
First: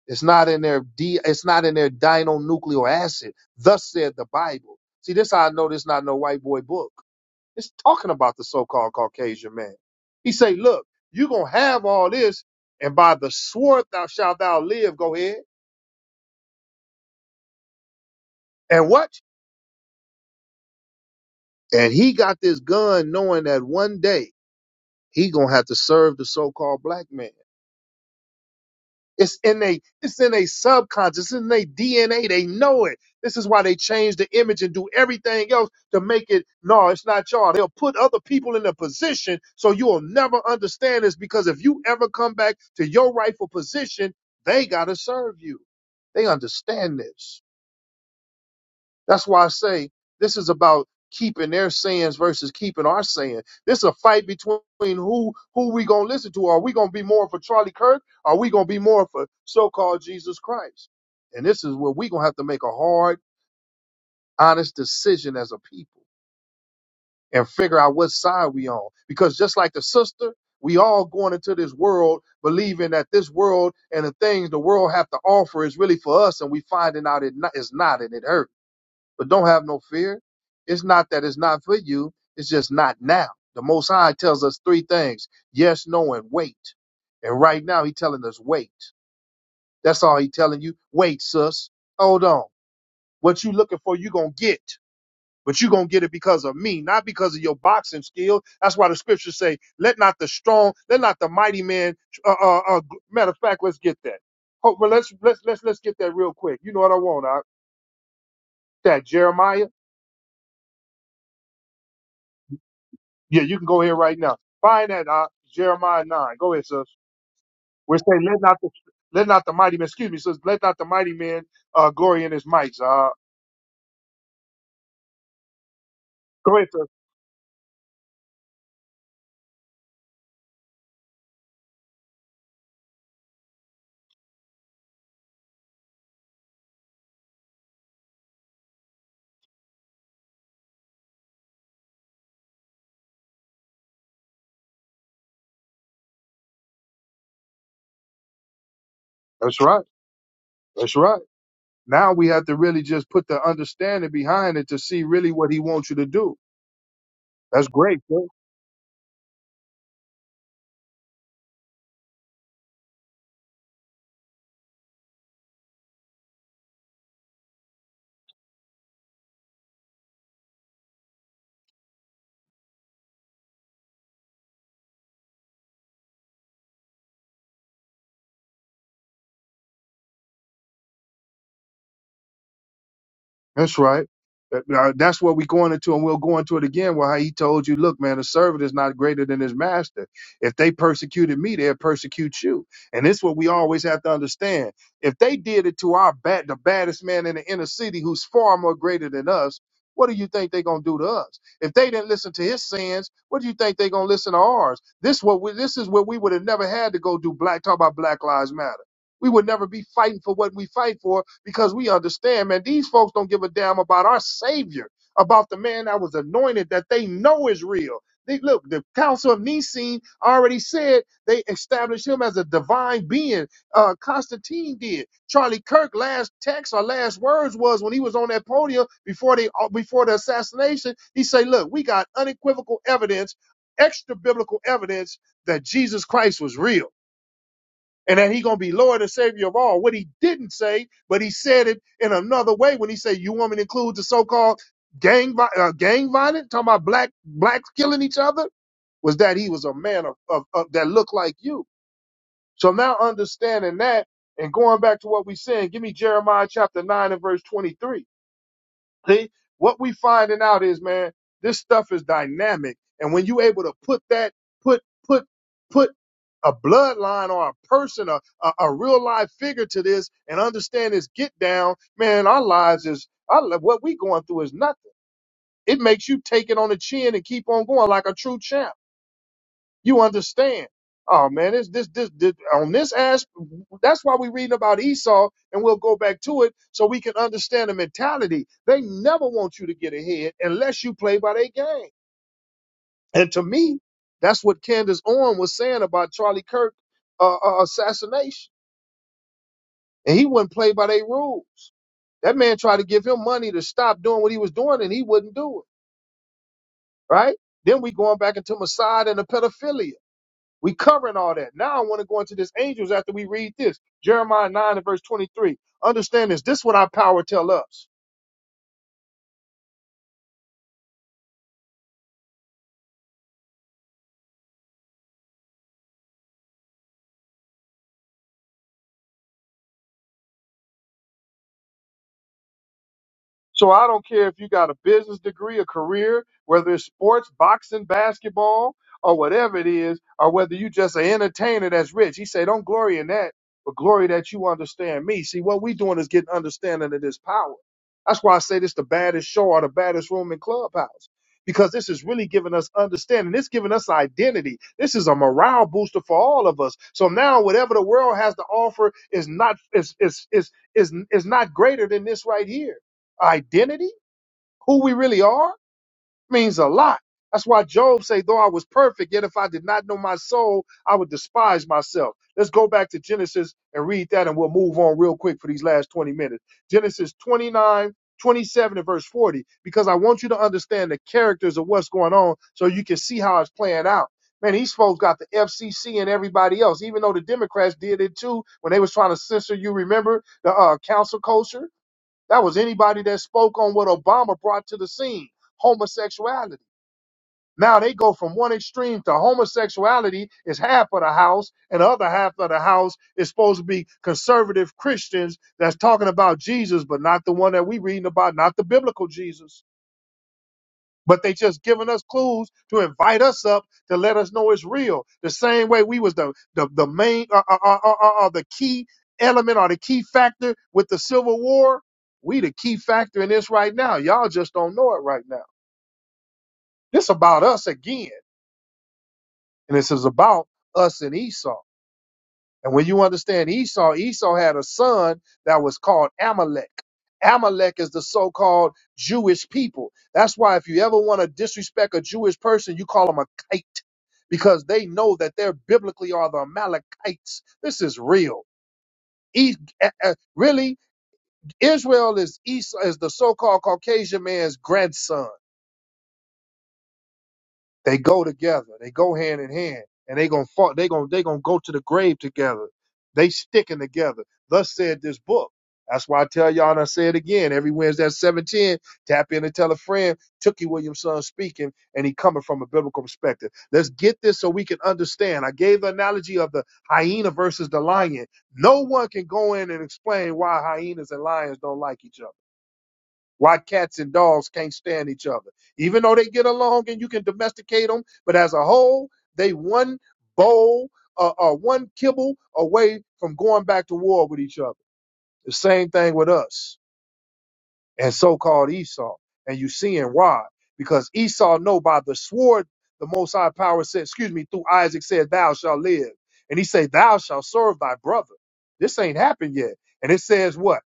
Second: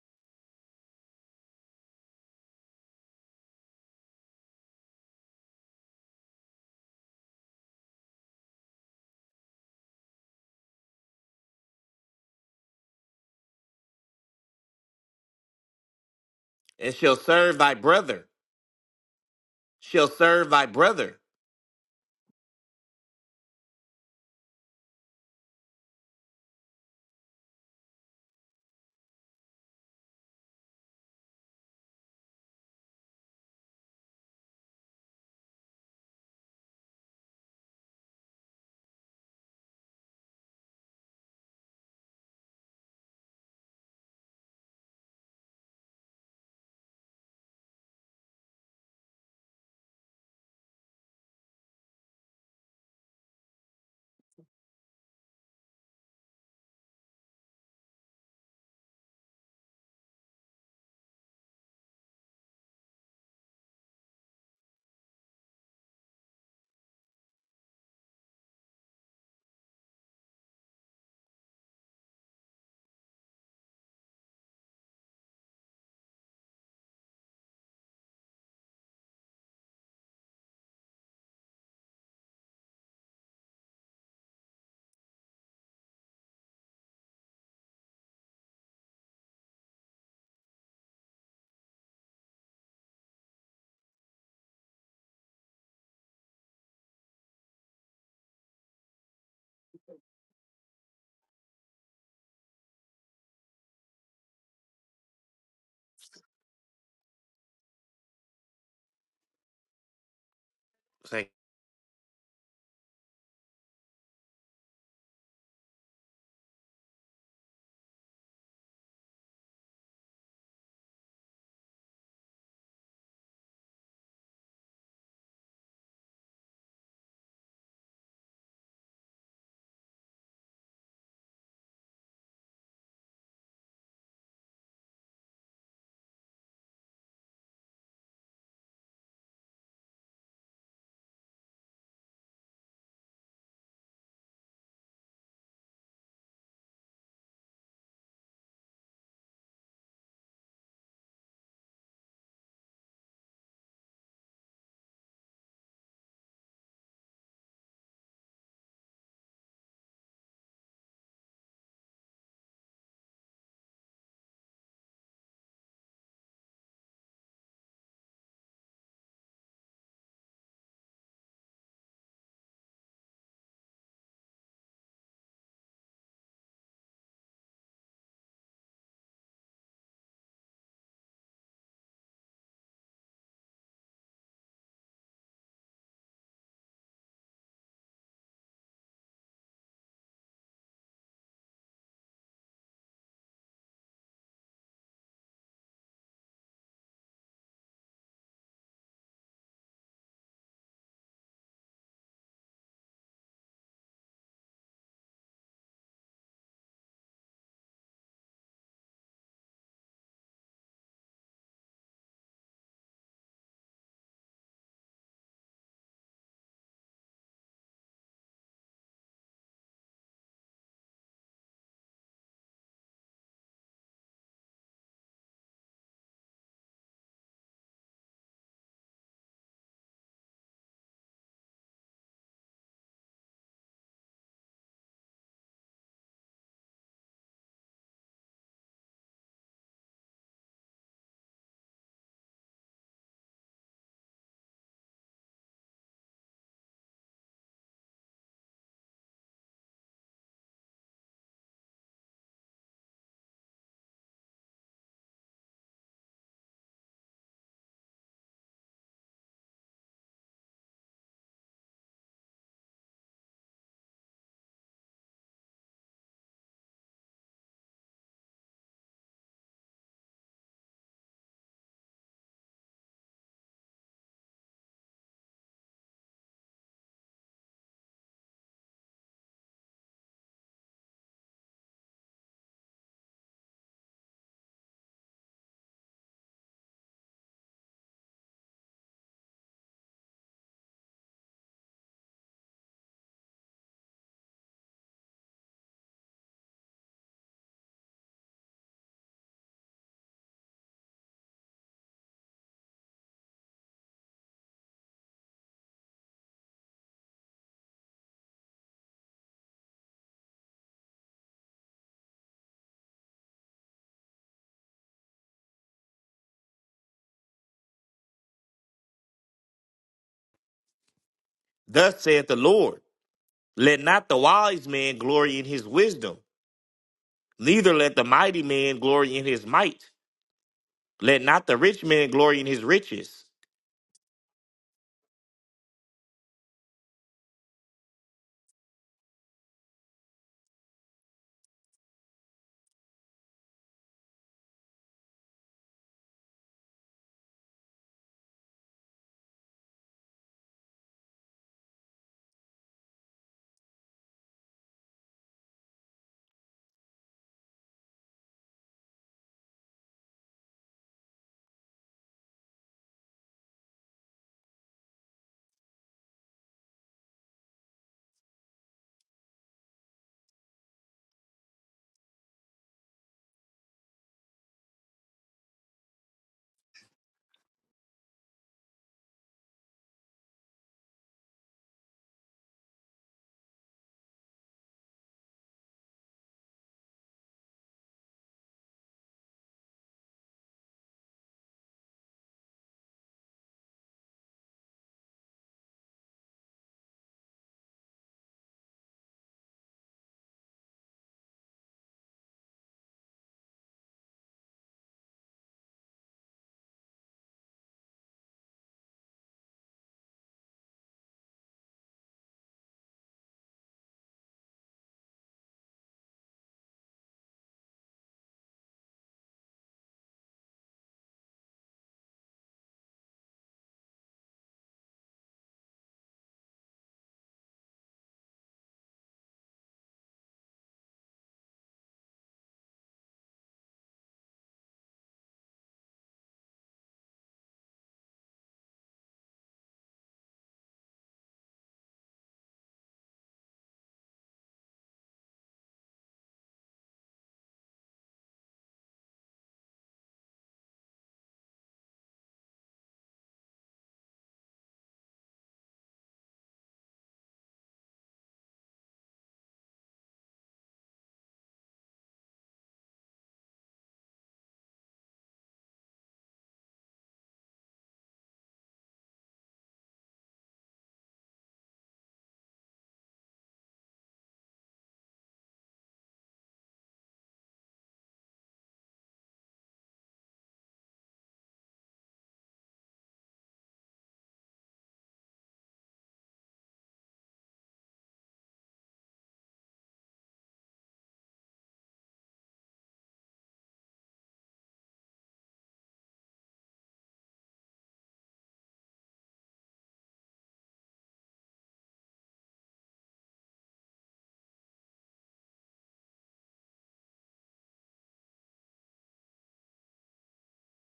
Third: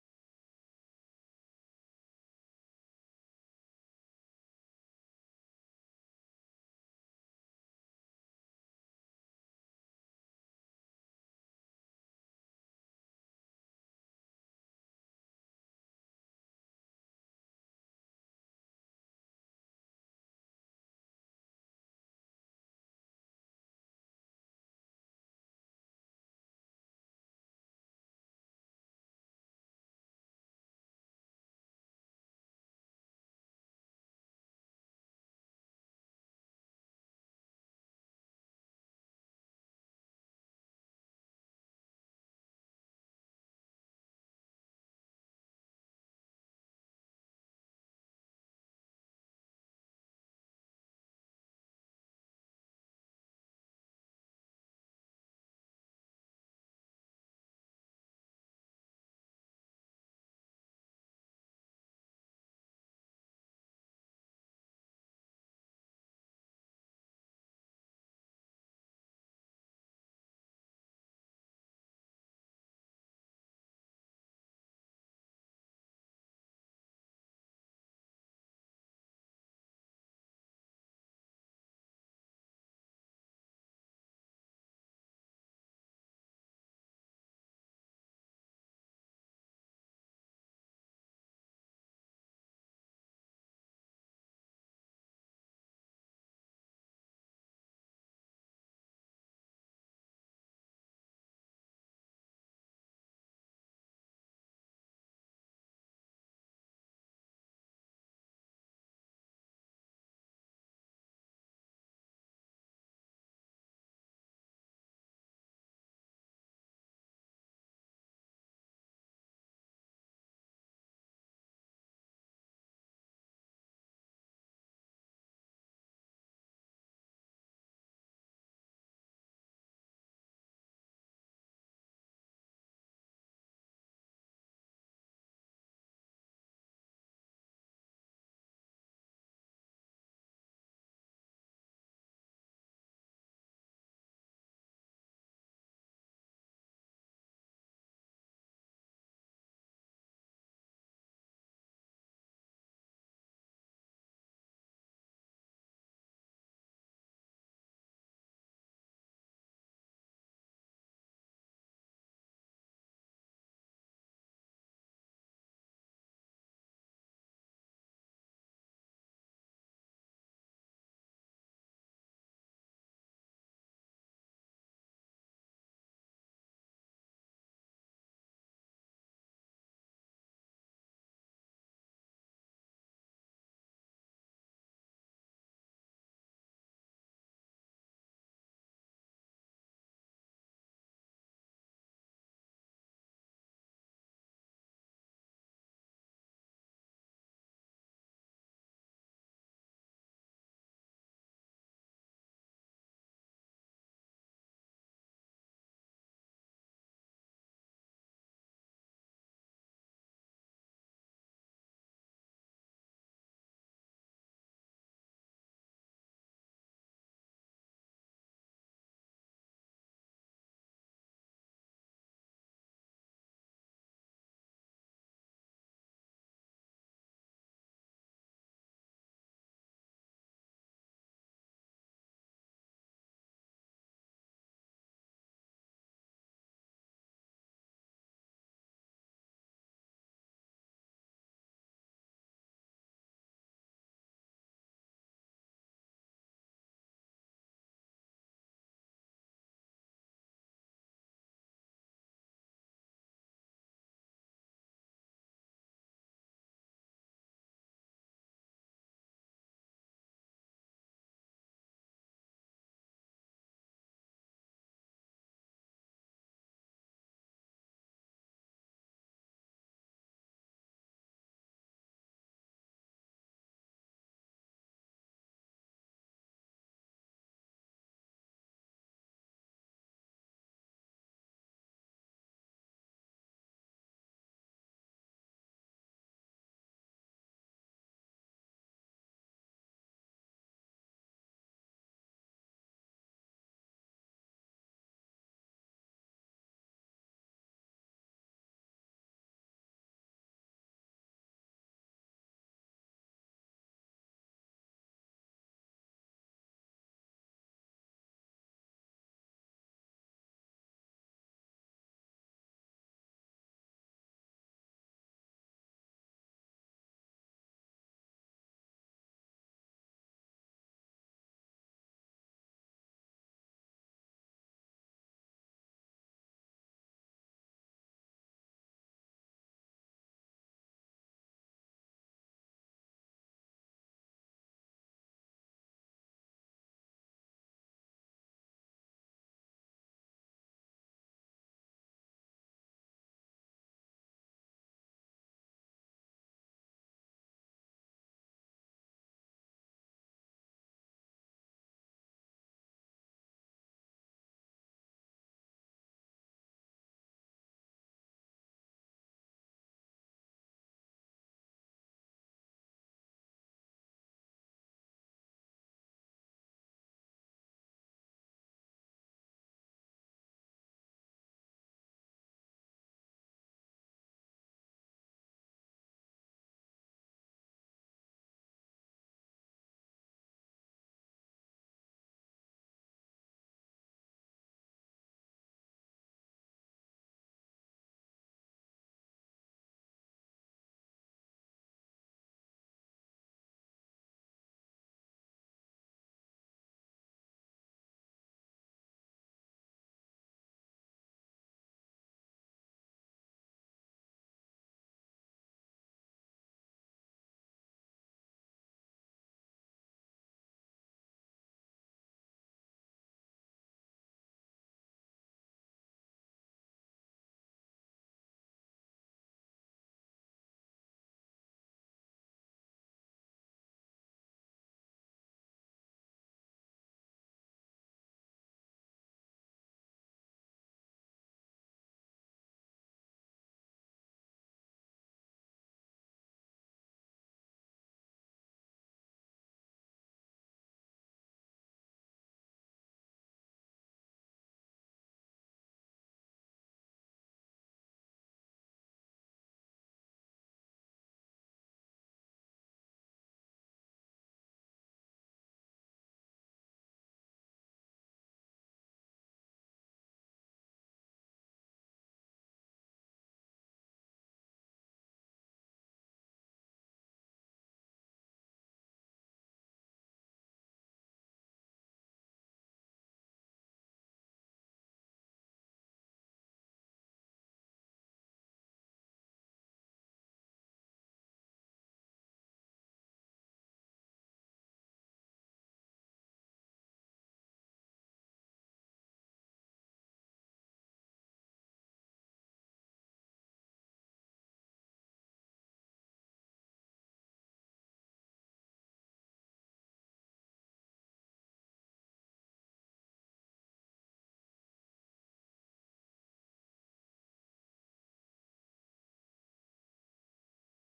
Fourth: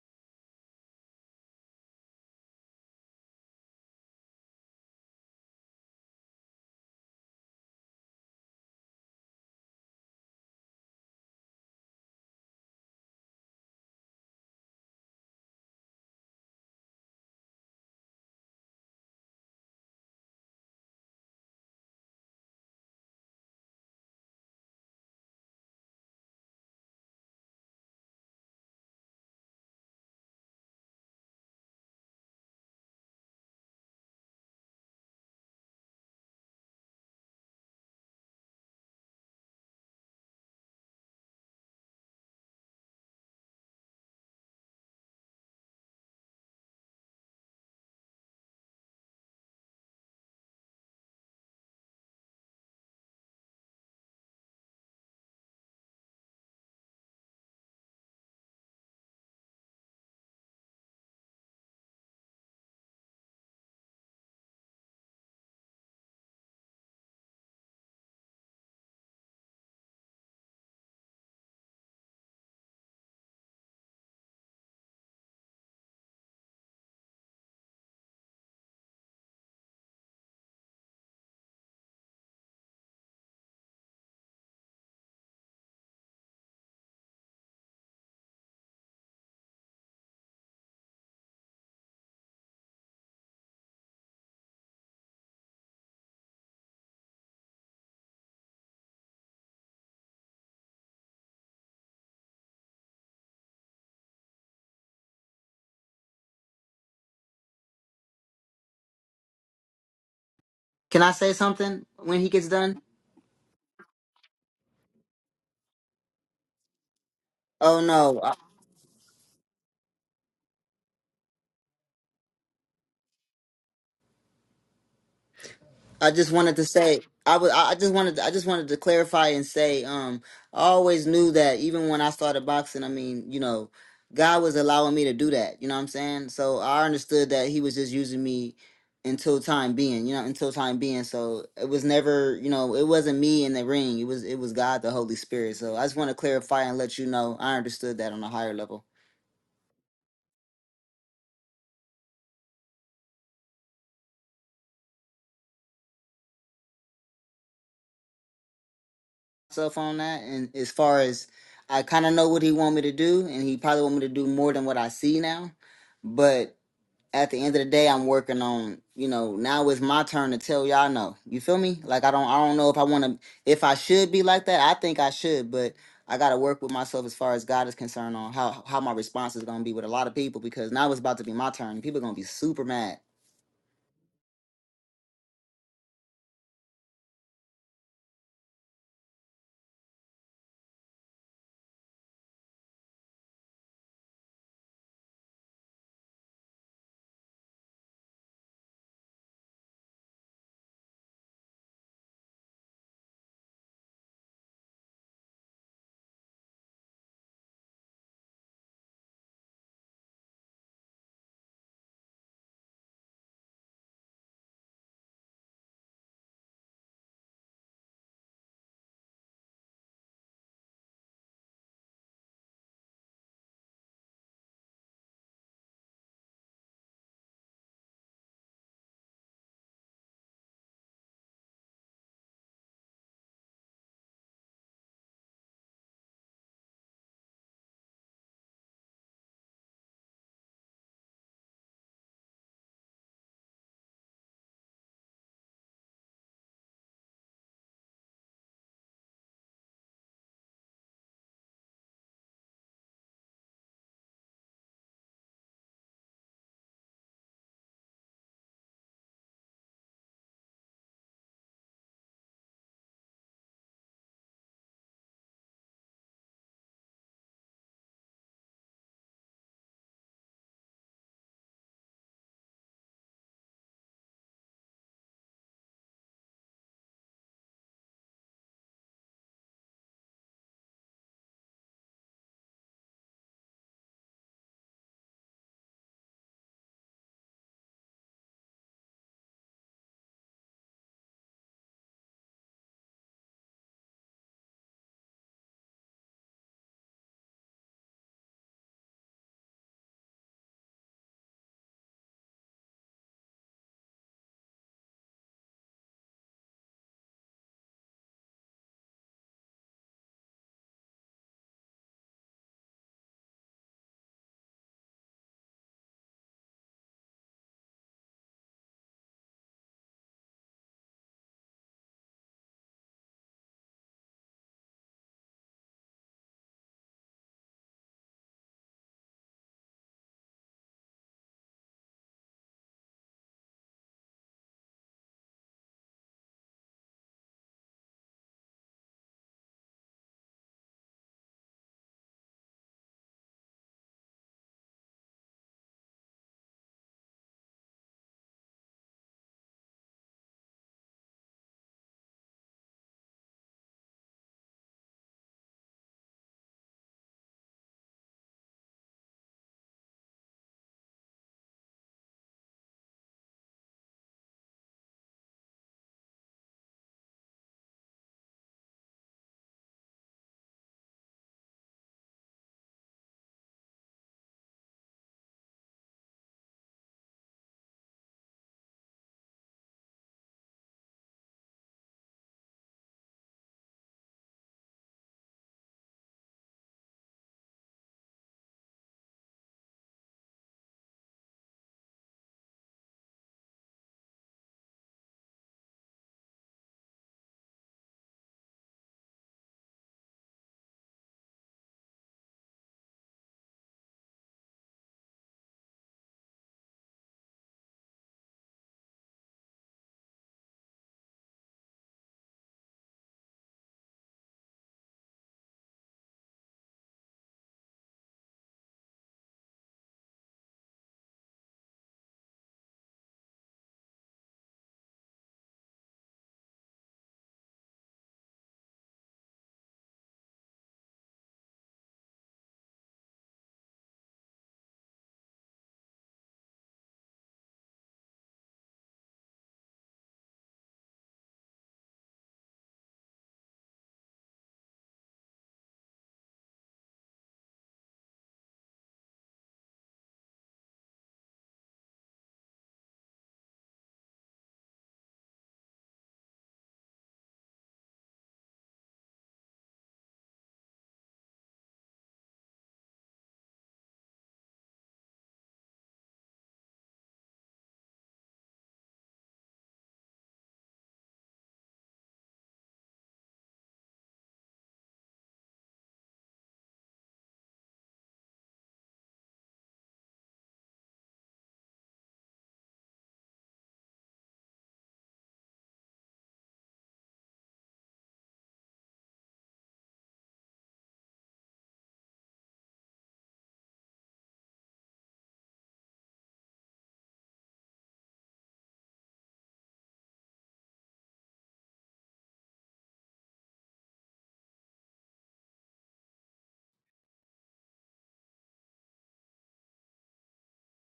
[SPEAKER 1] It's not in their D, it's not in their dinonuclear acid. Thus said the Bible. See, this how I know this not no white boy book. It's talking about the so-called Caucasian man. He say, look, you going to have all this and by the sword thou shalt thou live. Go ahead.
[SPEAKER 3] and shall serve thy brother,
[SPEAKER 1] And what?
[SPEAKER 3] shall serve thy brother.
[SPEAKER 1] And he got this gun knowing that one day he going to have to serve the so-called black man. It's in a it's in a subconscious, it's in their DNA. They know it. This is why they change the image and do everything else to make it no, it's not y'all. They'll put other people in a position so you'll never understand this because if you ever come back to your rightful position, they gotta serve you. They understand this. That's why I say this is about keeping their sayings versus keeping our saying. This is a fight between who who we gonna listen to. Are we gonna be more for Charlie Kirk? Are we gonna be more for so-called Jesus Christ? And this is where we gonna have to make a hard, honest decision as a people and figure out what side we on. Because just like the sister, we all going into this world believing that this world and the things the world have to offer is really for us, and we finding out it not, it's not, and it hurts. But don't have no fear. It's not that it's not for you. It's just not now. The Most High tells us three things: yes, no, and wait. And right now, He's telling us wait. That's all He's telling you. Wait, sus. Hold on. What you looking for, you gonna get. But you gonna get it because of me, not because of your boxing skill. That's why the scriptures say, "Let not the strong, let not the mighty man." Uh, uh, uh, matter of fact, let's get that. Oh, well, let's let's let's let's get that real quick. You know what I want? I, that Jeremiah.
[SPEAKER 4] can i
[SPEAKER 3] Say,
[SPEAKER 4] say something when he gets done
[SPEAKER 1] Yeah, you can go here right now. Find that uh, Jeremiah nine. Go ahead, sis.
[SPEAKER 4] oh
[SPEAKER 1] We're saying
[SPEAKER 4] no
[SPEAKER 1] let not the let not the mighty man. Excuse me, sis. Let not the mighty man uh, glory in his might. Uh,
[SPEAKER 4] I just wanted
[SPEAKER 1] go
[SPEAKER 4] to
[SPEAKER 1] ahead, sis.
[SPEAKER 4] say I was I I just wanted I just wanted to clarify and say um I always knew that even when I started boxing, I mean, you know, God was allowing me to do that, you know what I'm saying? So I understood that he was just using me until time being, you know, until time being. So it was never, you know, it wasn't me in the ring. It was it was God the Holy Spirit. So I just want to clarify and let you know I understood that on a higher level.
[SPEAKER 1] That's right. That's right. Now we have to really just put the understanding behind it to see really what he wants you to do. That's great. sis.
[SPEAKER 4] myself on that. And as far as I kind of know what he want me to do, and he probably want me to do more than what I see now. But at the end of the day, I'm working on you know now it's my turn to tell y'all no. You feel me? Like I don't I don't know if I want to if I should be like that. I think I should, but I got to work with myself as far as God is concerned on how how my response is gonna be with a lot of people because now it's about to be my turn. People gonna be super mad
[SPEAKER 1] That's right. Uh, uh, That's what we're going into, and we'll go into it again. Why he told you, look, man, a servant is not greater than his master. If they persecuted me, they'll persecute you. And this is what we always have to understand. If they did it to our bad, the baddest man in the inner city, who's far more greater than us, what do you think they're gonna do to us? If they didn't listen to his sins, what do you think they're gonna listen to ours? This what we, this is where we would have never had to go do black talk about Black Lives Matter we would never be fighting for what we fight for because we understand, man, these folks don't give a damn about our Savior, about the man that was anointed that they know is real. They, look, the Council of Nicene already said they established him as a divine being. Uh, Constantine did. Charlie Kirk last text or last words was when he was on that podium before they uh, before the assassination. He said, "Look, we got unequivocal evidence, extra biblical evidence that Jesus Christ was real." and that he going to be Lord and Savior of all. What he didn't say, but he said it in another way when he said, "You want me to include the so-called gang vi- uh, gang violence, talking about black blacks killing each other?" Was that he was a man of, of, of that looked like you? So now understanding that and going back to what we said, give me Jeremiah chapter nine and verse twenty-three. See, what we finding out is, man, this stuff is dynamic, and when you able to put that, put put put a bloodline or a person, a, a, a real life figure to this, and understand this get down, man, our lives is our, li- what we going through is nothing. It makes you take it on the chin and keep on going like a true champ. You understand? Oh man, it's this this this on this aspect. That's why we're reading about Esau, and we'll go back to it so we can understand the mentality. They never want you to get ahead unless you play by their game. And to me, that's what Candace Owens was saying about Charlie Kirk uh, uh, assassination, and he wouldn't play by their rules. That man tried to give him money to stop doing what he was doing, and he wouldn't do it. Right? Then we going back into Mossad and the pedophilia. We covering all that. Now I want to go into this angels after we read this. Jeremiah 9 and verse 23. Understand this. This is what our power tell us.
[SPEAKER 3] Thus saith the Lord, let not the wise man glory in his wisdom, neither let the mighty man glory in his might, let not the rich man glory in his riches.
[SPEAKER 1] So I don't care if you got a business degree, a career, whether it's sports, boxing, basketball, or whatever it is, or whether you just an entertainer that's rich. He said, don't glory in that, but glory that you understand me. See, what we doing is getting understanding of this power. That's why I say this the baddest show or the baddest room in Clubhouse. Because this is really giving us understanding. It's giving us identity. This is a morale booster for all of us. So now whatever the world has to offer is not is is is is, is not greater than this right here identity, who we really are, means a lot. That's why Job say, though I was perfect, yet if I did not know my soul, I would despise myself. Let's go back to Genesis and read that and we'll move on real quick for these last 20 minutes. Genesis 29:27 and verse 40, because I want you to understand the characters of what's going on so you can see how it's playing out. Man, these folks got the FCC and everybody else, even though the Democrats did it too when they was trying to censor you, remember, the uh, council culture? That was anybody that spoke on what Obama brought to the scene homosexuality. Now they go from one extreme to homosexuality is half of the house, and the other half of the house is supposed to be conservative Christians that's talking about Jesus, but not the one that we reading about, not the biblical Jesus but they just giving us clues to invite us up to let us know it's real. The same way we was the the, the main or uh, uh, uh, uh, uh, the key element or the key factor with the Civil War. We the key factor in this right now. Y'all just don't know it right now. This about us again, and this is about us and Esau. And when you understand Esau, Esau had a son that was called Amalek. Amalek is the so called Jewish people. That's why if you ever want to disrespect a Jewish person, you call them a kite because they know that they're biblically are the Amalekites. This is real. E- uh, uh, really, Israel is Esau, is the so called Caucasian man's grandson. They go together. They go hand in hand, and they gonna fall. They gonna they gonna go to the grave together. They sticking together. Thus said this book. That's why I tell y'all, and I say it again every Wednesday at seven ten. Tap in and tell a friend. Tookie Williamson speaking, and he coming from a biblical perspective. Let's get this so we can understand. I gave the analogy of the hyena versus the lion. No one can go in and explain why hyenas and lions don't like each other why cats and dogs can't stand each other. Even though they get along and you can domesticate them, but as a whole, they one bowl uh, or one kibble away from going back to war with each other. The same thing with us and so-called Esau. And you seeing why? Because Esau know by the sword the Most High Power said, excuse me, through Isaac said, "Thou shalt live," and he said, "Thou shalt serve thy brother." This ain't happened yet, and it says what?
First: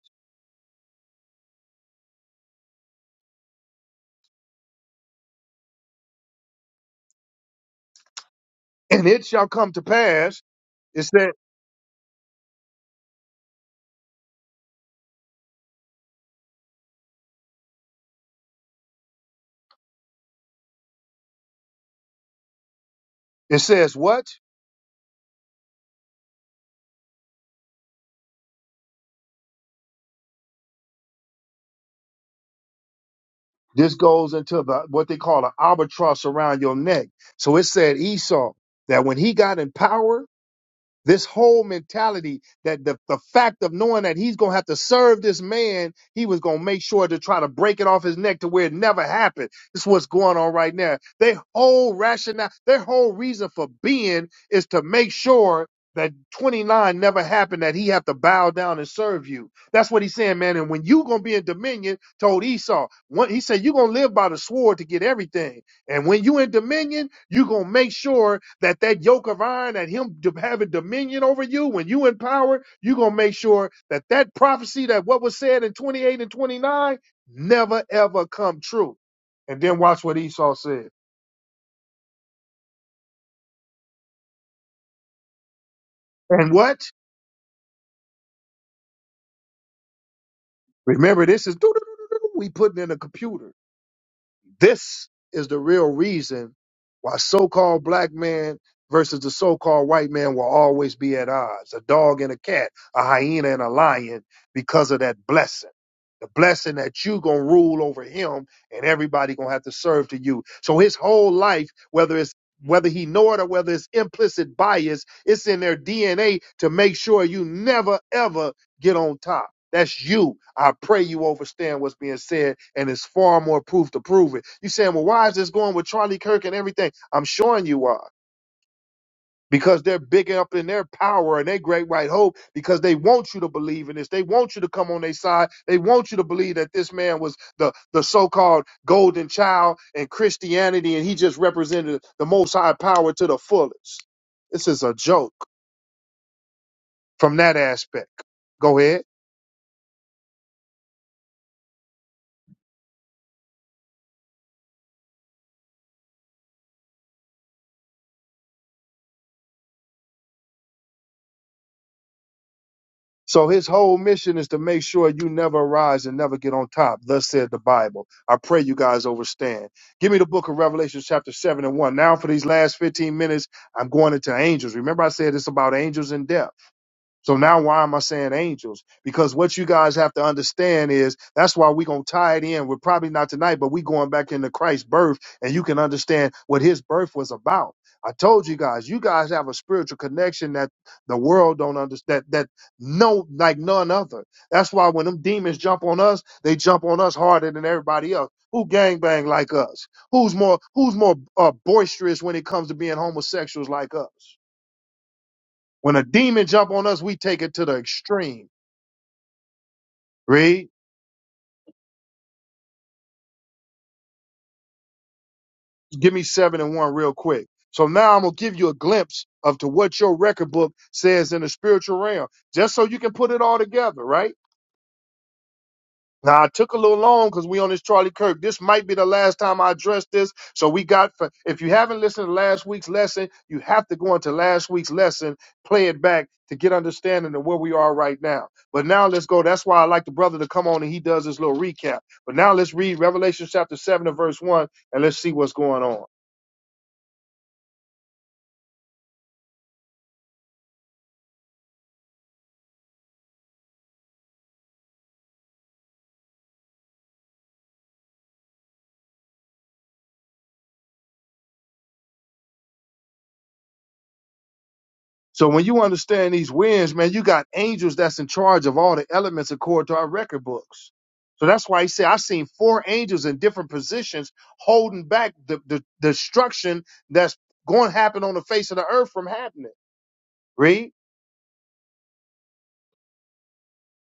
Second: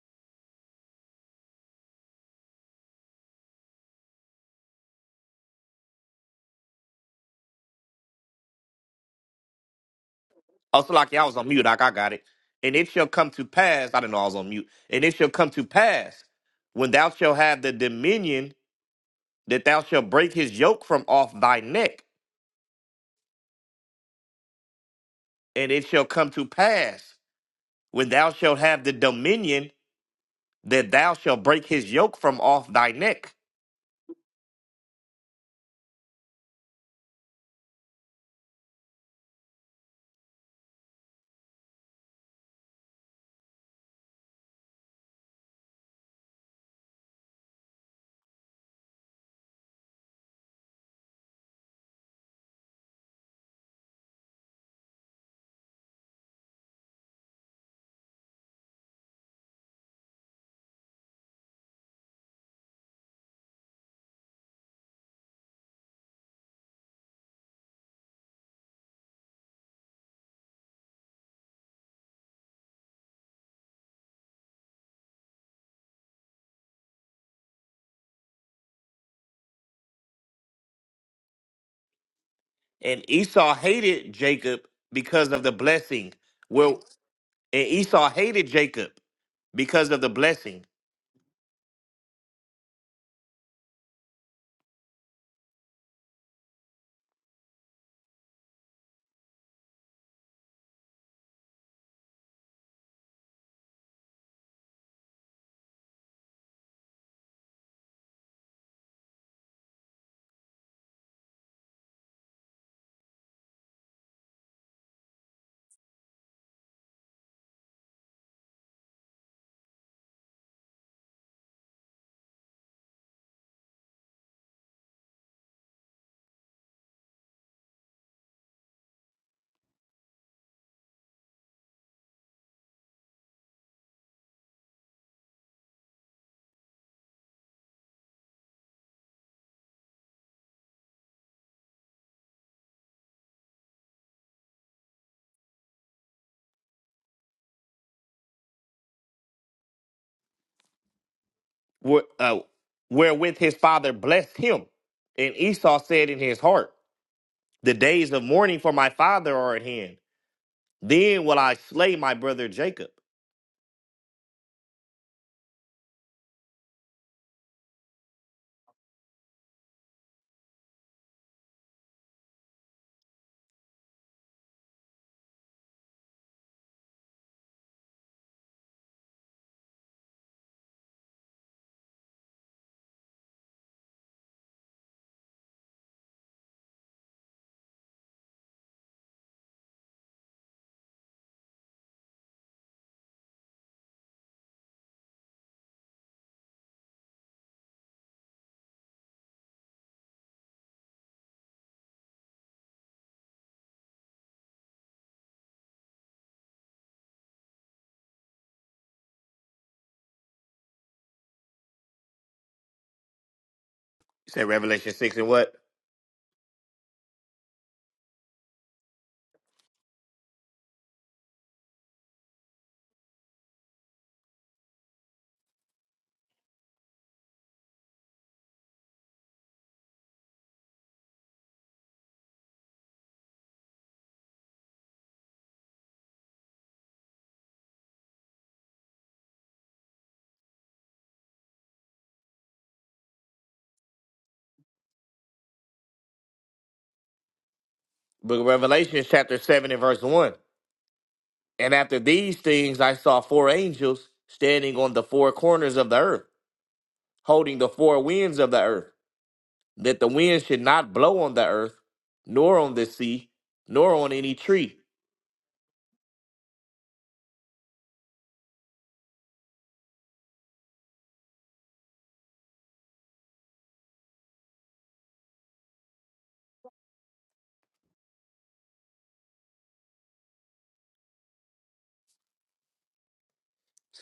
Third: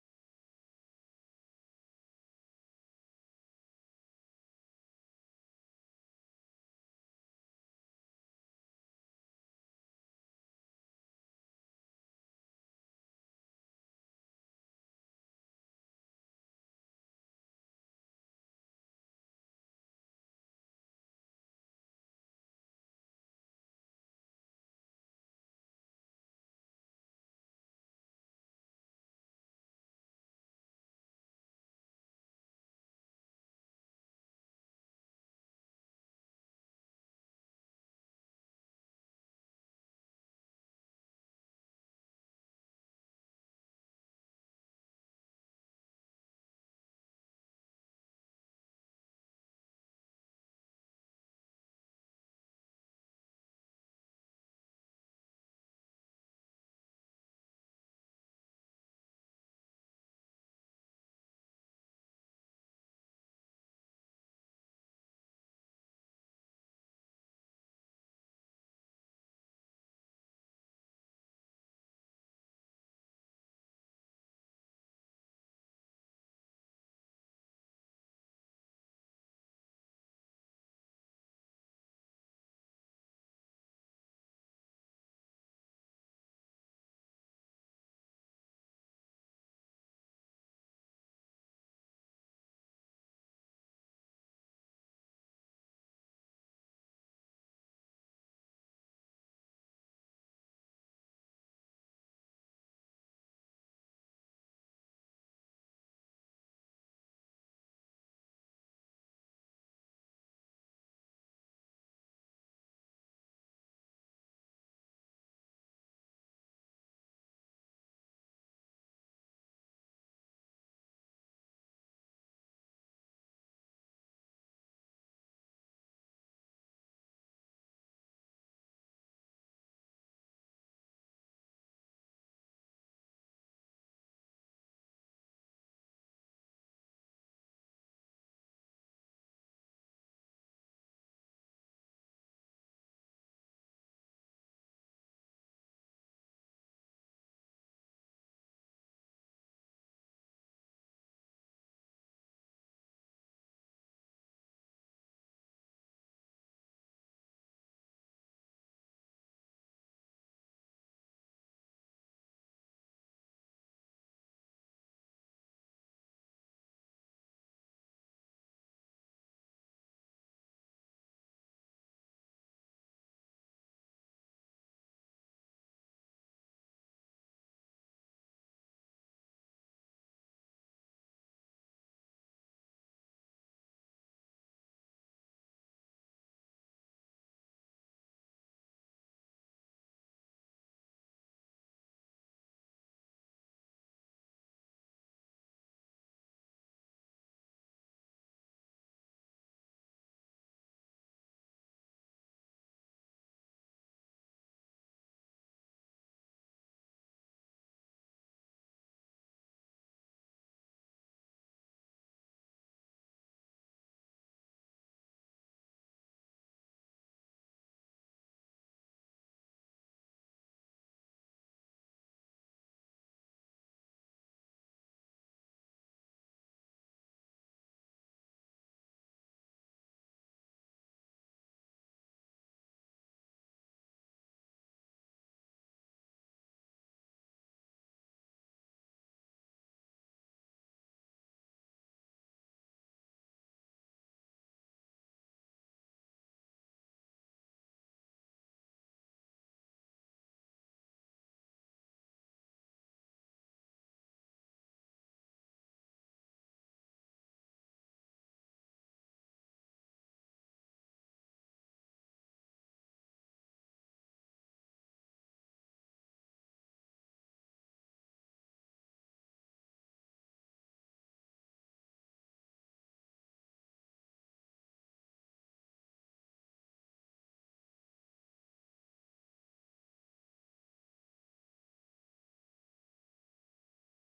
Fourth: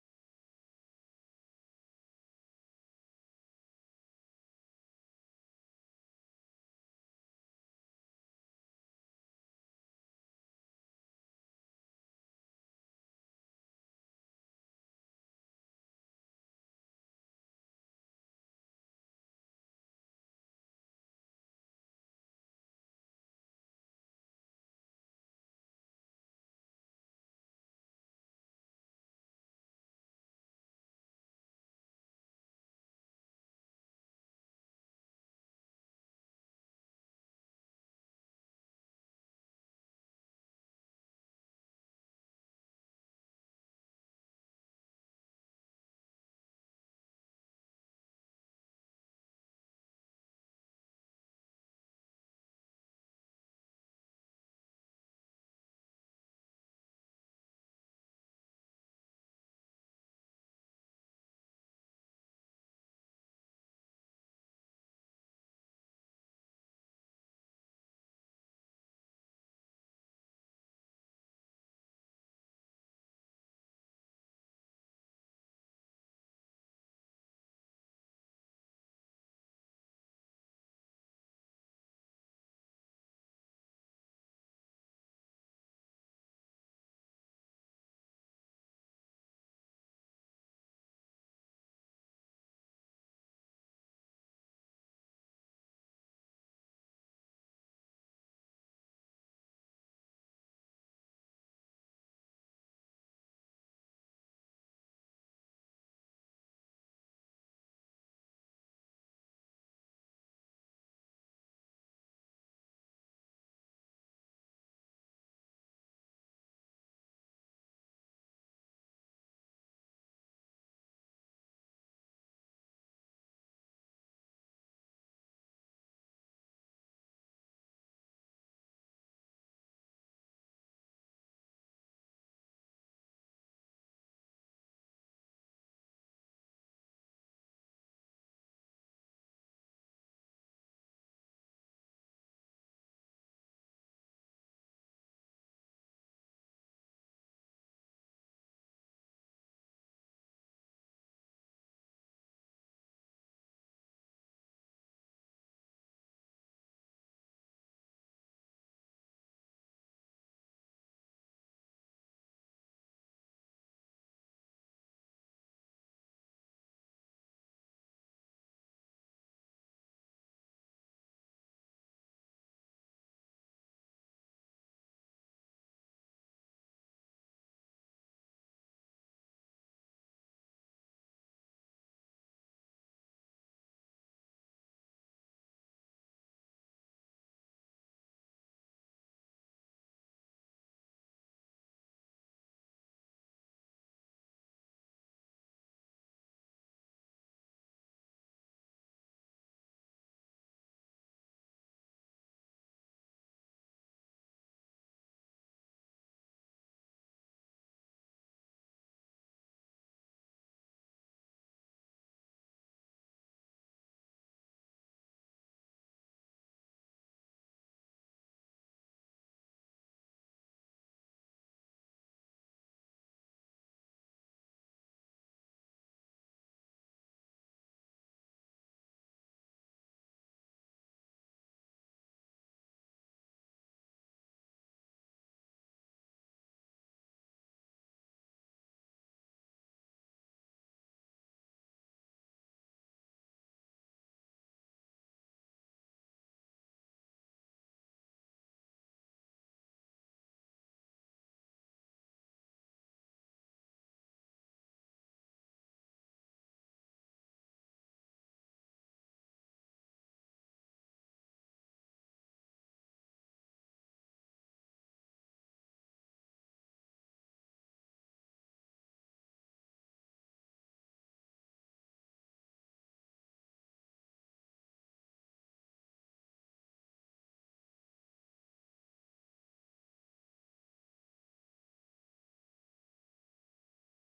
[SPEAKER 1] And it shall come to pass.
[SPEAKER 3] Oh, so
[SPEAKER 1] It
[SPEAKER 3] like yeah, I
[SPEAKER 1] said,
[SPEAKER 3] was on mute, like I got it. And it shall come to pass, I didn't know I was on mute. And it shall come to pass when thou shalt have the dominion that thou shalt break his yoke from off thy neck.
[SPEAKER 1] it says what?
[SPEAKER 3] And it shall come to pass when thou shalt have the dominion that thou shalt break his yoke from off thy neck.
[SPEAKER 1] This goes into the what they call an albatross around your neck. So it said Esau that when he got in power, this whole mentality that the, the fact of knowing that he's going to have to serve this man, he was going to make sure to try to break it off his neck to where it never happened. This is what's going on right now. Their whole rationale, their whole reason for being is to make sure that 29 never happened, that he have to bow down and serve you. That's what he's saying, man. And when you going to be in dominion, told Esau, one, he said, you're going to live by the sword to get everything. And when you in dominion, you gonna make sure that that yoke of iron, that him d- having dominion over you, when you in power, you gonna make sure that that prophecy that what was said in 28 and 29 never ever come true. And then watch what Esau said.
[SPEAKER 3] And Esau hated Jacob because of the blessing.
[SPEAKER 1] And what?
[SPEAKER 3] Well, and Esau hated Jacob because of the blessing.
[SPEAKER 1] Remember, this is we putting in a computer. This is the real reason why so-called black man versus the so-called white man will always be at odds. A dog and a cat, a hyena and a lion, because of that blessing. The blessing that you gonna rule over him and everybody gonna have to serve to you. So his whole life, whether it's whether he know it or whether it's implicit bias, it's in their DNA to make sure you never ever get on top. That's you. I pray you understand what's being said, and it's far more proof to prove it. You saying, well, why is this going with Charlie Kirk and everything? I'm showing you why. Because they're big up in their power and their great white hope, because they want you to believe in this. They want you to come on their side. They want you to believe that this man was the, the so called golden child in Christianity and he just represented the most high power to the fullest. This is a joke from that aspect. Go ahead.
[SPEAKER 3] wh- uh, wherewith his father blessed him. And Esau said in his heart, The days of mourning for my father are at hand. Then will I slay my brother Jacob.
[SPEAKER 1] So his whole mission is to make sure you never rise and never get on top. Thus said the Bible. I pray you guys overstand. Give me the book of Revelation, chapter 7 and 1. Now, for these last 15 minutes, I'm going into angels. Remember, I said it's about angels and death. So now why am I saying angels? Because what you guys have to understand is that's why we're gonna tie it in. We're probably not tonight, but we going back into Christ's birth and you can understand what his birth was about. I told you guys, you guys have a spiritual connection that the world don't understand that no like none other. That's why when them demons jump on us, they jump on us harder than everybody else. Who gangbang like us? Who's more who's more uh, boisterous when it comes to being homosexuals like us? When a demon jump on us, we take it to the extreme. Read.
[SPEAKER 3] He said Revelation 6 and what?
[SPEAKER 1] Give me seven and one real quick. So now I'm gonna give you a glimpse of to what your record book says in the spiritual realm, just so you can put it all together, right? Now I took a little long because we on this Charlie Kirk. This might be the last time I address this. So we got for if you haven't listened to last week's lesson, you have to go into last week's lesson, play it back to get understanding of where we are right now. But now let's go. That's why I like the brother to come on and he does his little recap. But now let's read Revelation chapter seven and verse one and let's see what's going on.
[SPEAKER 3] Book of Revelation, chapter 7 and verse 1. And after these things I saw four angels standing on the four corners of the earth, holding the four winds of the earth, that the wind should not blow on the earth, nor on the sea, nor on any tree.
[SPEAKER 1] So when you understand these winds, man, you got angels that's in charge of all the elements according to our record books. So that's why he said, I've seen four angels in different positions holding back the, the destruction that's going to happen on the face of the earth from happening. Read.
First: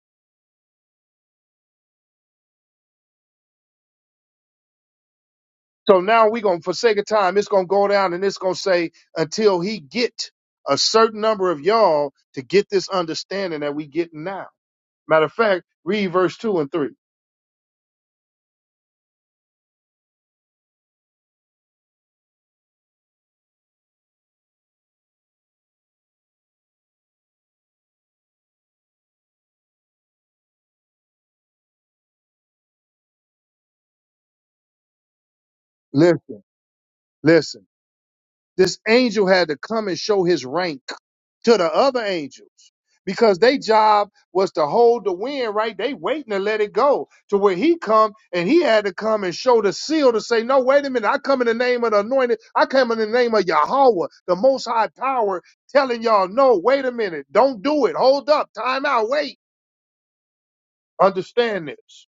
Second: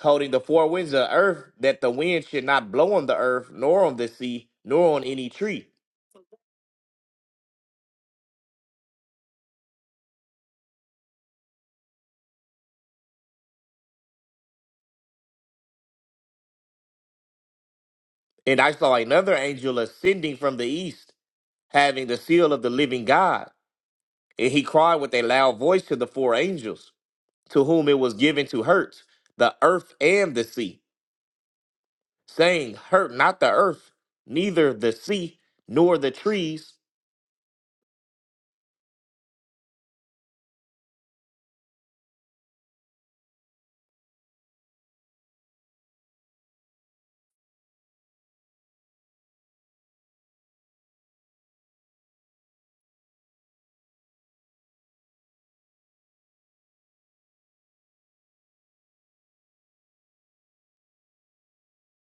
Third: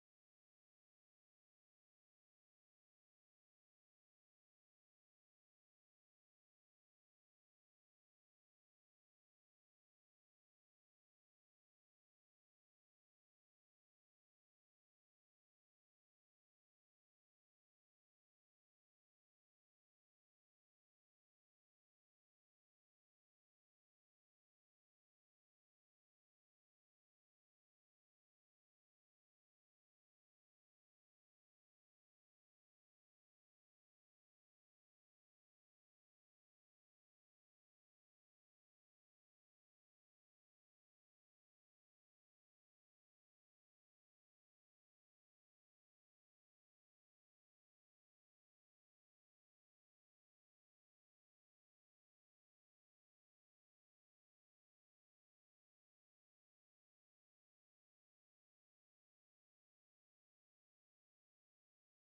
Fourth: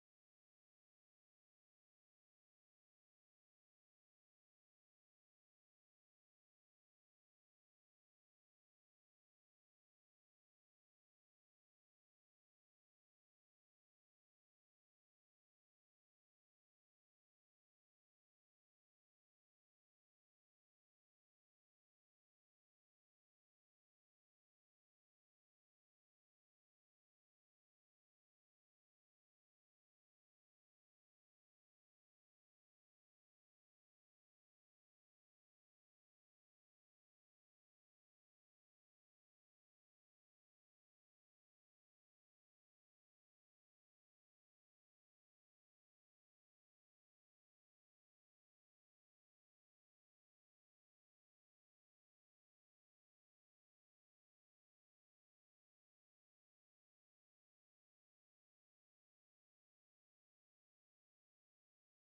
[SPEAKER 3] holding the four winds of the earth, that the wind should not blow on the earth, nor on the sea, nor on any tree.
[SPEAKER 1] So now we're going to, for sake of time, it's going to go down and it's going to say, until he get a certain number of y'all to get this understanding that we getting now. Matter of fact, read verse two and three.
[SPEAKER 3] And I saw another angel ascending from the east, having the seal of the living God. And he cried with a loud voice to the four angels, to whom it was given to hurt the earth and the sea, saying, Hurt not the earth, neither the sea, nor the
[SPEAKER 1] Listen,
[SPEAKER 3] trees,
[SPEAKER 1] listen. This angel had to come and show his rank to the other angels because their job was to hold the wind, right? They waiting to let it go to where he come and he had to come and show the seal to say, no, wait a minute. I come in the name of the anointed. I come in the name of Yahweh, the most high power telling y'all, no, wait a minute. Don't do it. Hold up. Time out. Wait. Understand this.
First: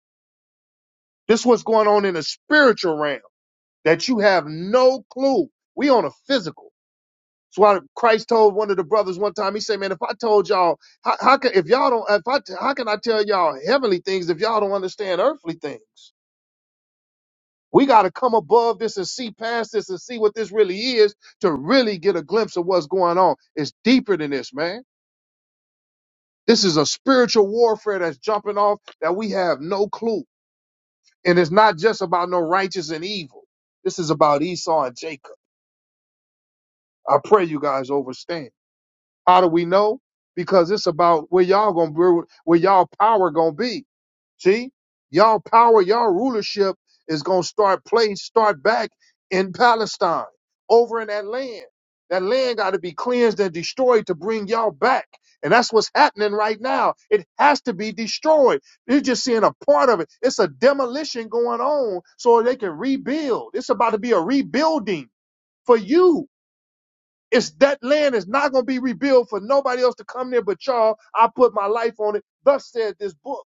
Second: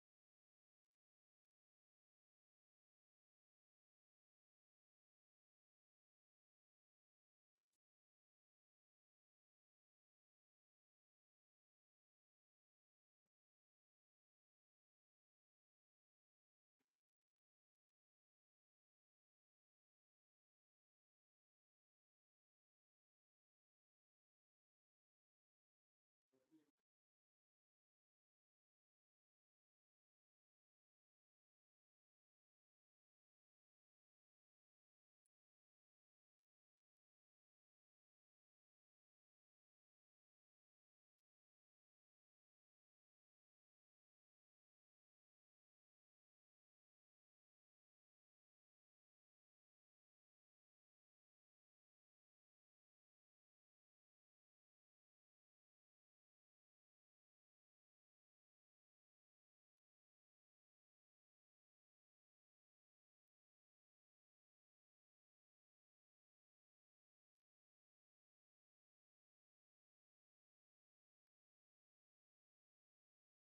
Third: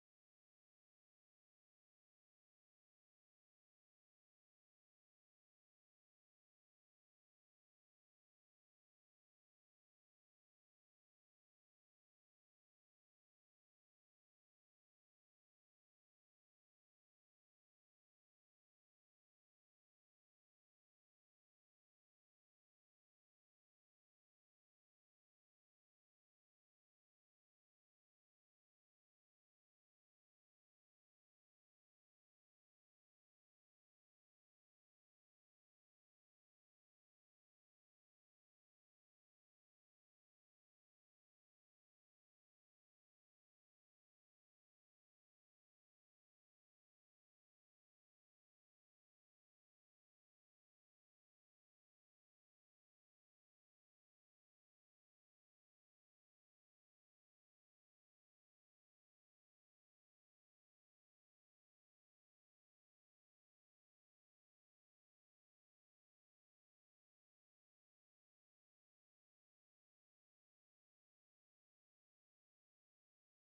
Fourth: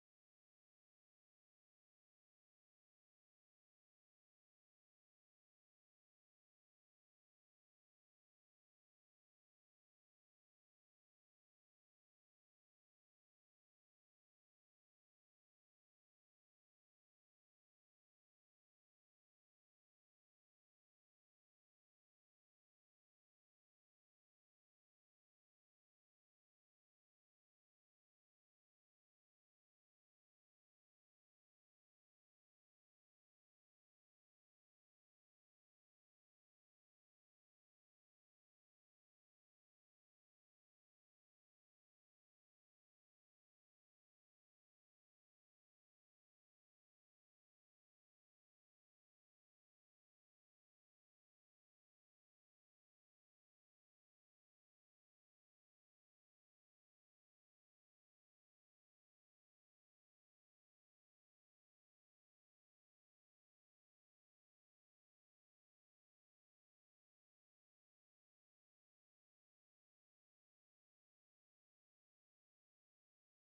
[SPEAKER 1] This is what's going on in the spiritual realm that you have no clue. We on a physical. That's why Christ told one of the brothers one time. He said, "Man, if I told y'all, how, how can if y'all don't, if I, how can I tell y'all heavenly things if y'all don't understand earthly things? We got to come above this and see past this and see what this really is to really get a glimpse of what's going on. It's deeper than this, man. This is a spiritual warfare that's jumping off that we have no clue, and it's not just about no righteous and evil. This is about Esau and Jacob. I pray you guys overstand." How do we know? Because it's about where y'all gonna be, where y'all power gonna be. See, y'all power, y'all rulership is gonna start place, start back in Palestine, over in that land. That land got to be cleansed and destroyed to bring y'all back, and that's what's happening right now. It has to be destroyed. You're just seeing a part of it. It's a demolition going on so they can rebuild. It's about to be a rebuilding for you it's that land is not going to be rebuilt for nobody else to come there but y'all. I put my life on it. Thus said this book.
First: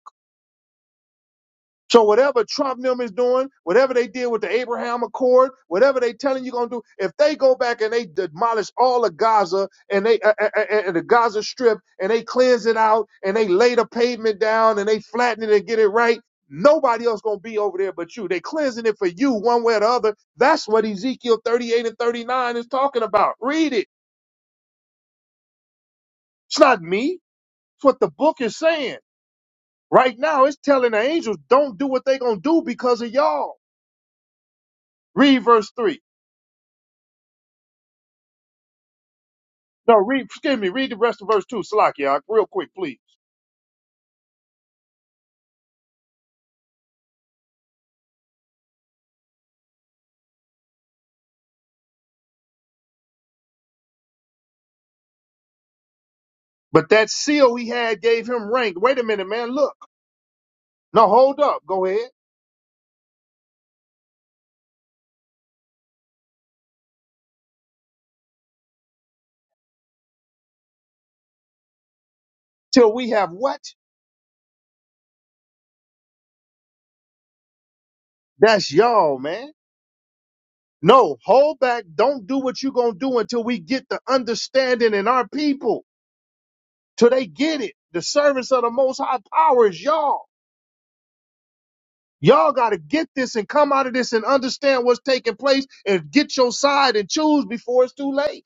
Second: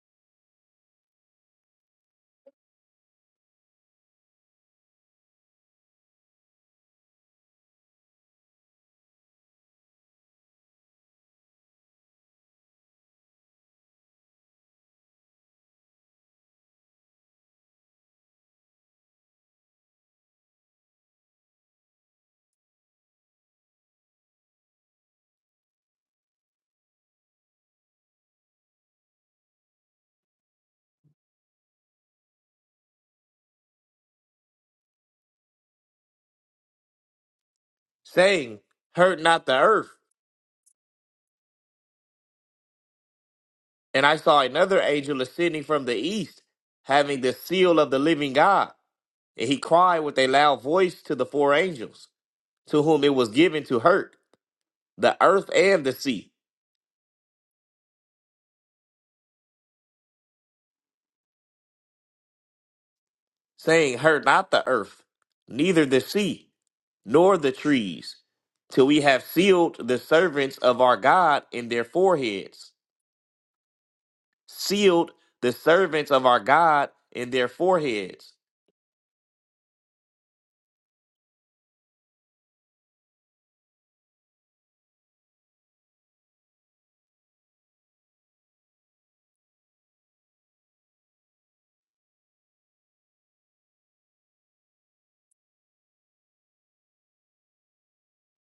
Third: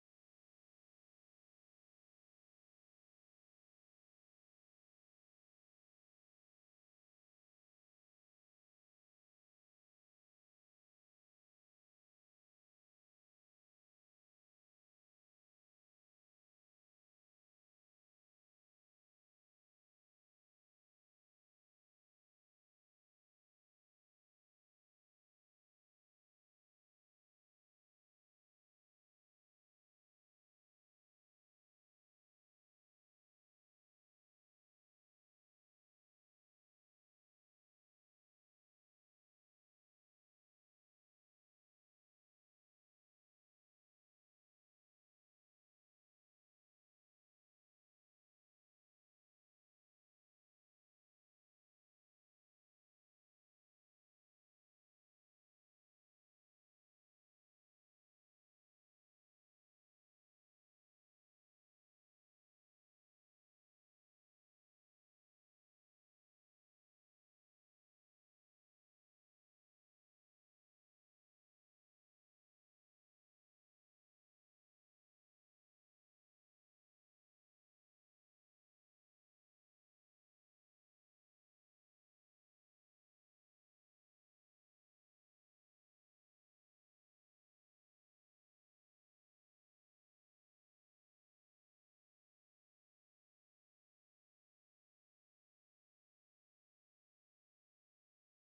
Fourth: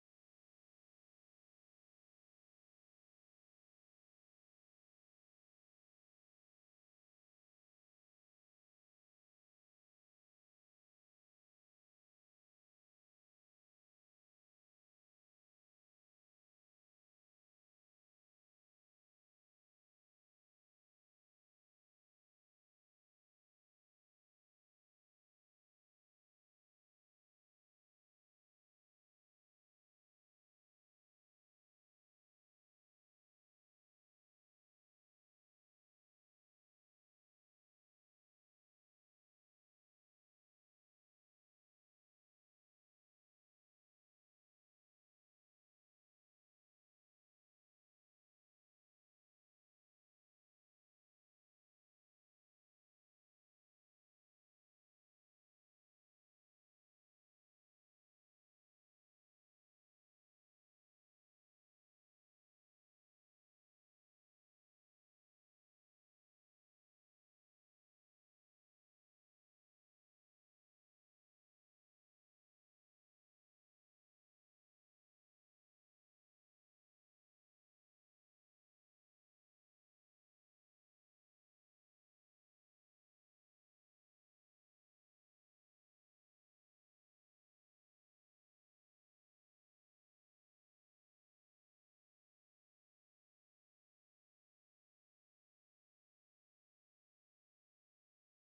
[SPEAKER 1] So whatever Trump and them is doing, whatever they did with the Abraham Accord, whatever they telling you gonna do, if they go back and they demolish all of Gaza and they uh, uh, uh, and the Gaza Strip and they cleanse it out and they lay the pavement down and they flatten it and get it right, nobody else gonna be over there but you. They cleansing it for you one way or the other. That's what Ezekiel 38 and 39 is talking about. Read it. It's not me. That's what the book is saying. Right now, it's telling the angels, don't do what they're going to do because of y'all. Read verse 3.
[SPEAKER 3] saying, Hurt not the earth.
[SPEAKER 1] No, read, excuse me, read the rest of verse 2, Salakia, real quick, please.
[SPEAKER 3] And I saw another angel ascending from the east, having the seal of the living God And he cried with a loud voice to the four angels, to whom it was given to hurt the earth and the sea,
[SPEAKER 1] But that seal we had gave him rank. Wait a minute, man, look. No, hold up, go ahead.
[SPEAKER 3] saying, Hurt not the earth, neither the sea, nor the trees, till we have sealed the servants of our God in their foreheads.
[SPEAKER 1] Till we have what?
[SPEAKER 3] Sealed the servants of our God in their foreheads.
[SPEAKER 1] That's y'all, man. No, hold back. Don't do what you're going to do until we get the understanding in our people, till they get it. The servants of the most high power is y'all. Y'all got to get this and come out of this and understand what's taking place and get your side and choose before it's too late.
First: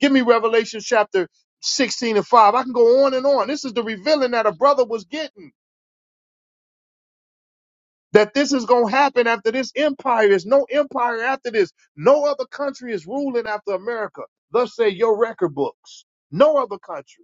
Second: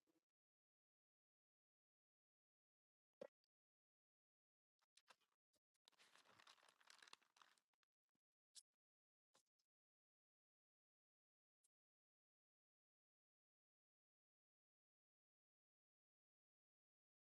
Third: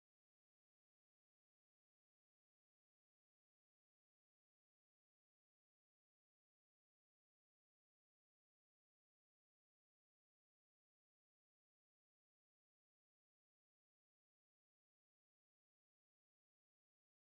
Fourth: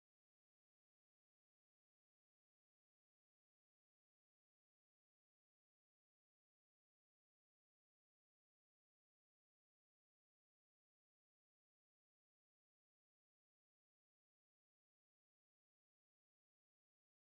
[SPEAKER 1] Give me Revelation chapter 16 and 5. I can go on and on. This is the revealing that a brother was getting that this is going to happen after this empire. There's no empire after this. No other country is ruling after America. Thus say your record books. No other country.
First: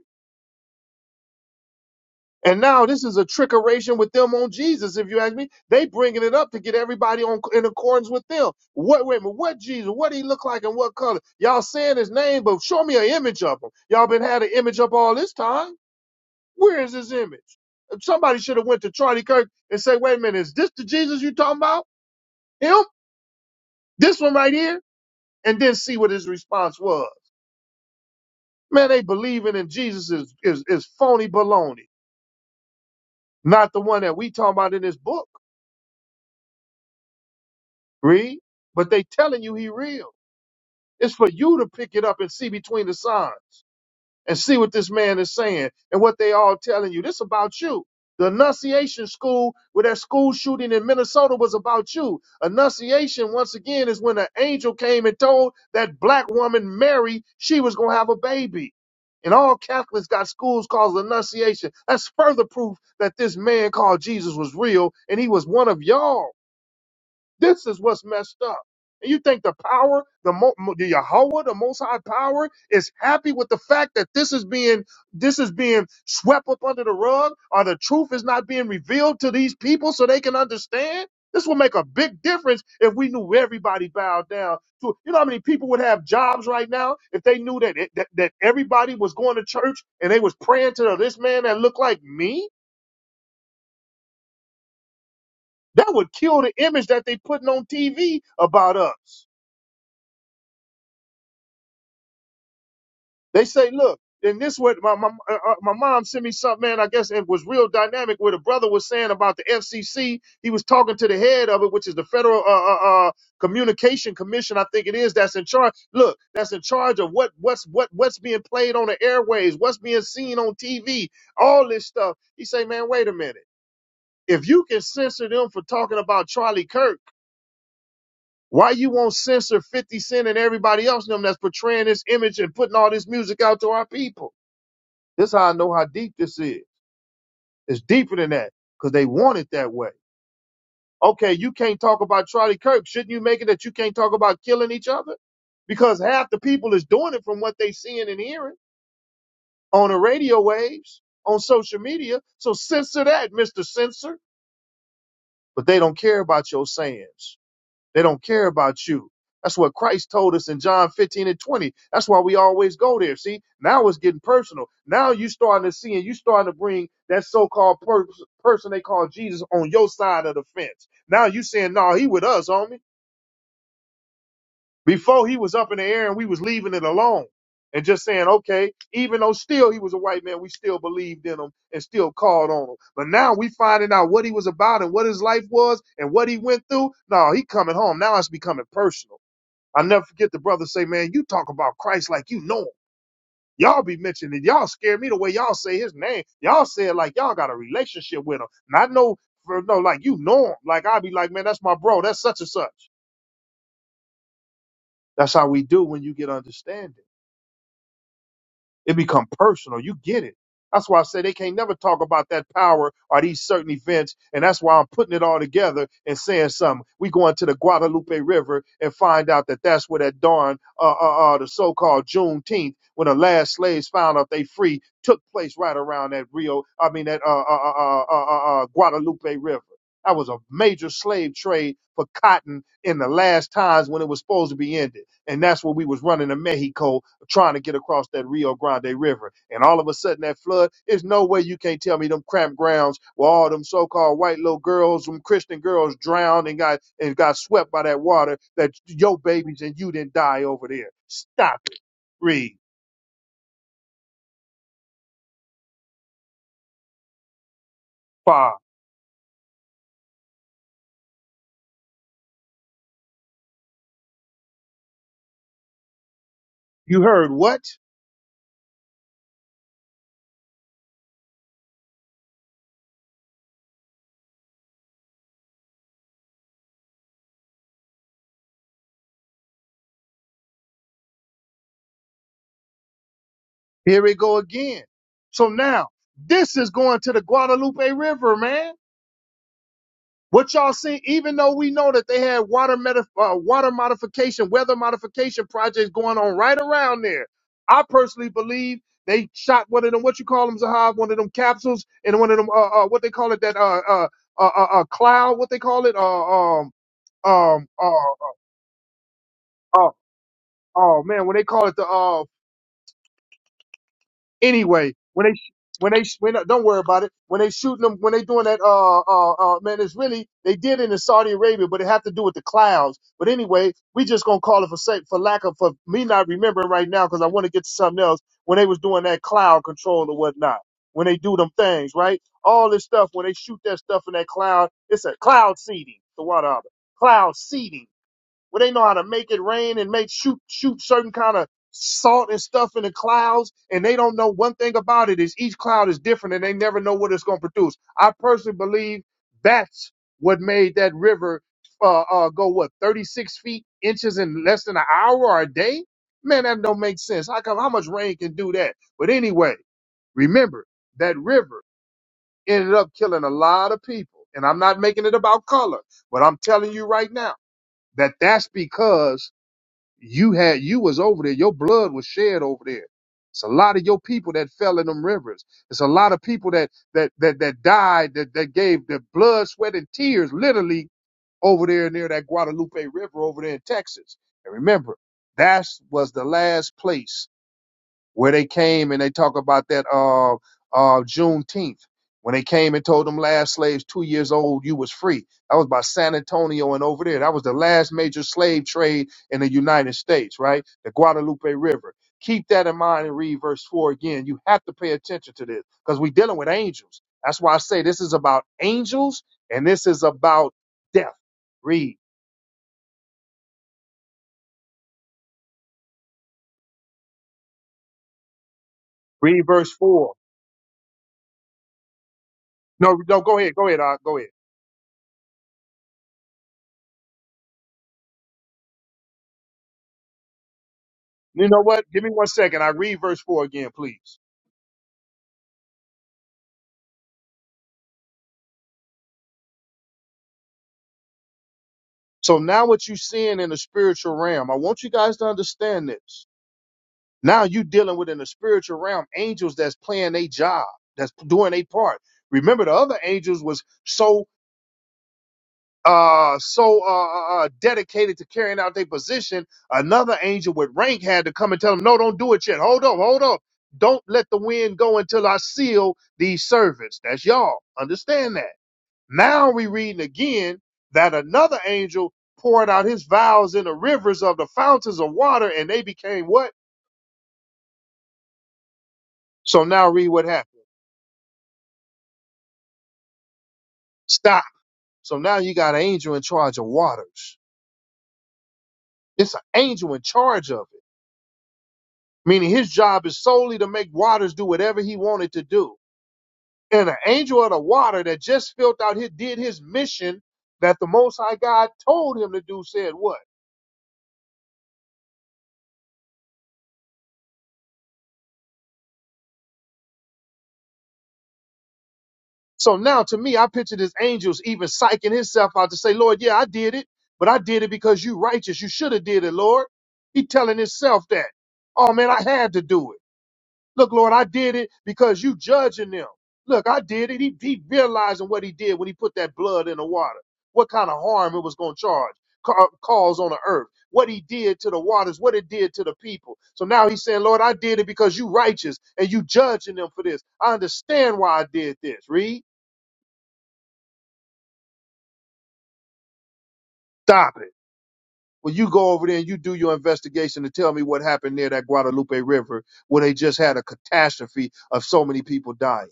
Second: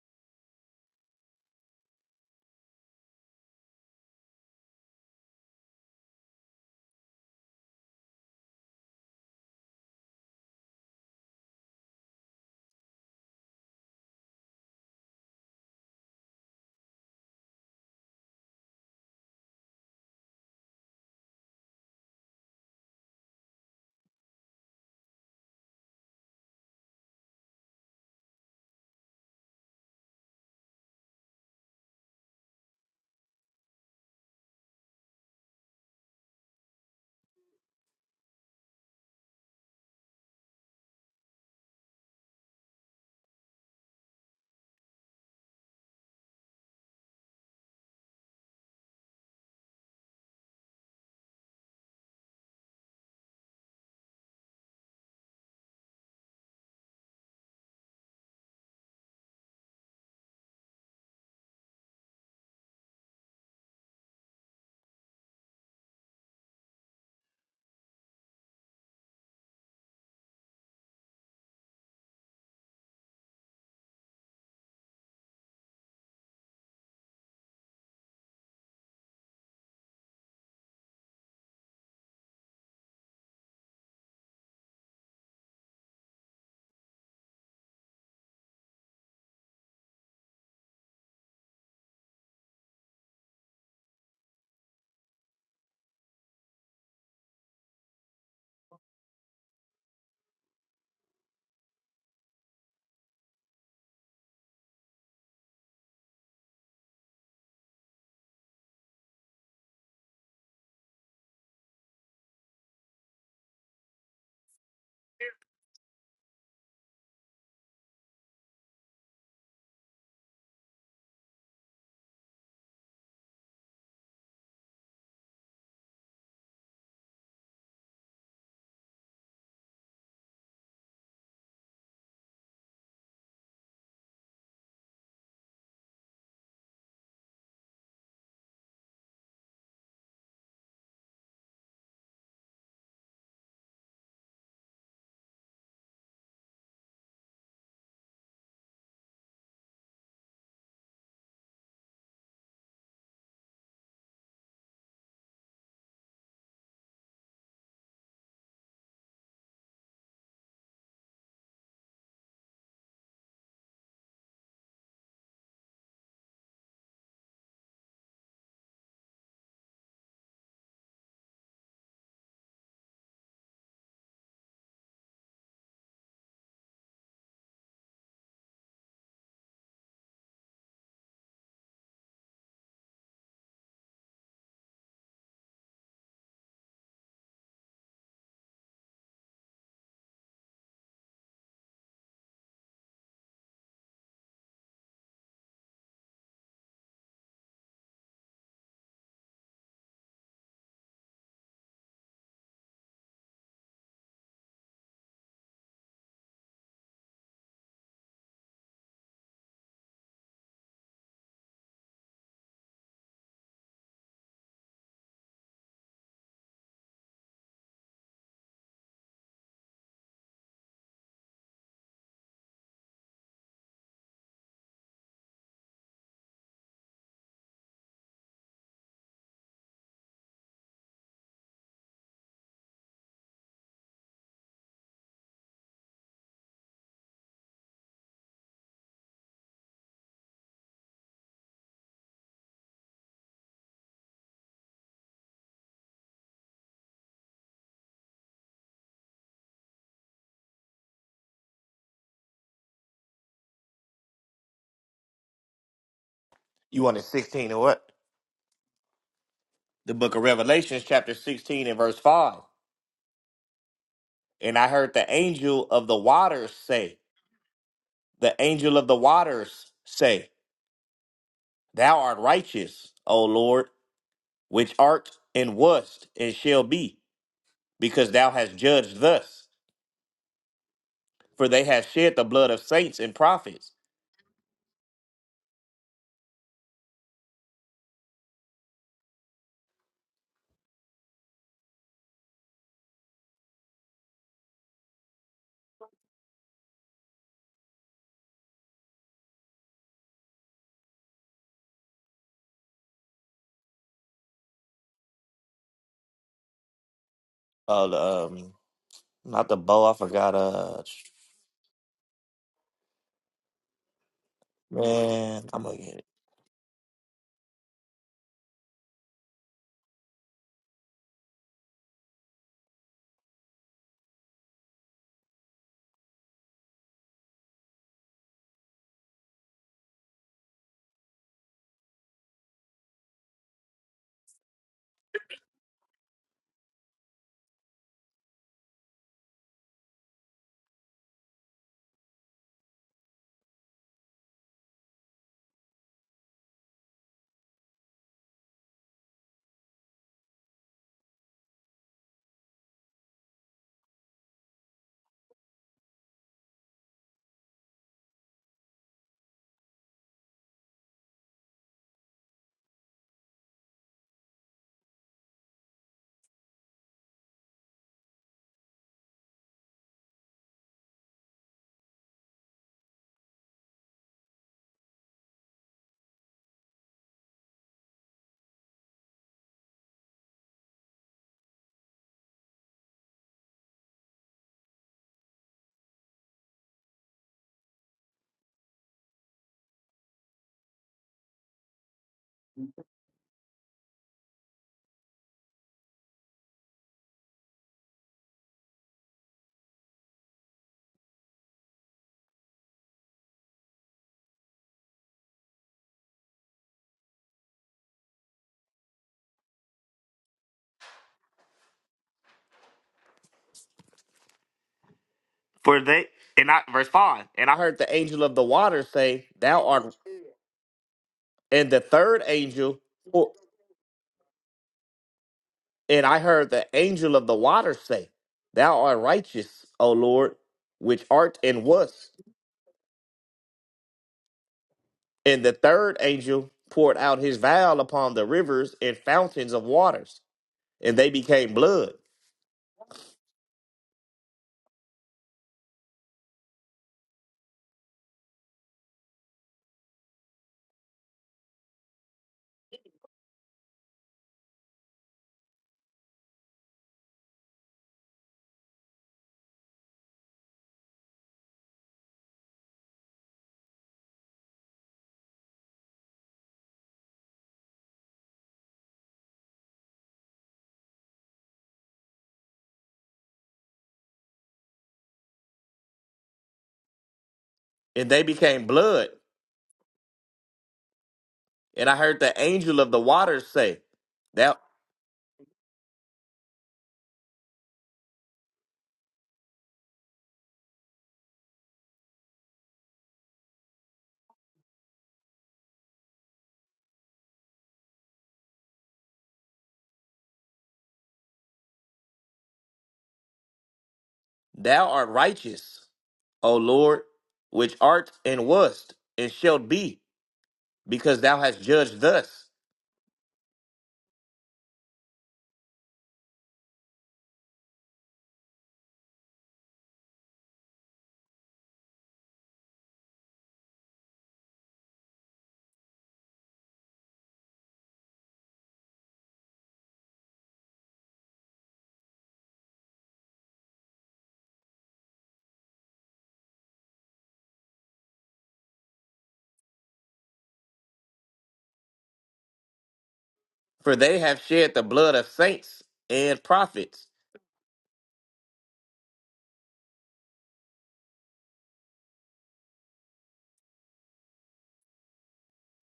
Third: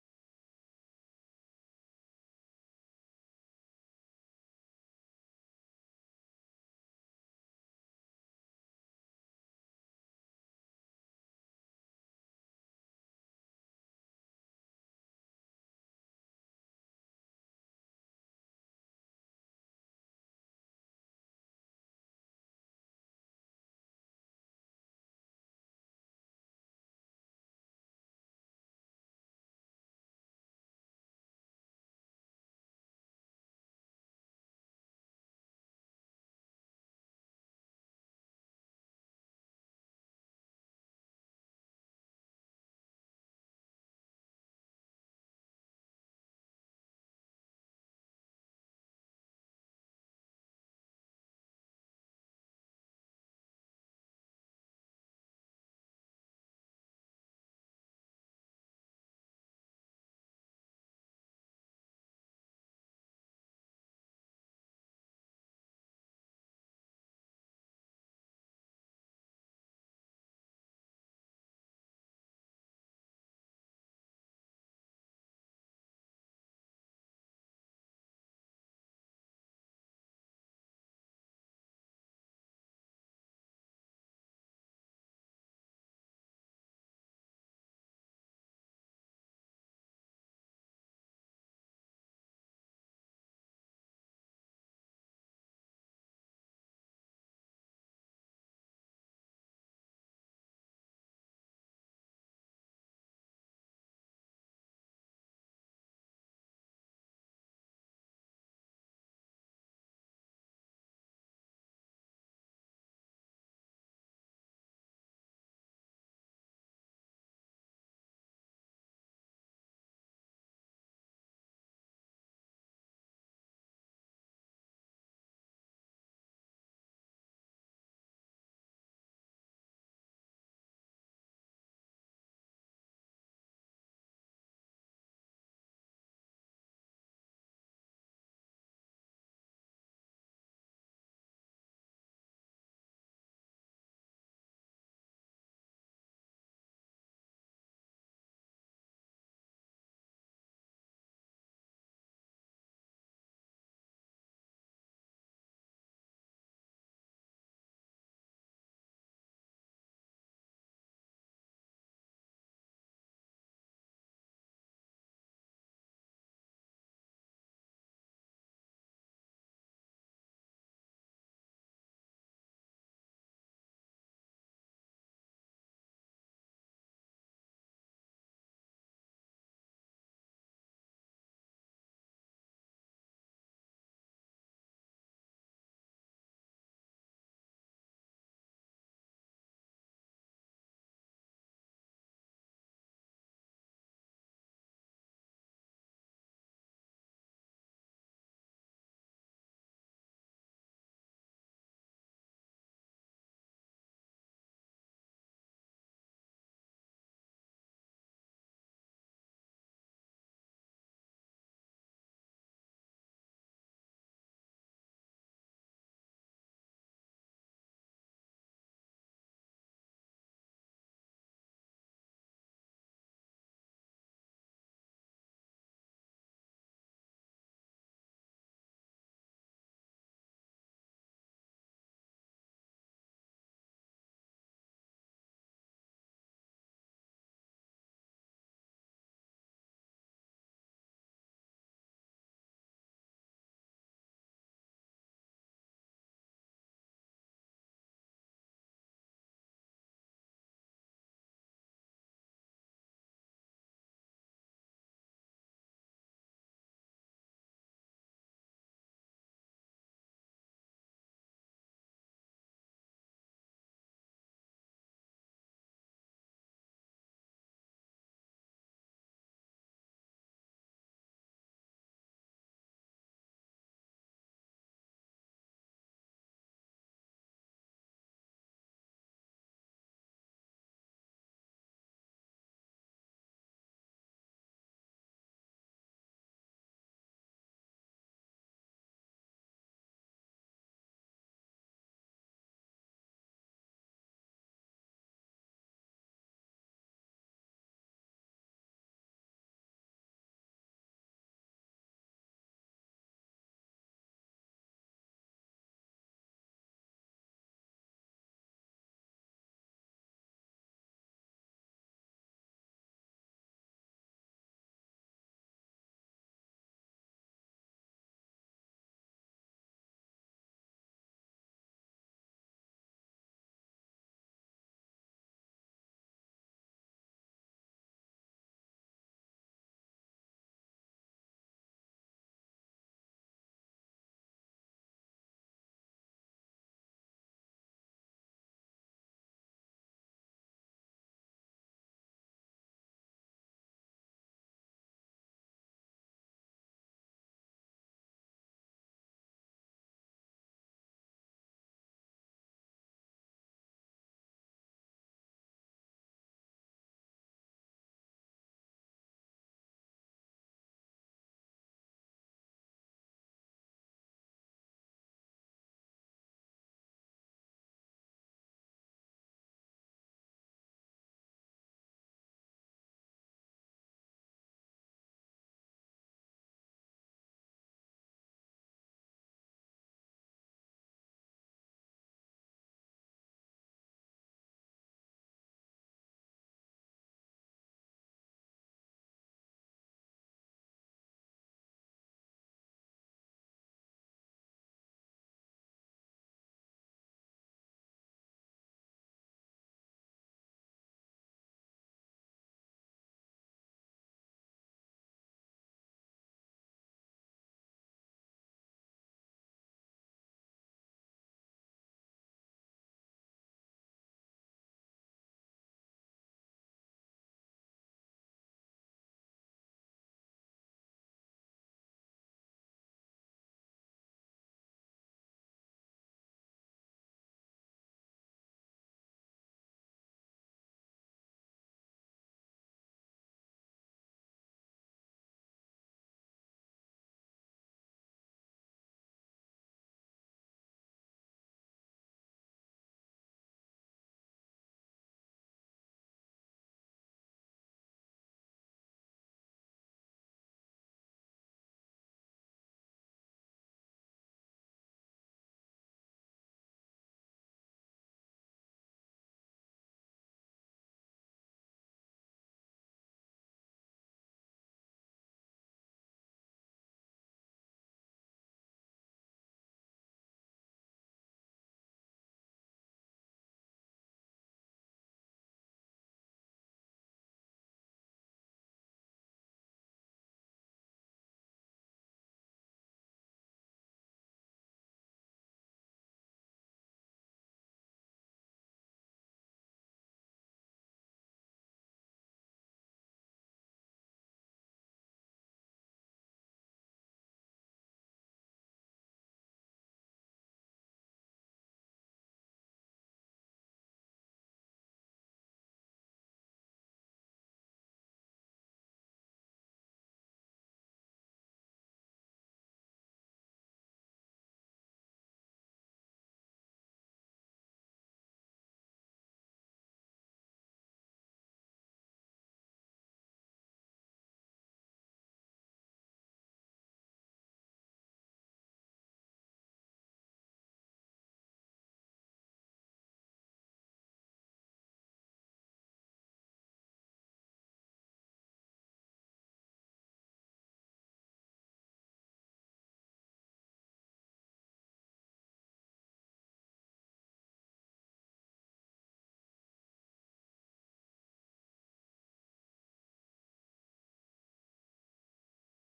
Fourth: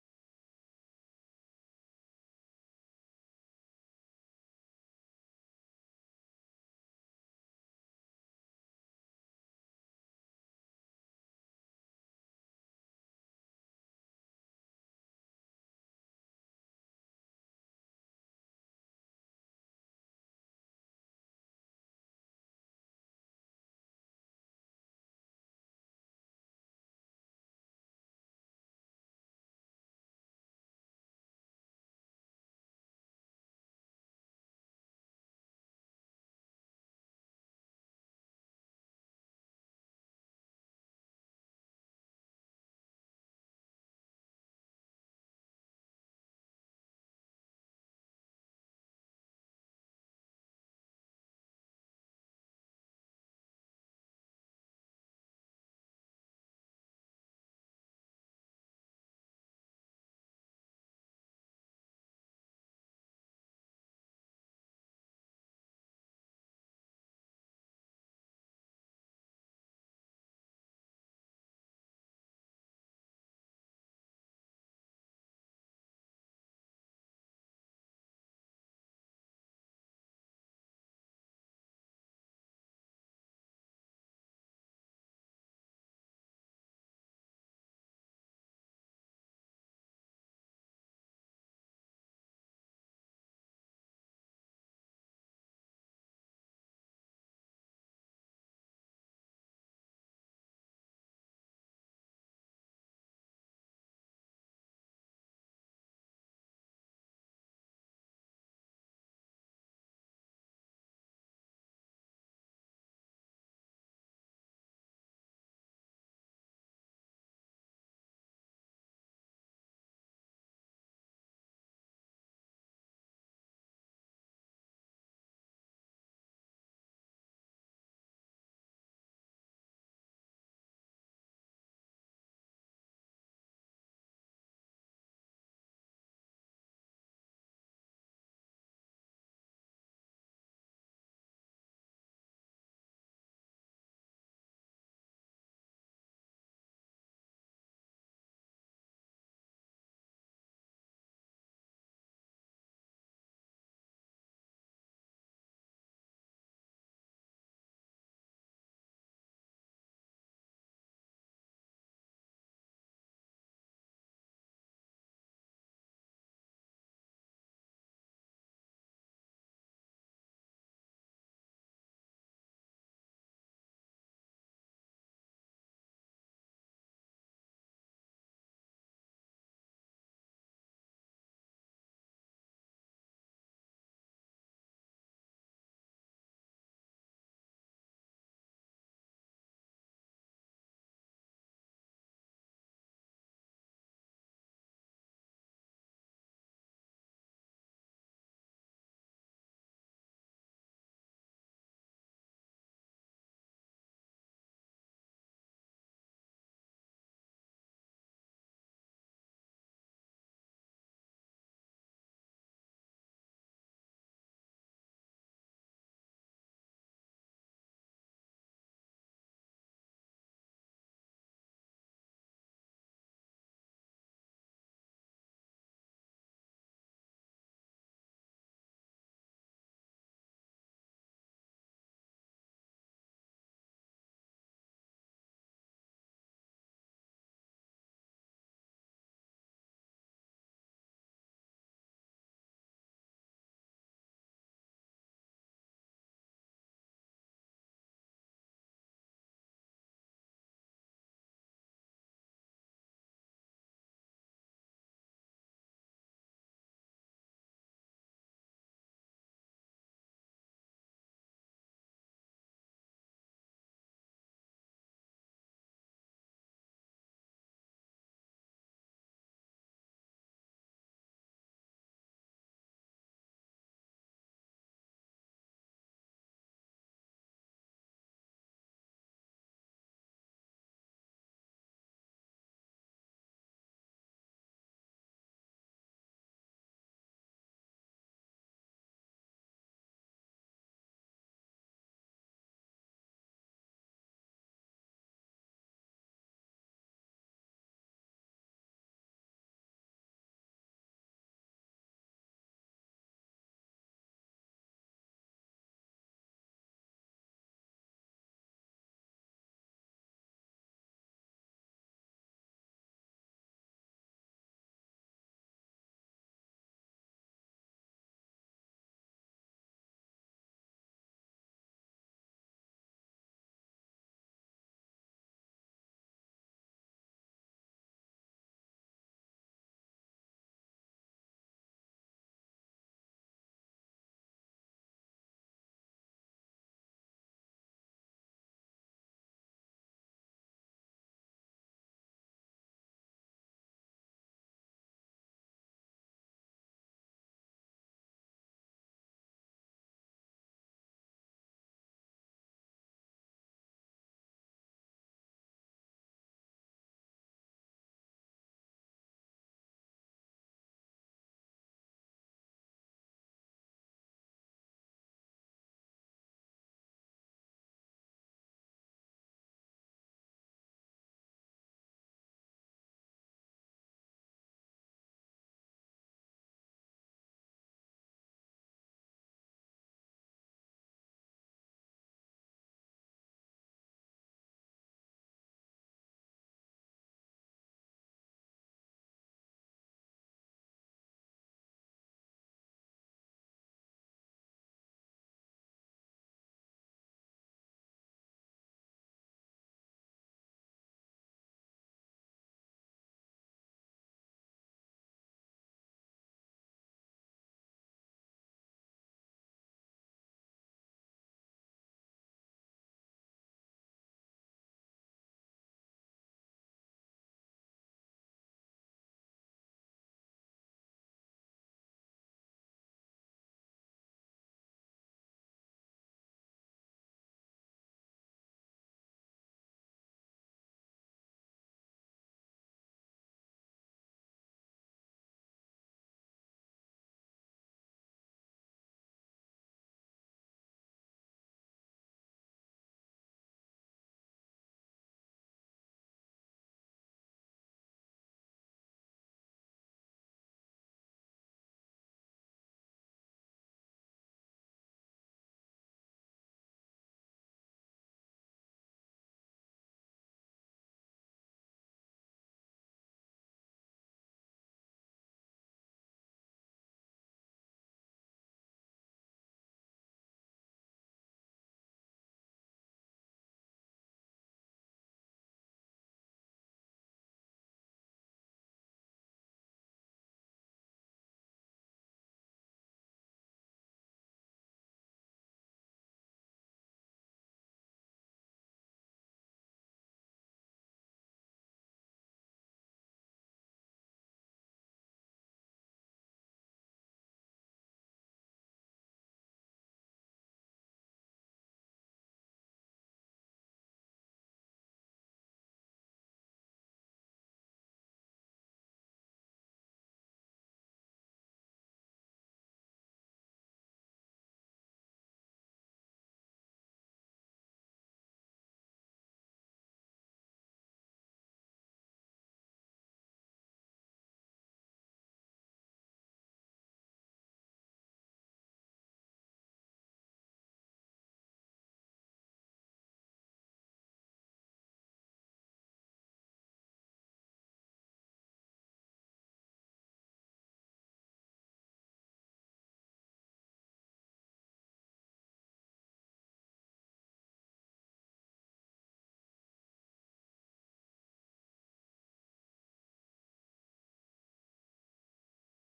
[SPEAKER 1] And now this is a trickeration with them on Jesus, if you ask me. They bringing it up to get everybody on in accordance with them. What? Wait a minute. What Jesus? What he look like and what color? Y'all saying his name, but show me an image of him. Y'all been had an image up all this time. Where is his image? Somebody should have went to Charlie Kirk and say, "Wait a minute, is this the Jesus you talking about? Him? This one right here?" And then see what his response was. Man, they believing in Jesus is is, is phony baloney, not the one that we talking about in this book. Read. But they telling you he real. It's for you to pick it up and see between the signs and see what this man is saying and what they all telling you. This about you. The Annunciation School, where that school shooting in Minnesota was about you. Annunciation, once again, is when an angel came and told that black woman Mary she was gonna have a baby. And all Catholics got schools called Annunciation. That's further proof that this man called Jesus was real and he was one of y'all. This is what's messed up. And you think the power, the, Mo, Mo- the Yahweh, the Most High Power, is happy with the fact that this is being this is being swept up under the rug, or the truth is not being revealed to these people so they can understand? This will make a big difference if we knew everybody bowed down to. You know how many people would have jobs right now if they knew that it, that, that everybody was going to church and they was praying to this man that looked like me? That would kill the image that they putting on TV about us. They say, look, in this way, my, my, uh, uh, my mom sent me something, man, I guess it was real dynamic where the brother was saying about the FCC. He was talking to the head of it, which is the Federal uh, uh, uh, Communication Commission, I think it is, that's in charge. Look, that's in charge of what what's what what's being played on the airways, what's being seen on TV, all this stuff. He say, man, wait a minute. If you can censor them for talking about Charlie Kirk, why you won't censor 50 Cent and everybody else in them that's portraying this image and putting all this music out to our people? This how I know how deep this is. It's deeper than that because they want it that way. Okay, you can't talk about Charlie Kirk. Shouldn't you make it that you can't talk about killing each other? Because half the people is doing it from what they seeing and hearing on the radio waves, on social media. So censor that, Mr. Censor. But they don't care about your sayings. They don't care about you. That's what Christ told us in John 15 and 20. That's why we always go there. See, now it's getting personal. Now you starting to see and you starting to bring that so-called per- person they call Jesus on your side of the fence. Now you saying, no, he with us, homie. Before he was up in the air and we was leaving it alone and just saying, okay, even though still he was a white man, we still believed in him and still called on him. But now we finding out what he was about and what his life was and what he went through. No, he coming home. Now it's becoming personal. I never forget the brother say, man, you talk about Christ like you know him. Y'all be mentioning it. Y'all scare me the way y'all say his name. Y'all say it like y'all got a relationship with him. And I know, for, no, like you know him. Like i be like, man, that's my bro. That's such and such. That's how we do when you get understanding. It become personal. You get it. That's why I say they can't never talk about that power or these certain events. And that's why I'm putting it all together and saying something. We going to the Guadalupe River and find out that that's where that darn, uh, uh, uh, the so-called Juneteenth, when the last slaves found out they free, took place right around that Rio, I mean, that, uh, uh, uh, uh, uh, uh uh, uh, Guadalupe River. That was a major slave trade for cotton in the last times when it was supposed to be ended. And that's what we was running to Mexico trying to get across that Rio Grande River. And all of a sudden that flood, there's no way you can't tell me them cramped grounds where all them so-called white little girls, them Christian girls drowned and got and got swept by that water that your babies and you didn't die over there. Stop it. Read.
[SPEAKER 3] You wanted 16 or what?
[SPEAKER 1] Five.
[SPEAKER 3] The book of Revelations, chapter 16 and verse 5. And I heard the angel of the waters say,
[SPEAKER 1] You heard what?
[SPEAKER 3] the angel of the waters say. Thou art righteous, O Lord, which art and wast and shall be, because thou hast judged thus. For they have shed the blood of saints and prophets.
[SPEAKER 1] Here we go again. So now this is going to the Guadalupe River, man. What y'all seen, even though we know that they had water metaf- uh, water modification, weather modification projects going on right around there, I personally believe they shot one of them, what you call them, Zahab, one of them capsules, and one of them, uh, uh, what they call it, that uh, uh, uh, uh, uh, cloud, what they call it, uh, um, um,
[SPEAKER 3] Oh, the,
[SPEAKER 1] uh,
[SPEAKER 3] um, not the
[SPEAKER 1] uh,
[SPEAKER 3] bow. I forgot. Uh,
[SPEAKER 1] oh man, when they call it the uh, Anyway, when they
[SPEAKER 3] man, I'm gonna
[SPEAKER 1] when
[SPEAKER 3] get
[SPEAKER 1] they
[SPEAKER 3] it.
[SPEAKER 1] when don't worry about it. When they shooting them, when they doing that, uh, uh, uh, man, it's really they did it in Saudi Arabia, but it have to do with the clouds. But anyway, we just gonna call it for sake for lack of for me not remembering right now because I want to get to something else. When they was doing that cloud control or whatnot, when they do them things, right? All this stuff when they shoot that stuff in that cloud, it's a cloud seeding. The water cloud seeding where they know how to make it rain and make shoot shoot certain kind of salt and stuff in the clouds and they don't know one thing about it is each cloud is different and they never know what it's going to produce i personally believe that's what made that river uh, uh go what 36 feet inches in less than an hour or a day man that don't make sense how come how much rain can do that but anyway remember that river ended up killing a lot of people and i'm not making it about color but i'm telling you right now that that's because you had you was over there. Your blood was shed over there. It's a lot of your people that fell in them rivers. It's a lot of people that that that that died that that gave their blood, sweat, and tears literally over there near that Guadalupe River over there in Texas. And remember, that was the last place where they came and they talk about that uh uh Juneteenth when they came and told them last slaves two years old you was free. That was by San Antonio and over there. That was the last major slave trade in the United States, right? The Guadalupe River. Keep that in mind and read verse four again. You have to pay attention to this because we're dealing with angels. That's why I say this is about angels and this is about death. Read.
[SPEAKER 3] For they and I verse five. And I heard the angel of the water say,
[SPEAKER 1] Read
[SPEAKER 3] "Thou
[SPEAKER 1] verse
[SPEAKER 3] art."
[SPEAKER 1] four.
[SPEAKER 3] And the third angel,
[SPEAKER 1] No, no,
[SPEAKER 3] or-
[SPEAKER 1] go ahead. Go ahead. Uh, go ahead.
[SPEAKER 3] and I heard the angel of the water say, "Thou art righteous, O Lord, which art
[SPEAKER 1] You know
[SPEAKER 3] and
[SPEAKER 1] what? Give
[SPEAKER 3] wast."
[SPEAKER 1] me one second. I read verse four again, please.
[SPEAKER 3] And the third angel poured out his vial upon the rivers and fountains of waters, and they became blood.
[SPEAKER 1] So now what you're seeing in the spiritual realm, I want you guys to understand this. Now you dealing with in the spiritual realm angels that's playing a job, that's doing a part. Remember, the other angels was so uh so uh, uh uh, dedicated to carrying out their position. Another angel with rank had to come and tell them, no, don't do it yet. Hold up, hold up. Don't let the wind go until I seal these servants. That's y'all. Understand that. Now we reading again that another angel poured out his vows in the rivers of the fountains of water, and they became what?
[SPEAKER 3] And they became blood.
[SPEAKER 1] So now read what happened.
[SPEAKER 3] And I heard the angel of the waters say,
[SPEAKER 1] Stop.
[SPEAKER 3] Thou,
[SPEAKER 1] So now you got an angel in charge of waters. It's an angel in charge of it, meaning his job is solely to make waters do whatever he wanted to do. And an angel of the water that just filled out here did his mission that the Most High God told him to do said what?
[SPEAKER 3] thou art righteous, O Lord, which art and wast and shalt be, because thou hast judged thus.
[SPEAKER 1] So now to me, I picture this angels even psyching himself out to say, Lord, yeah, I did it, but I did it because you righteous. You should have did it, Lord. He telling himself that. Oh man, I had to do it. Look, Lord, I did it because you judging them. Look, I did it. He, he realizing what he did when he put that blood in the water. What kind of harm it was going to charge, ca- uh, cause on the earth. What he did to the waters, what it did to the people. So now he's saying, Lord, I did it because you righteous and you judging them for this. I understand why I did this. Read.
[SPEAKER 3] For they have shed the blood of saints and prophets.
[SPEAKER 1] Stop it. Well, you go over there and you do your investigation to tell me what happened near that Guadalupe River where they just had a catastrophe of so many people dying.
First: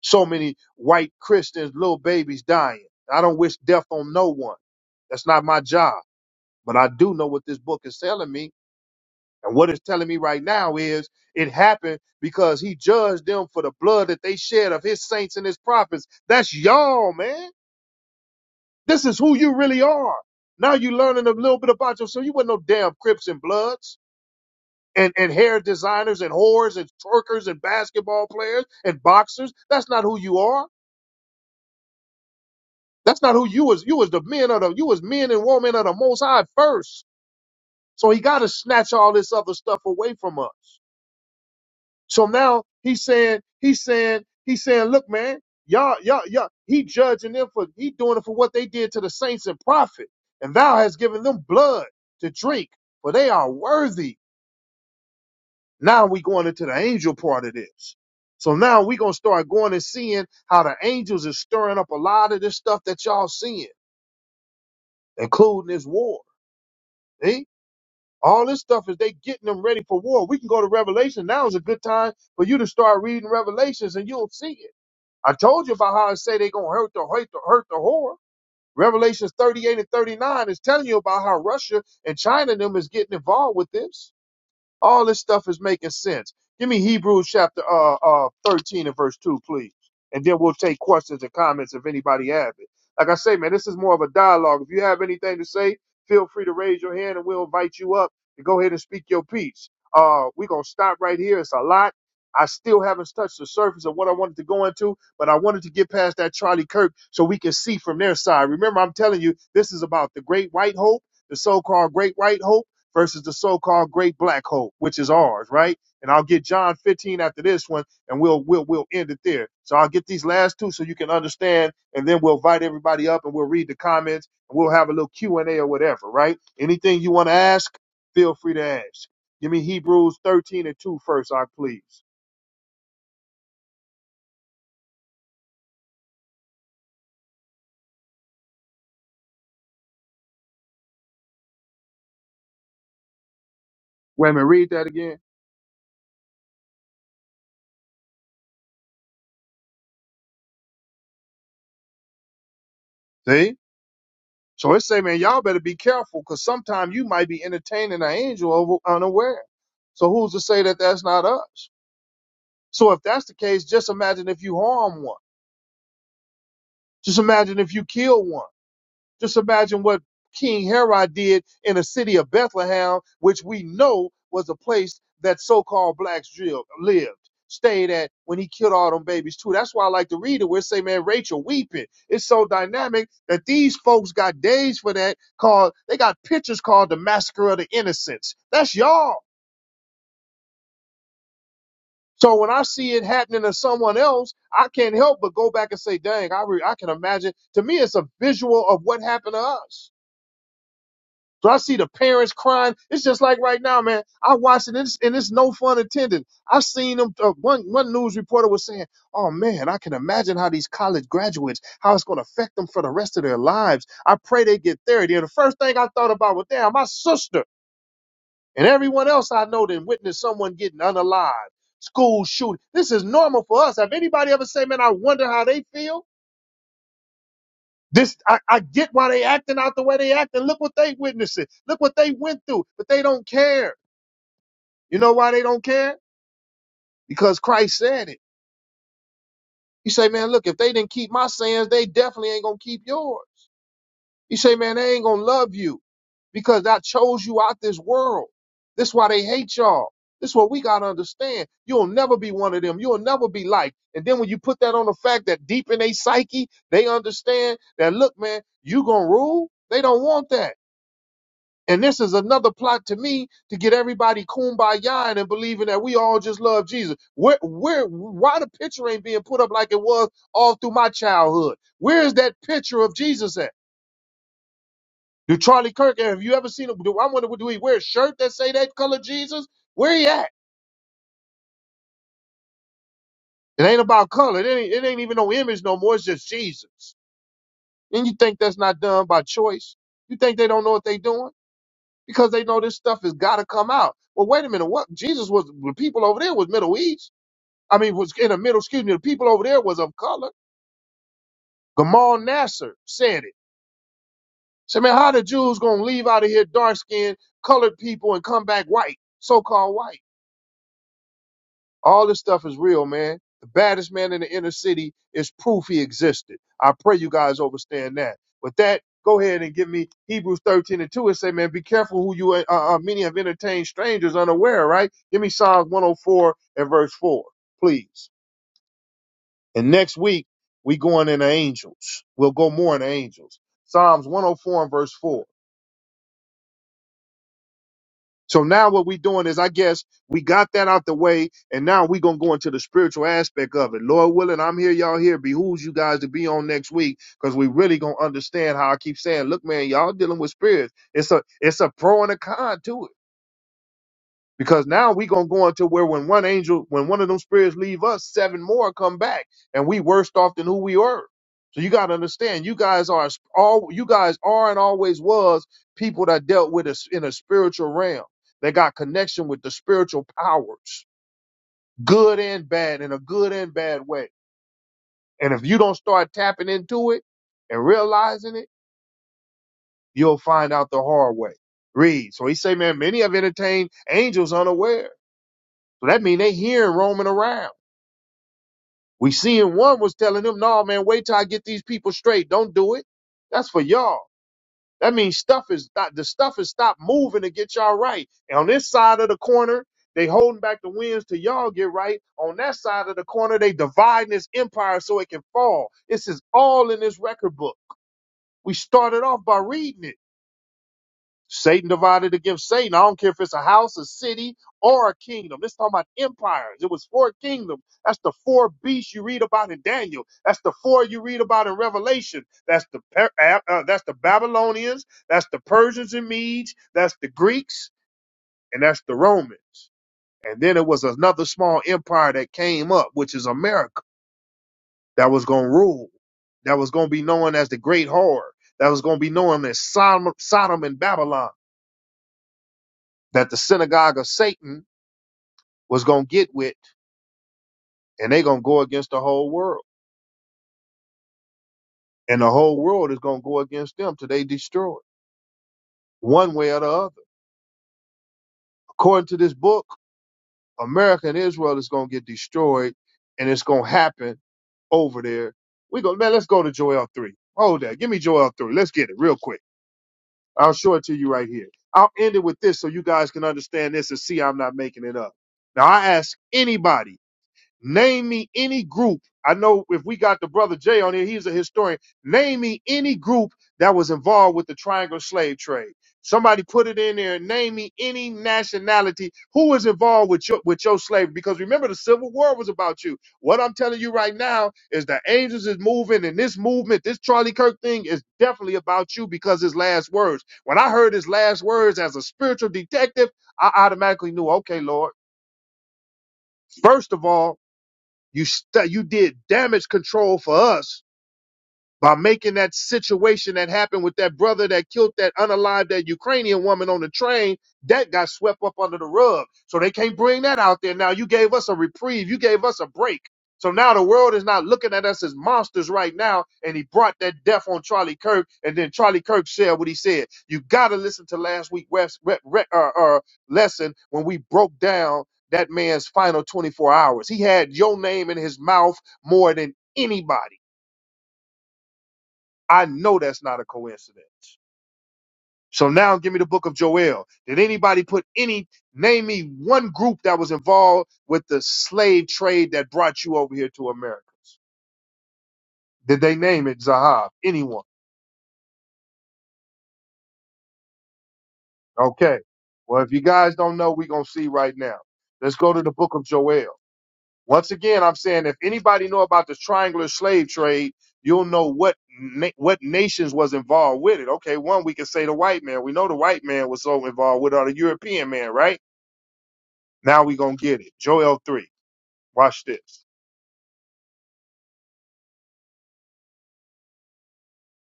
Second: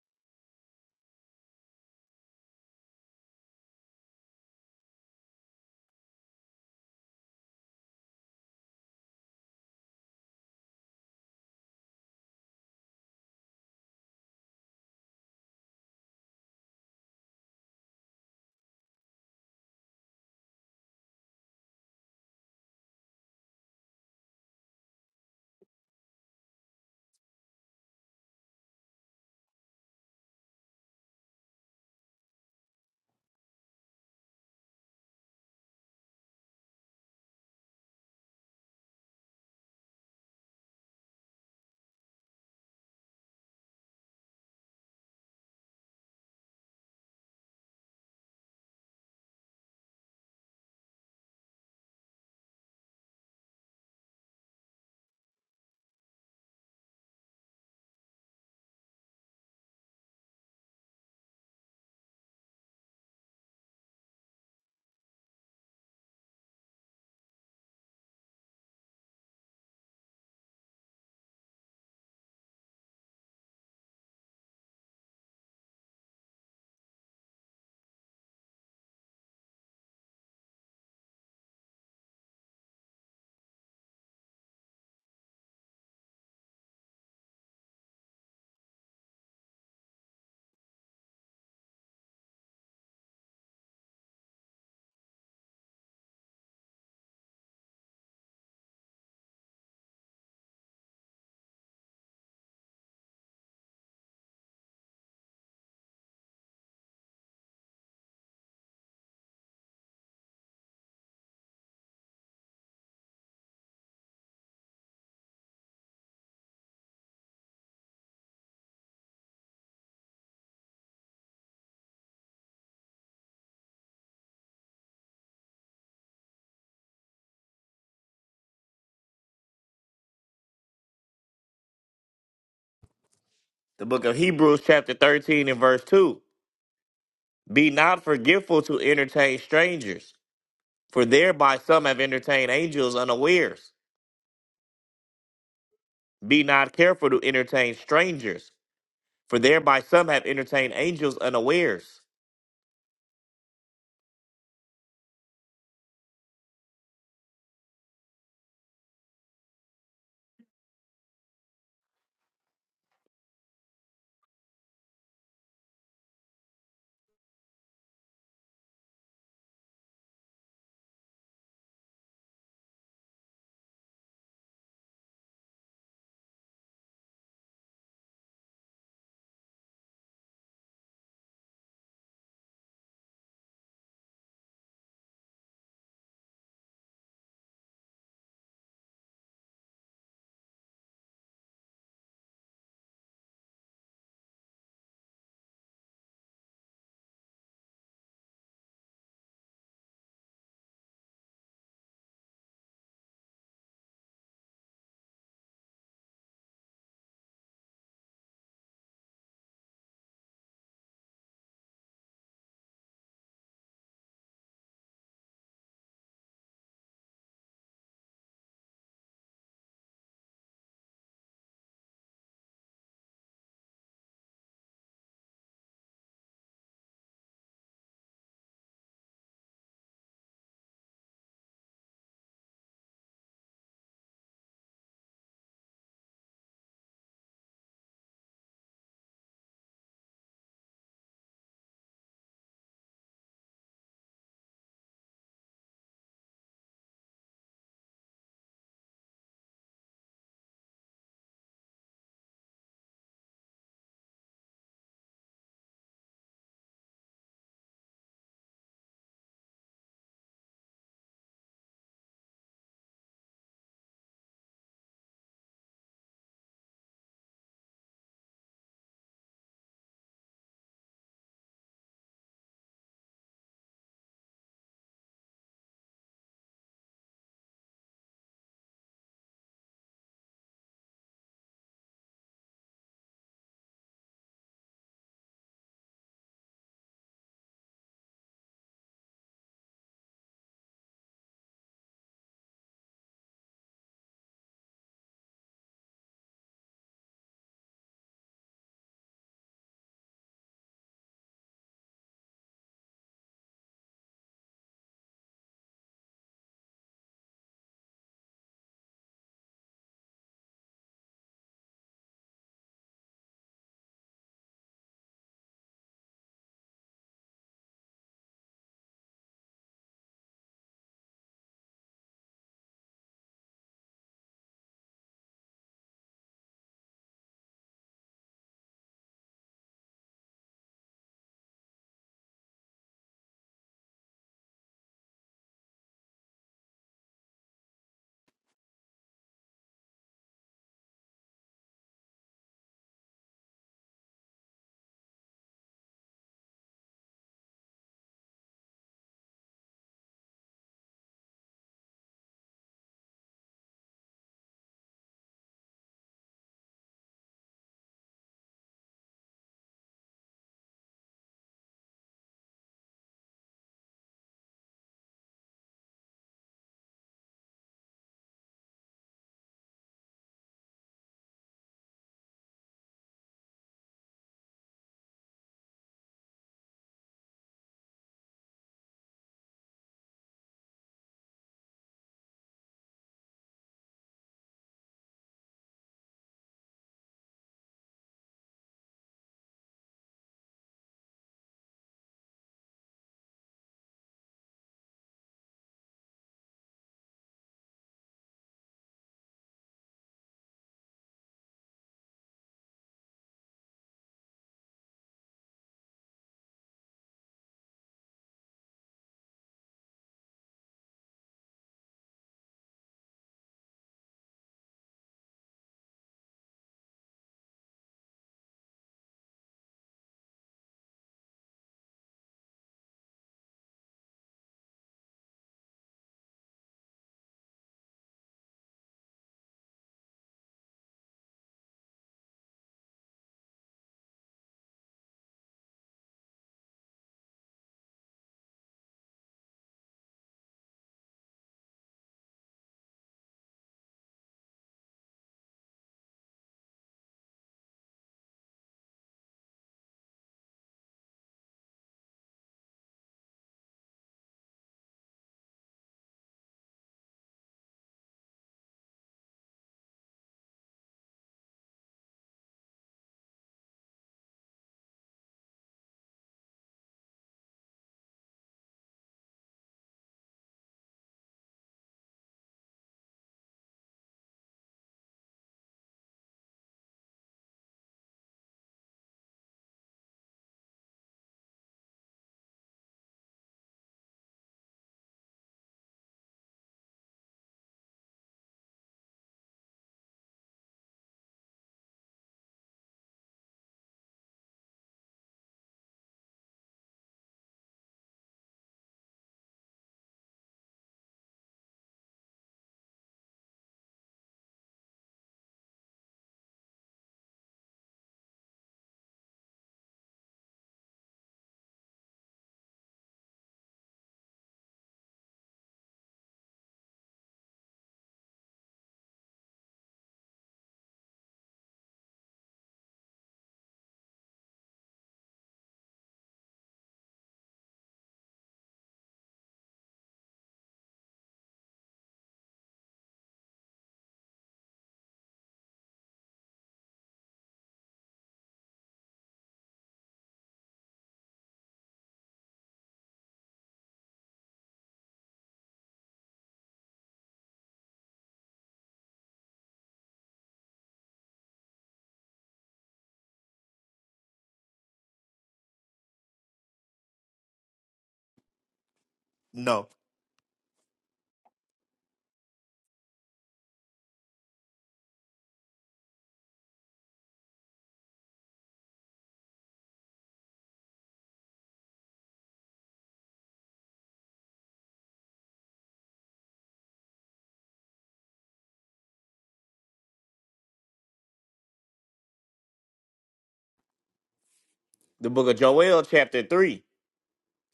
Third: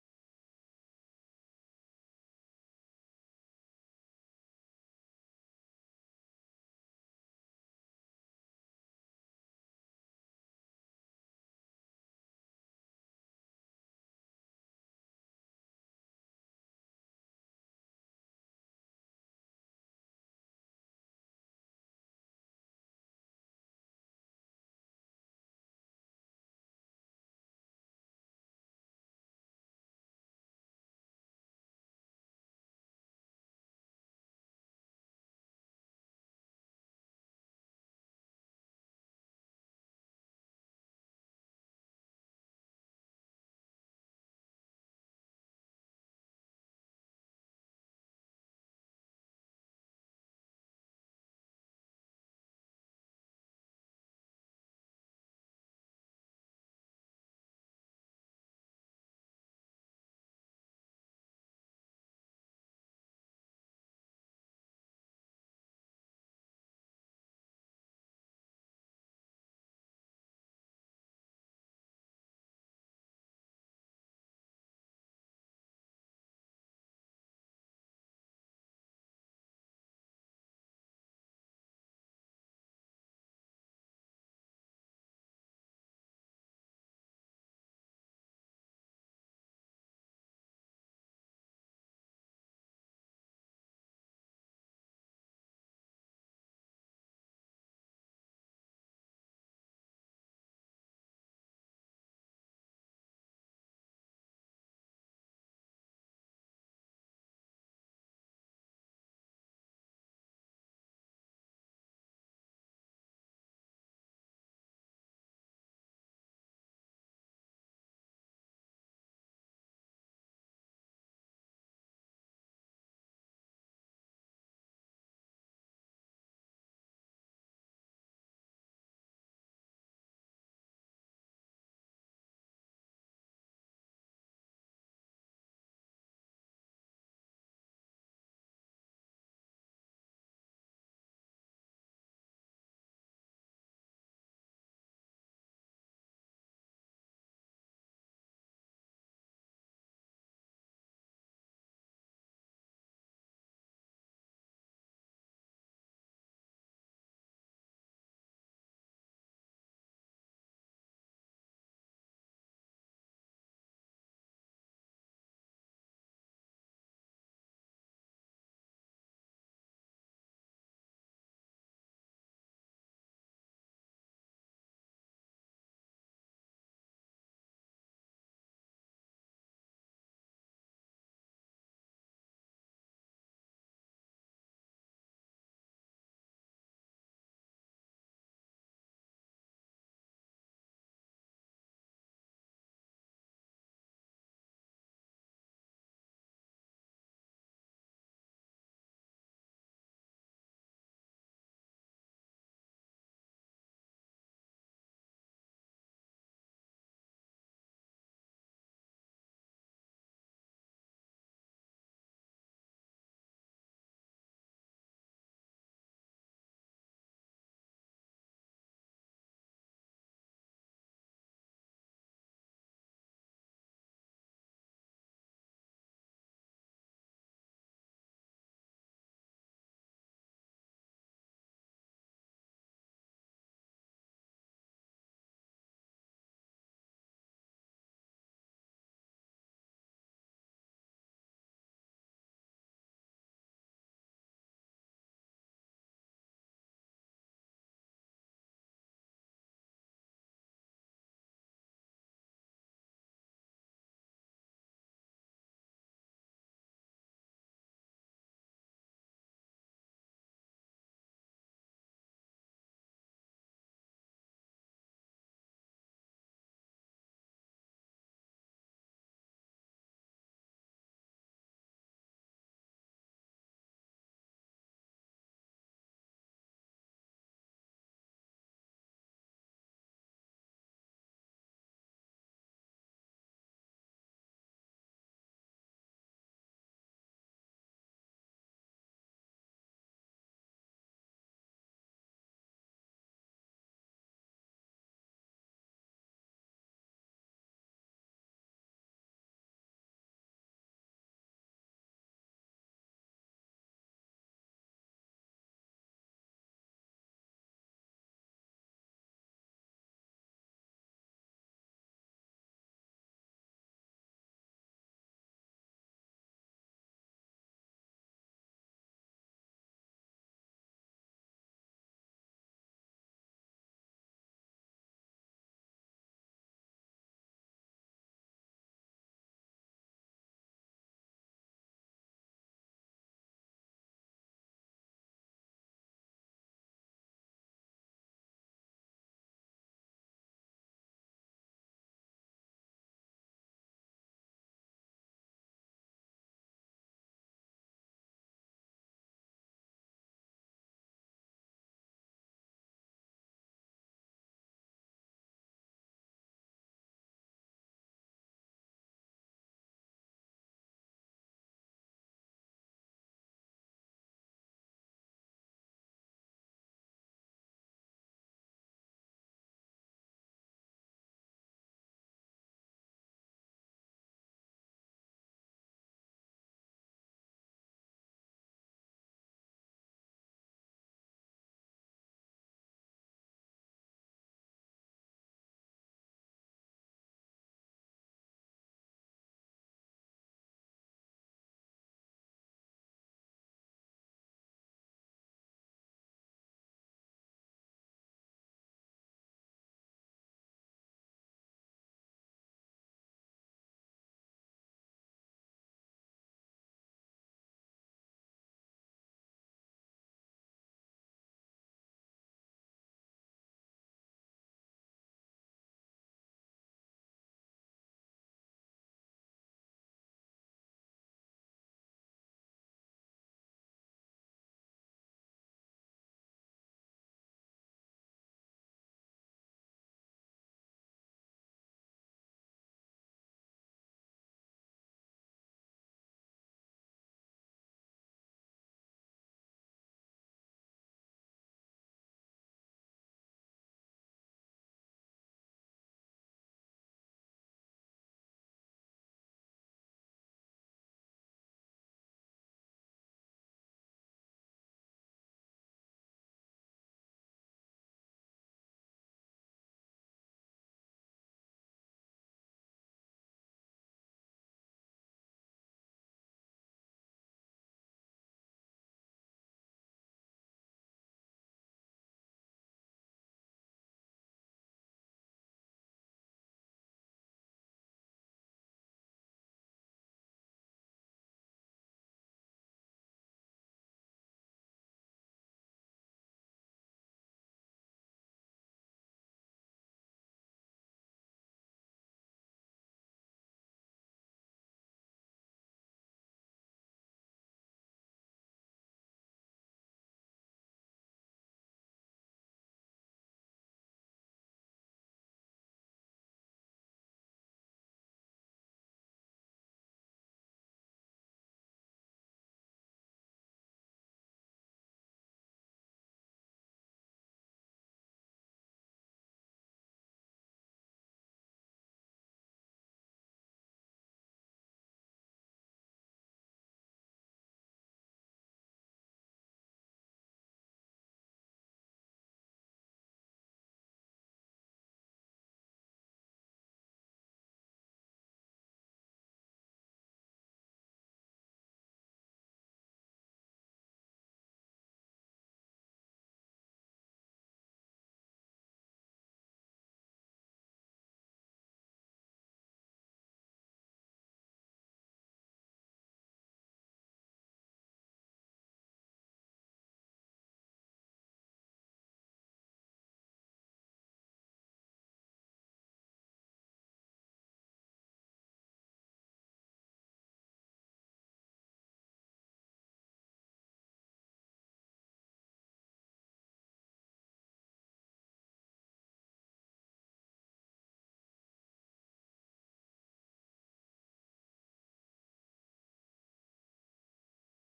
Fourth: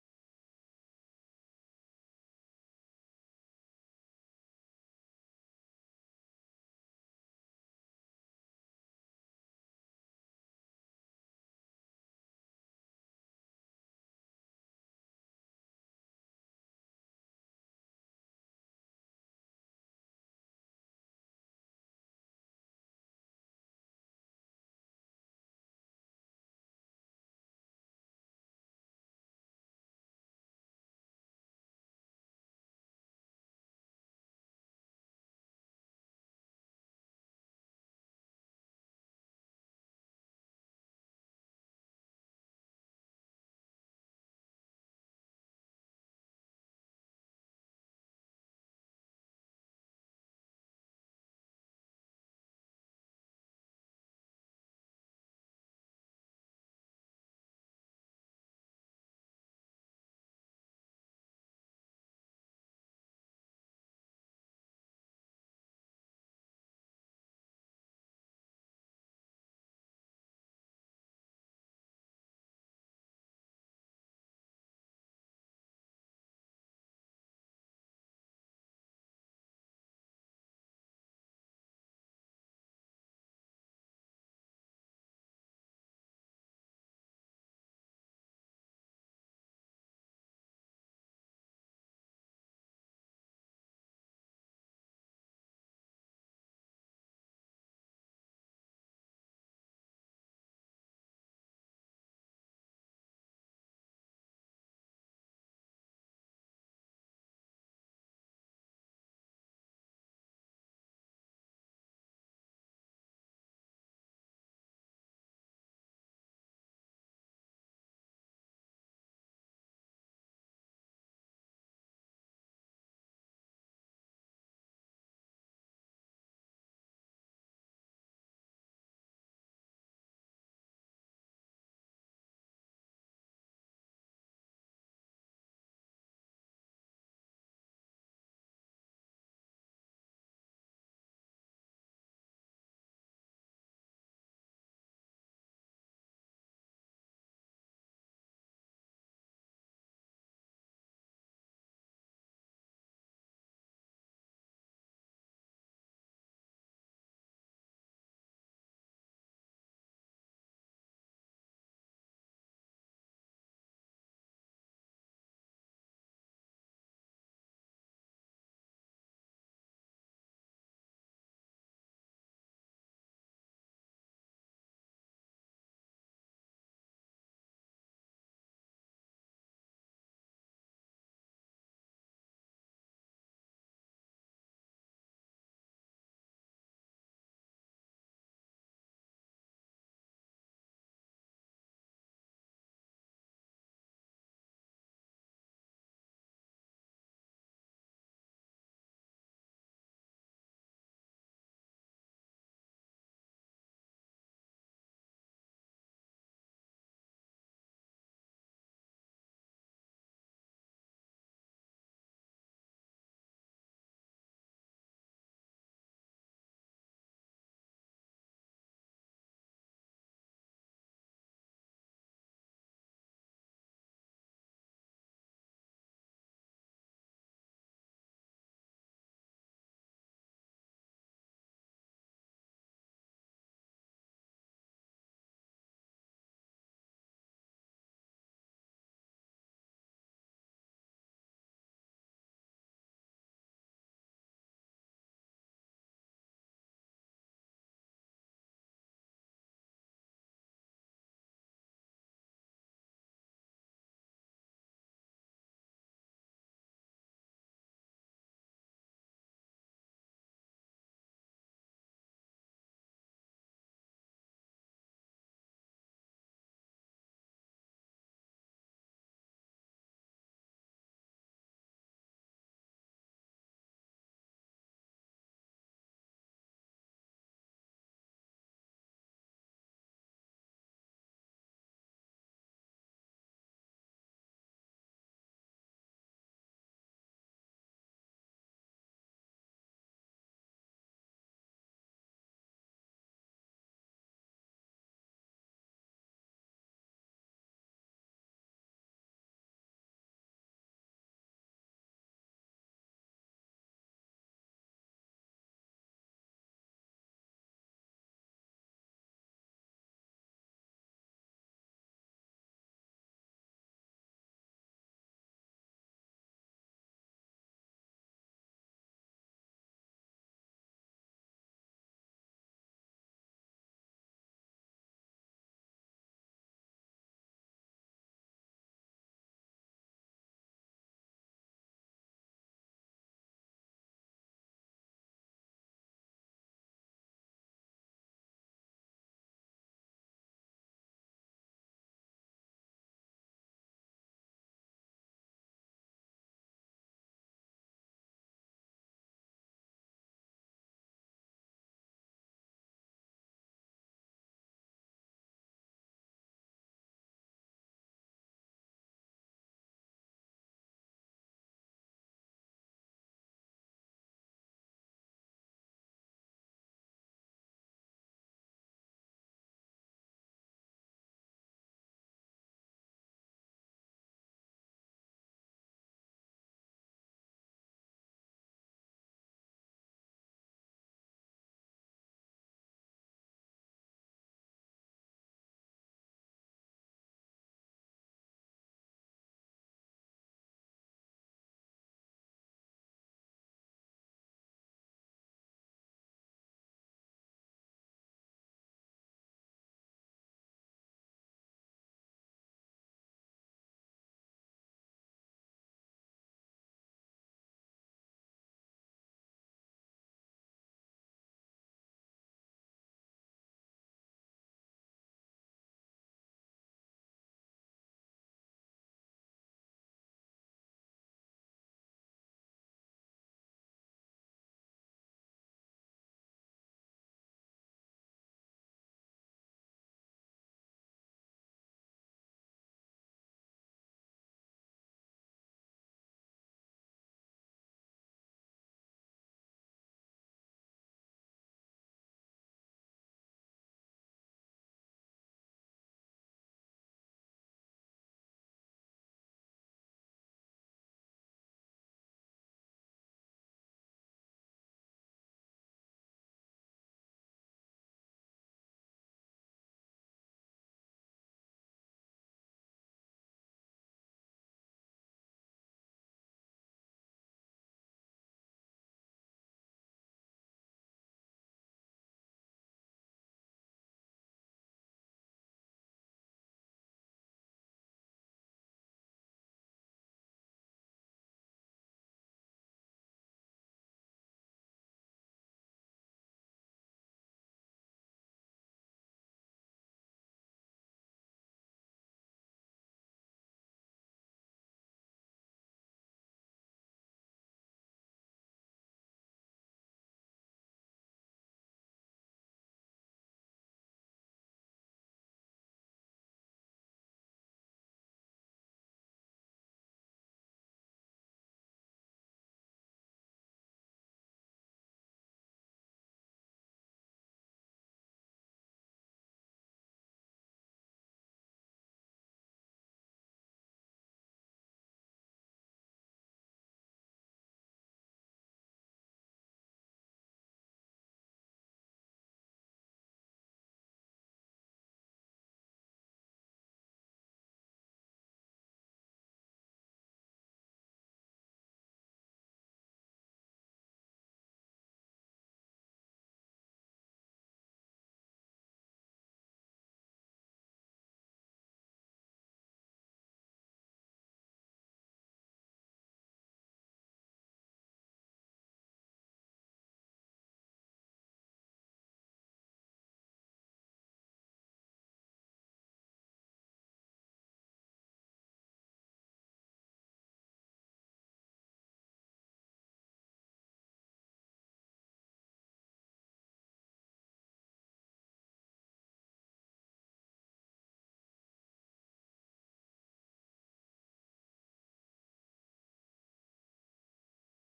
[SPEAKER 1] So many white Christians, little babies dying. I don't wish death on no one. That's not my job. But I do know what this book is telling me. And what it's telling me right now is it happened because he judged them for the blood that they shed of his saints and his prophets. That's y'all, man. This is who you really are. Now you're learning a little bit about yourself. You weren't no damn Crips and Bloods and, and hair designers and whores and twerkers and basketball players and boxers. That's not who you are. That's not who you was. You was the men of the you was men and women of the most high first. So he gotta snatch all this other stuff away from us. So now he's saying, he's saying, he's saying, look, man, y'all, y'all, y'all, he judging them for, he doing it for what they did to the saints and prophet. And thou has given them blood to drink, for they are worthy. Now we going into the angel part of this. So now we going to start going and seeing how the angels is stirring up a lot of this stuff that y'all seeing, including this war. eh? All this stuff is they getting them ready for war. We can go to Revelation. Now is a good time for you to start reading Revelations and you'll see it. I told you about how I say they're gonna hurt the hurt the hurt the whore. Revelations 38 and 39 is telling you about how Russia and China and them is getting involved with this. All this stuff is making sense. Give me Hebrews chapter uh, uh, 13 and verse 2, please. And then we'll take questions and comments if anybody have it. Like I say, man, this is more of a dialogue. If you have anything to say, feel free to raise your hand and we'll invite you up and go ahead and speak your piece. Uh, we're going to stop right here. It's a lot. I still haven't touched the surface of what I wanted to go into, but I wanted to get past that Charlie Kirk so we can see from their side. Remember, I'm telling you, this is about the great white hope, the so called great white hope versus the so-called great black hole, which is ours, right? And I'll get John 15 after this one, and we'll we'll we'll end it there. So I'll get these last two so you can understand, and then we'll invite everybody up and we'll read the comments and we'll have a little Q and A or whatever, right? Anything you want to ask, feel free to ask. Give me Hebrews 13 and 2 first, I please.
[SPEAKER 3] The book of Hebrews, chapter 13, and verse 2. Be not forgetful to entertain strangers For thereby some have entertained angels unawares.
[SPEAKER 1] Wait a minute, read that again.
[SPEAKER 3] Be not careful to entertain strangers, for thereby some have entertained angels unawares.
[SPEAKER 1] See? So it say, man, y'all better be careful because sometimes you might be entertaining an angel over unaware. So who's to say that that's not us? So if that's the case, just imagine if you harm one. Just imagine if you kill one. Just imagine what King Herod did in the city of Bethlehem, which we know was a place that so-called blacks drilled, lived, stayed at when he killed all them babies too. That's why I like to read it. Where it say, man, Rachel weeping. It's so dynamic that these folks got days for that called, they got pictures called the Massacre of the Innocents. That's y'all. So when I see it happening to someone else, I can't help but go back and say, dang, I, re- I can imagine. To me, it's a visual of what happened to us. So I see the parents crying. It's just like right now, man. I watch it and it's, and it's no fun attending. I seen them. Uh, one one news reporter was saying, "Oh man, I can imagine how these college graduates, how it's going to affect them for the rest of their lives." I pray they get therapy. And the first thing I thought about was, "Damn, my sister." And everyone else I know that witnessed someone getting unalive, school shooting. This is normal for us. Have anybody ever say, man, I wonder how they feel? This I, I get why they acting out the way they acting. Look what they witnessing. Look what they went through. But they don't care. You know why they don't care? Because Christ said it. You say, man, look, if they didn't keep my sayings, they definitely ain't gonna keep yours. He say, man, they ain't gonna love you because I chose you out this world. This why they hate y'all. This what we gotta understand. You'll never be one of them. You'll never be like. And then when you put that on the fact that deep in their psyche, they understand that look, man, you gonna rule. They don't want that. And this is another plot to me to get everybody kumbaya and believing that we all just love Jesus. Where, where, why the picture ain't being put up like it was all through my childhood? Where is that picture of Jesus at? Do Charlie Kirk, have you ever seen him? Do I wonder, do he wear a shirt that say that color Jesus? Where he at? It ain't about color. It ain't, it ain't even no image no more. It's just Jesus. And you think that's not done by choice? You think they don't know what they doing? Because they know this stuff has got to come out. Well, wait a minute. What? Jesus was, the people over there was Middle East. I mean, was in the middle, excuse me, the people over there was of color. Gamal Nasser said it. Said, man, how the Jews going to leave out of here dark skinned, colored people and come back white, so called white? All this stuff is real, man. The baddest man in the inner city is proof he existed. I pray you guys understand that. With that, go ahead and give me Hebrews 13 and 2 and say, man, be careful who you, uh, uh, uh, many have entertained strangers unaware, right? Give me Psalms 104 and verse 4, please. And next week, we going into angels. We'll go more into angels. Psalms 104 and verse 4. So now what we're doing is, I guess we got that out the way, and now we're gonna go into the spiritual aspect of it. Lord willing, I'm here, y'all here. Behooves you guys to be on next week because we really gonna understand how I keep saying, look, man, y'all dealing with spirits. It's a it's a pro and a con to it. Because now we gonna go into where when one angel, when one of them spirits leave us, seven more come back, and we worse off than who we were. So you gotta understand, you guys are all you guys are and always was people that dealt with us in a spiritual realm. They got connection with the spiritual powers, good and bad, in a good and bad way. And if you don't start tapping into it and realizing it, you'll find out the hard way. Read. So he say, man, many have entertained angels unaware. So that mean they hearing roaming around. We seeing one was telling him, no, man, wait till I get these people straight. Don't do it. That's for y'all. That means stuff is the stuff is stopped moving to get y'all right. And on this side of the corner, they holding back the winds till y'all get right. On that side of the corner, they dividing this empire so it can fall. This is all in this record book. We started off by reading it. Satan divided against Satan. I don't care if it's a house, a city, or a kingdom. It's talking about empires. It was four kingdoms. That's the four beasts you read about in Daniel. That's the four you read about in Revelation. That's the Per- uh, uh, that's the Babylonians. That's the Persians and Medes. That's the Greeks, and that's the Romans. And then it was another small empire that came up, which is America, that was going to rule. That was going to be known as the Great Whore. That was going to be known as Sodom, Sodom and Babylon that the synagogue of Satan was going to get with, and they're going to go against the whole world. And the whole world is going to go against them till they destroyed, one way or the other. According to this book, America and Israel is going to get destroyed, and it's going to happen over there. We go, man, let's go to Joel 3. Hold that. Give me Joel 3. Let's get it real quick. I'll show it to you right here. I'll end it with this so you guys can understand this and see I'm not making it up. Now, I ask anybody Name me any group. I know if we got the brother Jay on here, he's a historian. Name me any group that was involved with the triangle slave trade. Somebody put it in there name me any nationality who was involved with your with your slavery. Because remember, the Civil War was about you. What I'm telling you right now is the angels is moving, and this movement, this Charlie Kirk thing, is definitely about you because his last words. When I heard his last words as a spiritual detective, I automatically knew, okay, Lord. First of all. You stu you did damage control for us, by making that situation that happened with that brother that killed that unalived that Ukrainian woman on the train, that got swept up under the rug. So they can't bring that out there now. You gave us a reprieve. You gave us a break. So now the world is not looking at us as monsters right now. And he brought that death on Charlie Kirk. And then Charlie Kirk said what he said. You got to listen to last week's res- re- re- uh, uh, lesson when we broke down that man's final 24 hours. He had your name in his mouth more than anybody I know that's not a coincidence. So now give me the book of Joel. Did anybody put any, name me one group that was involved with the slave trade that brought you over here to America? Did they name it Zahab? Anyone?
[SPEAKER 3] No.
[SPEAKER 1] Okay. Well, if you guys don't know, we're going to see right now. Let's go to the book of Joel. Once again, I'm saying if anybody know about the triangular slave trade, you'll know what na- what nations was involved with it. Okay, one we can say the white man. We know the white man was so involved with it, or the European man, right? Now we gonna get it. Joel three. Watch this.
[SPEAKER 3] The book of Joel, chapter 3.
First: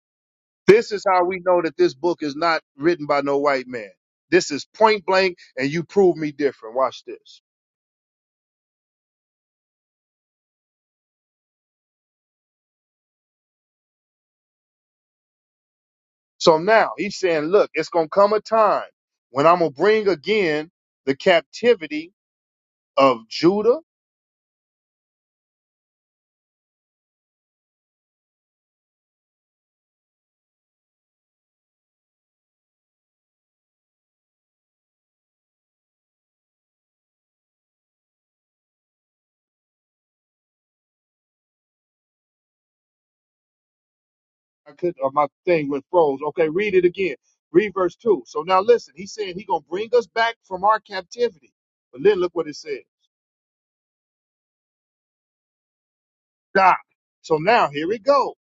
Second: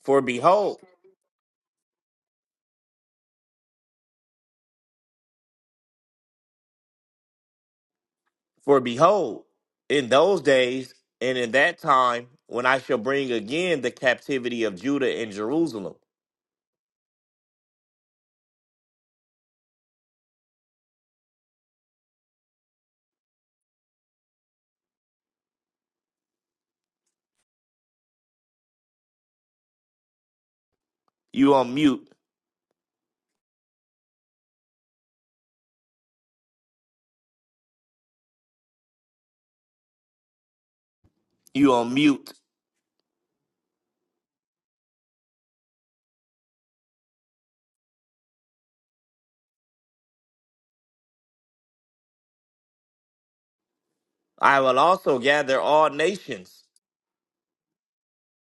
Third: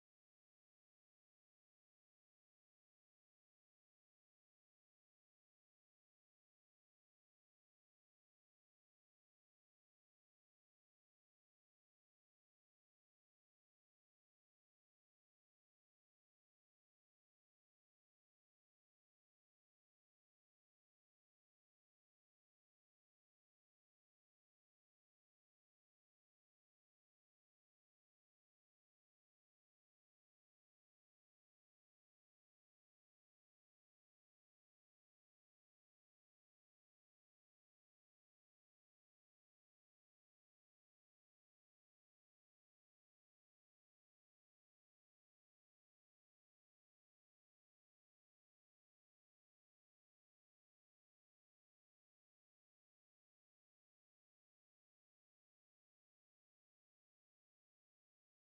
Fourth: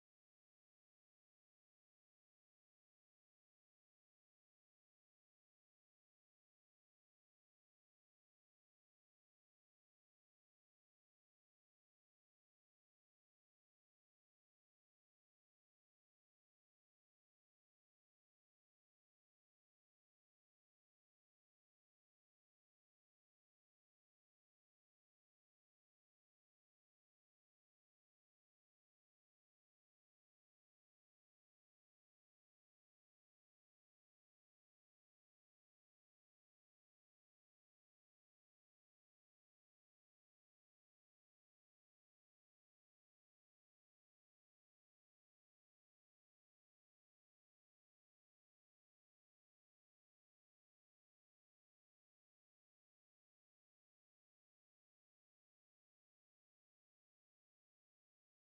[SPEAKER 3] For behold,
[SPEAKER 1] This is how we know that this book is not written by no white man. This is point blank, and you prove me different. Watch this.
[SPEAKER 3] for behold, in those days and in that time, when I shall bring again the captivity of Judah and Jerusalem.
[SPEAKER 1] So now he's saying, look, it's gonna come a time when I'm gonna bring again the captivity of Judah.
[SPEAKER 3] You on mute. You on mute.
[SPEAKER 1] I could, uh, my thing went froze. Okay, read it again. Read verse two. So now listen. He's saying he's gonna bring us back from our captivity. But then look what it says.
[SPEAKER 3] I will also gather all nations
[SPEAKER 1] Doc. So now here we go.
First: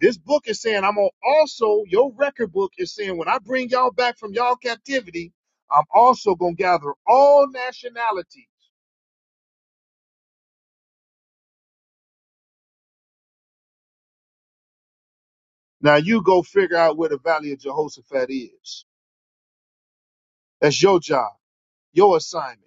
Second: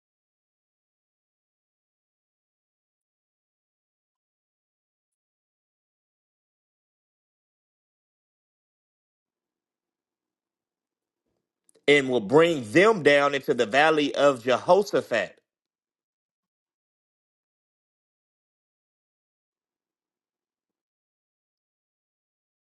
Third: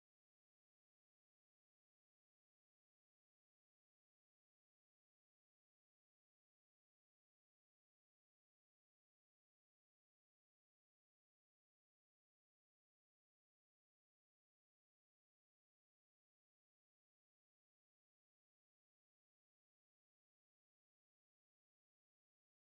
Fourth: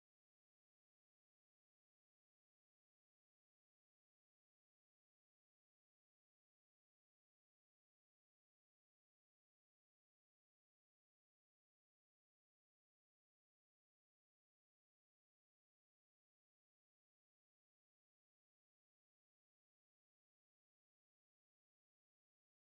[SPEAKER 1] This book is saying, I'm gonna also, your record book is saying, when I bring y'all back from y'all captivity, I'm also gonna gather all nationalities.
[SPEAKER 3] and will bring them down into the valley of Jehoshaphat
[SPEAKER 1] Now you go figure out where the Valley of Jehoshaphat is. That's your job. Your assignment.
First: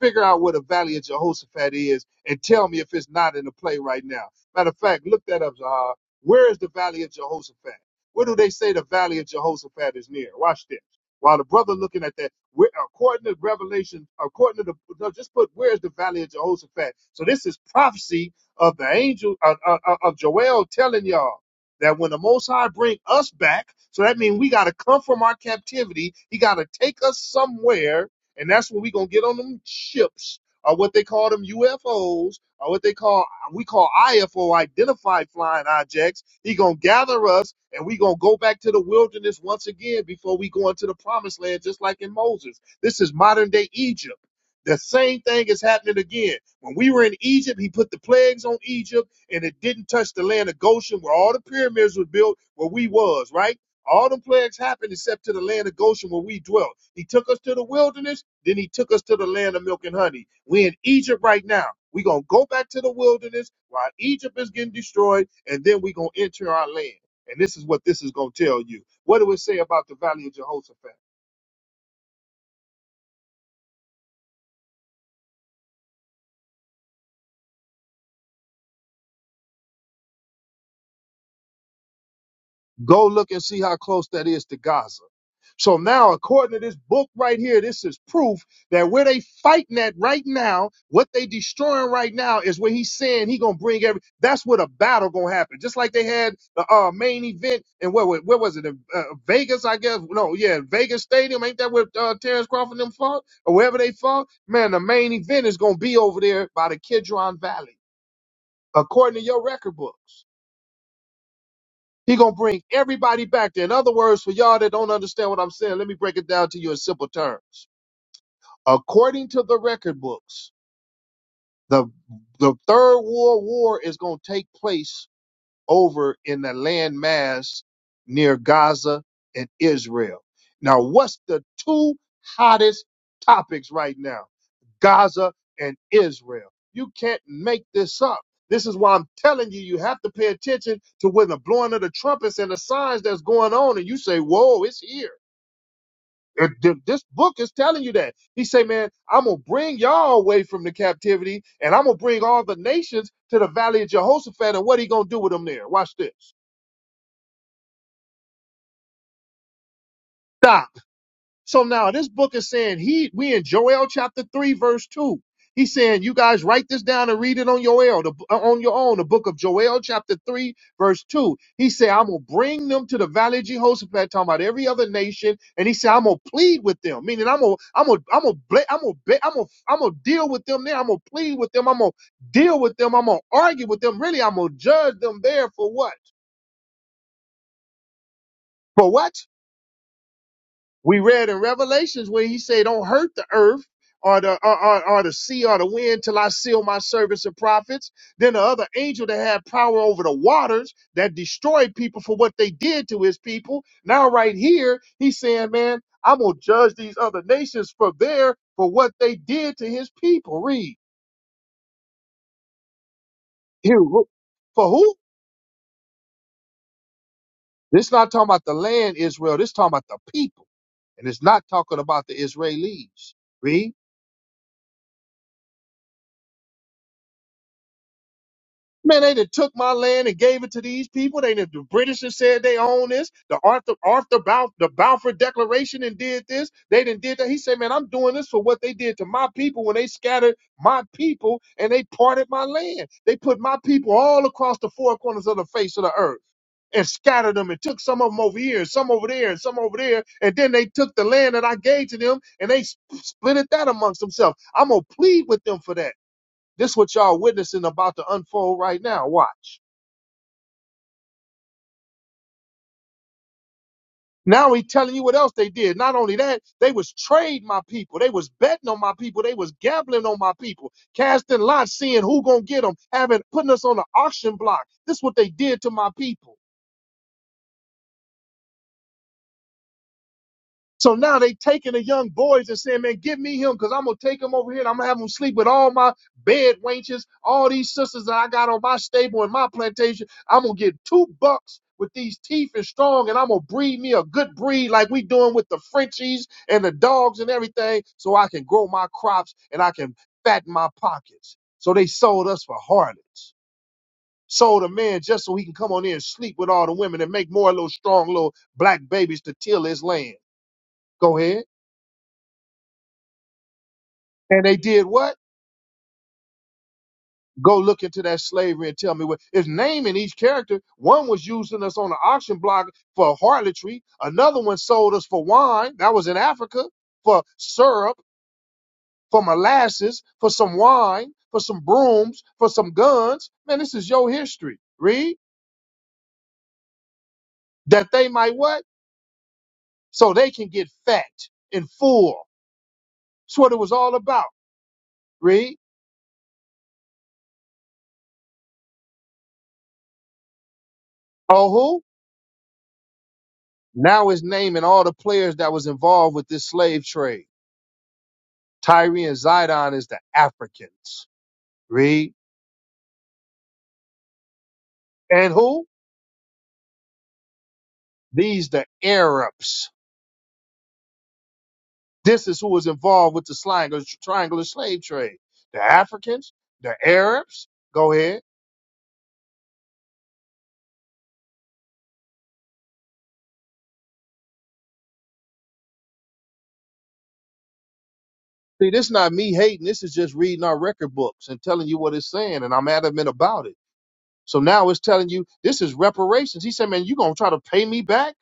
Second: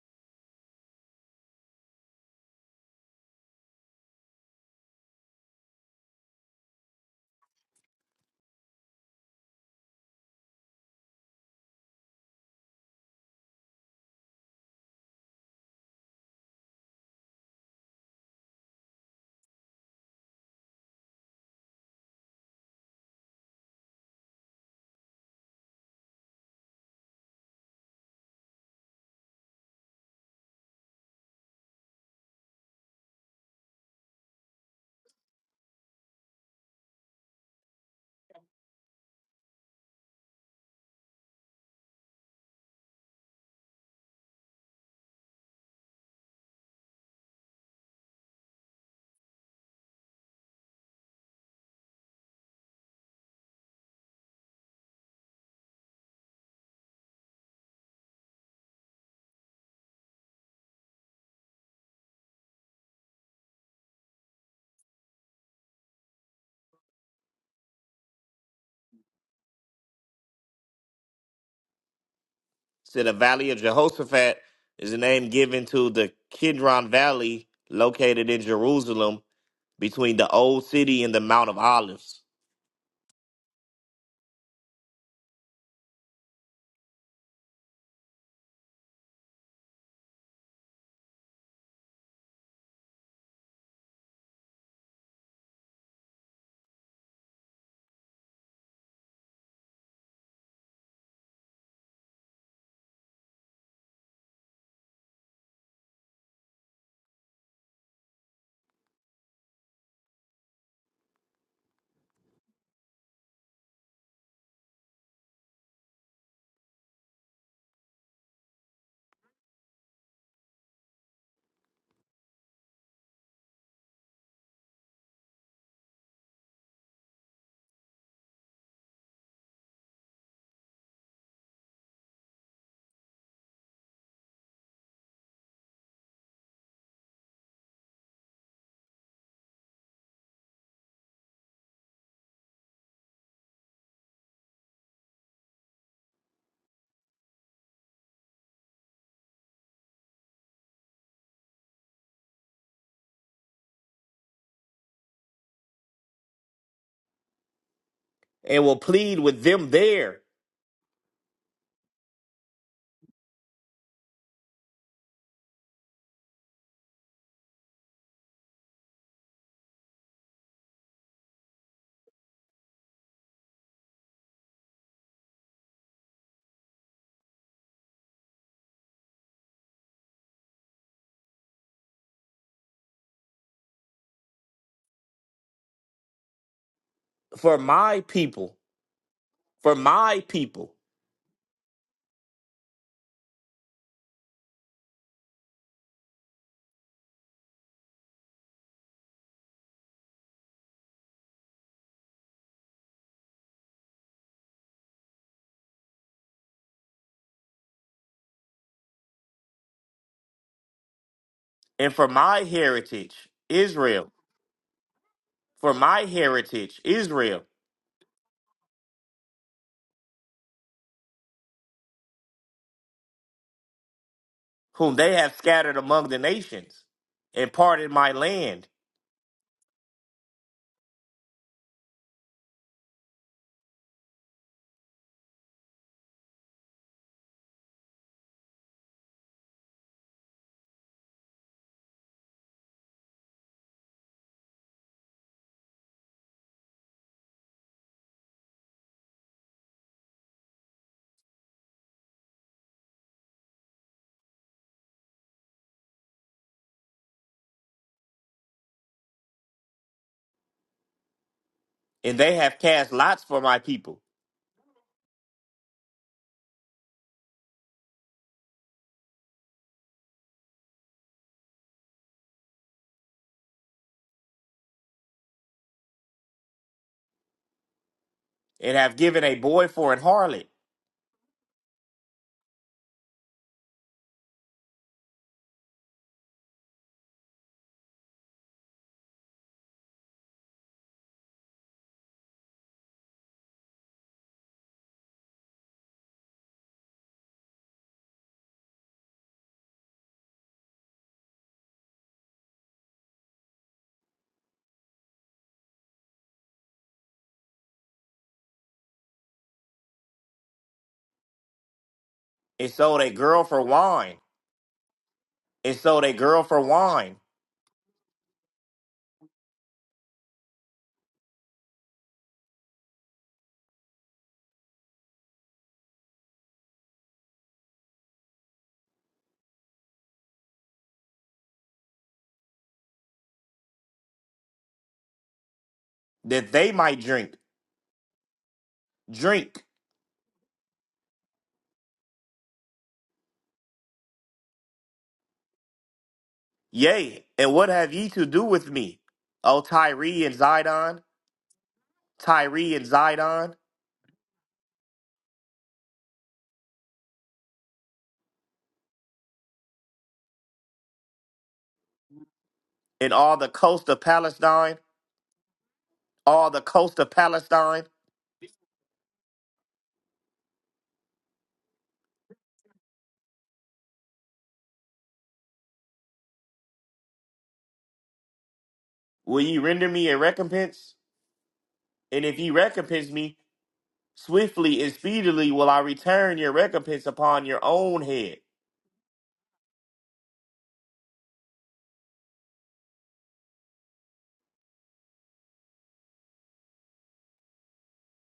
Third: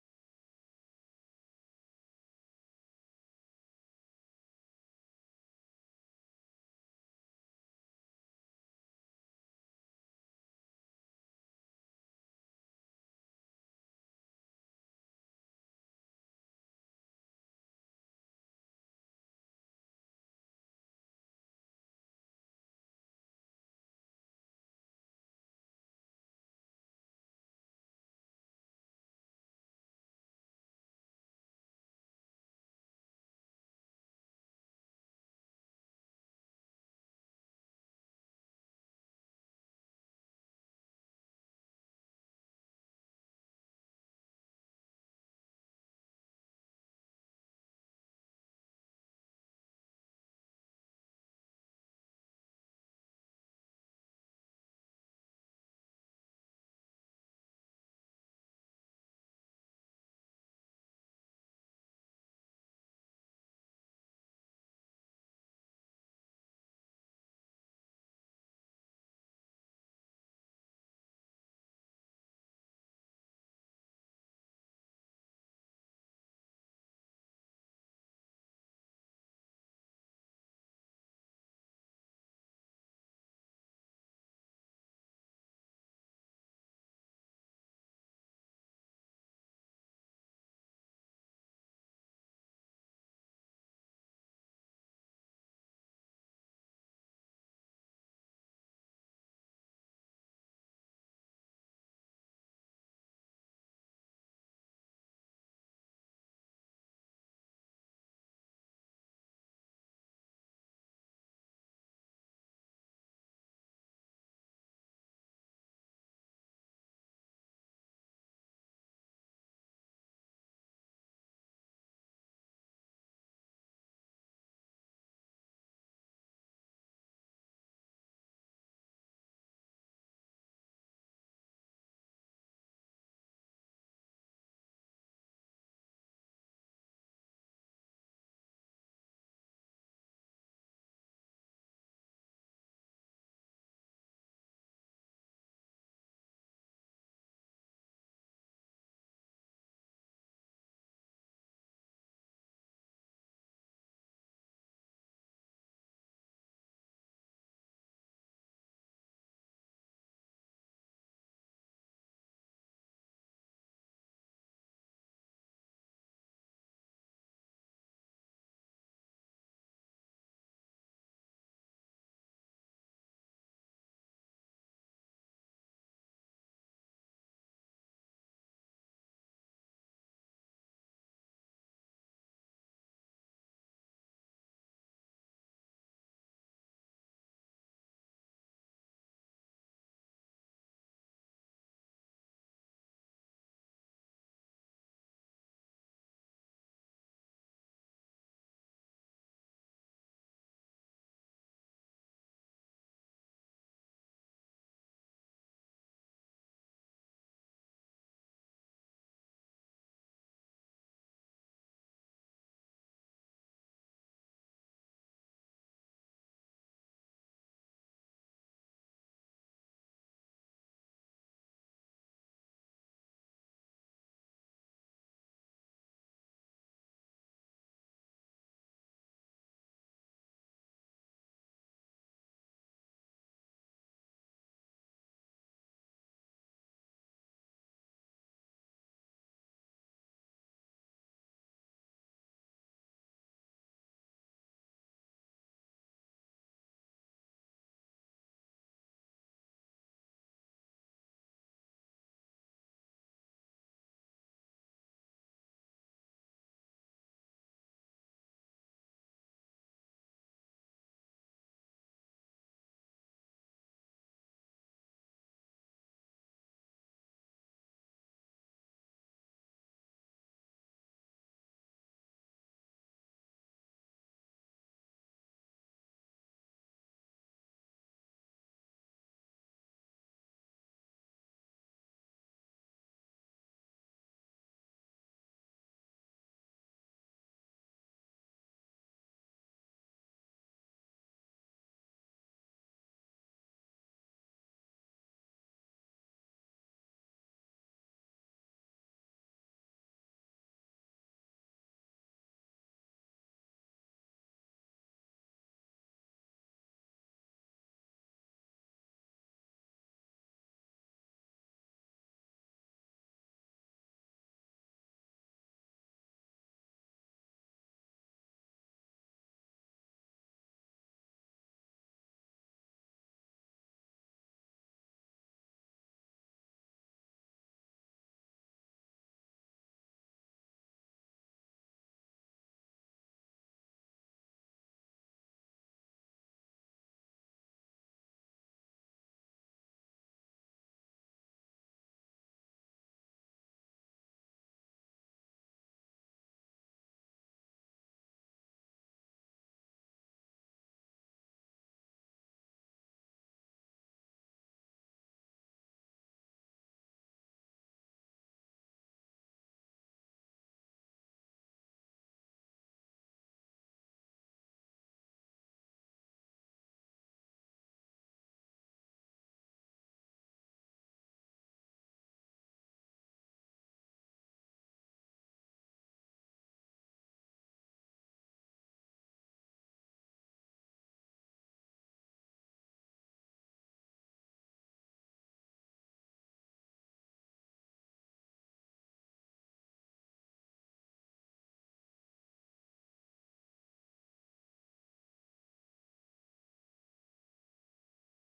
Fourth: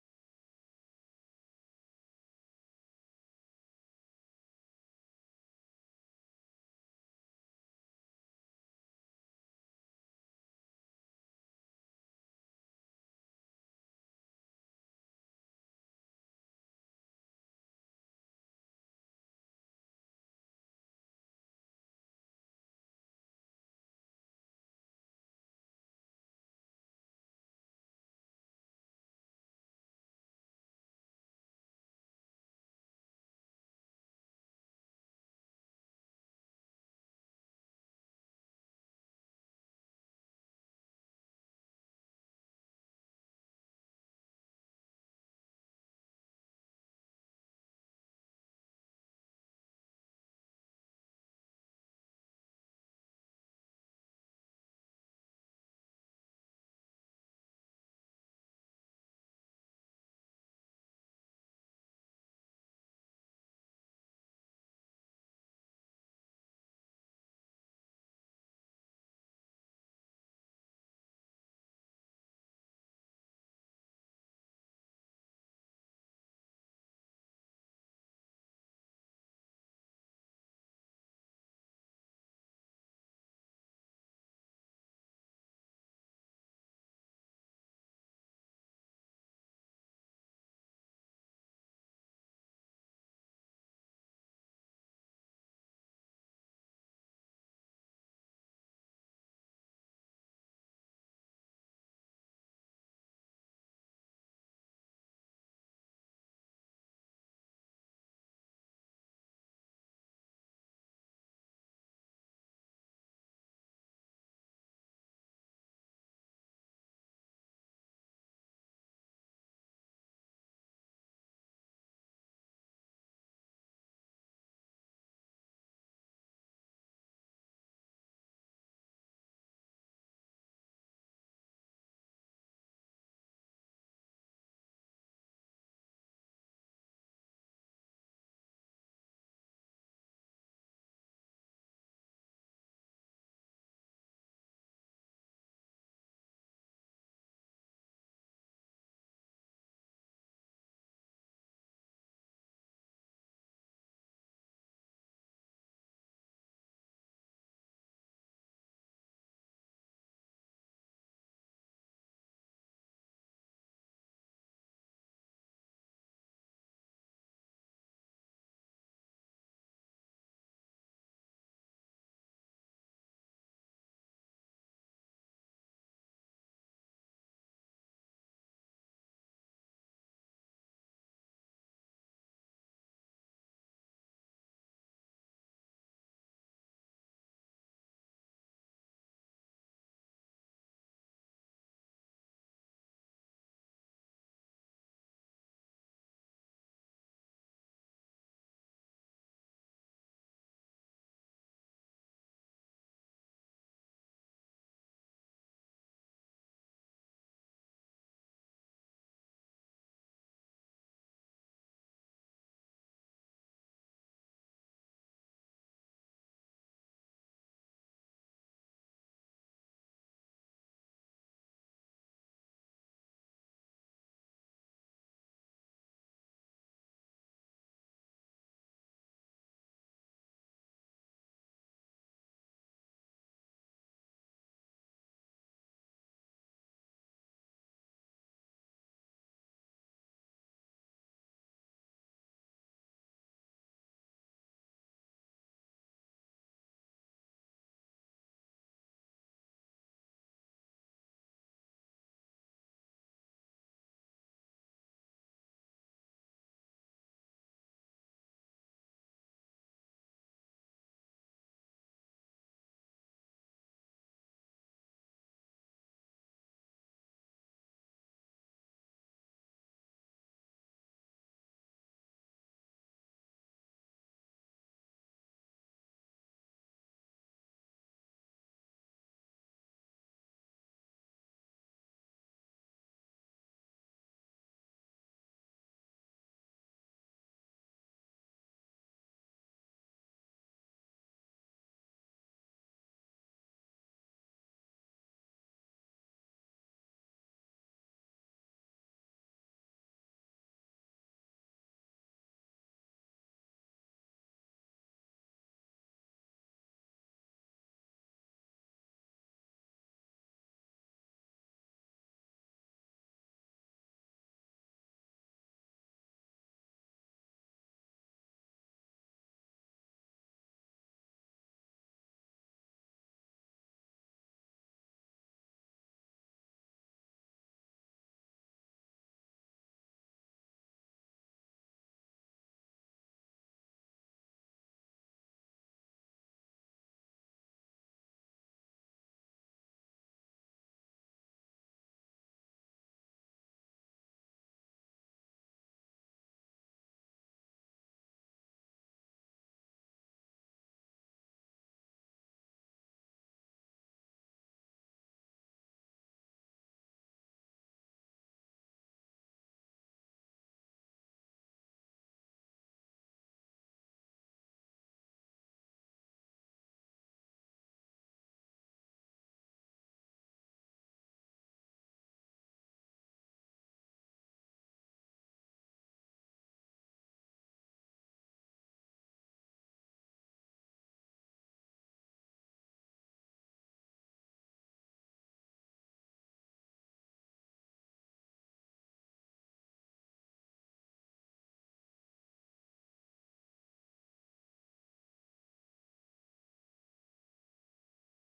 [SPEAKER 1] Figure out what a Valley of Jehoshaphat is and tell me if it's not in the play right now. Matter of fact, look that up, Zahar. Where is the Valley of Jehoshaphat? Where do they say the Valley of Jehoshaphat is near? Watch this. While the brother looking at that, where, according to Revelation, according to the, no, just put, where's the Valley of Jehoshaphat? So this is prophecy of the angel, uh, uh, uh, of Joel telling y'all that when the Most High bring us back, so that means we got to come from our captivity. He got to take us somewhere and that's when we gonna get on them ships, or what they call them UFOs, or what they call we call IFO identified flying objects. He gonna gather us, and we gonna go back to the wilderness once again before we go into the promised land, just like in Moses. This is modern day Egypt. The same thing is happening again. When we were in Egypt, he put the plagues on Egypt, and it didn't touch the land of Goshen, where all the pyramids were built, where we was right. All the plagues happened except to the land of Goshen where we dwelt. He took us to the wilderness then he took us to the land of milk and honey. we in Egypt right now. We're going to go back to the wilderness while Egypt is getting destroyed, and then we're going to enter our land. And this is what this is going to tell you. What do it say about the valley of Jehoshaphat?
[SPEAKER 3] To the Valley of Jehoshaphat is the name given to the Kidron Valley located in Jerusalem between the old city and the Mount of Olives,
[SPEAKER 1] Go look and see how close that is to Gaza. So now, according to this book right here, this is proof that where they fighting at right now, what they destroying right now is where he's saying he gonna bring every. That's where the battle gonna happen. Just like they had the uh, main event and where where where was it? In, Uh, Vegas, I guess. No, yeah, Vegas Stadium. Ain't that where uh, Terrence Crawford and them fought or wherever they fought? Man, the main event is gonna be over there by the Kidron Valley, according to your record books. He gonna bring everybody back there. In other words, for y'all that don't understand what I'm saying, let me break it down to you in simple terms. According to the record books, the the third world war is gonna take place over in the landmass near Gaza and Israel. Now, what's the two hottest topics right now? Gaza and Israel. You can't make this up. This is why I'm telling you, you have to pay attention to when the blowing of the trumpets and the signs that's going on, and you say, Whoa, it's here. It- th- this book is telling you that. He say, Man, I'm gonna bring y'all away from the captivity, and I'm gonna bring all the nations to the valley of Jehoshaphat, and what he gonna do with them there? Watch this.
[SPEAKER 3] and will plead with them there
[SPEAKER 1] Stop. So now this book is saying he we in Joel chapter three verse two. He's saying you guys write this down and read it on your el- the- uh, on your own. The book of Joel chapter three verse two. He said I'm gonna bring them to the valley of Jehoshaphat, talking about every other nation, and he said I'm gonna plead with them, meaning I'm gonna I'm gonna I'm gonna ble- I'm gonna be- I'm gonna I'm gonna deal with them there. I'm gonna plead with them. I'm gonna deal with them. I'm gonna argue with them. Really, I'm gonna judge them there for what?
[SPEAKER 3] for my people,
[SPEAKER 1] For what?
[SPEAKER 3] for my people,
[SPEAKER 1] We read in Revelations where he said, "Don't hurt the earth or the or, or, or the sea or the wind till I seal my servants and prophets." Then the other angel that had power over the waters that destroyed people for what they did to his people. Now right here, he's saying, "Man, I'm gonna judge these other nations for their for what they did to his people." Read
[SPEAKER 3] and for my heritage,
[SPEAKER 1] here who-
[SPEAKER 3] Israel,
[SPEAKER 1] for who?
[SPEAKER 3] for my heritage, Israel.
[SPEAKER 1] This not talking about the land Israel. This talking about the people, and it's not talking about the Israelis. Read.
[SPEAKER 3] whom they have scattered among the nations, and parted my land.
[SPEAKER 1] Man, they done took my land and gave it to these people. They done, the British have said they own this. The Arthur Arthur Balf- the Balfour Declaration and did this. They done did that. He said, Man, I'm doing this for what they did to my people when they scattered my people and they parted my land. They put my people all across the four corners of the face of the earth and scattered them and took some of them over here and some over there and some over there. And then they took the land that I gave to them and they sp- split it that amongst themselves. I'm gonna plead with them for that. This what y'all witnessing about to unfold right now. Watch.
[SPEAKER 3] And they have cast lots for my people,
[SPEAKER 1] Now he telling you what else they did. Not only that, they was trading my people. They was betting on my people. They was gambling on my people, casting lots, seeing who gonna get them, having putting us on the auction block. This what they did to my people.
[SPEAKER 3] and have given a boy for an harlot,
[SPEAKER 1] So now they taking the young boys and saying, man, give me him because I'm going to take him over here and I'm going to have him sleep with all my bed wenches, all these sisters that I got on my stable and my plantation. I'm going to get two bucks with these teeth and strong and I'm going to breed me a good breed like we doing with the Frenchies and the dogs and everything so I can grow my crops and I can fatten my pockets. So they sold us for harlots. Sold a man just so he can come on in and sleep with all the women and make more little strong little black babies to till his land. Go ahead.
[SPEAKER 3] and sold a girl for wine,
[SPEAKER 1] And they did what?
[SPEAKER 3] and sold a girl for wine,
[SPEAKER 1] Go look into that slavery and tell me what. It's naming each character. One was using us on the auction block for harlotry. Another one sold us for wine. That was in Africa for syrup, for molasses, for some wine, for some brooms, for some guns. Man, this is your history. Read
[SPEAKER 3] that they might drink,
[SPEAKER 1] that they might what?
[SPEAKER 3] drink.
[SPEAKER 1] So they can get fat and full. That's what it was all about. Read.
[SPEAKER 3] Yea, and what have ye to do with me, O Tyre and Zidon,
[SPEAKER 1] Oh, who?
[SPEAKER 3] Tyre and Zidon,
[SPEAKER 1] Now it's naming all the players that was involved with this slave trade. Tyree and Zidon is the Africans. Read.
[SPEAKER 3] and all the coast of Palestine,
[SPEAKER 1] And who?
[SPEAKER 3] all the coast of Palestine?
[SPEAKER 1] These the Arabs. This is who was involved with the triangular, triangular slave trade. The Africans, the Arabs. Go ahead.
[SPEAKER 3] Will ye render me a recompense? And if ye recompense me, swiftly and speedily will I return your recompense upon your own head,
[SPEAKER 1] See, this is not me hating. This is just reading our record books and telling you what it's saying, and I'm adamant about it. So now it's telling you this is reparations. He said, man, you going to try to pay me back?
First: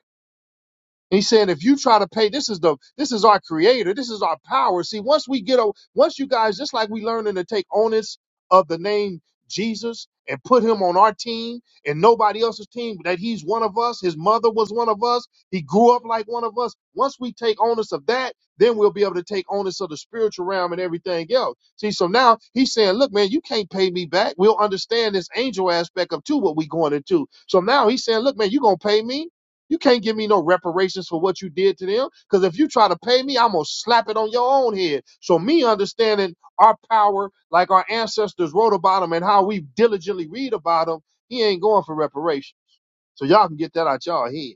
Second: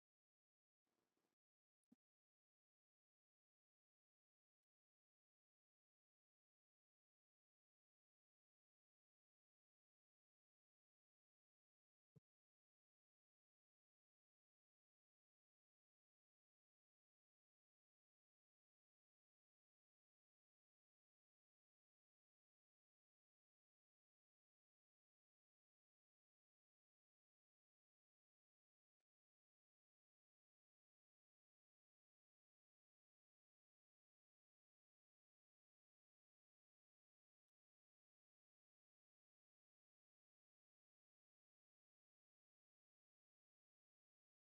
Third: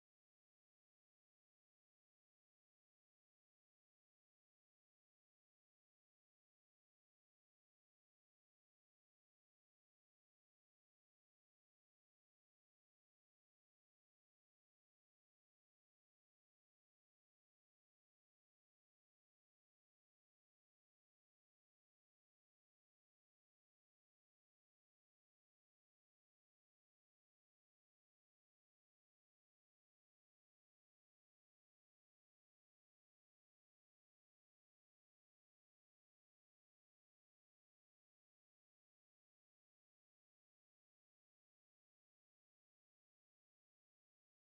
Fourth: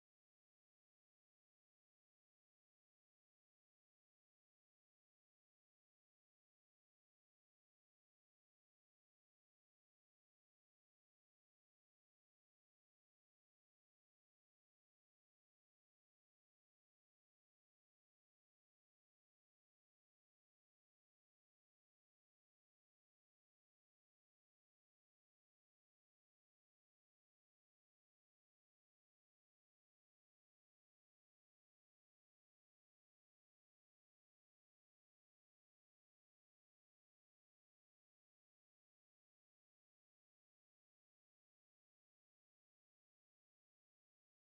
[SPEAKER 1] He said, if you try to pay, this is the this is our creator, this is our power. See, once we get o- once you guys, just like we learning to take onus of the name Jesus and put him on our team and nobody else's team, that he's one of us, his mother was one of us, he grew up like one of us. Once we take onus of that, then we'll be able to take onus of the spiritual realm and everything else. See, so now he's saying, Look, man, you can't pay me back. We'll understand this angel aspect of too what we going into. So now he's saying, Look, man, you gonna pay me? You can't give me no reparations for what you did to them. Because if you try to pay me, I'm going to slap it on your own head. So, me understanding our power, like our ancestors wrote about them and how we diligently read about them, he ain't going for reparations. So, y'all can get that out y'all head.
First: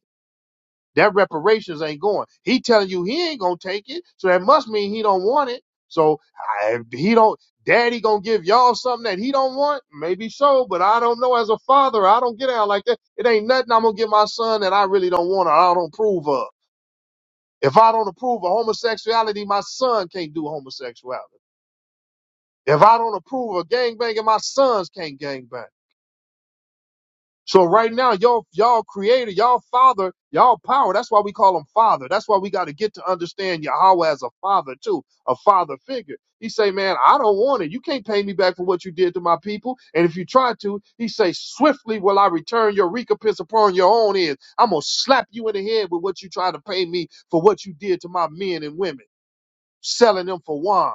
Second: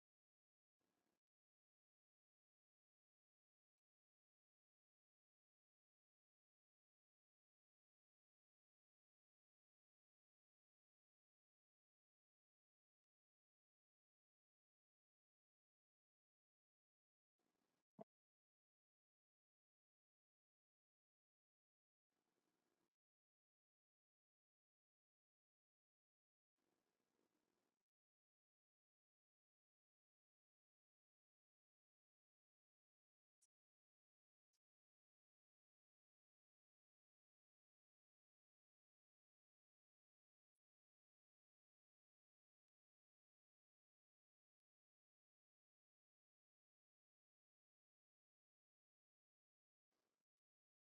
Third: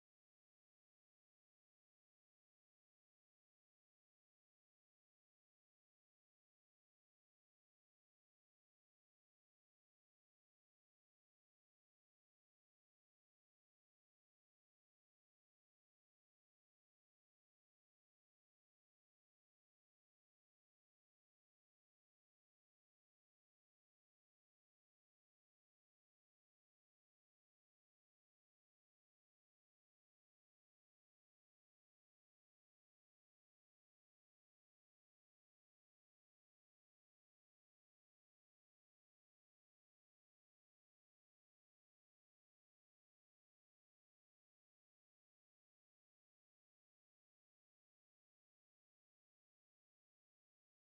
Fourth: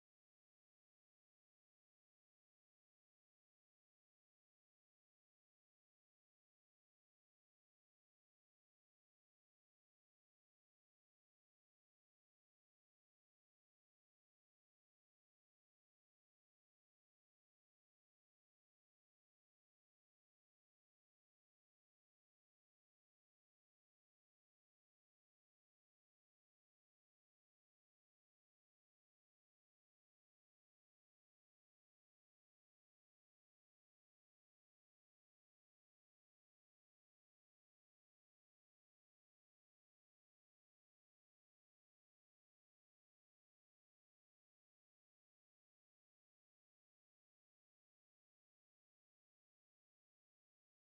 [SPEAKER 1] That reparations ain't going. He telling you he ain't gonna take it, so that must mean he don't want it. So I, if he don't. Daddy gonna give y'all something that he don't want? Maybe so, but I don't know. As a father, I don't get out like that. It ain't nothing I'm gonna give my son that I really don't want or I don't approve of. If I don't approve of homosexuality, my son can't do homosexuality. If I don't approve of gangbanging, my sons can't gangbang. So right now, y'all, y'all creator, y'all father, y'all power. That's why we call him father. That's why we got to get to understand Yahweh as a father too, a father figure. He say, man, I don't want it. You can't pay me back for what you did to my people. And if you try to, he say, swiftly will I return your recompense upon your own head. I'm gonna slap you in the head with what you try to pay me for what you did to my men and women, selling them for wine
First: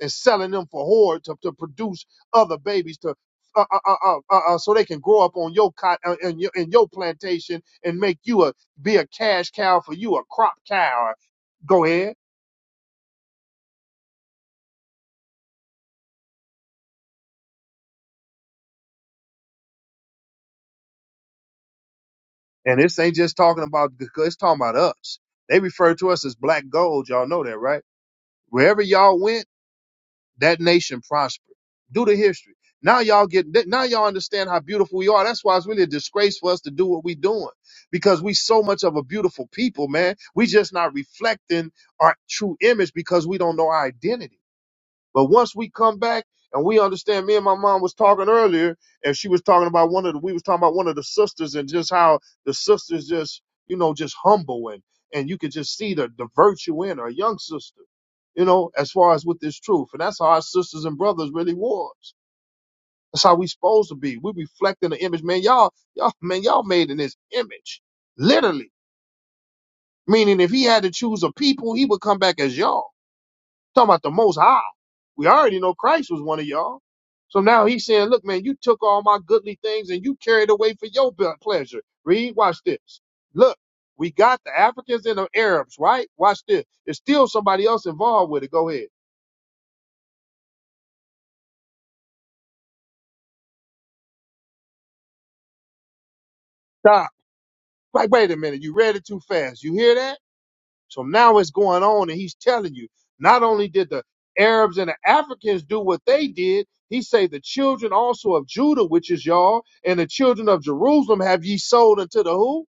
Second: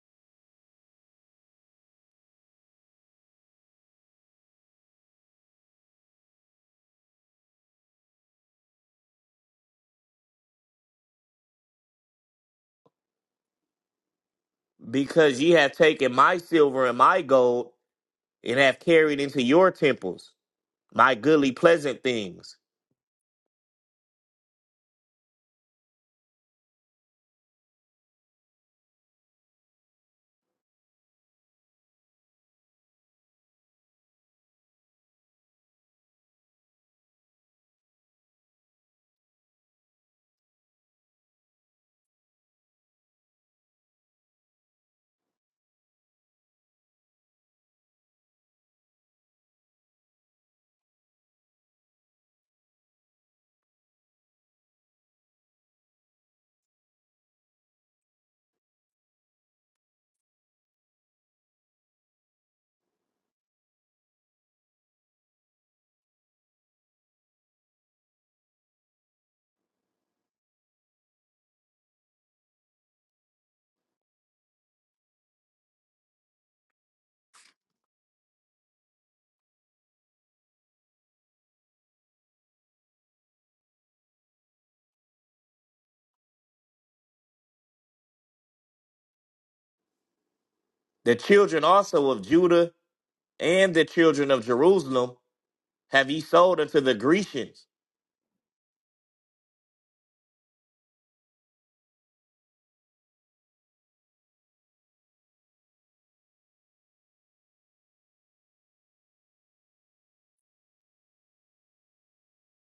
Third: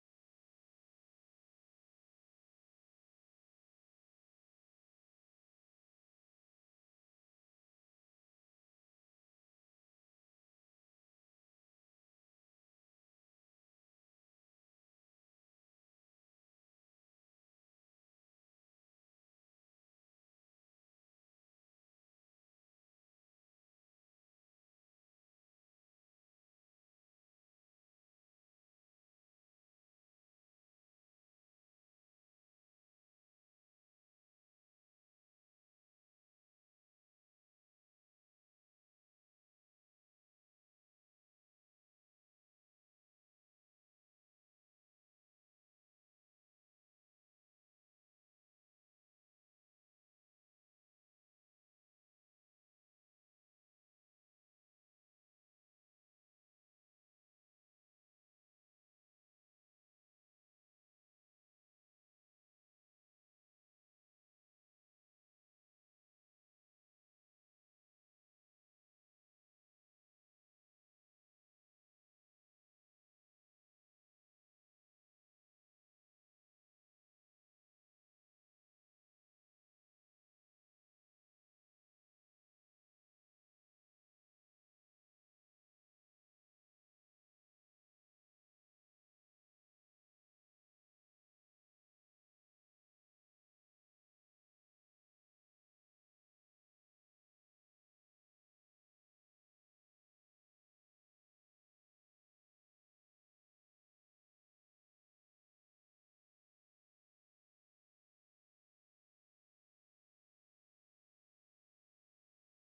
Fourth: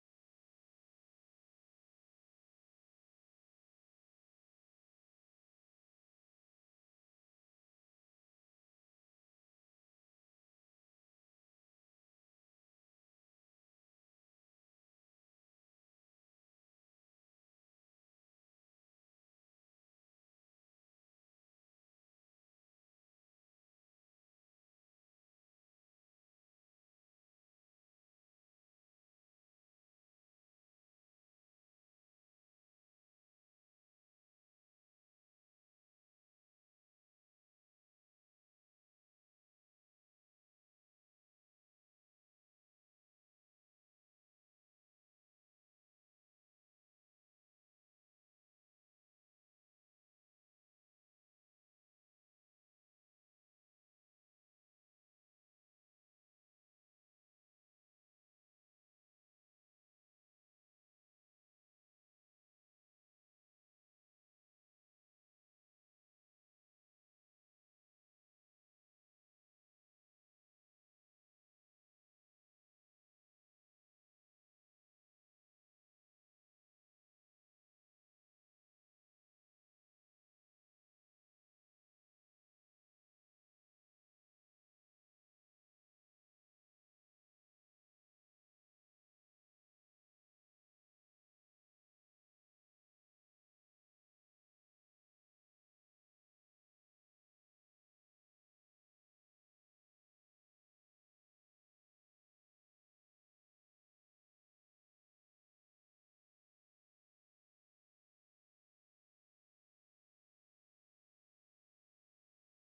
[SPEAKER 1] and selling them for whore to, to produce other babies to uh, uh, uh, uh, uh, uh, so they can grow up on your cot uh, in your in your plantation and make you a be a cash cow for you a crop cow. Go ahead.
[SPEAKER 3] because ye have taken my silver and my gold, and have carried into your temples my goodly pleasant things.
[SPEAKER 1] And this ain't just talking about it's talking about us. They refer to us as black gold. Y'all know that, right? Wherever y'all went that nation prospered Do the history. Now y'all get now y'all understand how beautiful we are. That's why it's really a disgrace for us to do what we're doing because we so much of a beautiful people, man. We just not reflecting our true image because we don't know our identity. But once we come back and we understand, me and my mom was talking earlier, and she was talking about one of the, we was talking about one of the sisters and just how the sisters just, you know, just humble and, and you could just see the, the virtue in her, a young sister, you know, as far as with this truth. And that's how our sisters and brothers really was. That's how we supposed to be. We reflecting the image, man. Y'all, y'all, man, y'all made in his image, literally. Meaning, if he had to choose a people, he would come back as y'all talking about the most high. We already know Christ was one of y'all. So now he's saying, look, man, you took all my goodly things and you carried away for your be- pleasure. Read, watch this. Look, we got the Africans and the Arabs, right? Watch this. There's still somebody else involved with it. Go ahead.
[SPEAKER 3] The children also of Judah and the children of Jerusalem have ye sold unto the
[SPEAKER 1] Stop.
[SPEAKER 3] Grecians.
[SPEAKER 1] Like, wait a minute. You read it too fast. You hear that? So now it's going on, and he's telling you not only did the Arabs and the Africans do what they did, he say the children also of Judah, which is y'all, and the children of Jerusalem have ye sold unto the who?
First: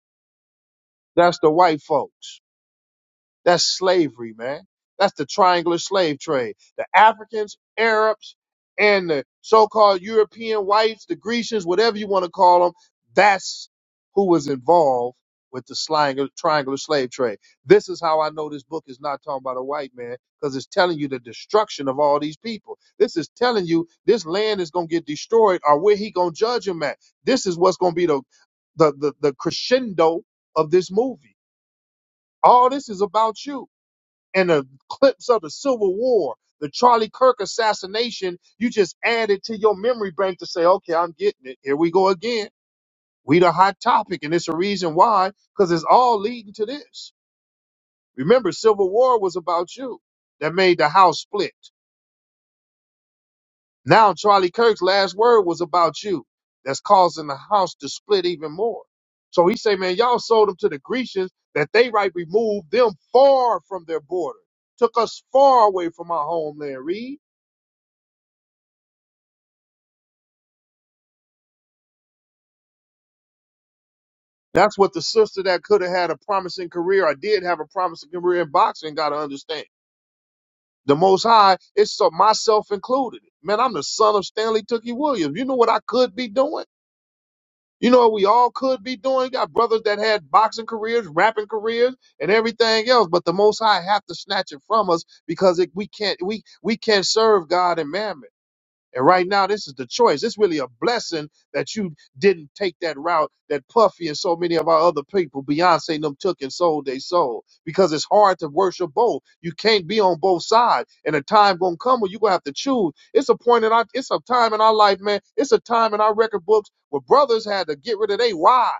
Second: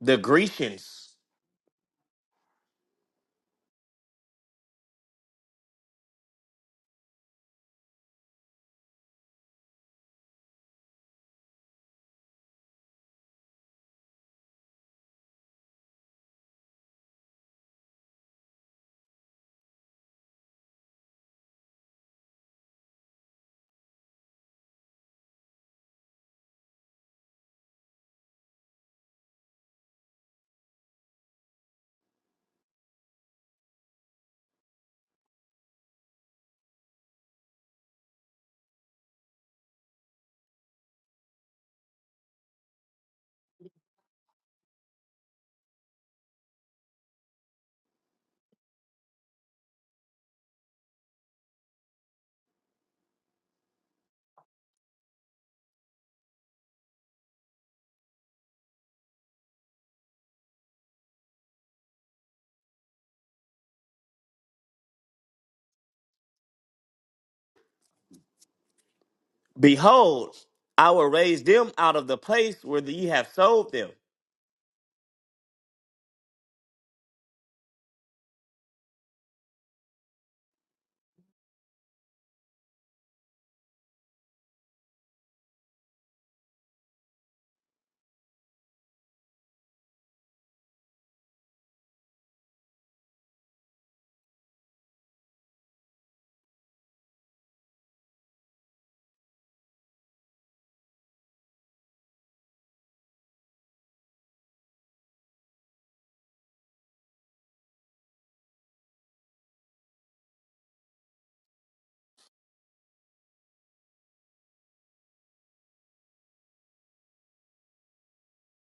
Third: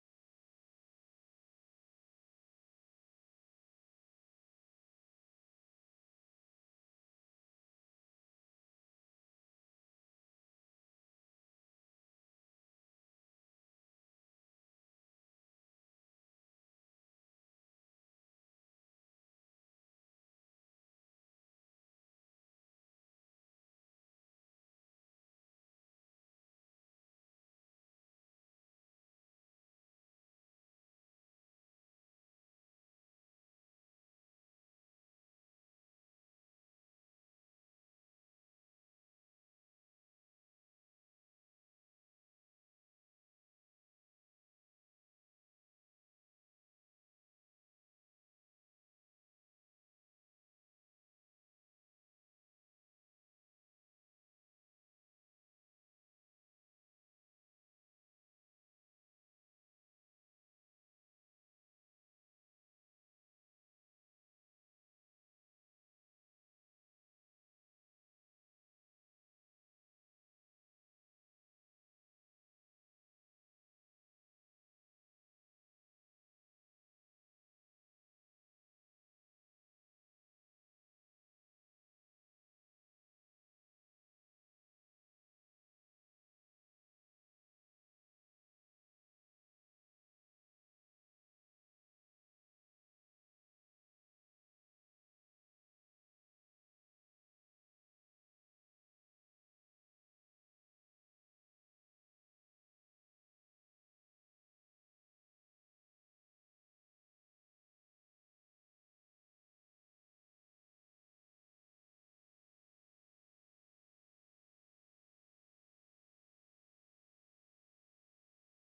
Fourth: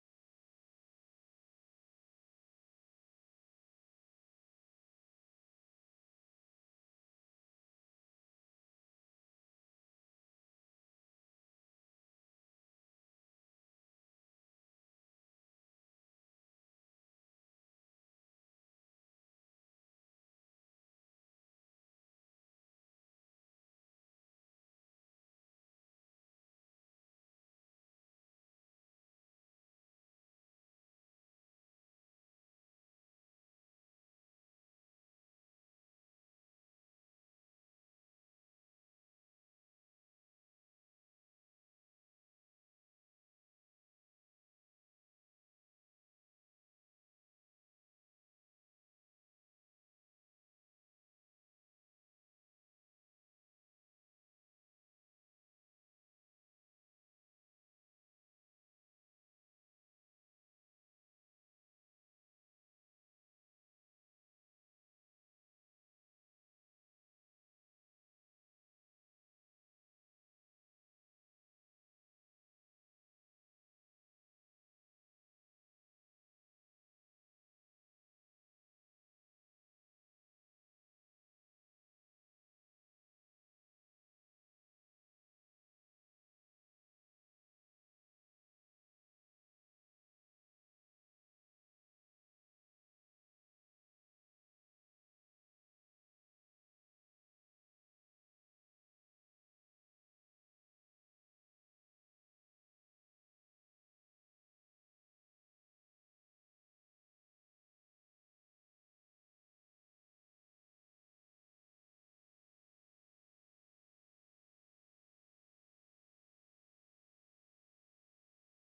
[SPEAKER 3] The Grecians,
[SPEAKER 1] That's the white folks. That's slavery, man. That's the triangular slave trade. The Africans, Arabs, and the so-called European whites, the Grecians, whatever you want to call them, that's who was involved with the slang- triangular slave trade. This is how I know this book is not talking about a white man because it's telling you the destruction of all these people. This is telling you this land is going to get destroyed or where he going to judge him at. This is what's going to be the, the, the, the crescendo of this movie. All this is about you and the clips of the Civil War, the Charlie Kirk assassination, you just add it to your memory bank to say, okay, I'm getting it. Here we go again. We the hot topic, and it's a reason why, because it's all leading to this. Remember, Civil War was about you. That made the house split. Now Charlie Kirk's last word was about you. That's causing the house to split even more. So he say, man, y'all sold them to the Grecians that they right removed them far from their border, took us far away from our homeland. Read
[SPEAKER 3] behold, I will raise them out of the place where ye have sold them.
[SPEAKER 1] That's what the sister that could have had a promising career or did have a promising career in boxing got to understand. The Most High, it's so myself included. Man, I'm the son of Stanley Tookie Williams. You know what I could be doing? You know what we all could be doing? You got brothers that had boxing careers, rapping careers, and everything else, but the Most High have to snatch it from us because it, we can't we we can't serve God and mammon. And right now, this is the choice. It's really a blessing that you didn't take that route that Puffy and so many of our other people, Beyonce and them, took and sold their soul. Because it's hard to worship both. You can't be on both sides. And a time gonna come where you gonna have to choose. It's a point in our, it's a time in our life, man. It's a time in our record books where brothers had to get rid of their wives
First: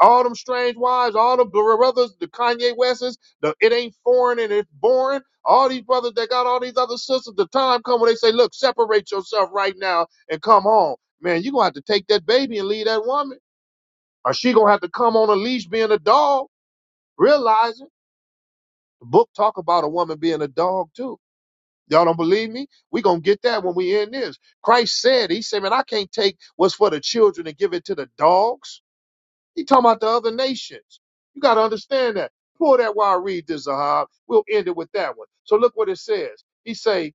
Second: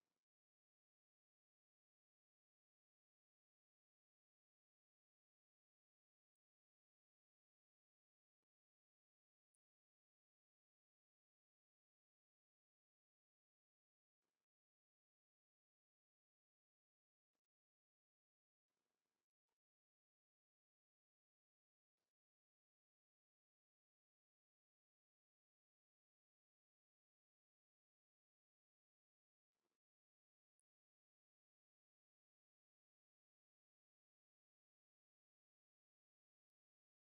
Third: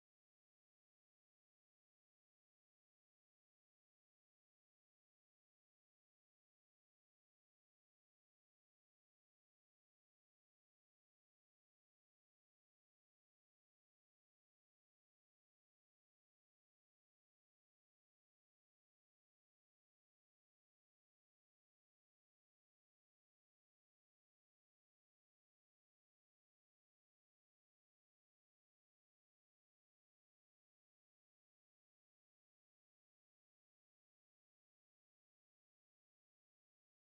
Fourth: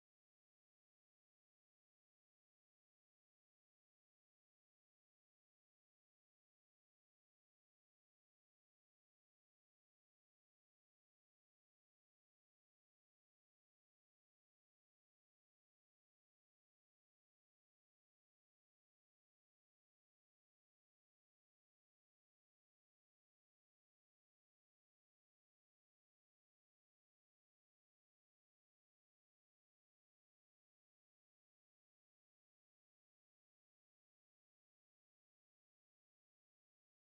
[SPEAKER 1] all them strange wives, all the brothers, the Kanye Wests, the it ain't foreign and it's boring. All these brothers that got all these other sisters, the time come when they say, look, separate yourself right now and come home. Man, you gonna have to take that baby and leave that woman. Or she gonna have to come on a leash being a dog. Realize it. The book talk about a woman being a dog too. Y'all don't believe me? We gonna get that when we end this. Christ said, He said, Man, I can't take what's for the children and give it to the dogs. He talking about the other nations. You got to understand that. Pull that while I read this, Zahab. We'll end it with that one. So look what it says. He say,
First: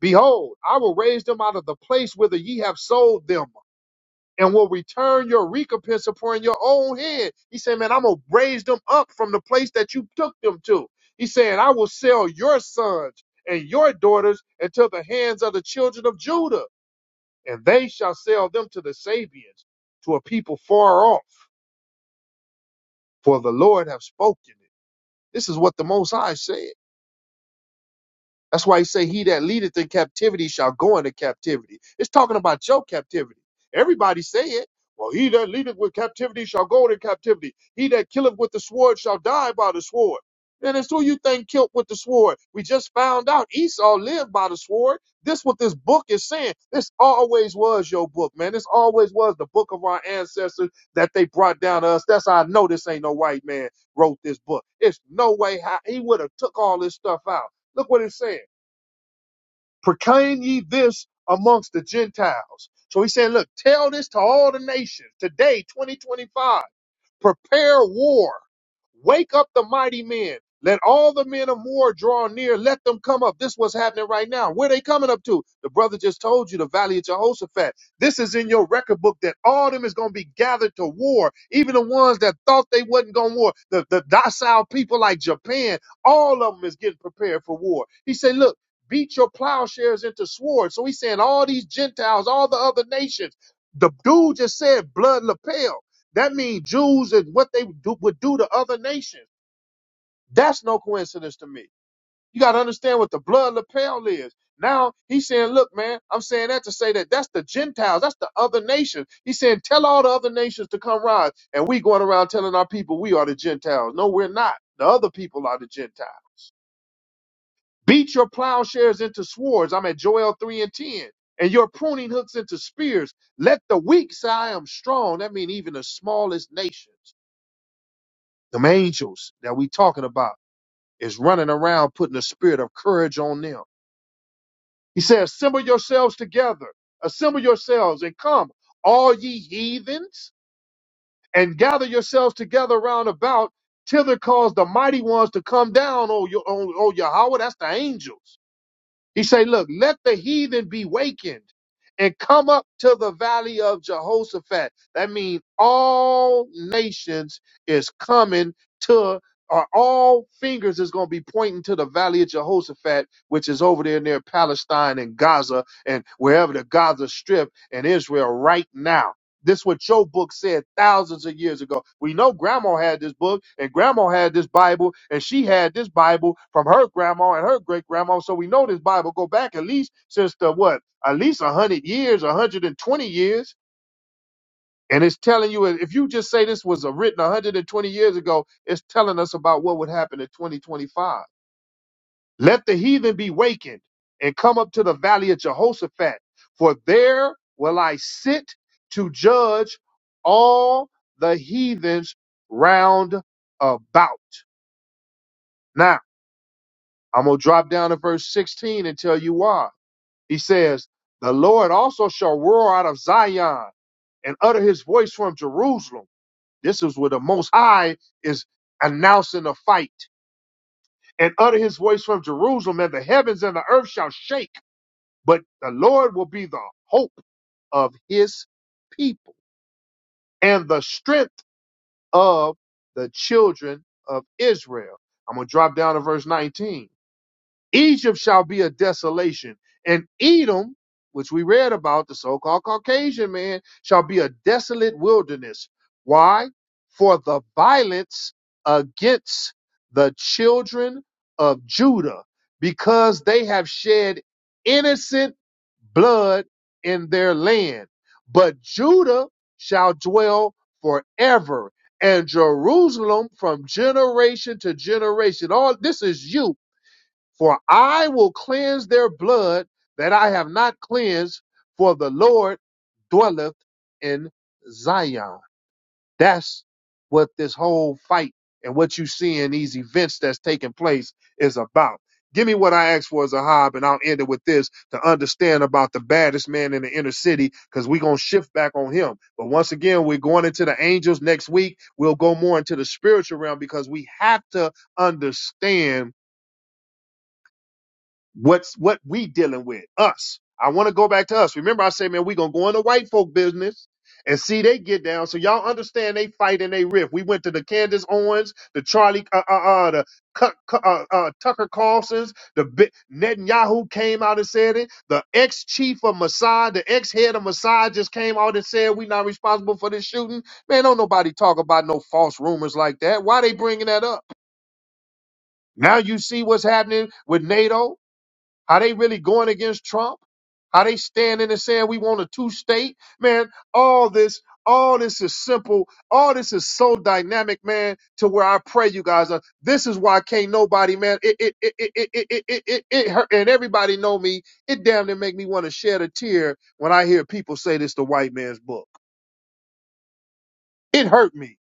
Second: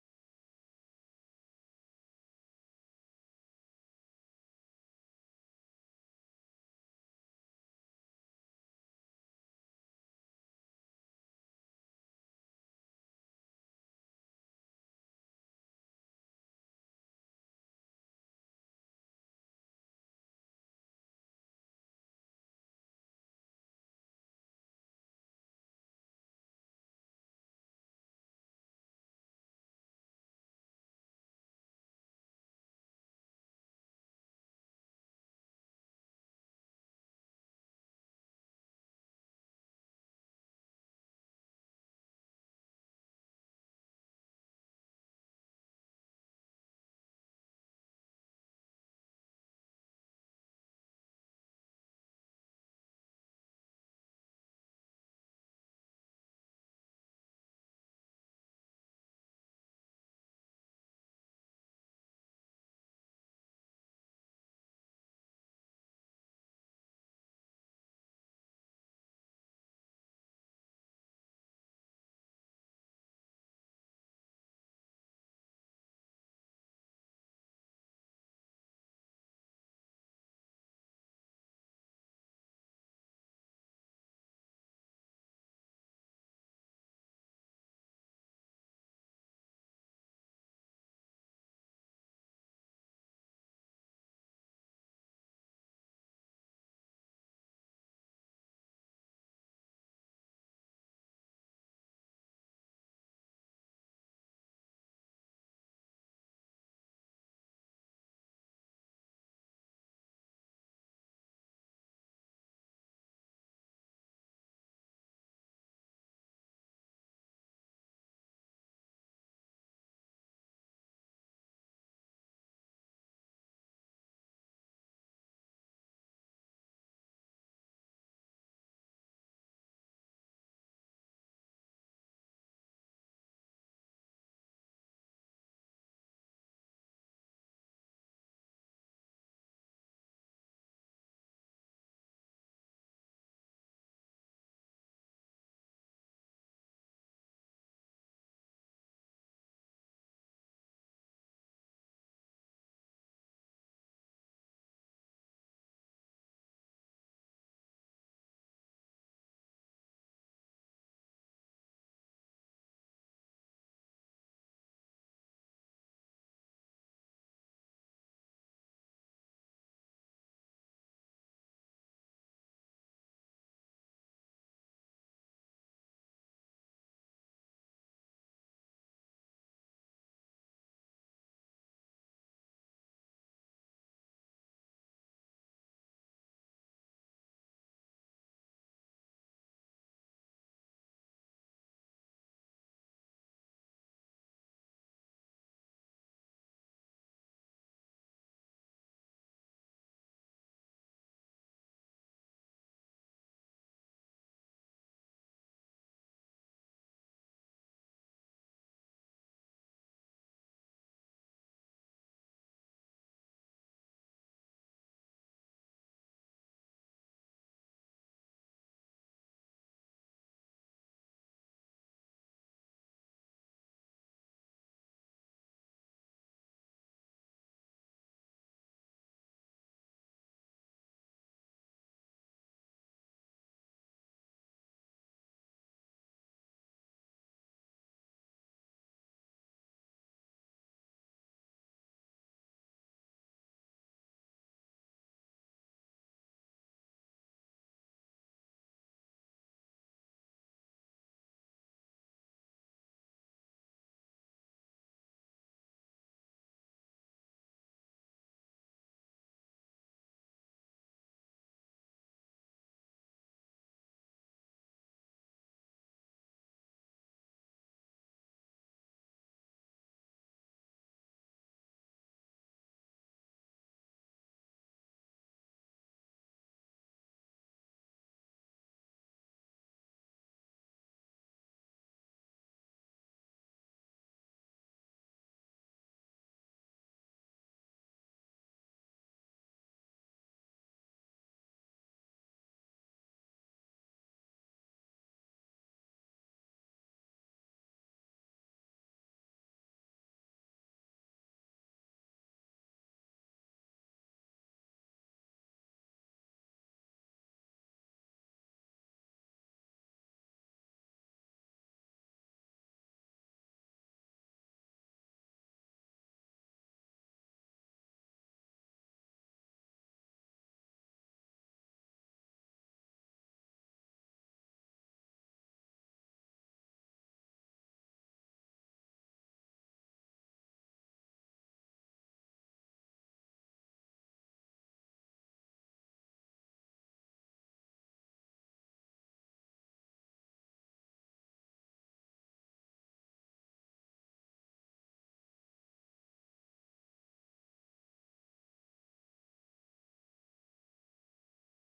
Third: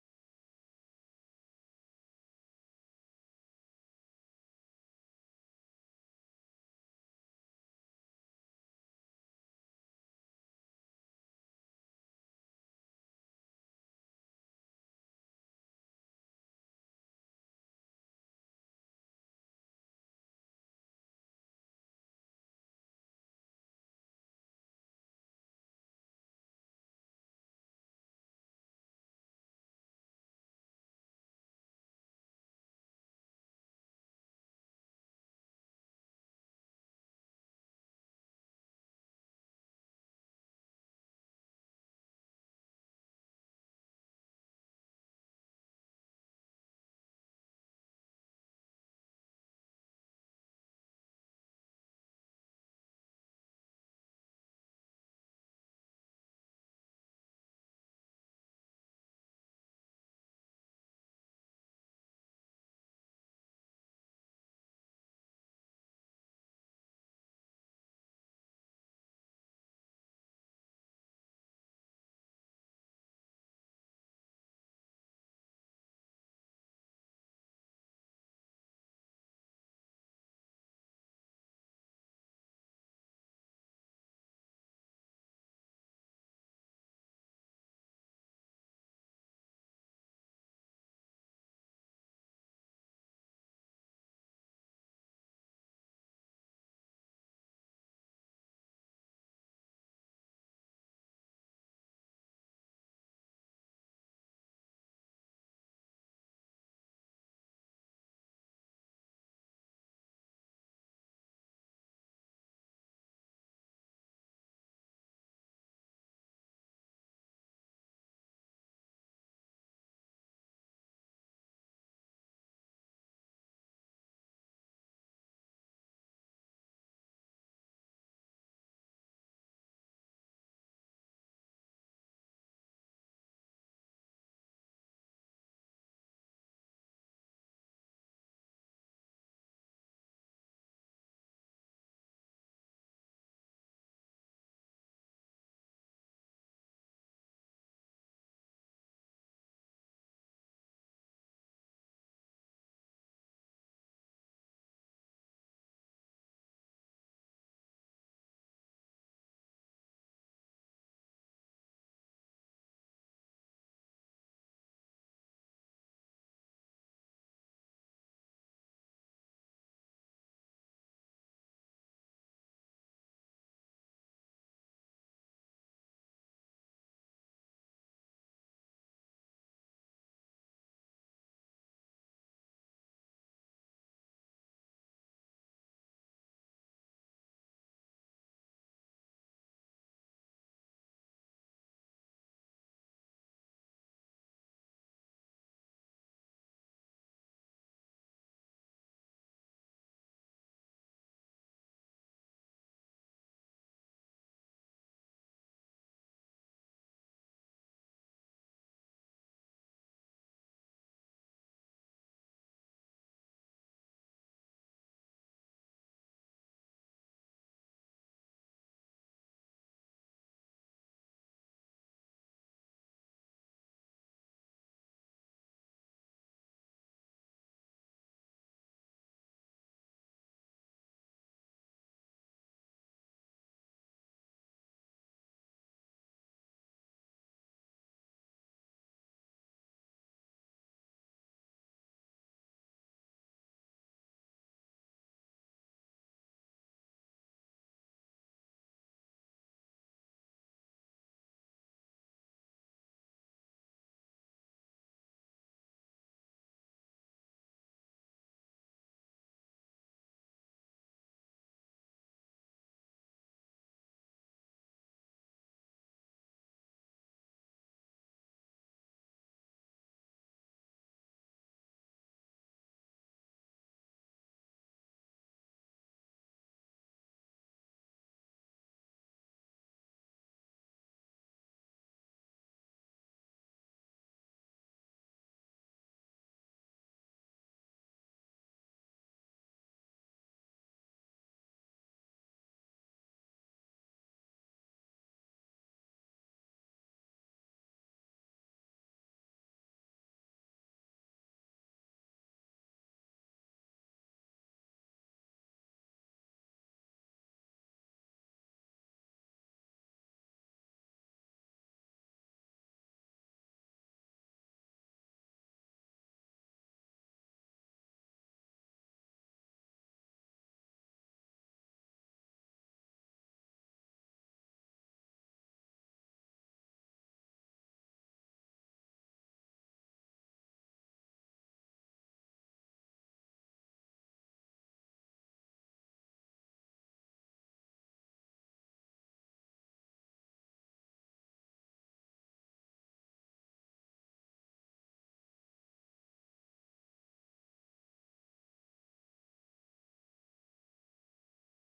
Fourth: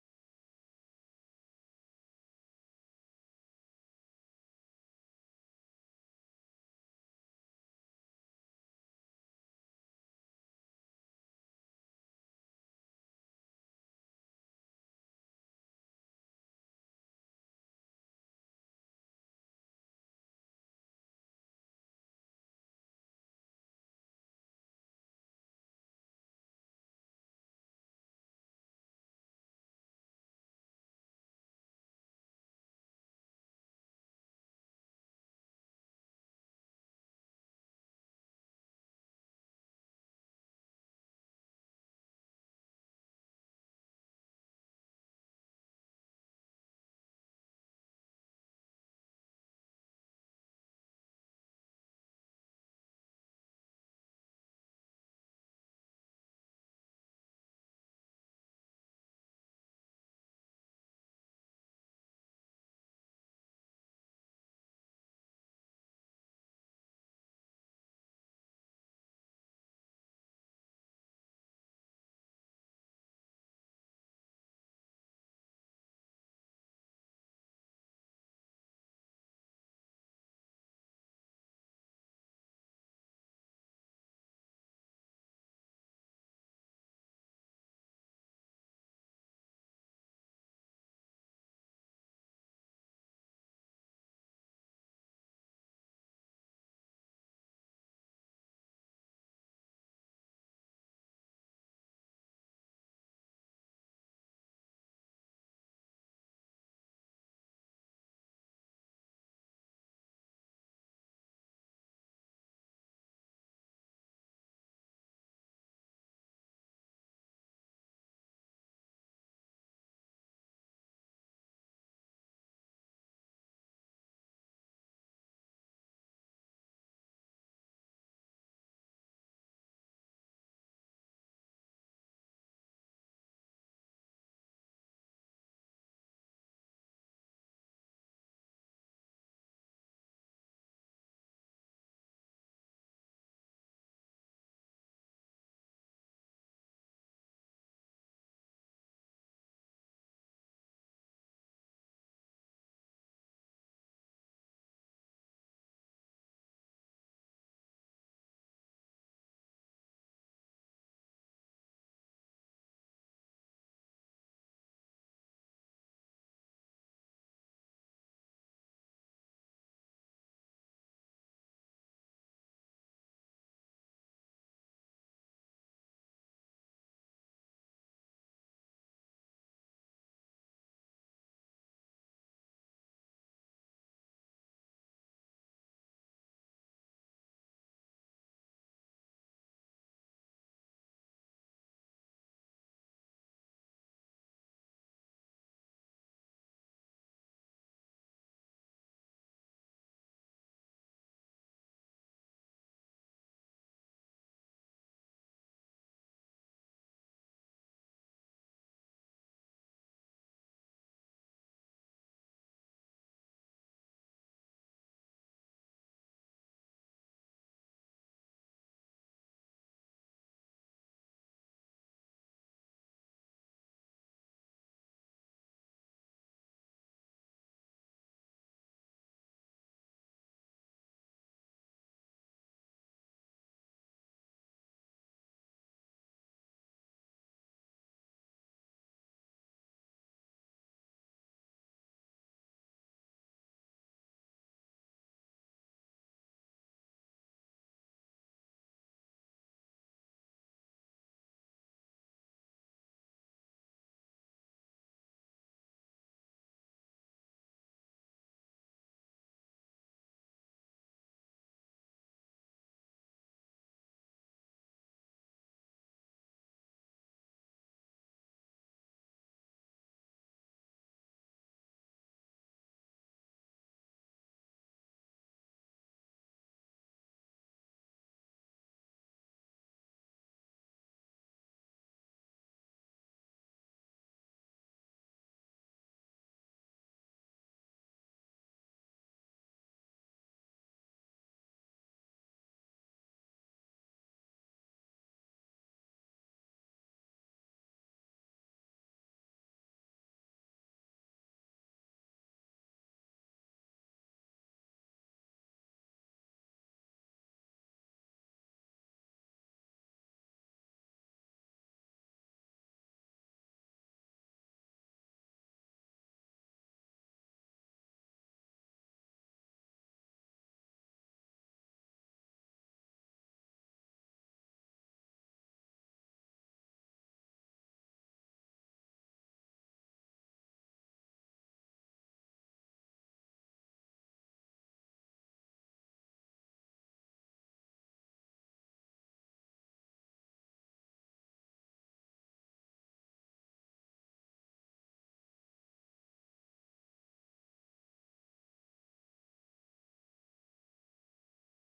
[SPEAKER 1] Behold, I will raise them out of the place whither ye have sold them, and will return your recompense upon your own head. He said, Man, I'm gonna raise them up from the place that you took them to. He saying, I will sell your sons and your daughters into the hands of the children of Judah, and they shall sell them to the Sabians, to a people far off for the Lord have spoken it. This is what the Most High said. That's why he say, "He that leadeth in captivity shall go into captivity." It's talking about your captivity. Everybody say it. Well, he that leadeth with captivity shall go into captivity. He that killeth with the sword shall die by the sword. And it's who you think killed with the sword. We just found out Esau lived by the sword. This what this book is saying. This always was your book, man. This always was the book of our ancestors that they brought down to us. That's how I know this ain't no white man wrote this book. It's no way how he would have took all this stuff out. Look what it's saying proclaim ye this amongst the Gentiles. So he said, look, tell this to all the nations today, 2025. Prepare war. Wake up the mighty men. Let all the men of war draw near. Let them come up. This is what's happening right now. Where they coming up to? The brother just told you the valley of Jehoshaphat. This is in your record book that all them is going to be gathered to war. Even the ones that thought they wasn't going to war, the, the docile people like Japan, all of them is getting prepared for war. He said, look, beat your plowshares into swords. So he's saying all these Gentiles, all the other nations, the dude just said blood lapels. That means Jews and what they do, would do to other nations. That's no coincidence to me. You got to understand what the blood lapel is. Now he's saying, look, man, I'm saying that to say that that's the Gentiles, that's the other nations. He's saying, tell all the other nations to come rise. And we going around telling our people we are the Gentiles. No, we're not. The other people are the Gentiles. Beat your plowshares into swords. I'm at Joel 3 and 10. And your pruning hooks into spears. Let the weak say I am strong. That means even the smallest nations. Them angels that we talking about is running around putting a spirit of courage on them. He says, assemble yourselves together, assemble yourselves and come, all ye heathens, and gather yourselves together round about, till thither cause the mighty ones to come down, O, Yo- o, o Yahweh. That's the angels he say, look, let the heathen be wakened and come up to the valley of Jehoshaphat. That means all nations is coming to, or all fingers is going to be pointing to the valley of Jehoshaphat, which is over there near Palestine and Gaza and wherever the Gaza Strip and Israel right now. This what your book said thousands of years ago. We know grandma had this book and grandma had this Bible and she had this Bible from her grandma and her great grandma. So we know this Bible go back at least since the what? At least a hundred years, a hundred and twenty years. And it's telling you if you just say this was uh, written 120 years ago, it's telling us about what would happen in 2025. Let the heathen be wakened and come up to the valley of Jehoshaphat, for there will I sit to judge all the heathens round about. Now, I'm going to drop down to verse 16 and tell you why. He says, The Lord also shall roar out of Zion and utter his voice from Jerusalem. This is where the Most High is announcing a fight. And utter his voice from Jerusalem, and the heavens and the earth shall shake but the Lord will be the hope of his people and the strength of the children of Israel. I'm going to drop down to verse 19. Egypt shall be a desolation, and Edom, which we read about, the so called Caucasian man, shall be a desolate wilderness. Why? For the violence against the children of Judah, because they have shed innocent blood in their land. But Judah shall dwell forever, and Jerusalem from generation to generation. All this is you for I will cleanse their blood that I have not cleansed, for the Lord dwelleth in Zion. That's what this whole fight and what you see in these events that's taking place is about. Give me what I asked for, Zahab, and I'll end it with this to understand about the baddest man in the inner city, because we're going to shift back on him. But once again, we're going into the angels next week. We'll go more into the spiritual realm because we have to understand What's what we dealing with? Us. I want to go back to us. Remember, I say, man, we gonna go into white folk business and see they get down. So y'all understand they fight and they riff. We went to the Candace Owens, the Charlie, uh, uh, uh the Cu- Cu- uh, uh, Tucker Carlson's, the Bi- Netanyahu came out and said it. The ex chief of Mossad, the ex head of Mossad just came out and said we not responsible for this shooting. Man, don't nobody talk about no false rumors like that. Why they bringing that up? Now you see what's happening with NATO. Are they really going against Trump? Are they standing and saying we want a two state? Man, all this, all this is simple. All this is so dynamic, man, to where I pray you guys are. This is why can't nobody, man, it, it, it, it, it, it, it, it, it hurt. And everybody know me. It damn near make me want to shed a tear when I hear people say this the white man's book. It hurt me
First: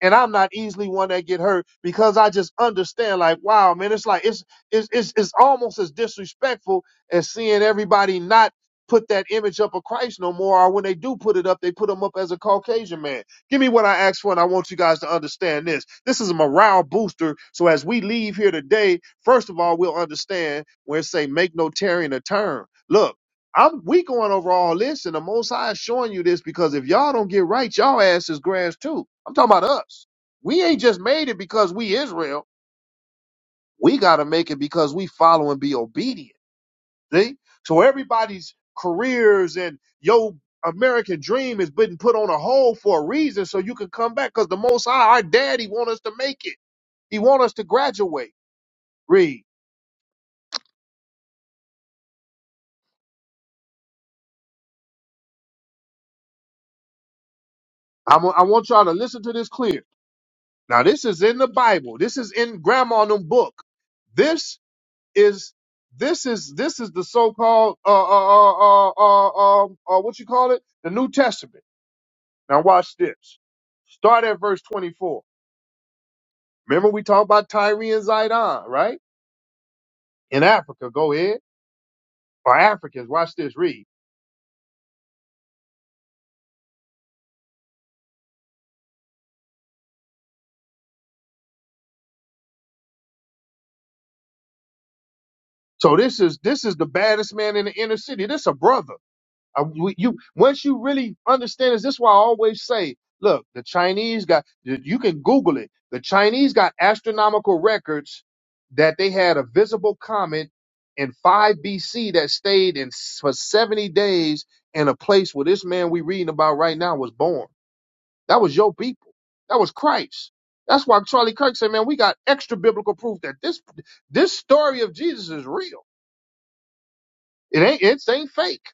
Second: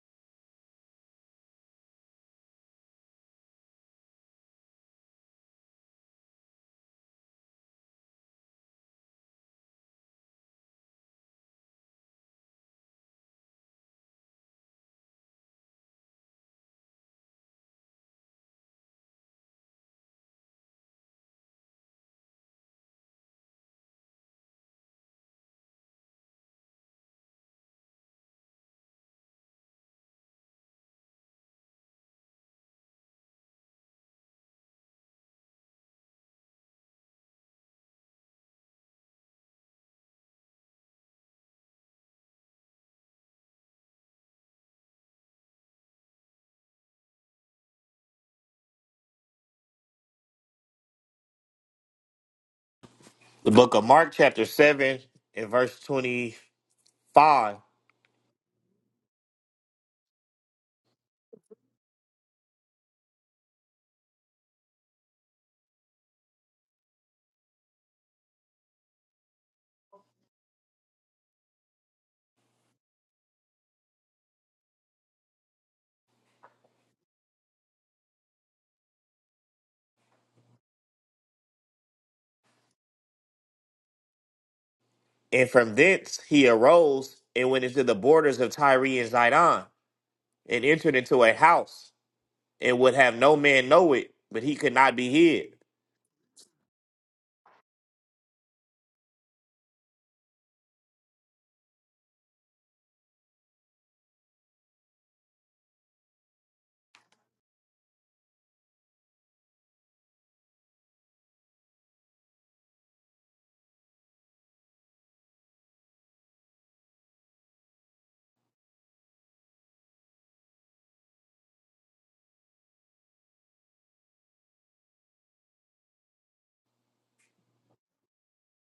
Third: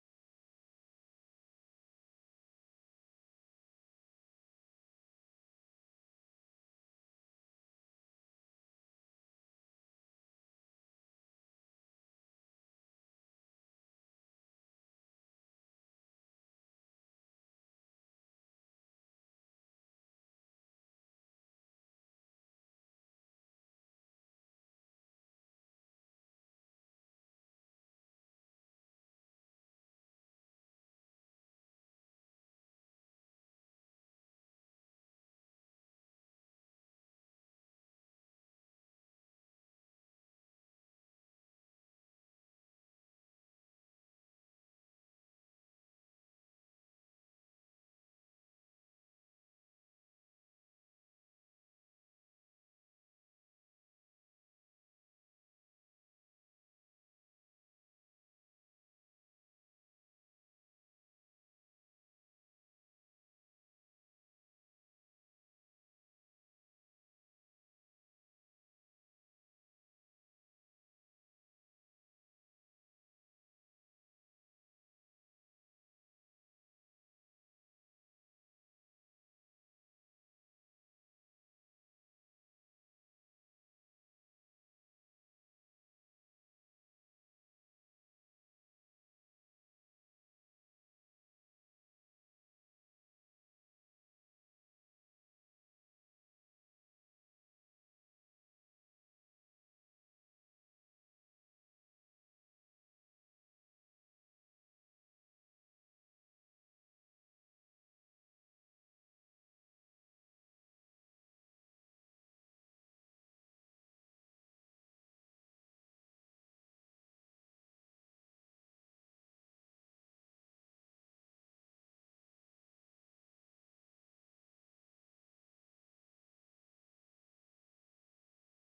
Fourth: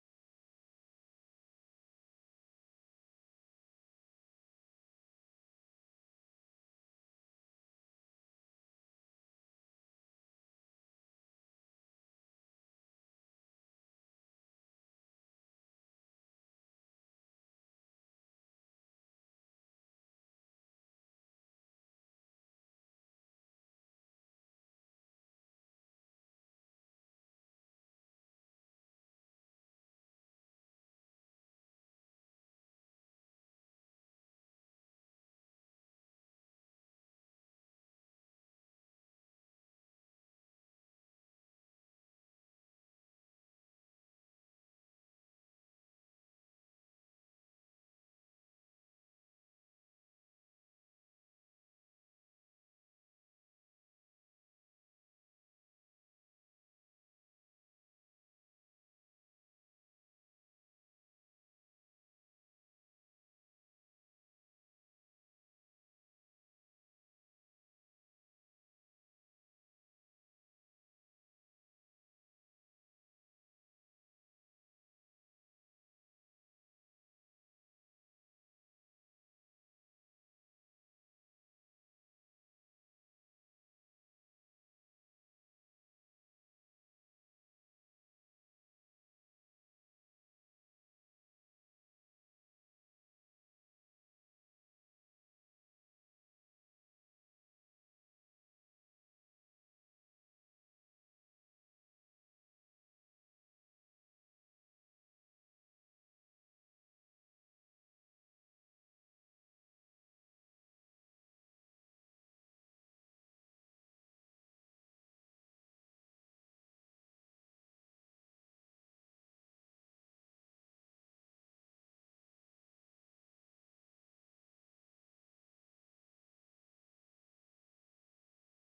[SPEAKER 1] and I'm not easily one that get hurt because I just understand. Like, wow, man, it's like it's it's it's, it's almost as disrespectful as seeing everybody not put that image up of Christ no more, or when they do put it up, they put him up as a Caucasian man. Give me what I asked for, and I want you guys to understand this. This is a morale booster. So as we leave here today, first of all, we'll understand where it say make no tearing a turn. Look. I'm we going over all this, and the Most High is showing you this because if y'all don't get right, y'all ass is grass too. I'm talking about us. We ain't just made it because we Israel. We got to make it because we follow and be obedient. See, so everybody's careers and your American dream is being put on a hold for a reason, so you can come back because the Most High, our Daddy, want us to make it. He want us to graduate. Read.
[SPEAKER 3] The book of Mark, chapter 7, and verse 25.
[SPEAKER 1] I'm, I want y'all to listen to this clear. Now, this is in the Bible. This is in Grandma and them book. This is this is this is the so-called uh uh uh uh, uh, um, uh what you call it the New Testament. Now watch this. Start at verse 24. Remember we talked about Tyre and Zidon, right? In Africa, go ahead. Or Africans, watch this. Read.
[SPEAKER 3] And from thence he arose and went into the borders of Tyre and Zidon, and entered into a house, and would have no man know it, but he could not be hid.
[SPEAKER 1] So this is this is the baddest man in the inner city. This a brother. Uh, we- you once you really understand this, this is why I always say, look, the Chinese got you can Google it. The Chinese got astronomical records that they had a visible comet in 5 BC that stayed in s- for 70 days in a place where this man we reading about right now was born. That was your people. That was Christ. That's why Charlie Kirk said, man, we got extra biblical proof that this this story of Jesus is real. It ain't it ain't fake.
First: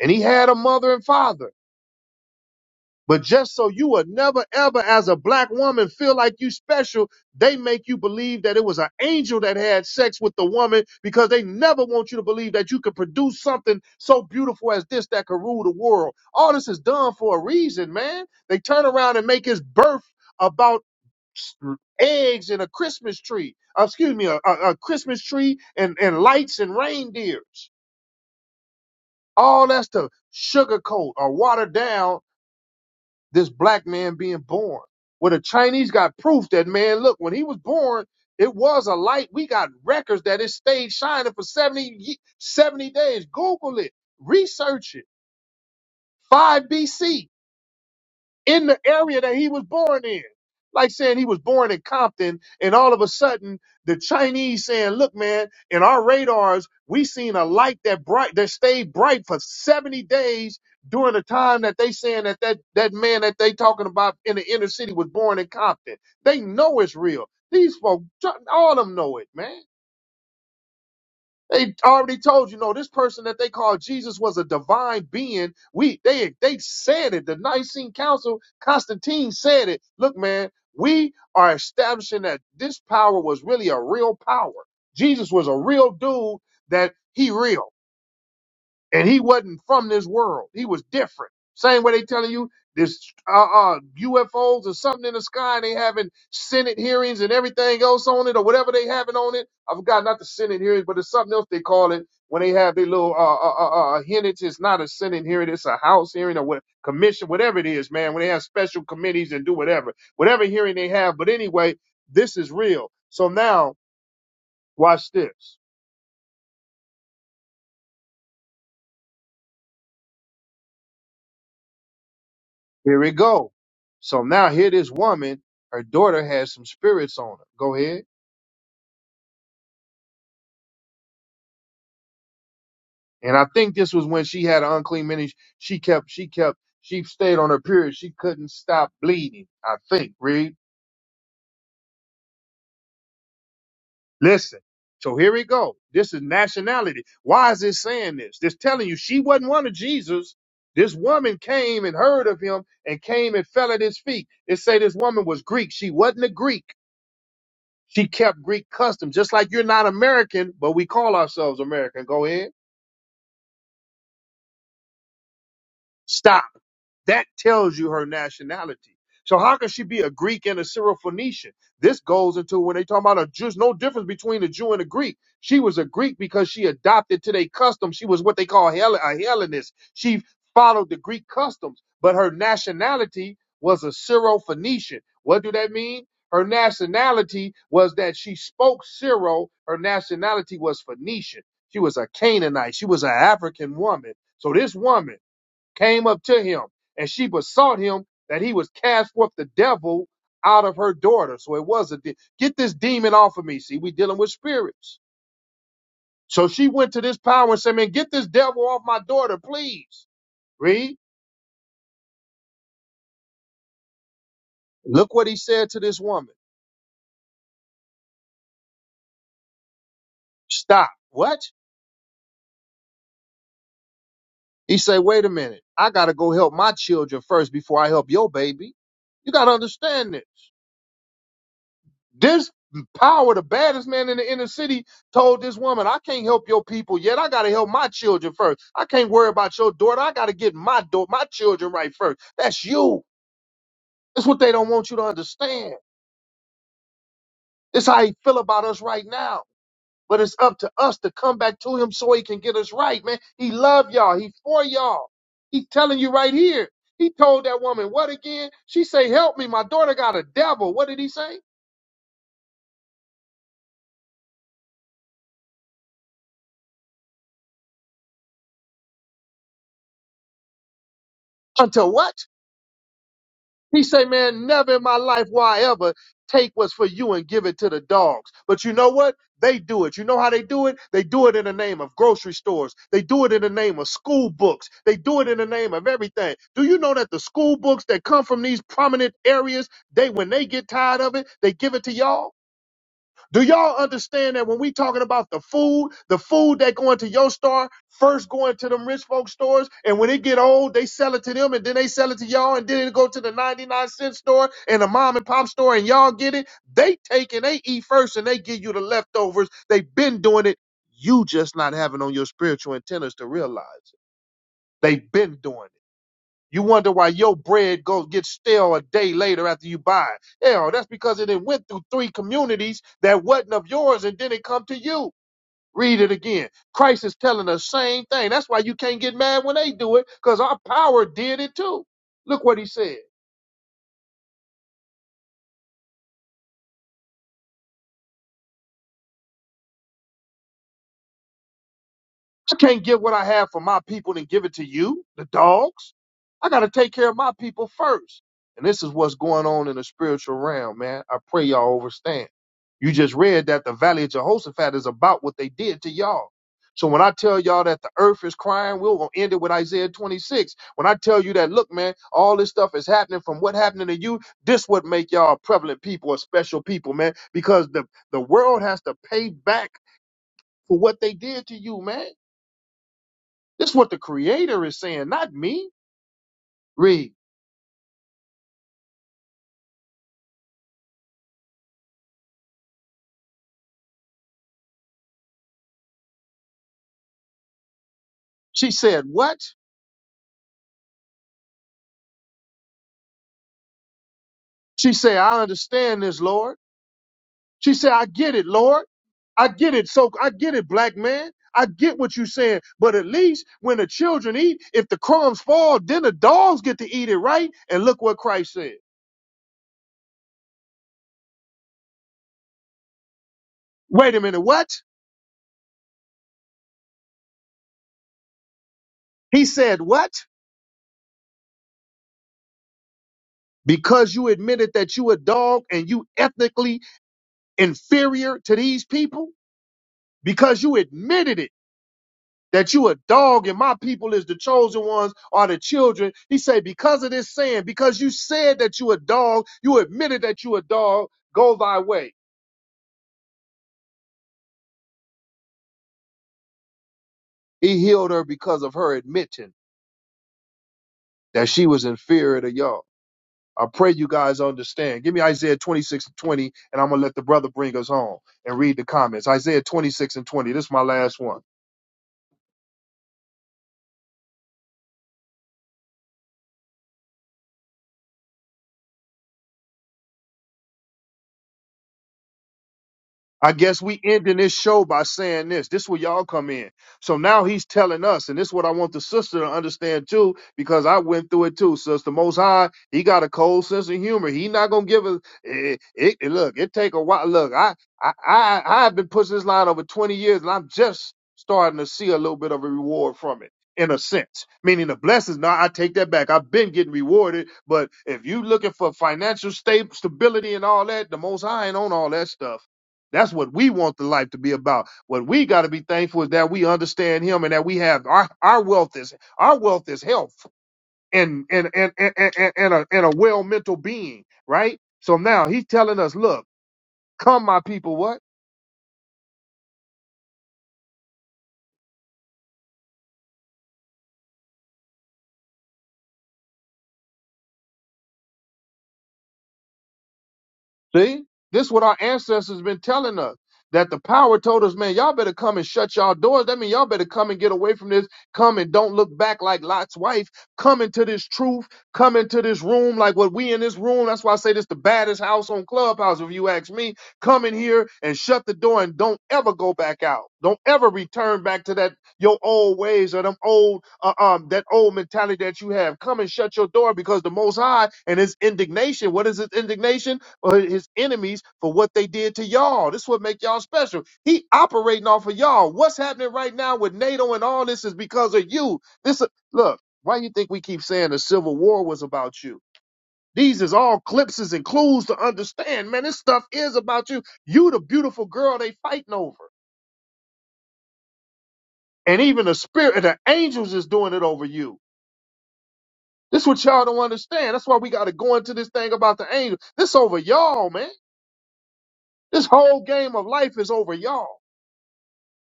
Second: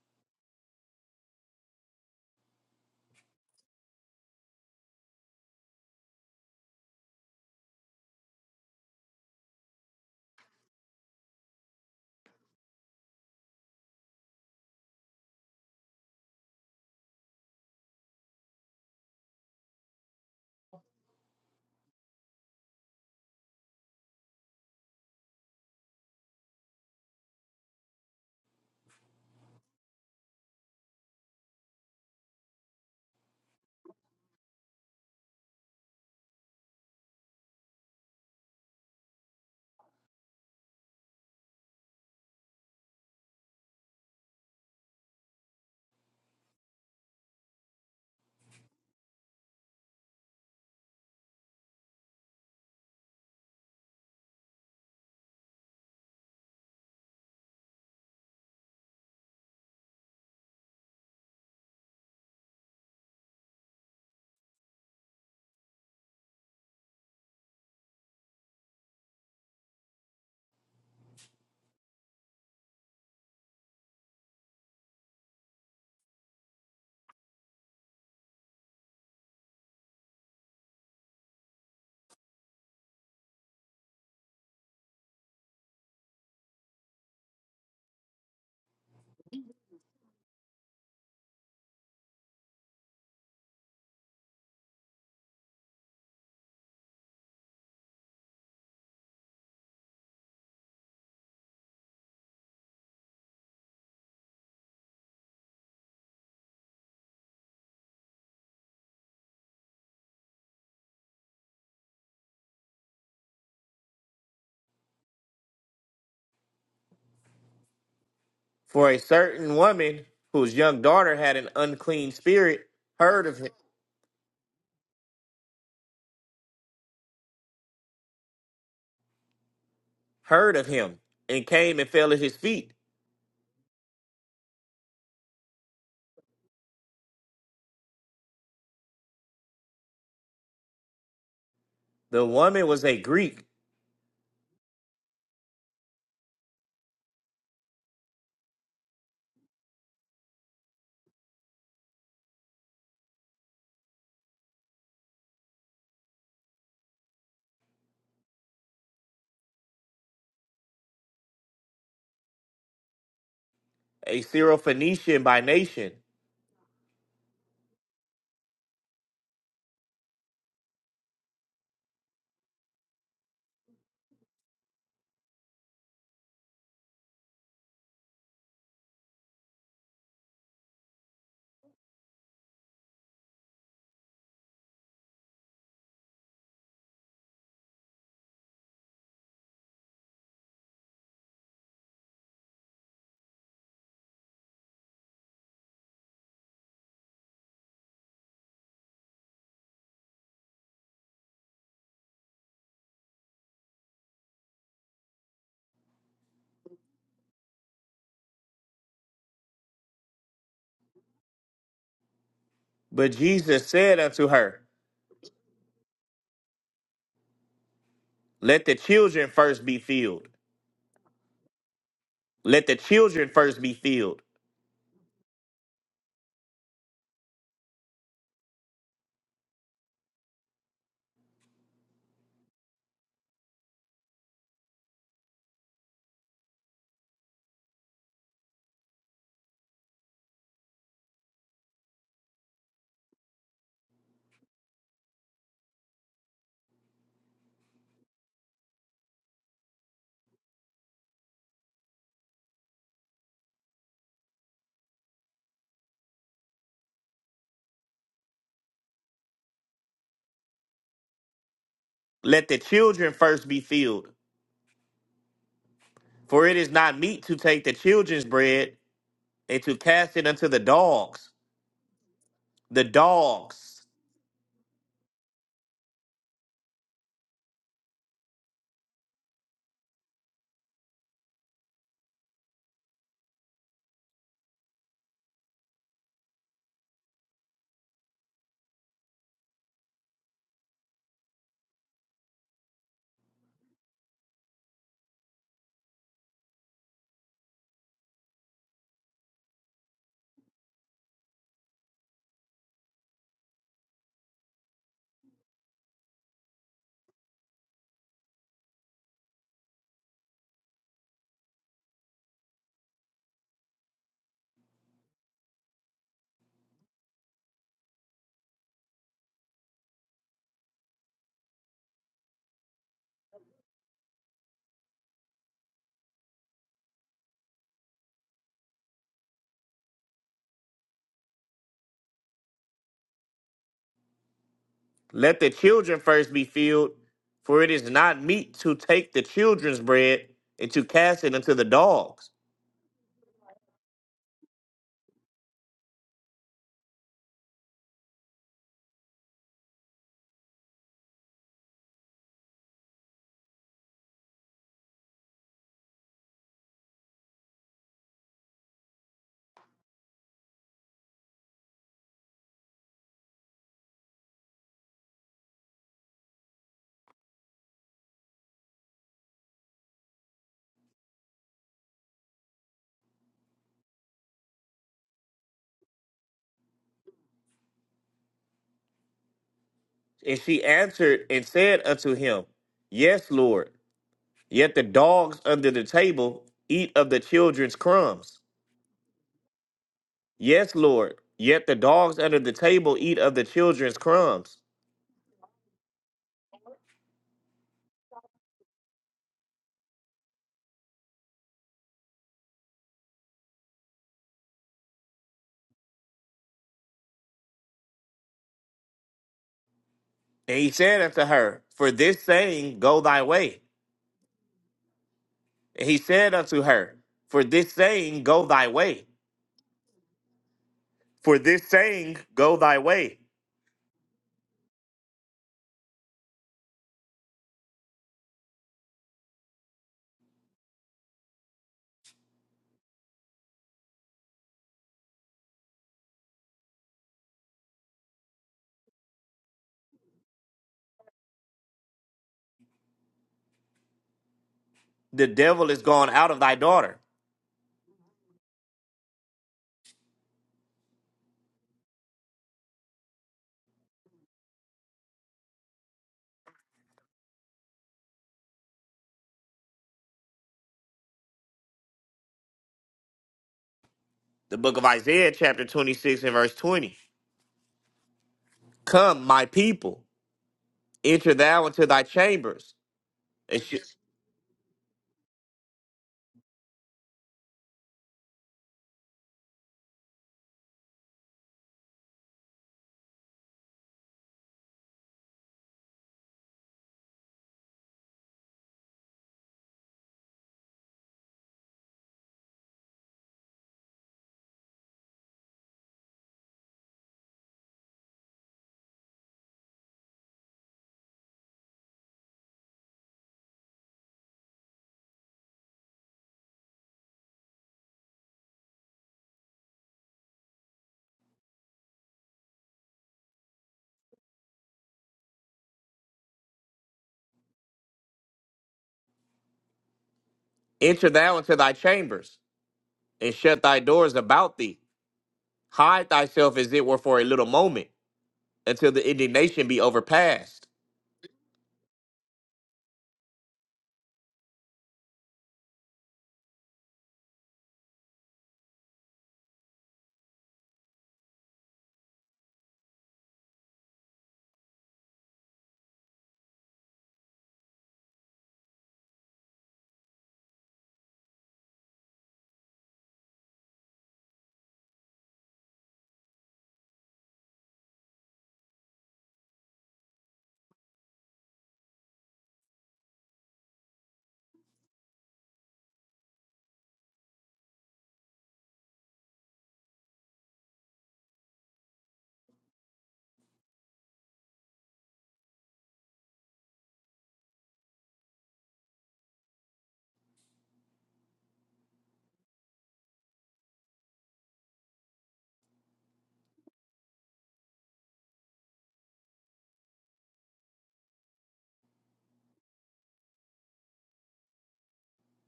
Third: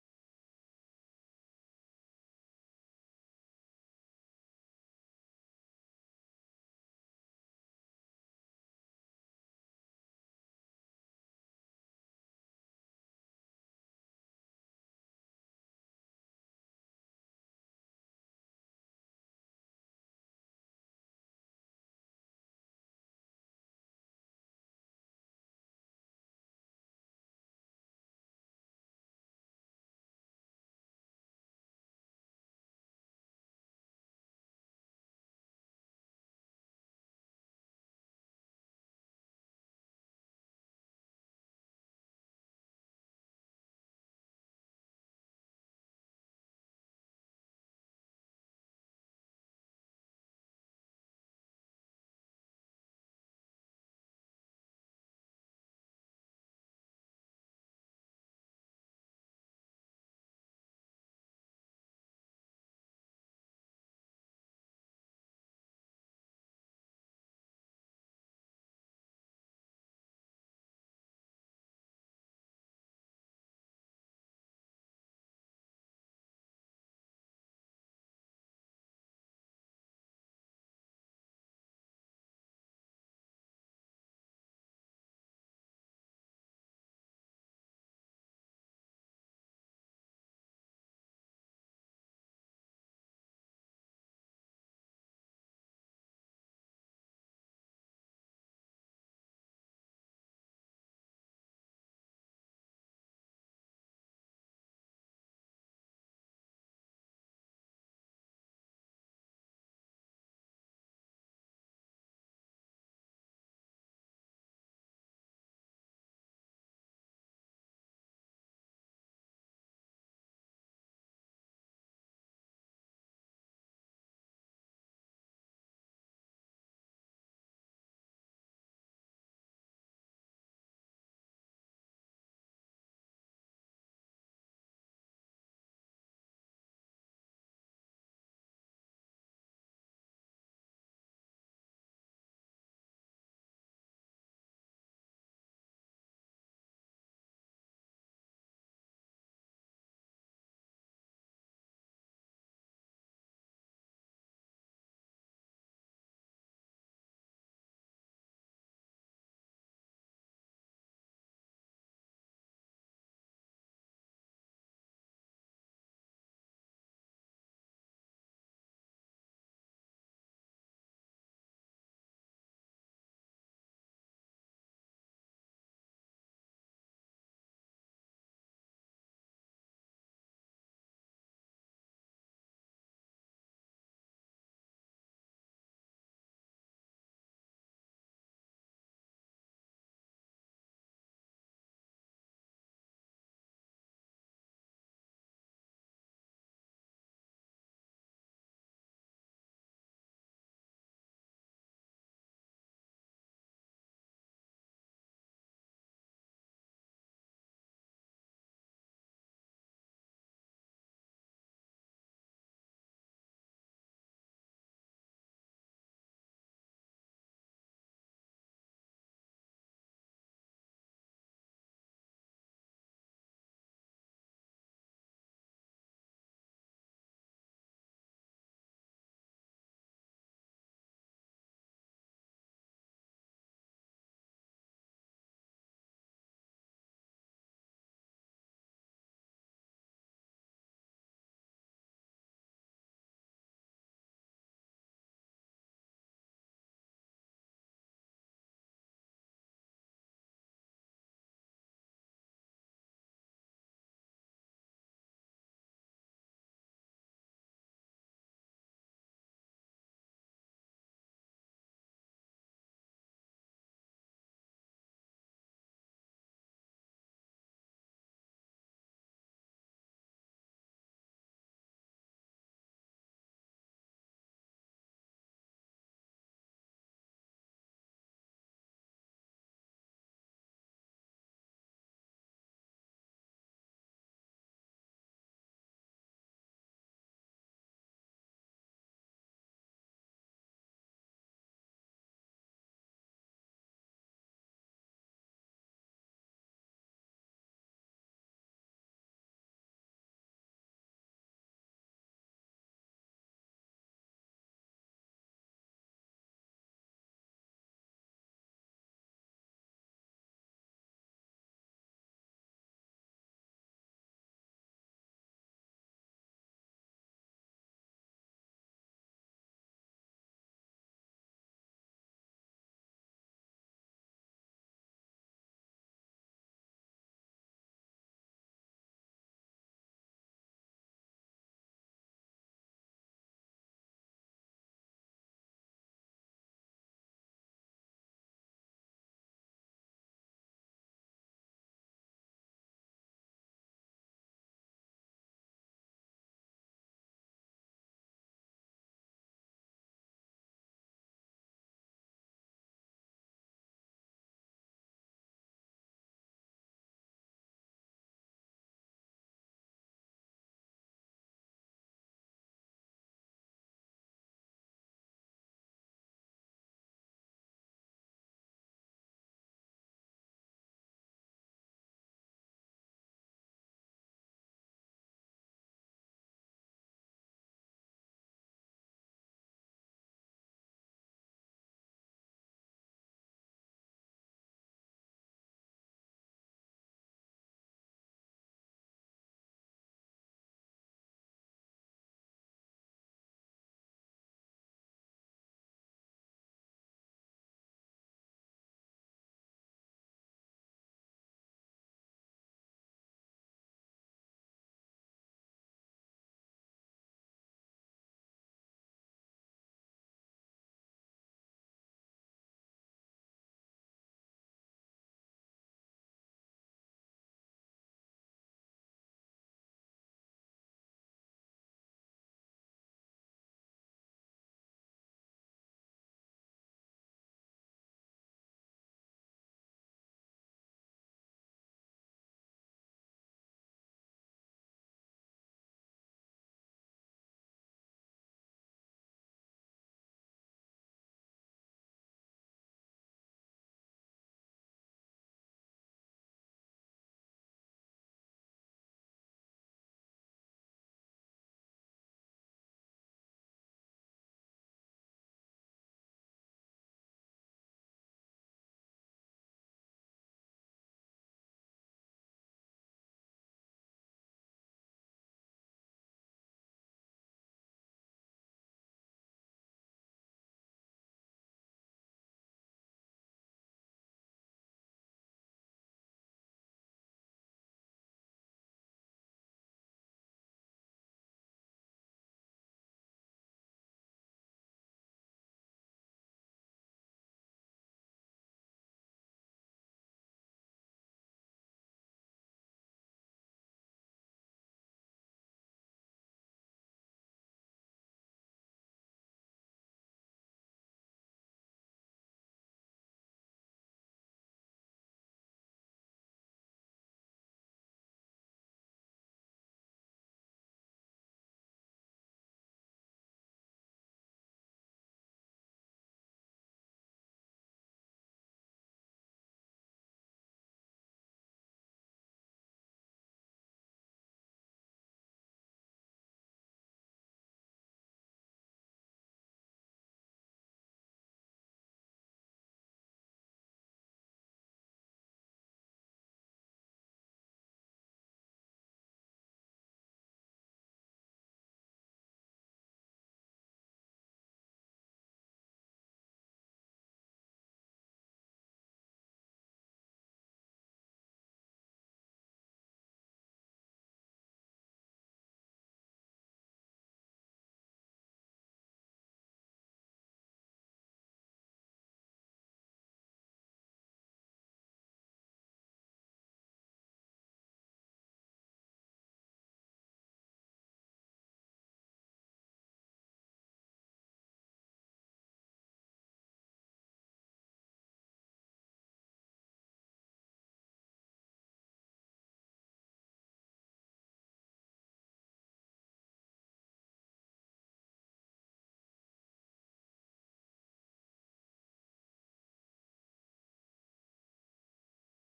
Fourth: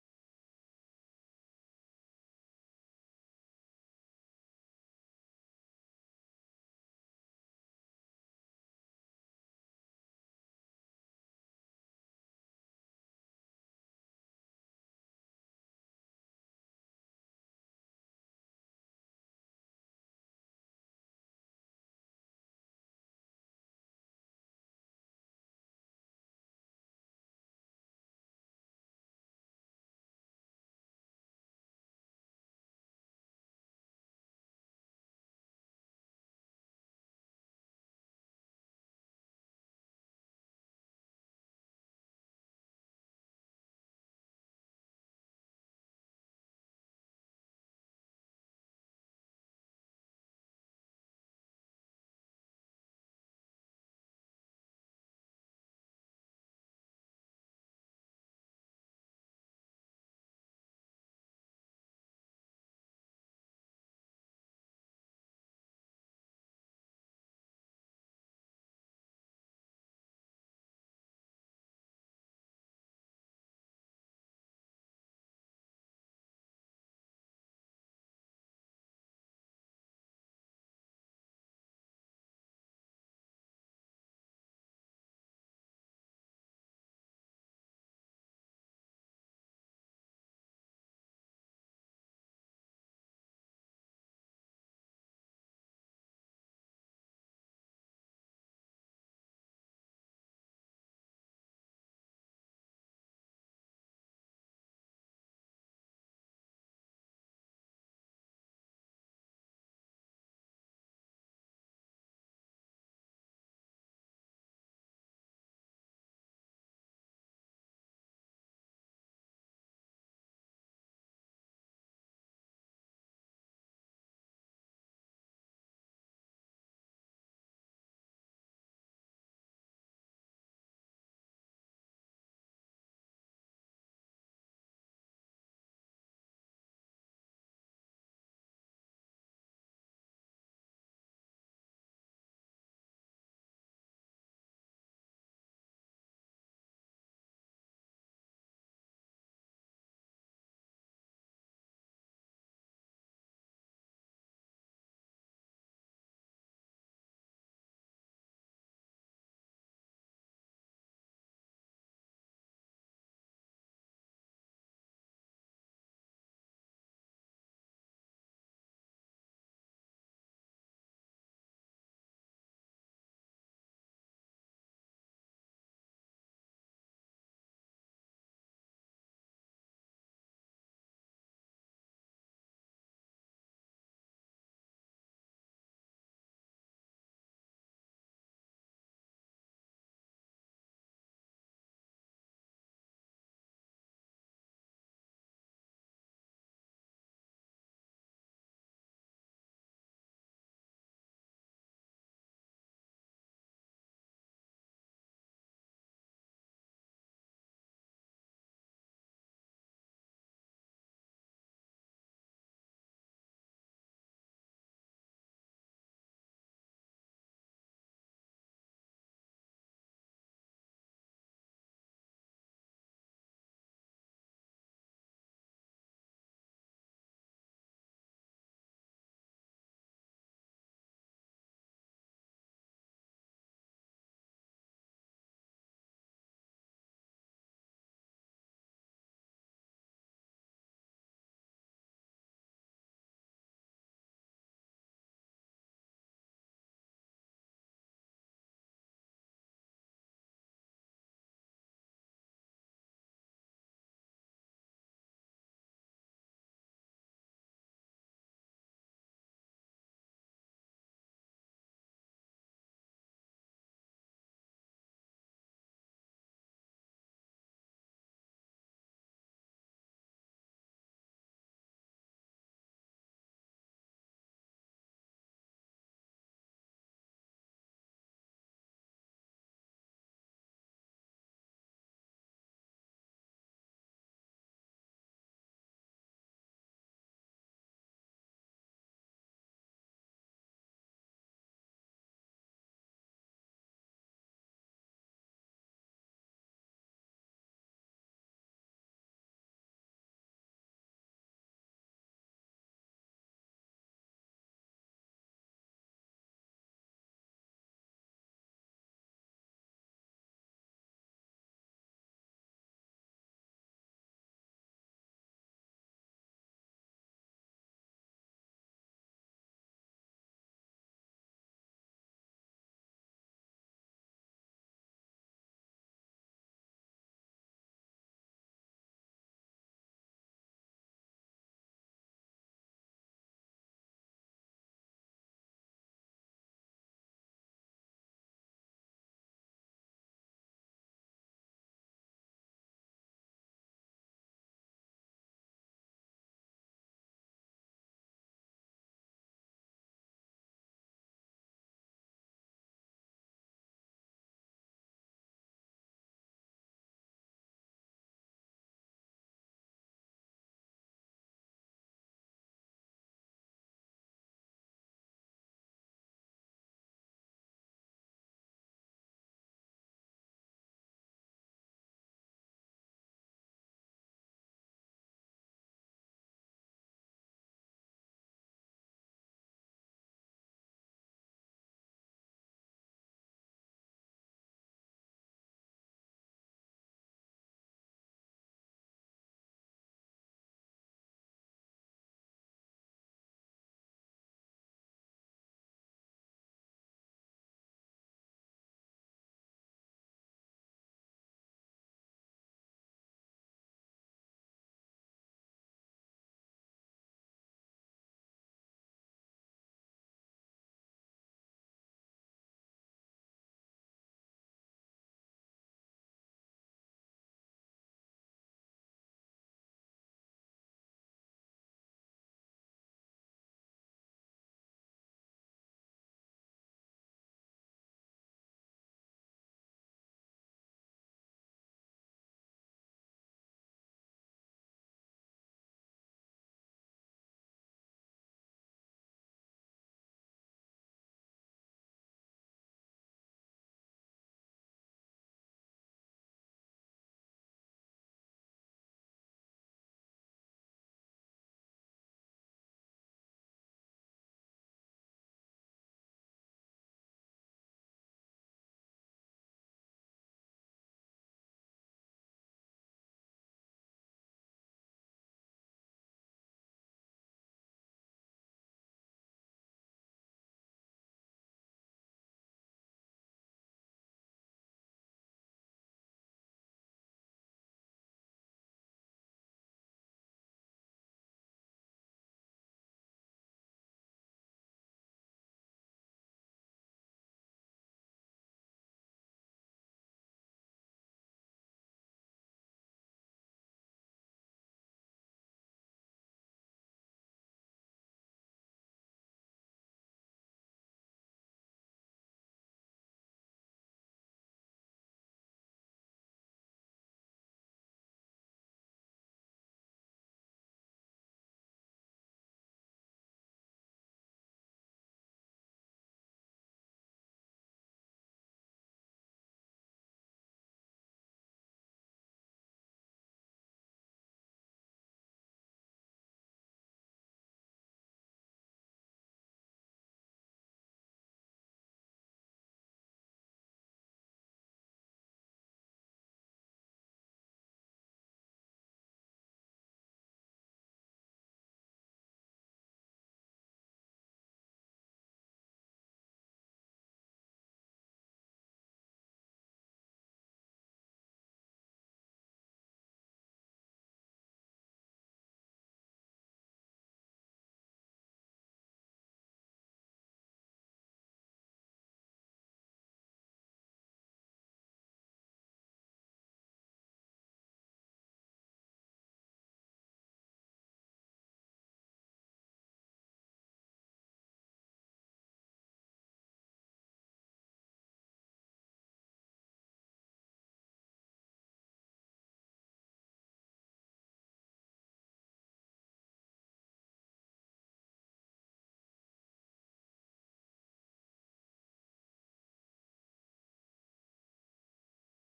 [SPEAKER 1] And he had a mother and father. But just so you would never ever as a black woman feel like you special, they make you believe that it was an angel that had sex with the woman because they never want you to believe that you could produce something so beautiful as this that could rule the world. All this is done for a reason, man. They turn around and make his birth about s- eggs and a Christmas tree. Uh, excuse me, a, a a Christmas tree and, and lights and reindeers. All that's to sugarcoat or water down this black man being born. Where the Chinese got proof that man, look, when he was born, it was a light. We got records that it stayed shining for 70, ye- 70 days. Google it, research it. 5 BC in the area that he was born in. Like saying he was born in Compton, and all of a sudden the Chinese saying, "Look, man, in our radars, we seen a light that bright that stayed bright for 70 days during the time that they saying that that that man that they talking about in the inner city was born in Compton. They know it's real. These folks, all of them know it, man. They already told you, no, this person that they called Jesus was a divine being. We they they said it. The Nicene Council, Constantine said it. Look, man, we are establishing that this power was really a real power. Jesus was a real dude that he real and he wasn't from this world. He was different. Same way they telling you this uh, uh, UFOs or something in the sky, and they having Senate hearings and everything else on it, or whatever they having on it. I forgot not the Senate hearings, but it's something else they call it when they have their little uh, uh, uh, uh hearings. It's not a Senate hearing, it's a House hearing or what commission, whatever it is, man. When they have special committees and do whatever, whatever hearing they have. But anyway, this is real. So now watch this.
[SPEAKER 3] For a certain woman whose young daughter had an unclean spirit
[SPEAKER 1] Here we
[SPEAKER 3] heard of him,
[SPEAKER 1] go. So now here this woman, her daughter has some spirits on her. Go ahead.
[SPEAKER 3] heard of him, and came and fell at his feet
[SPEAKER 1] And I think this was when she had an unclean minute. She kept, she kept, she stayed on her period. She couldn't stop bleeding. I think. Read.
[SPEAKER 3] The woman was a Greek,
[SPEAKER 1] Listen. So here we go. This is nationality. Why is this saying this? This telling you she wasn't one of Jesus. This woman came and heard of him and came and fell at his feet. It say this woman was Greek. She wasn't a Greek. She kept Greek customs, just like you're not American, but we call ourselves American. Go ahead.
[SPEAKER 3] a Syrophoenician by nation.
[SPEAKER 1] Stop. That tells you her nationality. So how can she be a Greek and a Syrophoenician? This goes into when they talk about a Jew. There's No difference between a Jew and a Greek. She was a Greek because she adopted to their customs. She was what they call Hell- a Hellenist. She followed the Greek customs, but her nationality was a Syrophoenician. What do that mean? Her nationality was that she spoke Syro. Her nationality was Phoenician. She was a Canaanite. She was an African woman. So this woman came up to him, and she besought him that he would cast forth the devil out of her daughter. So it was a de- get this demon off of me. See, we dealing with spirits. So she went to this power and said, "Man, get this devil off my daughter, please." Read.
[SPEAKER 3] But Jesus said unto her,
[SPEAKER 1] Look what he said to this woman.
[SPEAKER 3] Let the children first be filled.
[SPEAKER 1] Stop. What?
[SPEAKER 3] Let the children first be filled.
[SPEAKER 1] He said, "Wait a minute. I gotta go help my children first before I help your baby. You gotta understand this." This power, the baddest man in the inner city, told this woman, I can't help your people yet. I gotta help my children first. I can't worry about your daughter. I gotta get my daughter, my children right first. That's you. That's what they don't want you to understand. That's how he feel about us right now. But it's up to us to come back to him so he can get us right, man. He love y'all. He for y'all. He telling you right here. He told that woman what again? She say, "Help me, my daughter got a devil." What did he say?
[SPEAKER 3] Let the children first be filled. For it is not meet to take the children's bread and to cast it unto the dogs.
[SPEAKER 1] Until what?
[SPEAKER 3] The
[SPEAKER 1] He
[SPEAKER 3] dogs.
[SPEAKER 1] say, man, never in my life will I ever take what's for you and give it to the dogs. But you know what? They do it. You know how they do it? They do it in the name of grocery stores. They do it in the name of school books. They do it in the name of everything. Do you know that the school books that come from these prominent areas, they when they get tired of it, they give it to y'all? Do y'all understand that when we talking about the food, the food that go into your store first going to them rich folk stores, and when it get old, they sell it to them, and then they sell it to y'all, and then it go to the ninety nine cent store and the mom and pop store, and y'all get it. They take and they eat first, and they give you the leftovers. They've been doing it. You just not having on your spiritual antennas to realize it. They've been doing it. You wonder why your bread go gets stale a day later after you buy it. Hell, that's because it done went through three communities that wasn't of yours and then it come to you. Read it again. Christ is telling the same thing. That's why you can't get mad when they do it, because our power did it too. Look what he said.
[SPEAKER 3] Let the children first be filled. For it is not meet to take the children's bread and to cast it unto the dogs.
[SPEAKER 1] I can't give what I have for my people and give it to you, the dogs. I got to take care of my people first. And this is what's going on in the spiritual realm, man. I pray y'all understand. You just read that the Valley of Jehoshaphat is about what they did to y'all. So when I tell y'all that the earth is crying, we're going to end it with Isaiah 26. When I tell you that, look, man, all this stuff is happening from what happening to you, this would make y'all a prevalent people or special people, man, because the, the world has to pay back for what they did to you, man. This is what the creator is saying, not me. Read.
[SPEAKER 3] And she answered and said unto him, Yes, Lord. Yet the dogs under the table eat of the children's crumbs.
[SPEAKER 1] She said, What?
[SPEAKER 3] Yes, Lord. Yet the dogs under the table eat of the children's crumbs.
[SPEAKER 1] She said, I understand this, Lord. She said, I get it, Lord. I get it. So I get it, black man. I get what you're saying. But at least when the children eat, if the crumbs fall, then the dogs get to eat it, right? And look what Christ said.
[SPEAKER 3] And he said unto her, For this saying, go thy way.
[SPEAKER 1] Wait a minute, what?
[SPEAKER 3] And he said unto her, For this saying, go thy way.
[SPEAKER 1] He said, What?
[SPEAKER 3] For this saying, go thy way.
[SPEAKER 1] Because you admitted that you a dog and you ethnically inferior to these people? Because you admitted it that you a dog and my people is the chosen ones are the children. He said, because of this saying, because you said that you a dog, you admitted that you a dog, go thy way.
[SPEAKER 3] The devil is gone out of thy daughter.
[SPEAKER 1] He healed her because of her admitting that she was inferior to y'all. I pray you guys understand. Give me Isaiah 26 and 20, and I'm going to let the brother bring us home and read the comments. Isaiah 26 and 20. This is my last one.
[SPEAKER 3] The book of Isaiah, chapter 26, and verse 20. Come, my people, enter thou into thy chambers.
[SPEAKER 1] I
[SPEAKER 3] and sh-
[SPEAKER 1] guess we ending this show by saying this. This where y'all come in. So now he's telling us, and this is what I want the sister to understand too, because I went through it too. Sister Most High, he got a cold sense of humor. He not gonna give us. It, it, it- look, it take a while. Look, I, I, I, I have been pushing this line over 20 years, and I'm just starting to see a little bit of a reward from it. In a sense, meaning the blessings. Now I take that back. I've been getting rewarded, but if you looking for financial sta- stability and all that, the Most High ain't on all that stuff. That's what we want the life to be about. What we got to be thankful is that we understand Him and that we have our, our wealth is our wealth is health and and and and, and, and a and a well mental being, right? So now He's telling us, look, come, my people, what?
[SPEAKER 3] Enter thou into thy chambers and shut thy doors about thee. Hide thyself as it were for a little moment, until the indignation be overpast.
[SPEAKER 1] See, this is what our ancestors been telling us. That the power told us, man, y'all better come and shut y'all doors. That means y'all better come and get away from this. Come and don't look back like Lot's wife. Come into this truth. Come into this room like what we in this room. That's why I say this the baddest house on Clubhouse, if you ask me. Come in here and shut the door and don't ever go back out. Don't ever return back to that your old ways or them old uh, um that old mentality that you have. Come and shut your door because the Most High and His indignation. What is His indignation? or his enemies for what they did to y'all. This is what make y'all special. He operating off of y'all. What's happening right now with NATO and all this is because of you. This look, why you think we keep saying the Civil War was about you? These is all clipses and clues to understand, man. This stuff is about you. You the beautiful girl they fighting over. And even the spirit of the angels is doing it over you. This what y'all don't understand. That's why we gotta go into this thing about the angels. This over y'all, man. This whole game of life is over y'all.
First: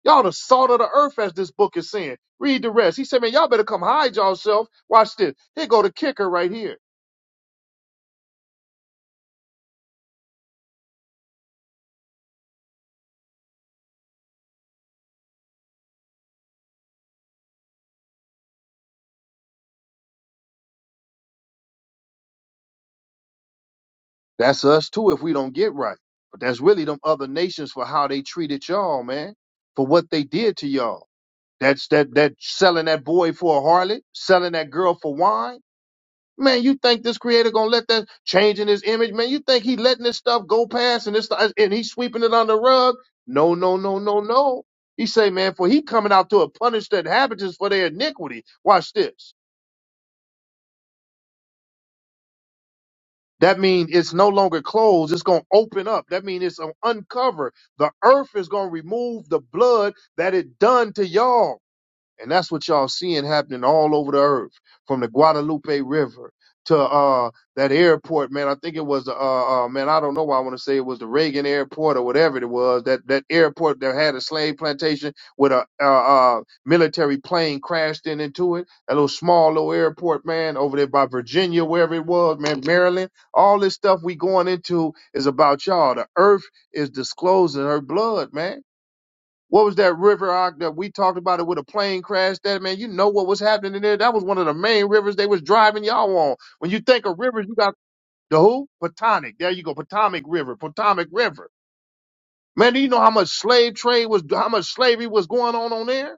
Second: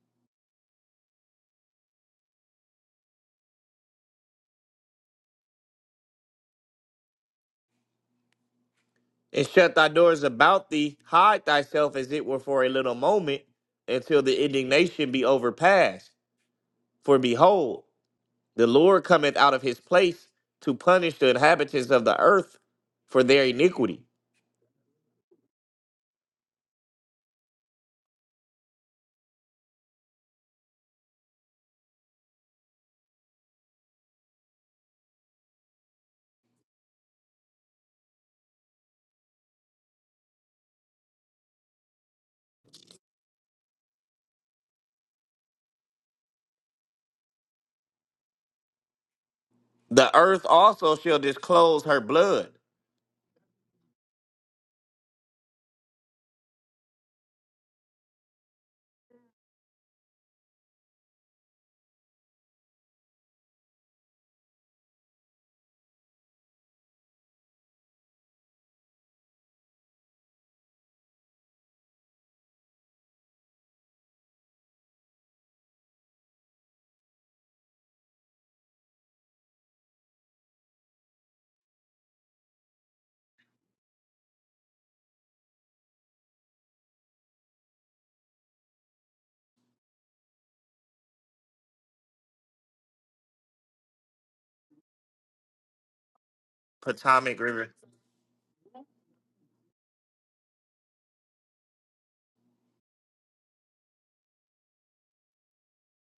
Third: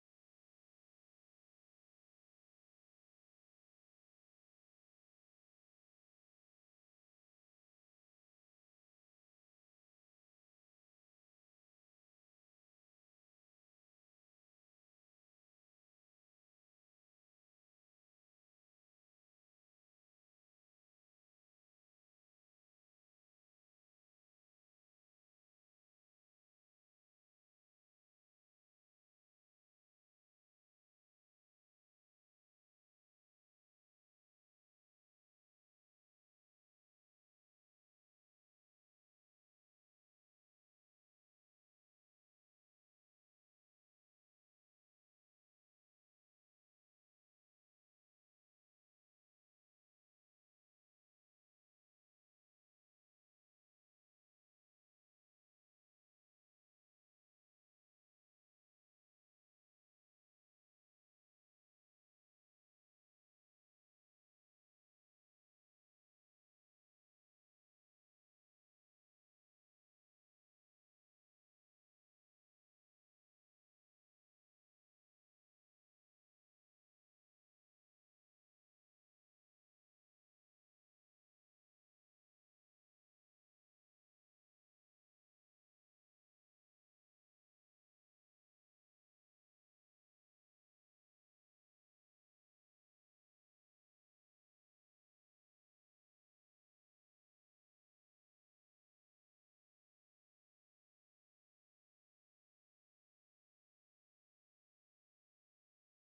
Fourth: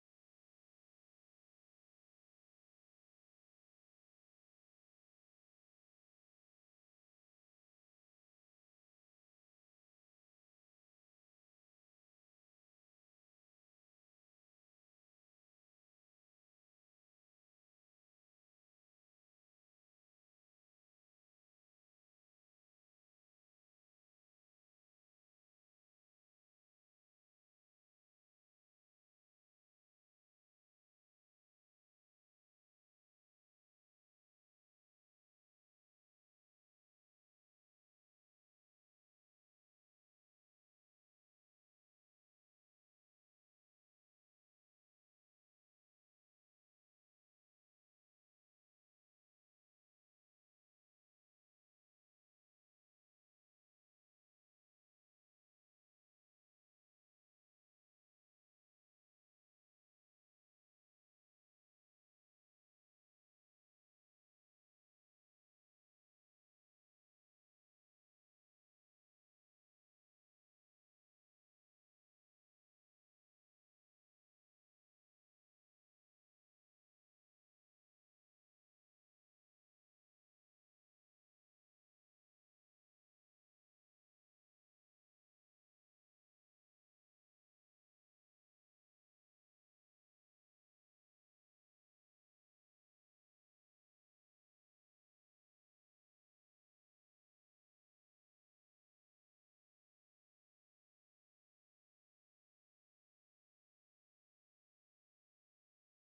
[SPEAKER 1] Y'all the salt of the earth, as this book is saying. Read the rest. He said, man, y'all better come hide yourself. Watch this. Here go the kicker right here.
[SPEAKER 3] And shut thy doors about thee. Hide thyself as it were for a little moment, until the indignation be overpast. For behold, the Lord cometh out of his place to punish the inhabitants of the earth for their iniquity.
[SPEAKER 1] That's us too if we don't get right. But that's really them other nations for how they treated y'all, man. For what they did to y'all. That's that that selling that boy for a harlot, selling that girl for wine Man, you think this creator gonna let that change in his image? Man, you think he letting this stuff go past and this and he's sweeping it on the rug? No, no, no, no, no. He say, man, for he coming out to punish the inhabitants for their iniquity. Watch this.
[SPEAKER 3] The earth also shall disclose her blood.
[SPEAKER 1] That means it's no longer closed. It's gonna open up. That means it's gonna uncover. The earth is gonna remove the blood that it done to y'all And that's what y'all seeing happening all over the earth, from the Guadalupe River to uh that airport, man. I think it was uh, uh man, I don't know why I want to say it was the Reagan airport or whatever it was, that that airport that had a slave plantation with a uh, uh military plane crashed in into it. That little small little airport, man, over there by Virginia, wherever it was, man, Maryland. All this stuff we going into is about y'all. The earth is disclosing her blood, man what was that river out that we talked about it with a plane crash? That man, you know what was happening in there? That was one of the main rivers they was driving y'all on. When you think of
[SPEAKER 3] Potomac
[SPEAKER 1] rivers, you got
[SPEAKER 3] River.
[SPEAKER 1] the who? Potomac. There you go, Potomac River, Potomac River. Man, do you know how much slave trade was? How much slavery was going on on there?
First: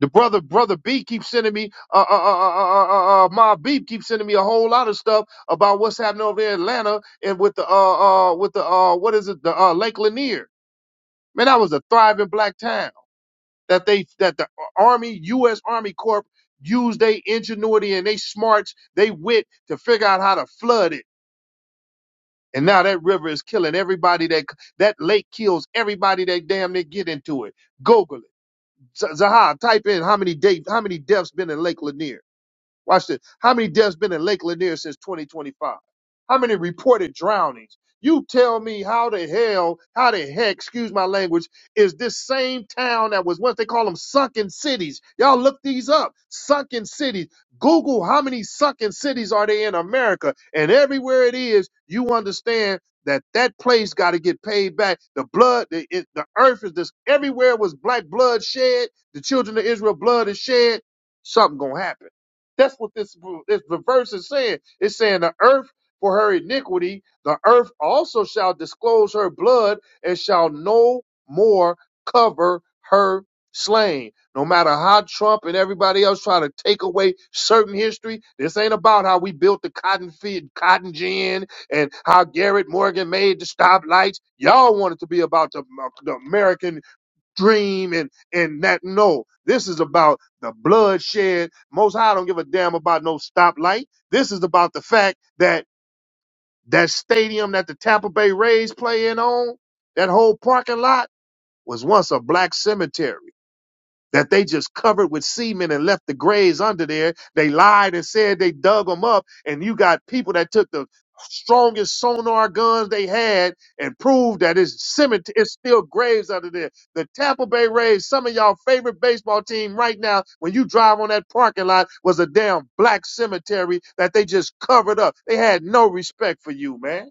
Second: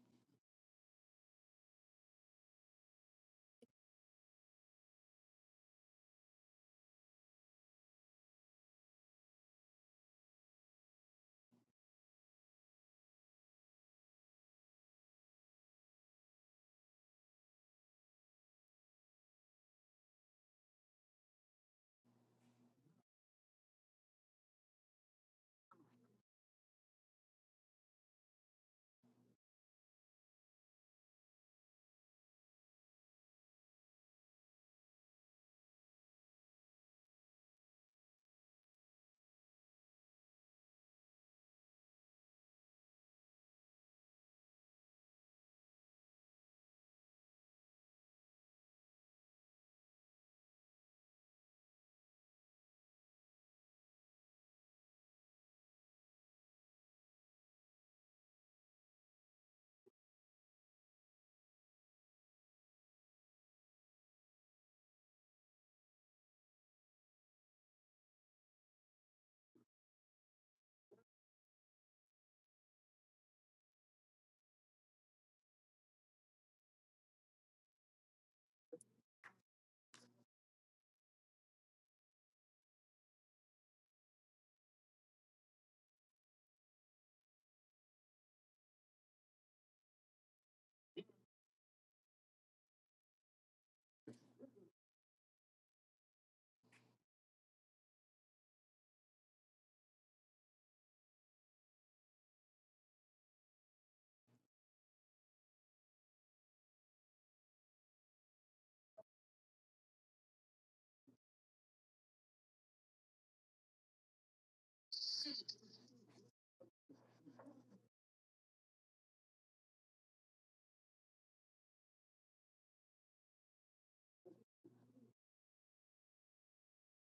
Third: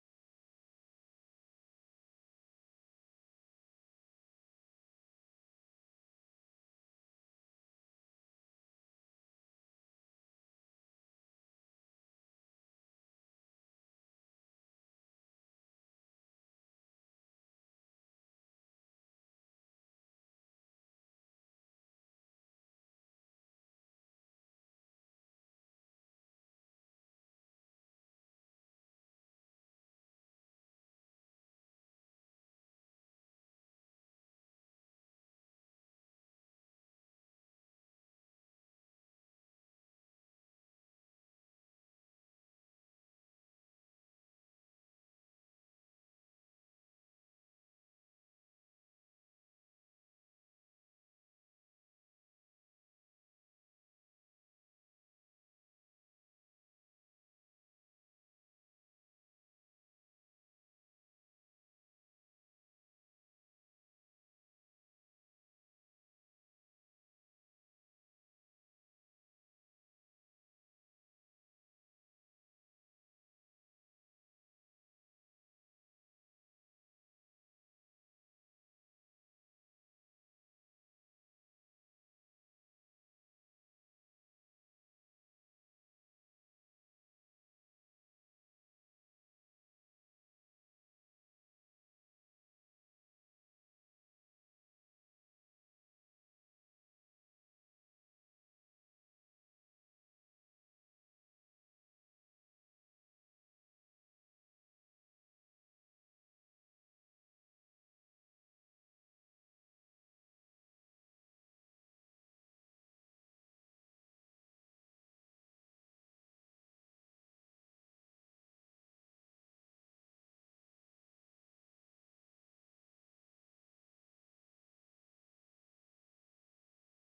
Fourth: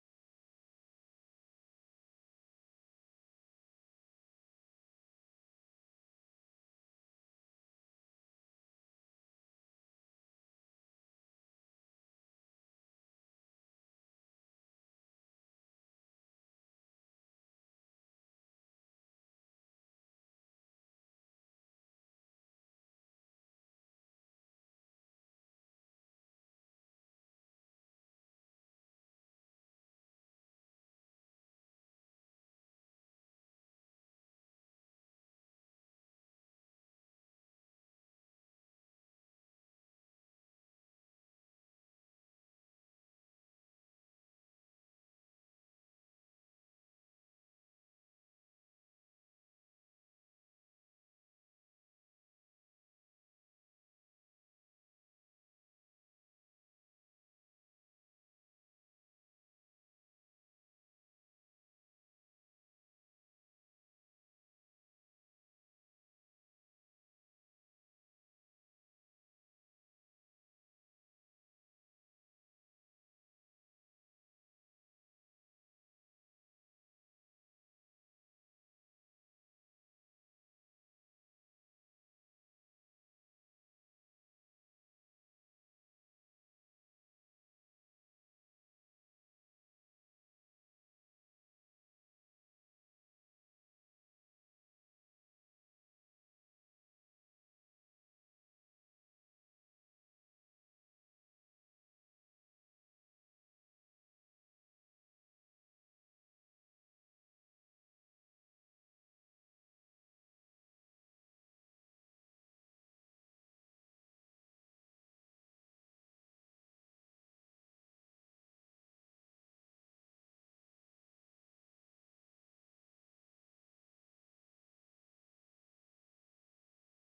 [SPEAKER 1] The brother, brother B keeps sending me, uh, uh, uh, uh, uh, uh, uh, my B keeps sending me a whole lot of stuff about what's happening over there in Atlanta and with the, uh, uh, with the, uh, what is it, the uh, Lake Lanier. Man, that was a thriving black town. that they that the Army, U.S. Army Corp, used their ingenuity and they smarts, they wit to figure out how to flood it. And now that river is killing everybody that that lake kills everybody that damn near get into it. Google it. Z- Zaha, type in how many de- how many deaths been in Lake Lanier. Watch this. How many deaths been in Lake Lanier since 2025? How many reported drownings? You tell me how the hell, how the heck, excuse my language, is this same town that was once they call them sunken cities. Y'all look these up. Sunken cities. Google how many sunken cities are they in America. And everywhere it is, you understand that that place got to get paid back. The blood, the, it, the earth is this. Everywhere was black blood shed. The children of Israel blood is shed. Something going to happen. That's what this, this the verse is saying. It's saying the earth for her iniquity, the earth also shall disclose her blood and shall no more cover her slain. No matter how Trump and everybody else try to take away certain history, this ain't about how we built the cotton feed, cotton gin, and how Garrett Morgan made the stoplights. Y'all want it to be about the, the American dream and and that no this is about the bloodshed most high don't give a damn about no stoplight this is about the fact that that stadium that the tampa bay rays play in on that whole parking lot was once a black cemetery that they just covered with semen and left the graves under there. They lied and said they dug them up, and you got people that took the strongest sonar guns they had and proved that it's cemetery, it's still graves under there. The Tampa Bay Rays, some of y'all favorite baseball team right now, when you drive on that parking lot, was a damn black cemetery that they just covered up. They had no respect for you, man.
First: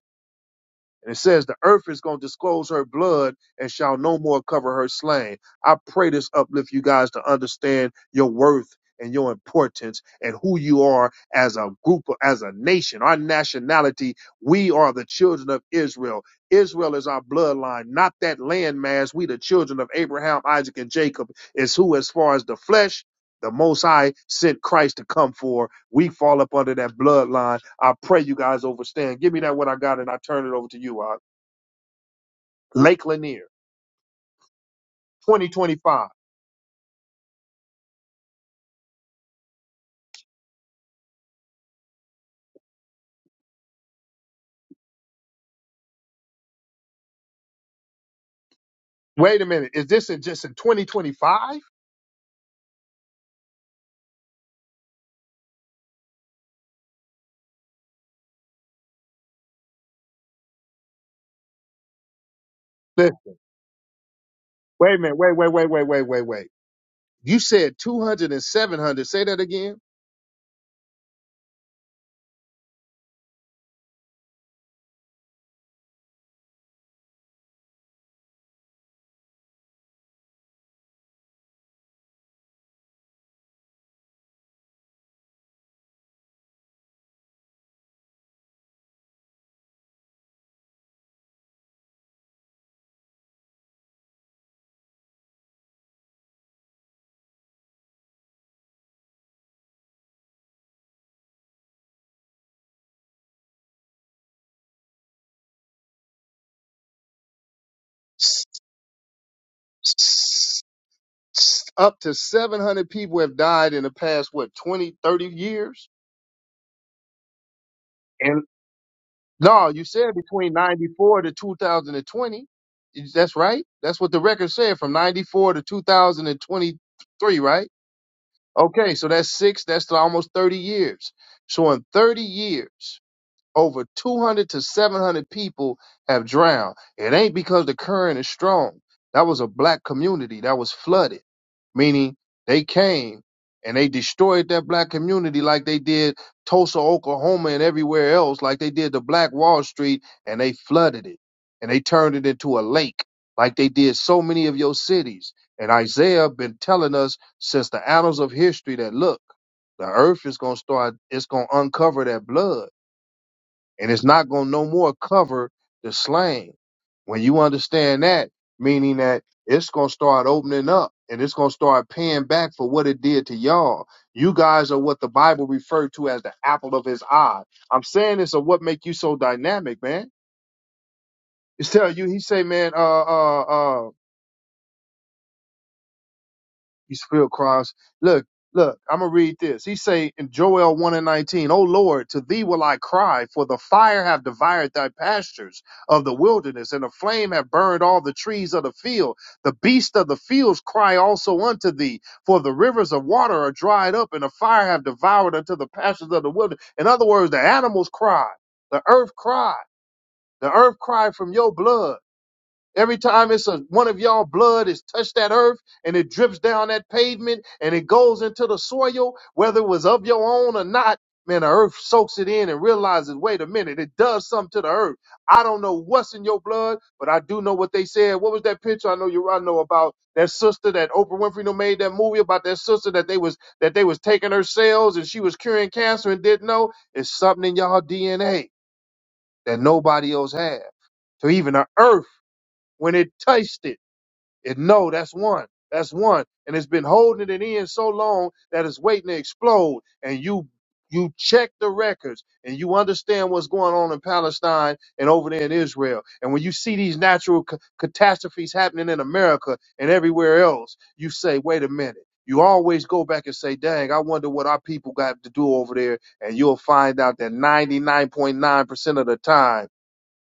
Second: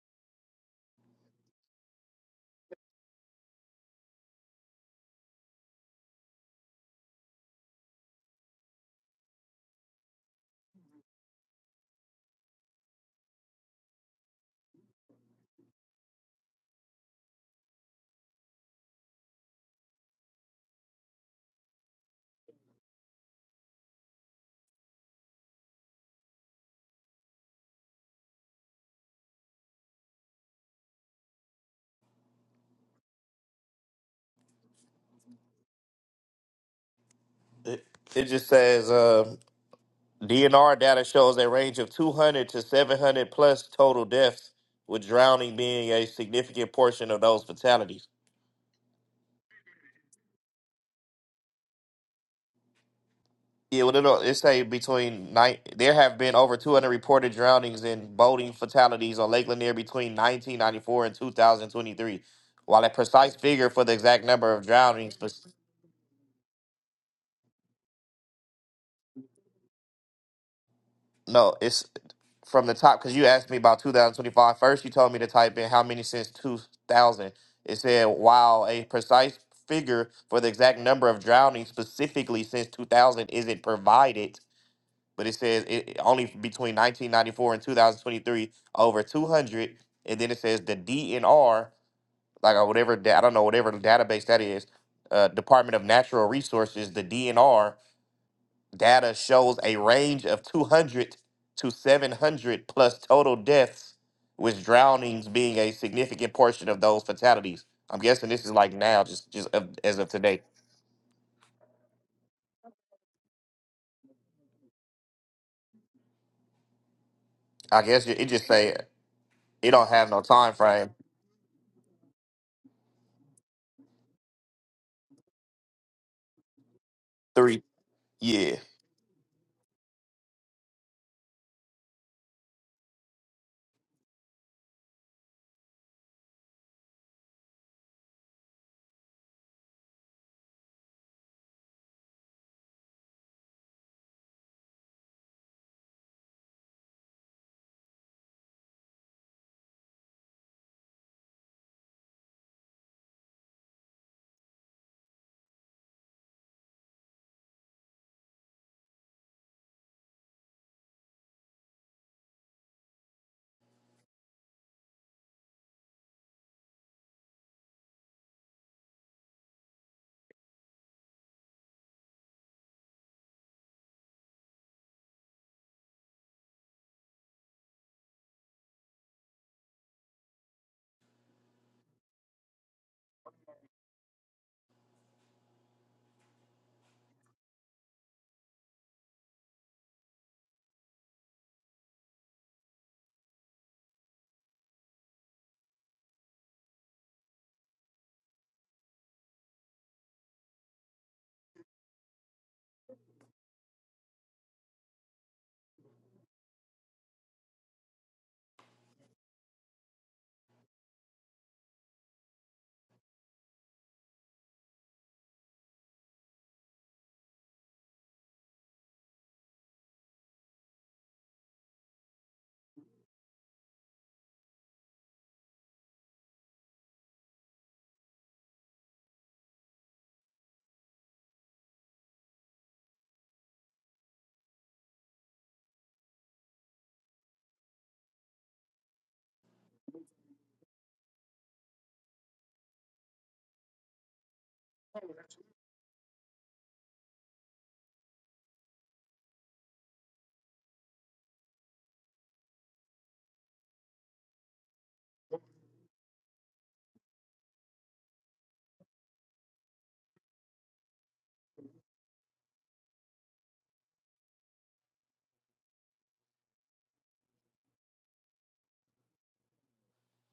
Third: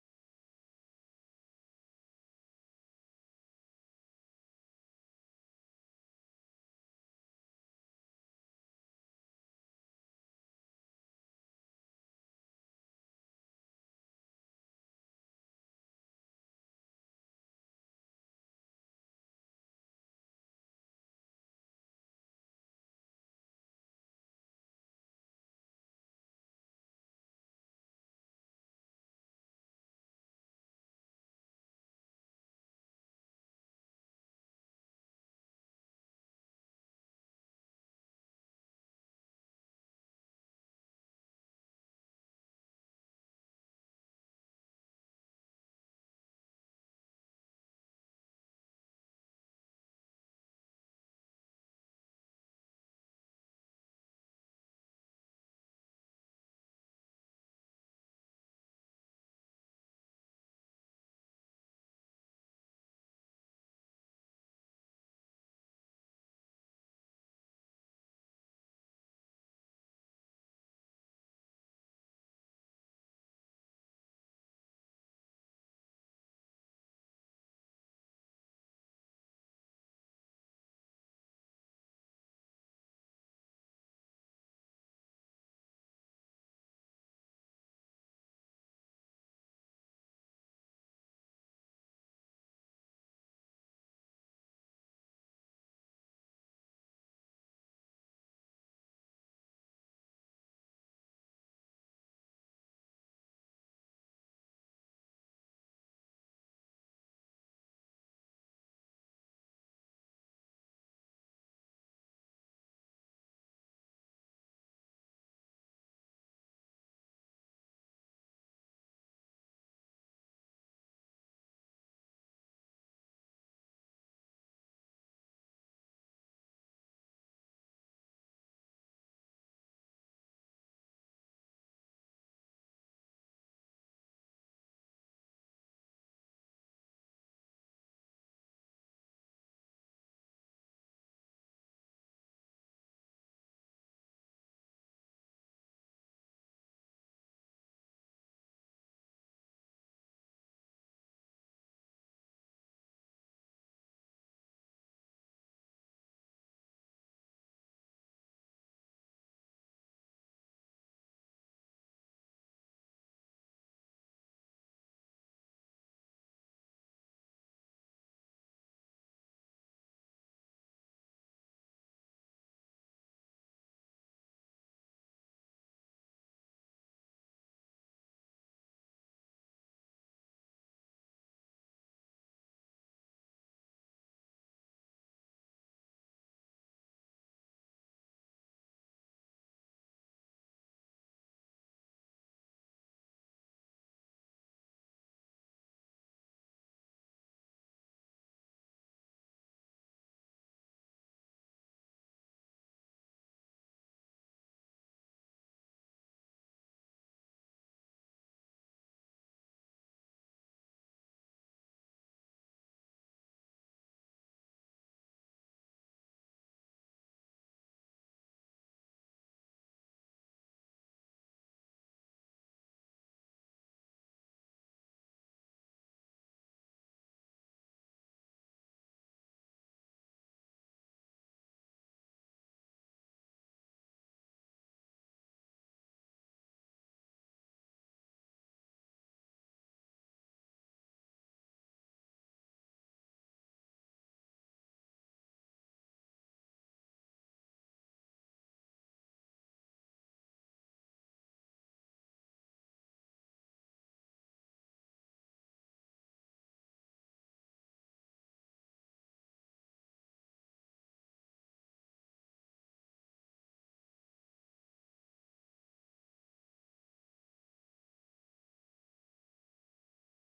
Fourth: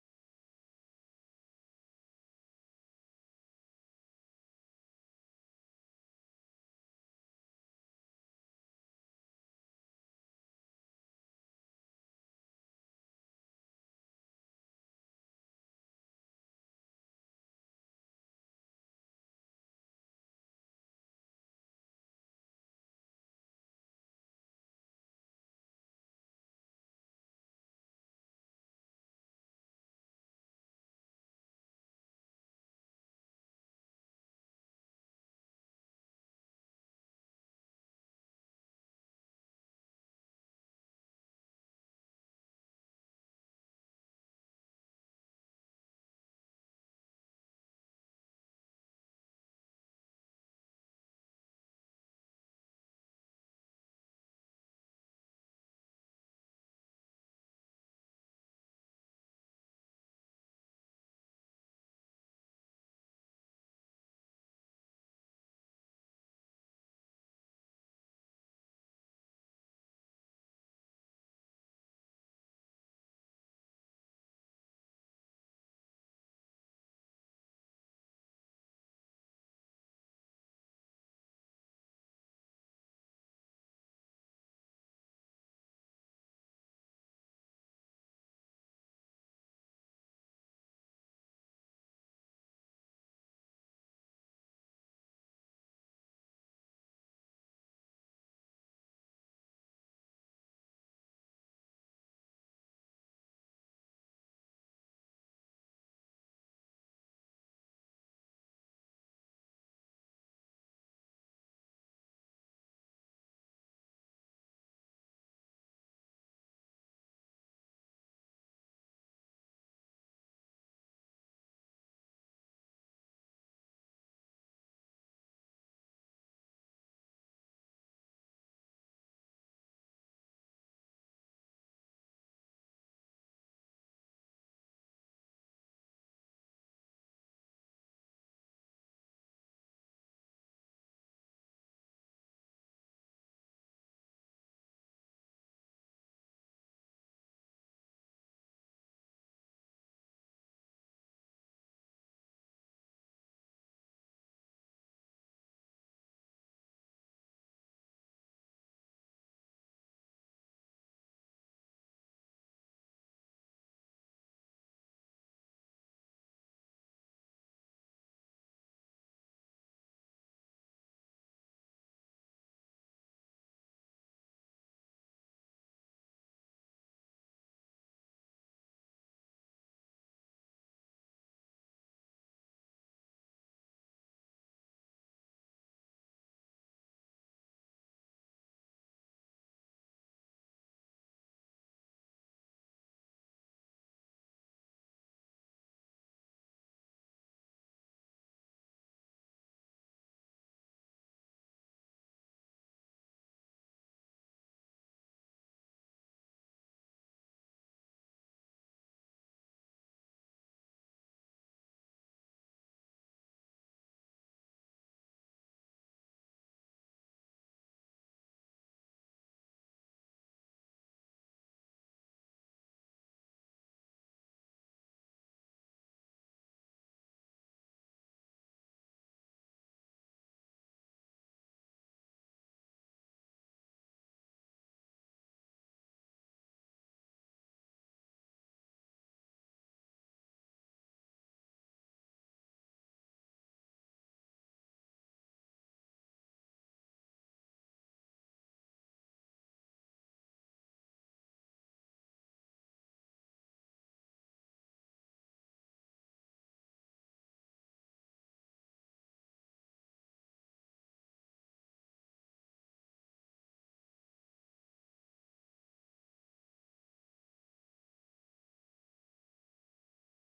[SPEAKER 1] And it says, The earth is going to disclose her blood and shall no more cover her slain. I pray this uplift you guys to understand your worth and your importance and who you are as a group, as a nation, our nationality. We are the children of Israel. Israel is our bloodline, not that landmass. We, the children of Abraham, Isaac, and Jacob, is who, as far as the flesh, the Most High sent Christ to come for we fall up under that bloodline. I pray you guys overstand. Give me that what I got and I turn it over to you. Uh, Lake Lanier, 2025.
[SPEAKER 3] It, it just says. uh, DNR data shows a range of 200 to 700 plus total deaths, with drowning being a significant portion of those fatalities.
[SPEAKER 1] Wait a minute. Is this in just in 2025?
[SPEAKER 3] Yeah, well, it'll, it say between nine. There have been over 200 reported drownings and boating fatalities on Lake Lanier between 1994 and 2023. While a precise figure for the exact number of
[SPEAKER 1] Wait a minute.
[SPEAKER 3] drownings
[SPEAKER 1] Wait, wait, wait, wait, wait, wait, wait. You said 200 and 700. Say that again.
[SPEAKER 3] No, it's from the top because you asked me about 2025. First, you told me to type in how many since 2000. It said, while a precise figure for the exact number of drownings specifically since 2000 isn't provided, but it says it it- only between 1994 and 2023, over 200. And then it says the DNR, like or whatever, da- I don't know, whatever database that is, uh, Department of Natural Resources, the DNR Data shows a range of 200 to 700 plus total deaths, with drownings being a significant portion of those fatalities. I'm guessing this is like now, just just of, as of today.
[SPEAKER 1] Up to 700 people have died in the past, what, 20, 30 years?
[SPEAKER 3] I guess it, it just say
[SPEAKER 1] No,
[SPEAKER 3] it
[SPEAKER 1] you
[SPEAKER 3] don't have
[SPEAKER 1] said
[SPEAKER 3] no
[SPEAKER 1] between
[SPEAKER 3] time frame.
[SPEAKER 1] 94 to 2020. Is- That's right. That's what the record said from 94 to 2023,
[SPEAKER 3] Three,
[SPEAKER 1] right?
[SPEAKER 3] yeah.
[SPEAKER 1] Okay, so that's six, that's almost 30 years. So in 30 years, over 200 to 700 people have drowned. It ain't because the current is strong. That was a black community that was flooded, meaning they came and they destroyed that black community like they did Tulsa, Oklahoma, and everywhere else, like they did the Black Wall Street, and they flooded it and they turned it into a lake like they did so many of your cities. And Isaiah been telling us since the annals of history that look, the earth is gonna start, it's gonna uncover that blood and it's not going to no more cover the slang. When you understand that, meaning that it's going to start opening up and it's going to start paying back for what it did to y'all. You guys are what the Bible referred to as the apple of his eye. I'm saying this of what make you so dynamic, man. It's tell you, he say, man, uh, uh, uh, He's filled cross. Look, look, I'm gonna read this. He say in Joel 1 and 19, O Lord, to thee will I cry, for the fire have devoured thy pastures of the wilderness, and the flame have burned all the trees of the field. The beasts of the fields cry also unto thee, for the rivers of water are dried up, and the fire have devoured unto the pastures of the wilderness. In other words, the animals cry, the earth cry, the earth cry from your blood. Every time it's a, one of y'all blood is touched that earth and it drips down that pavement and it goes into the soil, whether it was of your own or not, man, the earth soaks it in and realizes, wait a minute, it does something to the earth. I don't know what's in your blood, but I do know what they said. What was that picture? I know you I know about that sister that Oprah Winfrey done made that movie about that sister that they was that they was taking her cells and she was curing cancer and didn't know. It's something in y'all DNA that nobody else had. So even the earth, when it touched it it no, that's one. That's one. And it's been holding it in so long that it's waiting to explode. And you you check the records and you understand what's going on in Palestine and over there in Israel. And when you see these natural ca- catastrophes happening in America and everywhere else, you say, wait a minute. You always go back and say, dang, I wonder what our people got to do over there. And you'll find out that 99.9% of the time,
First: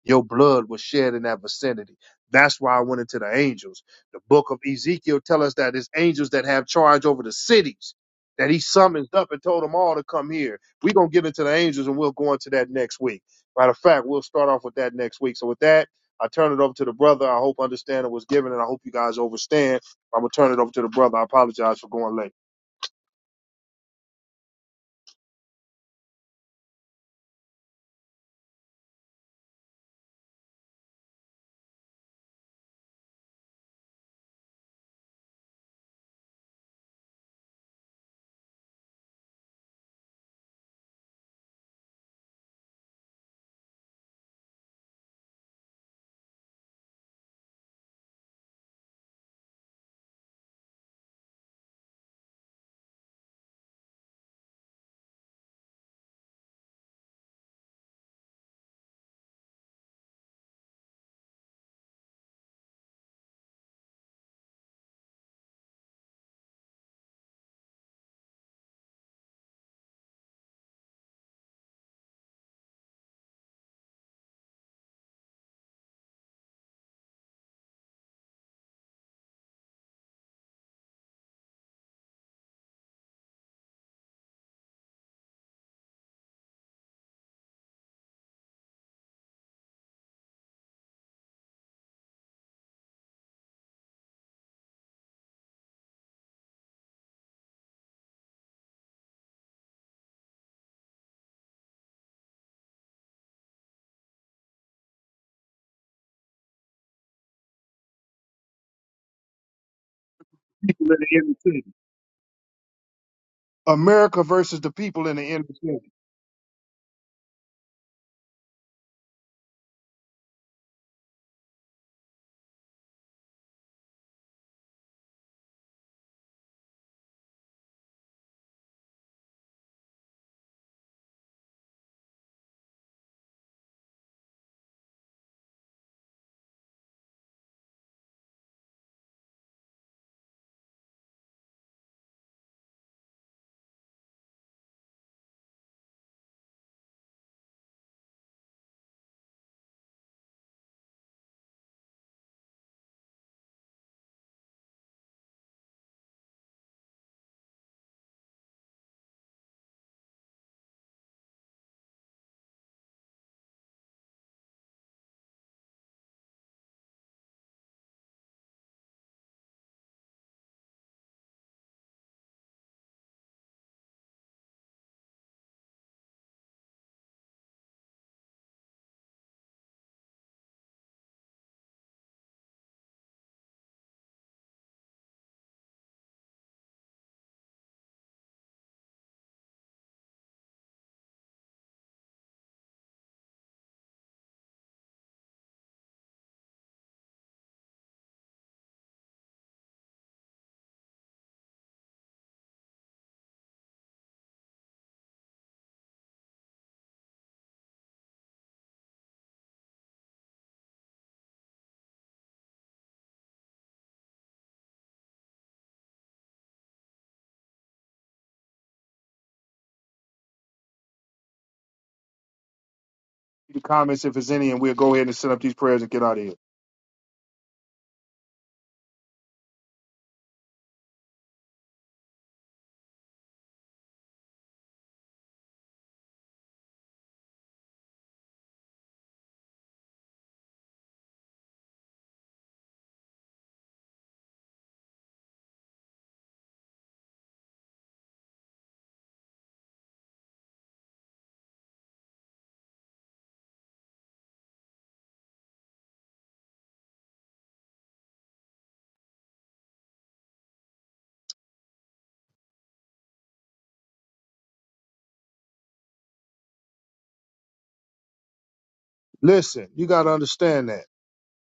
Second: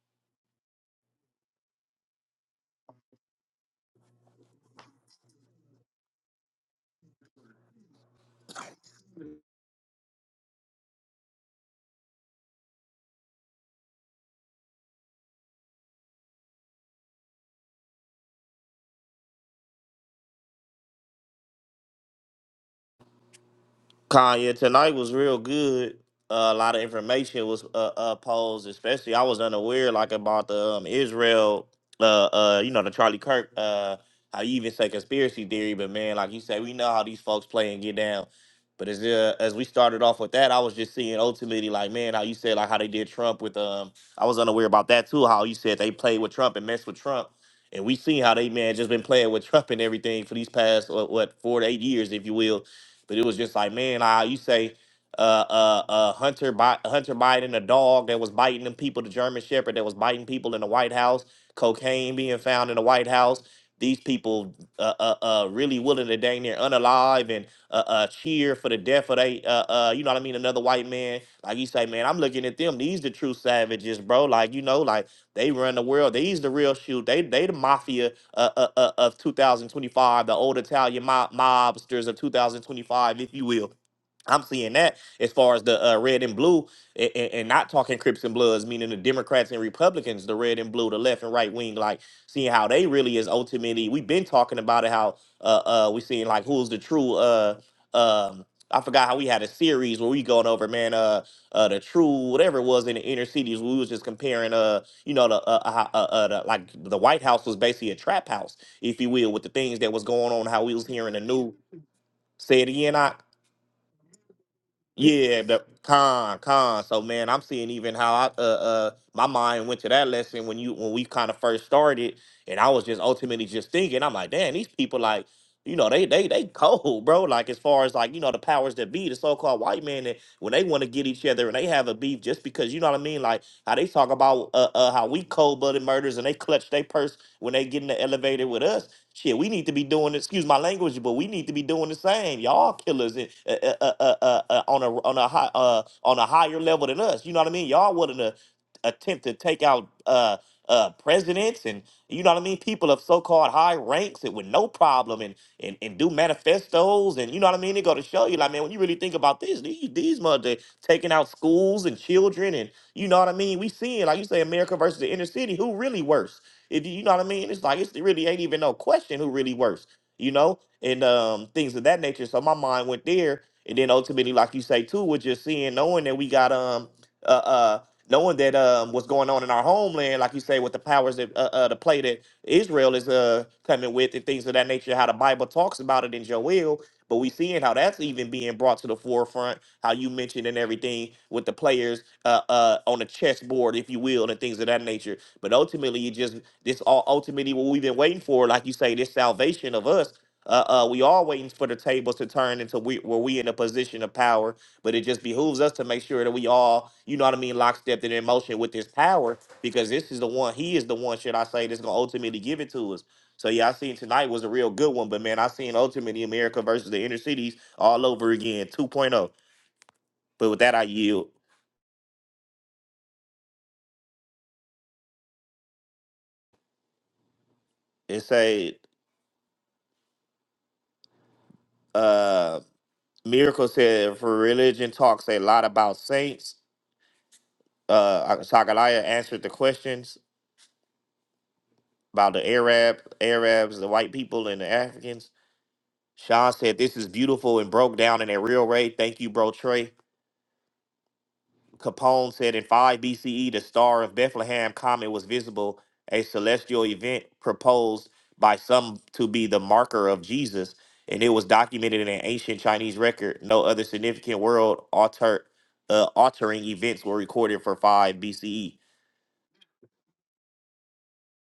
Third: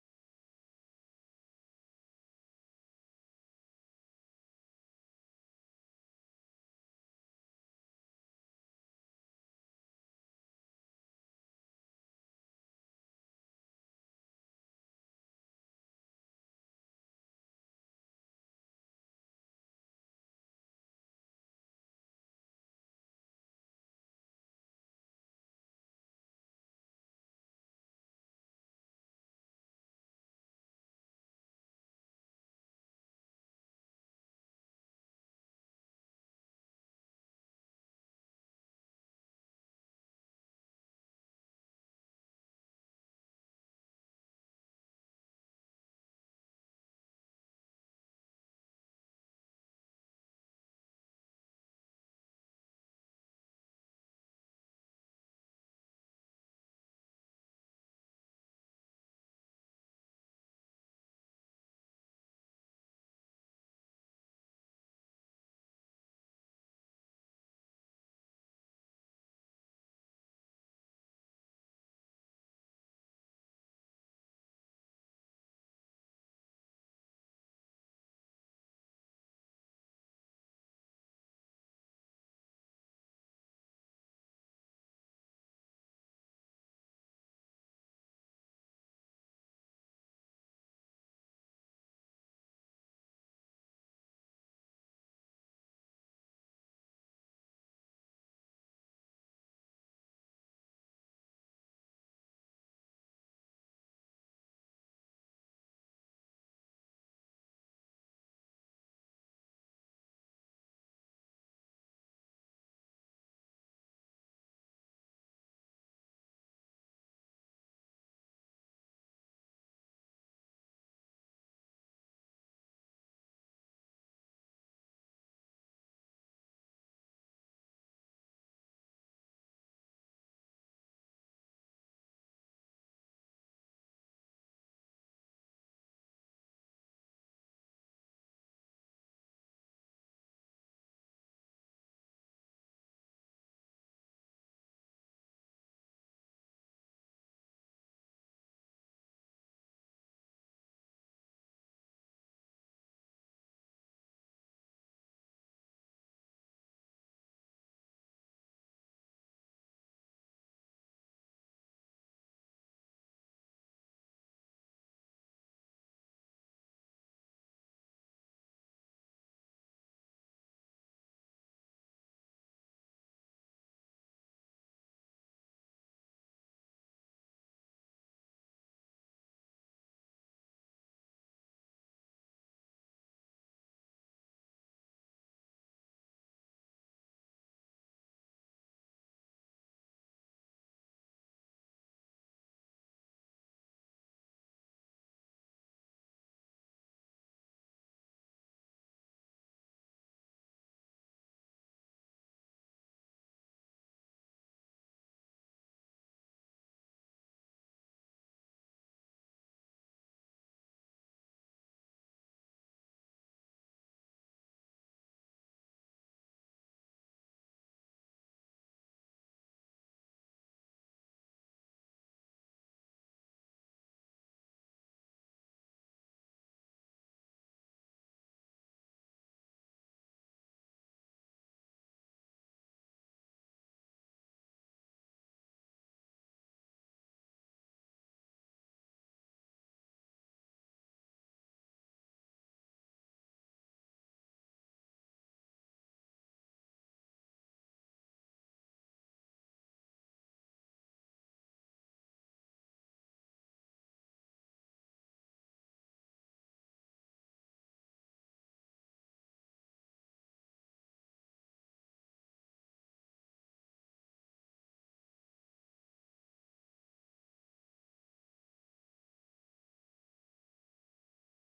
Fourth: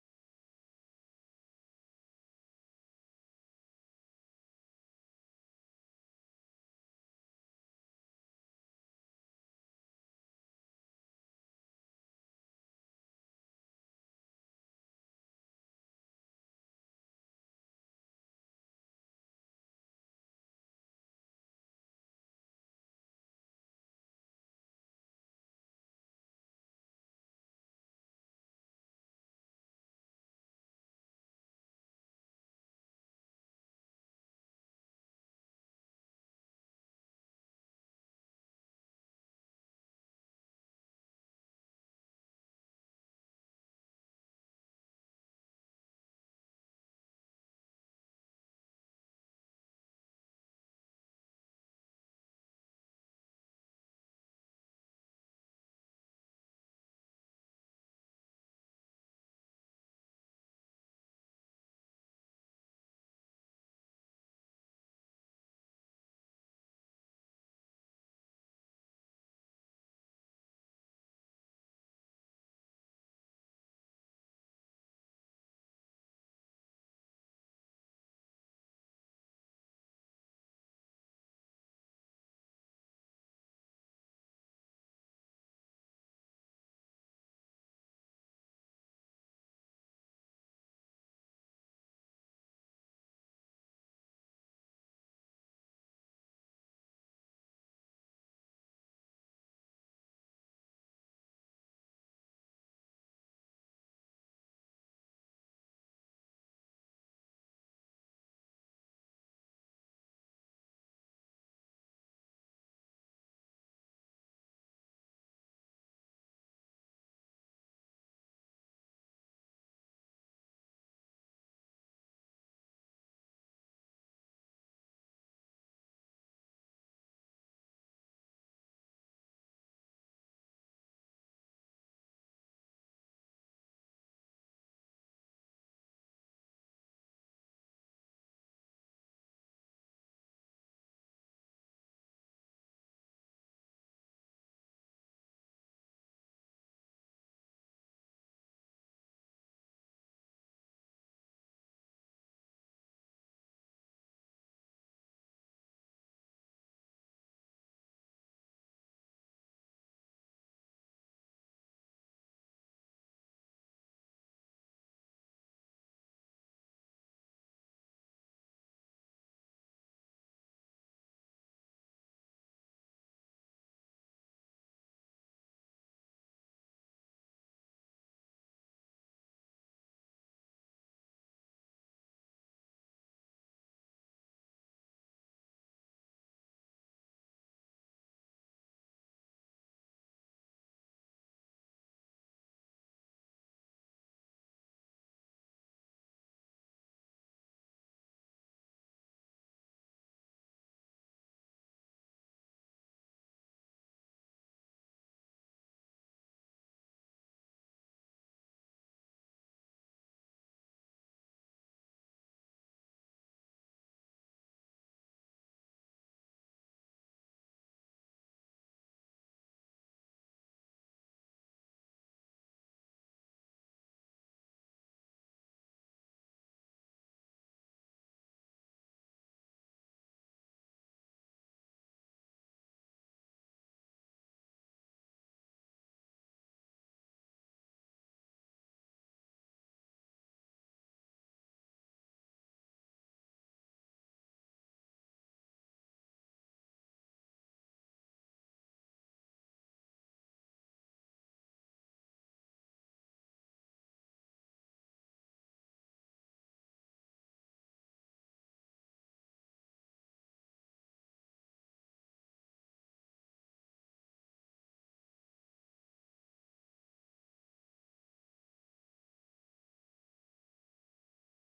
[SPEAKER 1] your blood was shed in that vicinity. That's why I went into the angels. The book of Ezekiel tell us that it's angels that have charge over the cities that he summons up and told them all to come here. We're going to get into the angels and we'll go into that next week. Matter of fact, we'll start off with that next week. So with that, I turn it over to the brother. I hope understanding was given and I hope you guys overstand. I'm going to turn it over to the brother. I apologize for going late.
[SPEAKER 3] Kanye, tonight was real good. Uh, a lot of information was uh, uh posed, especially I was unaware like about the um, Israel, uh, uh, you know the Charlie Kirk, uh, how you even say conspiracy theory, but man, like you say, we know how these folks play and get down. But as uh, as we started off with that, I was just seeing ultimately like man, how you said like how they did Trump with um, I was unaware about that too, how you said they played with Trump and messed with Trump. And we seen how they man just been playing with Trump and everything for these past what, what four to eight years, if you will but it was just like, man, I you say uh uh uh Hunter Bi- Hunter Biden, a dog that was biting them people, the German Shepherd that was biting people in the White House, cocaine being found in the White House. These people uh, uh, uh, really willing to dang near unalive and uh, uh, cheer for the death of they, uh, uh, you know what I mean, another white man. Like you say, man, I'm looking at them. These the true savages, bro. Like, you know, like they run the world. These the real shoot. They they the mafia uh, uh, uh, of 2025, the old Italian mob, mobsters of 2025, if you will. I'm seeing that as far as the uh, red and blue, and, and not talking Crips and Bloods, meaning the Democrats and Republicans, the red and blue, the left and right wing, like seeing how they really is ultimately. We've been talking about it, how uh, uh, we seeing like who's the true. Uh, um, I forgot how we had a series where we going over, man, uh, uh, the true whatever it was in the inner cities. We was just comparing, uh, you know, the uh, uh, uh, uh the, like the White House was basically a trap house, if you will, with the things that was going on, how we was
[SPEAKER 1] People in
[SPEAKER 3] hearing
[SPEAKER 1] the
[SPEAKER 3] the
[SPEAKER 1] inner
[SPEAKER 3] new.
[SPEAKER 1] city.
[SPEAKER 3] Say it again,
[SPEAKER 1] America versus the people in the
[SPEAKER 3] yeah,
[SPEAKER 1] inner
[SPEAKER 3] the
[SPEAKER 1] city.
[SPEAKER 3] con con. So man, I'm seeing even how I uh uh my mind went to that lesson when you when we kind of first started, and I was just ultimately just thinking, I'm like, damn, these people like, you know, they they they cold, bro. Like as far as like you know the powers that be, the so called white man, that when they want to get each other and they have a beef just because you know what I mean, like how they talk about uh, uh how we cold blooded murders and they clutch their purse when they get in the elevator with us Shit, we need to be doing. Excuse my language, but we need to be doing the same. Y'all killers in, uh, uh, uh, uh, uh, uh, on a on a high, uh, on a higher level than us. You know what I mean? Y'all wouldn't uh, attempt to take out uh, uh, presidents and you know what I mean. People of so-called high ranks and with no problem and and, and do manifestos and you know what I mean. They go to show you like man, when you really think about this, these these mother taking out schools and children and you know what I mean. We seeing like you say America versus the inner city. Who really worse? If you know what I mean? It's like it's, it really ain't even no question who really works, you know, and um things of that nature. So my mind went there, and then ultimately, like you say too, with just seeing, knowing that we got um uh uh knowing that um what's going on in our homeland, like you say, with the powers that uh, uh the play that Israel is uh coming with and things of that nature, how the Bible talks about it in Joel, but we seeing how that's even being brought to the forefront, how you mentioned and everything with the players uh uh on the chessboard, if you will, and things of that nature. But ultimately, it just this all ultimately what we've been waiting for, like you say, this salvation of us. Uh, uh, we are waiting for the tables to turn into we, where we in a position of power, but it just behooves us to make sure that we all, you know what I mean, lockstep and in motion with this power, because this is the one, he is the one, should I say, that's gonna ultimately give it to us. So yeah, I seen tonight was a real good one, but man, I seen ultimately America versus the inner cities all over again, 2.0. But with that, I yield
[SPEAKER 1] The comments, if there's any, and we'll go ahead and set up these prayers and get out of here.
[SPEAKER 3] and say, uh, Miracle said, for religion talks a lot about saints uh Sagalaya answered the questions about the Arab, Arabs, the white people, and the Africans. Sean said this is beautiful and broke down in a real way. Thank you, bro Trey. Capone said in 5 BCE, the star of Bethlehem comet was visible, a celestial event proposed by some to be the marker of Jesus, and it was documented in an ancient Chinese record. No other significant world alter uh, altering events were recorded for 5 BCE.
[SPEAKER 1] Listen, you got to understand that.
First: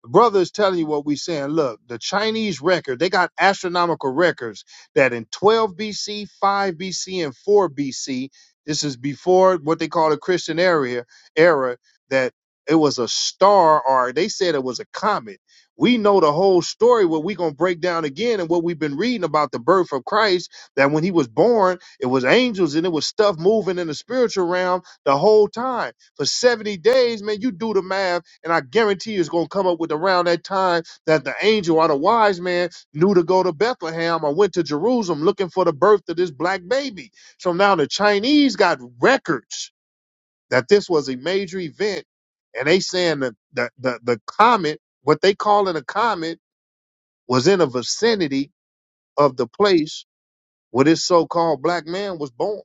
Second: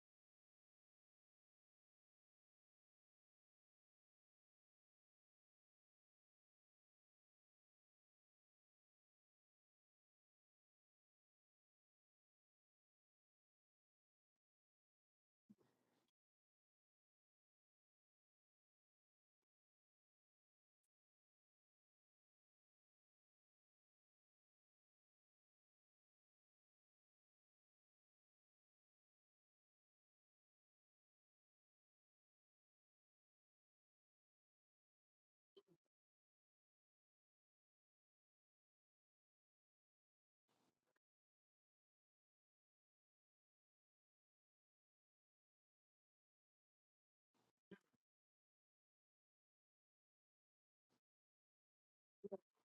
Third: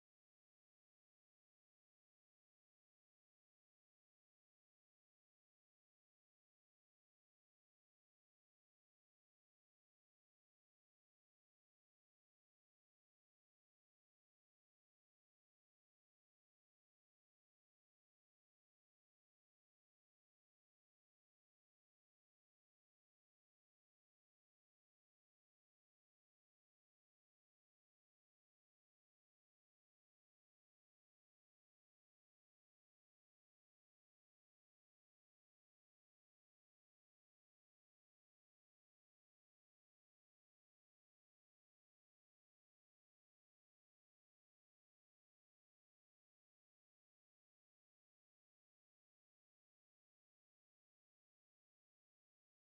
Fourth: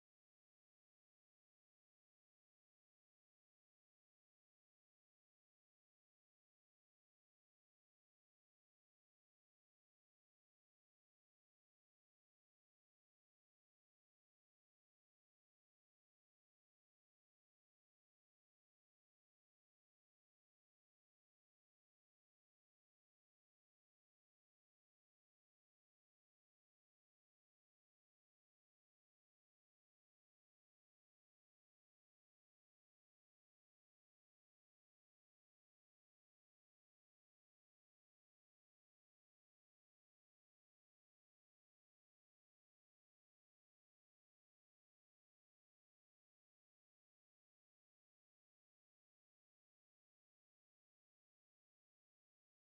[SPEAKER 1] The brother is telling you what we're saying. Look, the Chinese record, they got astronomical records that in 12 BC, 5 BC, and 4 BC, this is before what they call the Christian era, era that it was a star or they said it was a comet. We know the whole story, what we're going to break down again, and what we've been reading about the birth of Christ, that when he was born, it was angels and it was stuff moving in the spiritual realm the whole time. For 70 days, man, you do the math and I guarantee you it's going to come up with around that time that the angel or the wise man knew to go to Bethlehem or went to Jerusalem looking for the birth of this black baby. So now the Chinese got records that this was a major event. And they saying that the, the, the comet, what they call it a comet, was in a vicinity of the place where this so-called black man was born.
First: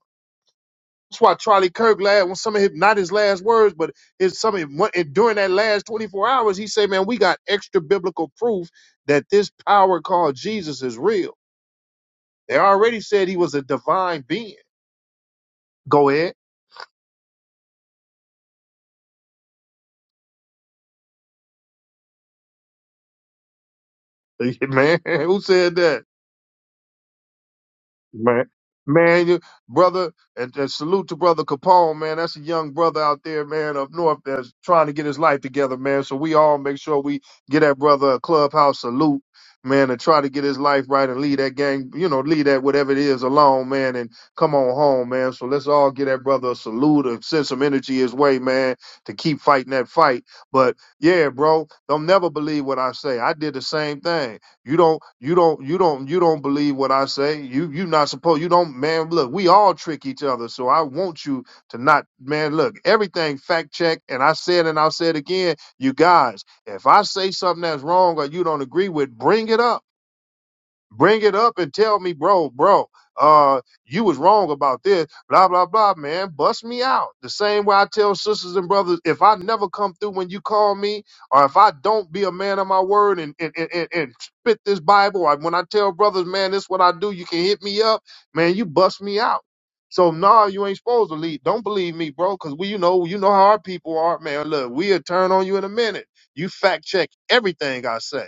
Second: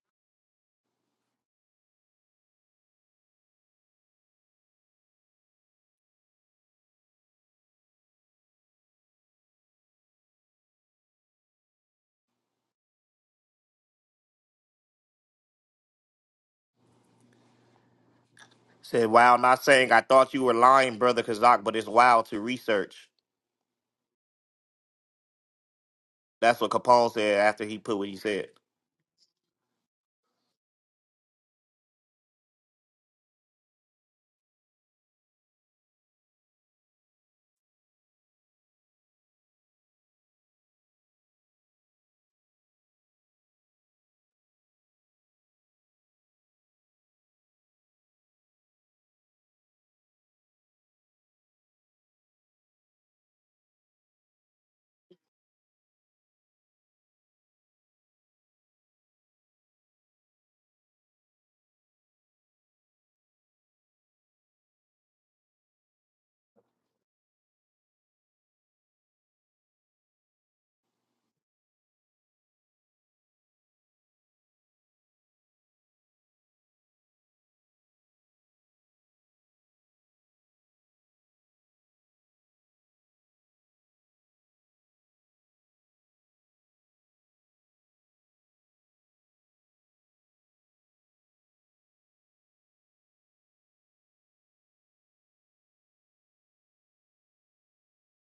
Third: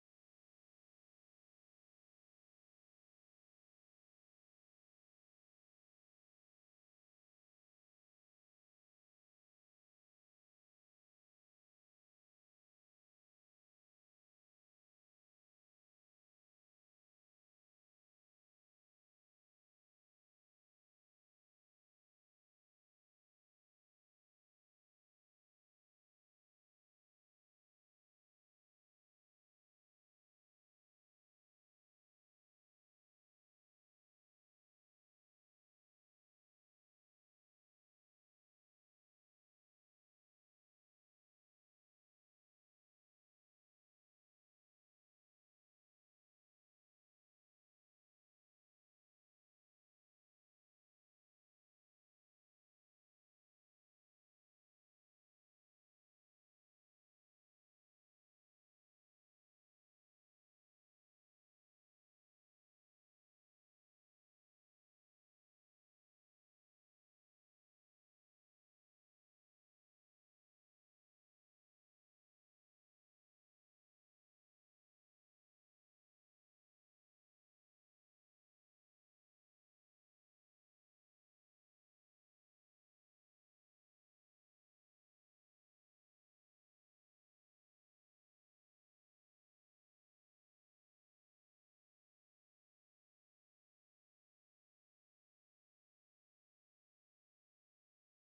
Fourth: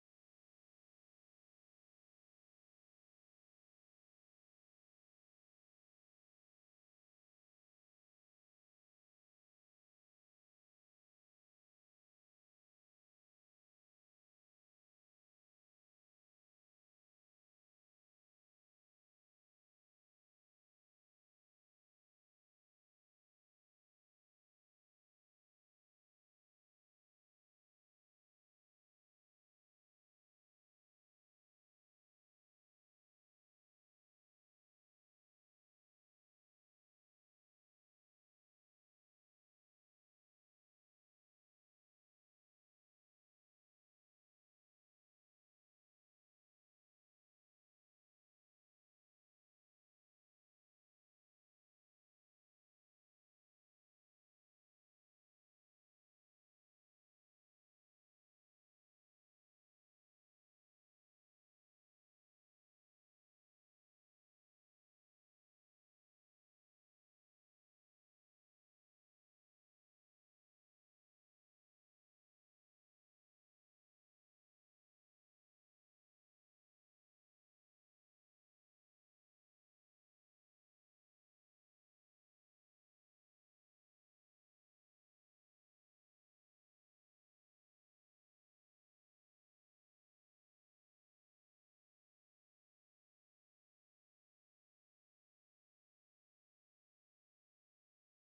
[SPEAKER 1] That's why Charlie Kirk last when some of his not his last words, but his some of his, and during that last 24 hours, he said, Man, we got extra biblical proof that this power called Jesus is real. They already said he was a divine being. Go ahead.
[SPEAKER 3] Said, wow, not saying I thought you were lying, Brother Kazak, but it's wild to research.
[SPEAKER 1] Man, who said that?
[SPEAKER 3] That's what Capone said after he put what he
[SPEAKER 1] Man,
[SPEAKER 3] said.
[SPEAKER 1] man, you, brother, and, and salute to brother Capone, man. That's a young brother out there, man, up north that's trying to get his life together, man. So we all make sure we get that brother a clubhouse salute, man, and try to get his life right and leave that gang, you know, leave that whatever it is alone, man, and come on home, man. So let's all get that brother a salute and send some energy his way, man, to keep fighting that fight. But yeah, bro, don't never believe what I say. I did the same thing. You don't you don't you don't you don't believe what I say. You you not supposed you don't man look, we all trick each other. So I want you to not man look, everything fact check and I said and I'll say it again, you guys, if I say something that's wrong or you don't agree with, bring it up bring it up and tell me, bro, bro, uh, you was wrong about this, blah, blah, blah, man. Bust me out. The same way I tell sisters and brothers, if I never come through when you call me, or if I don't be a man of my word and and, and, and, and spit this Bible, or when I tell brothers, man, this what I do, you can hit me up, man, you bust me out. So nah, you ain't supposed to lead. Don't believe me, bro, because we you know you know how our people are, man. Look, we'll turn on you in a minute. You fact check everything I say.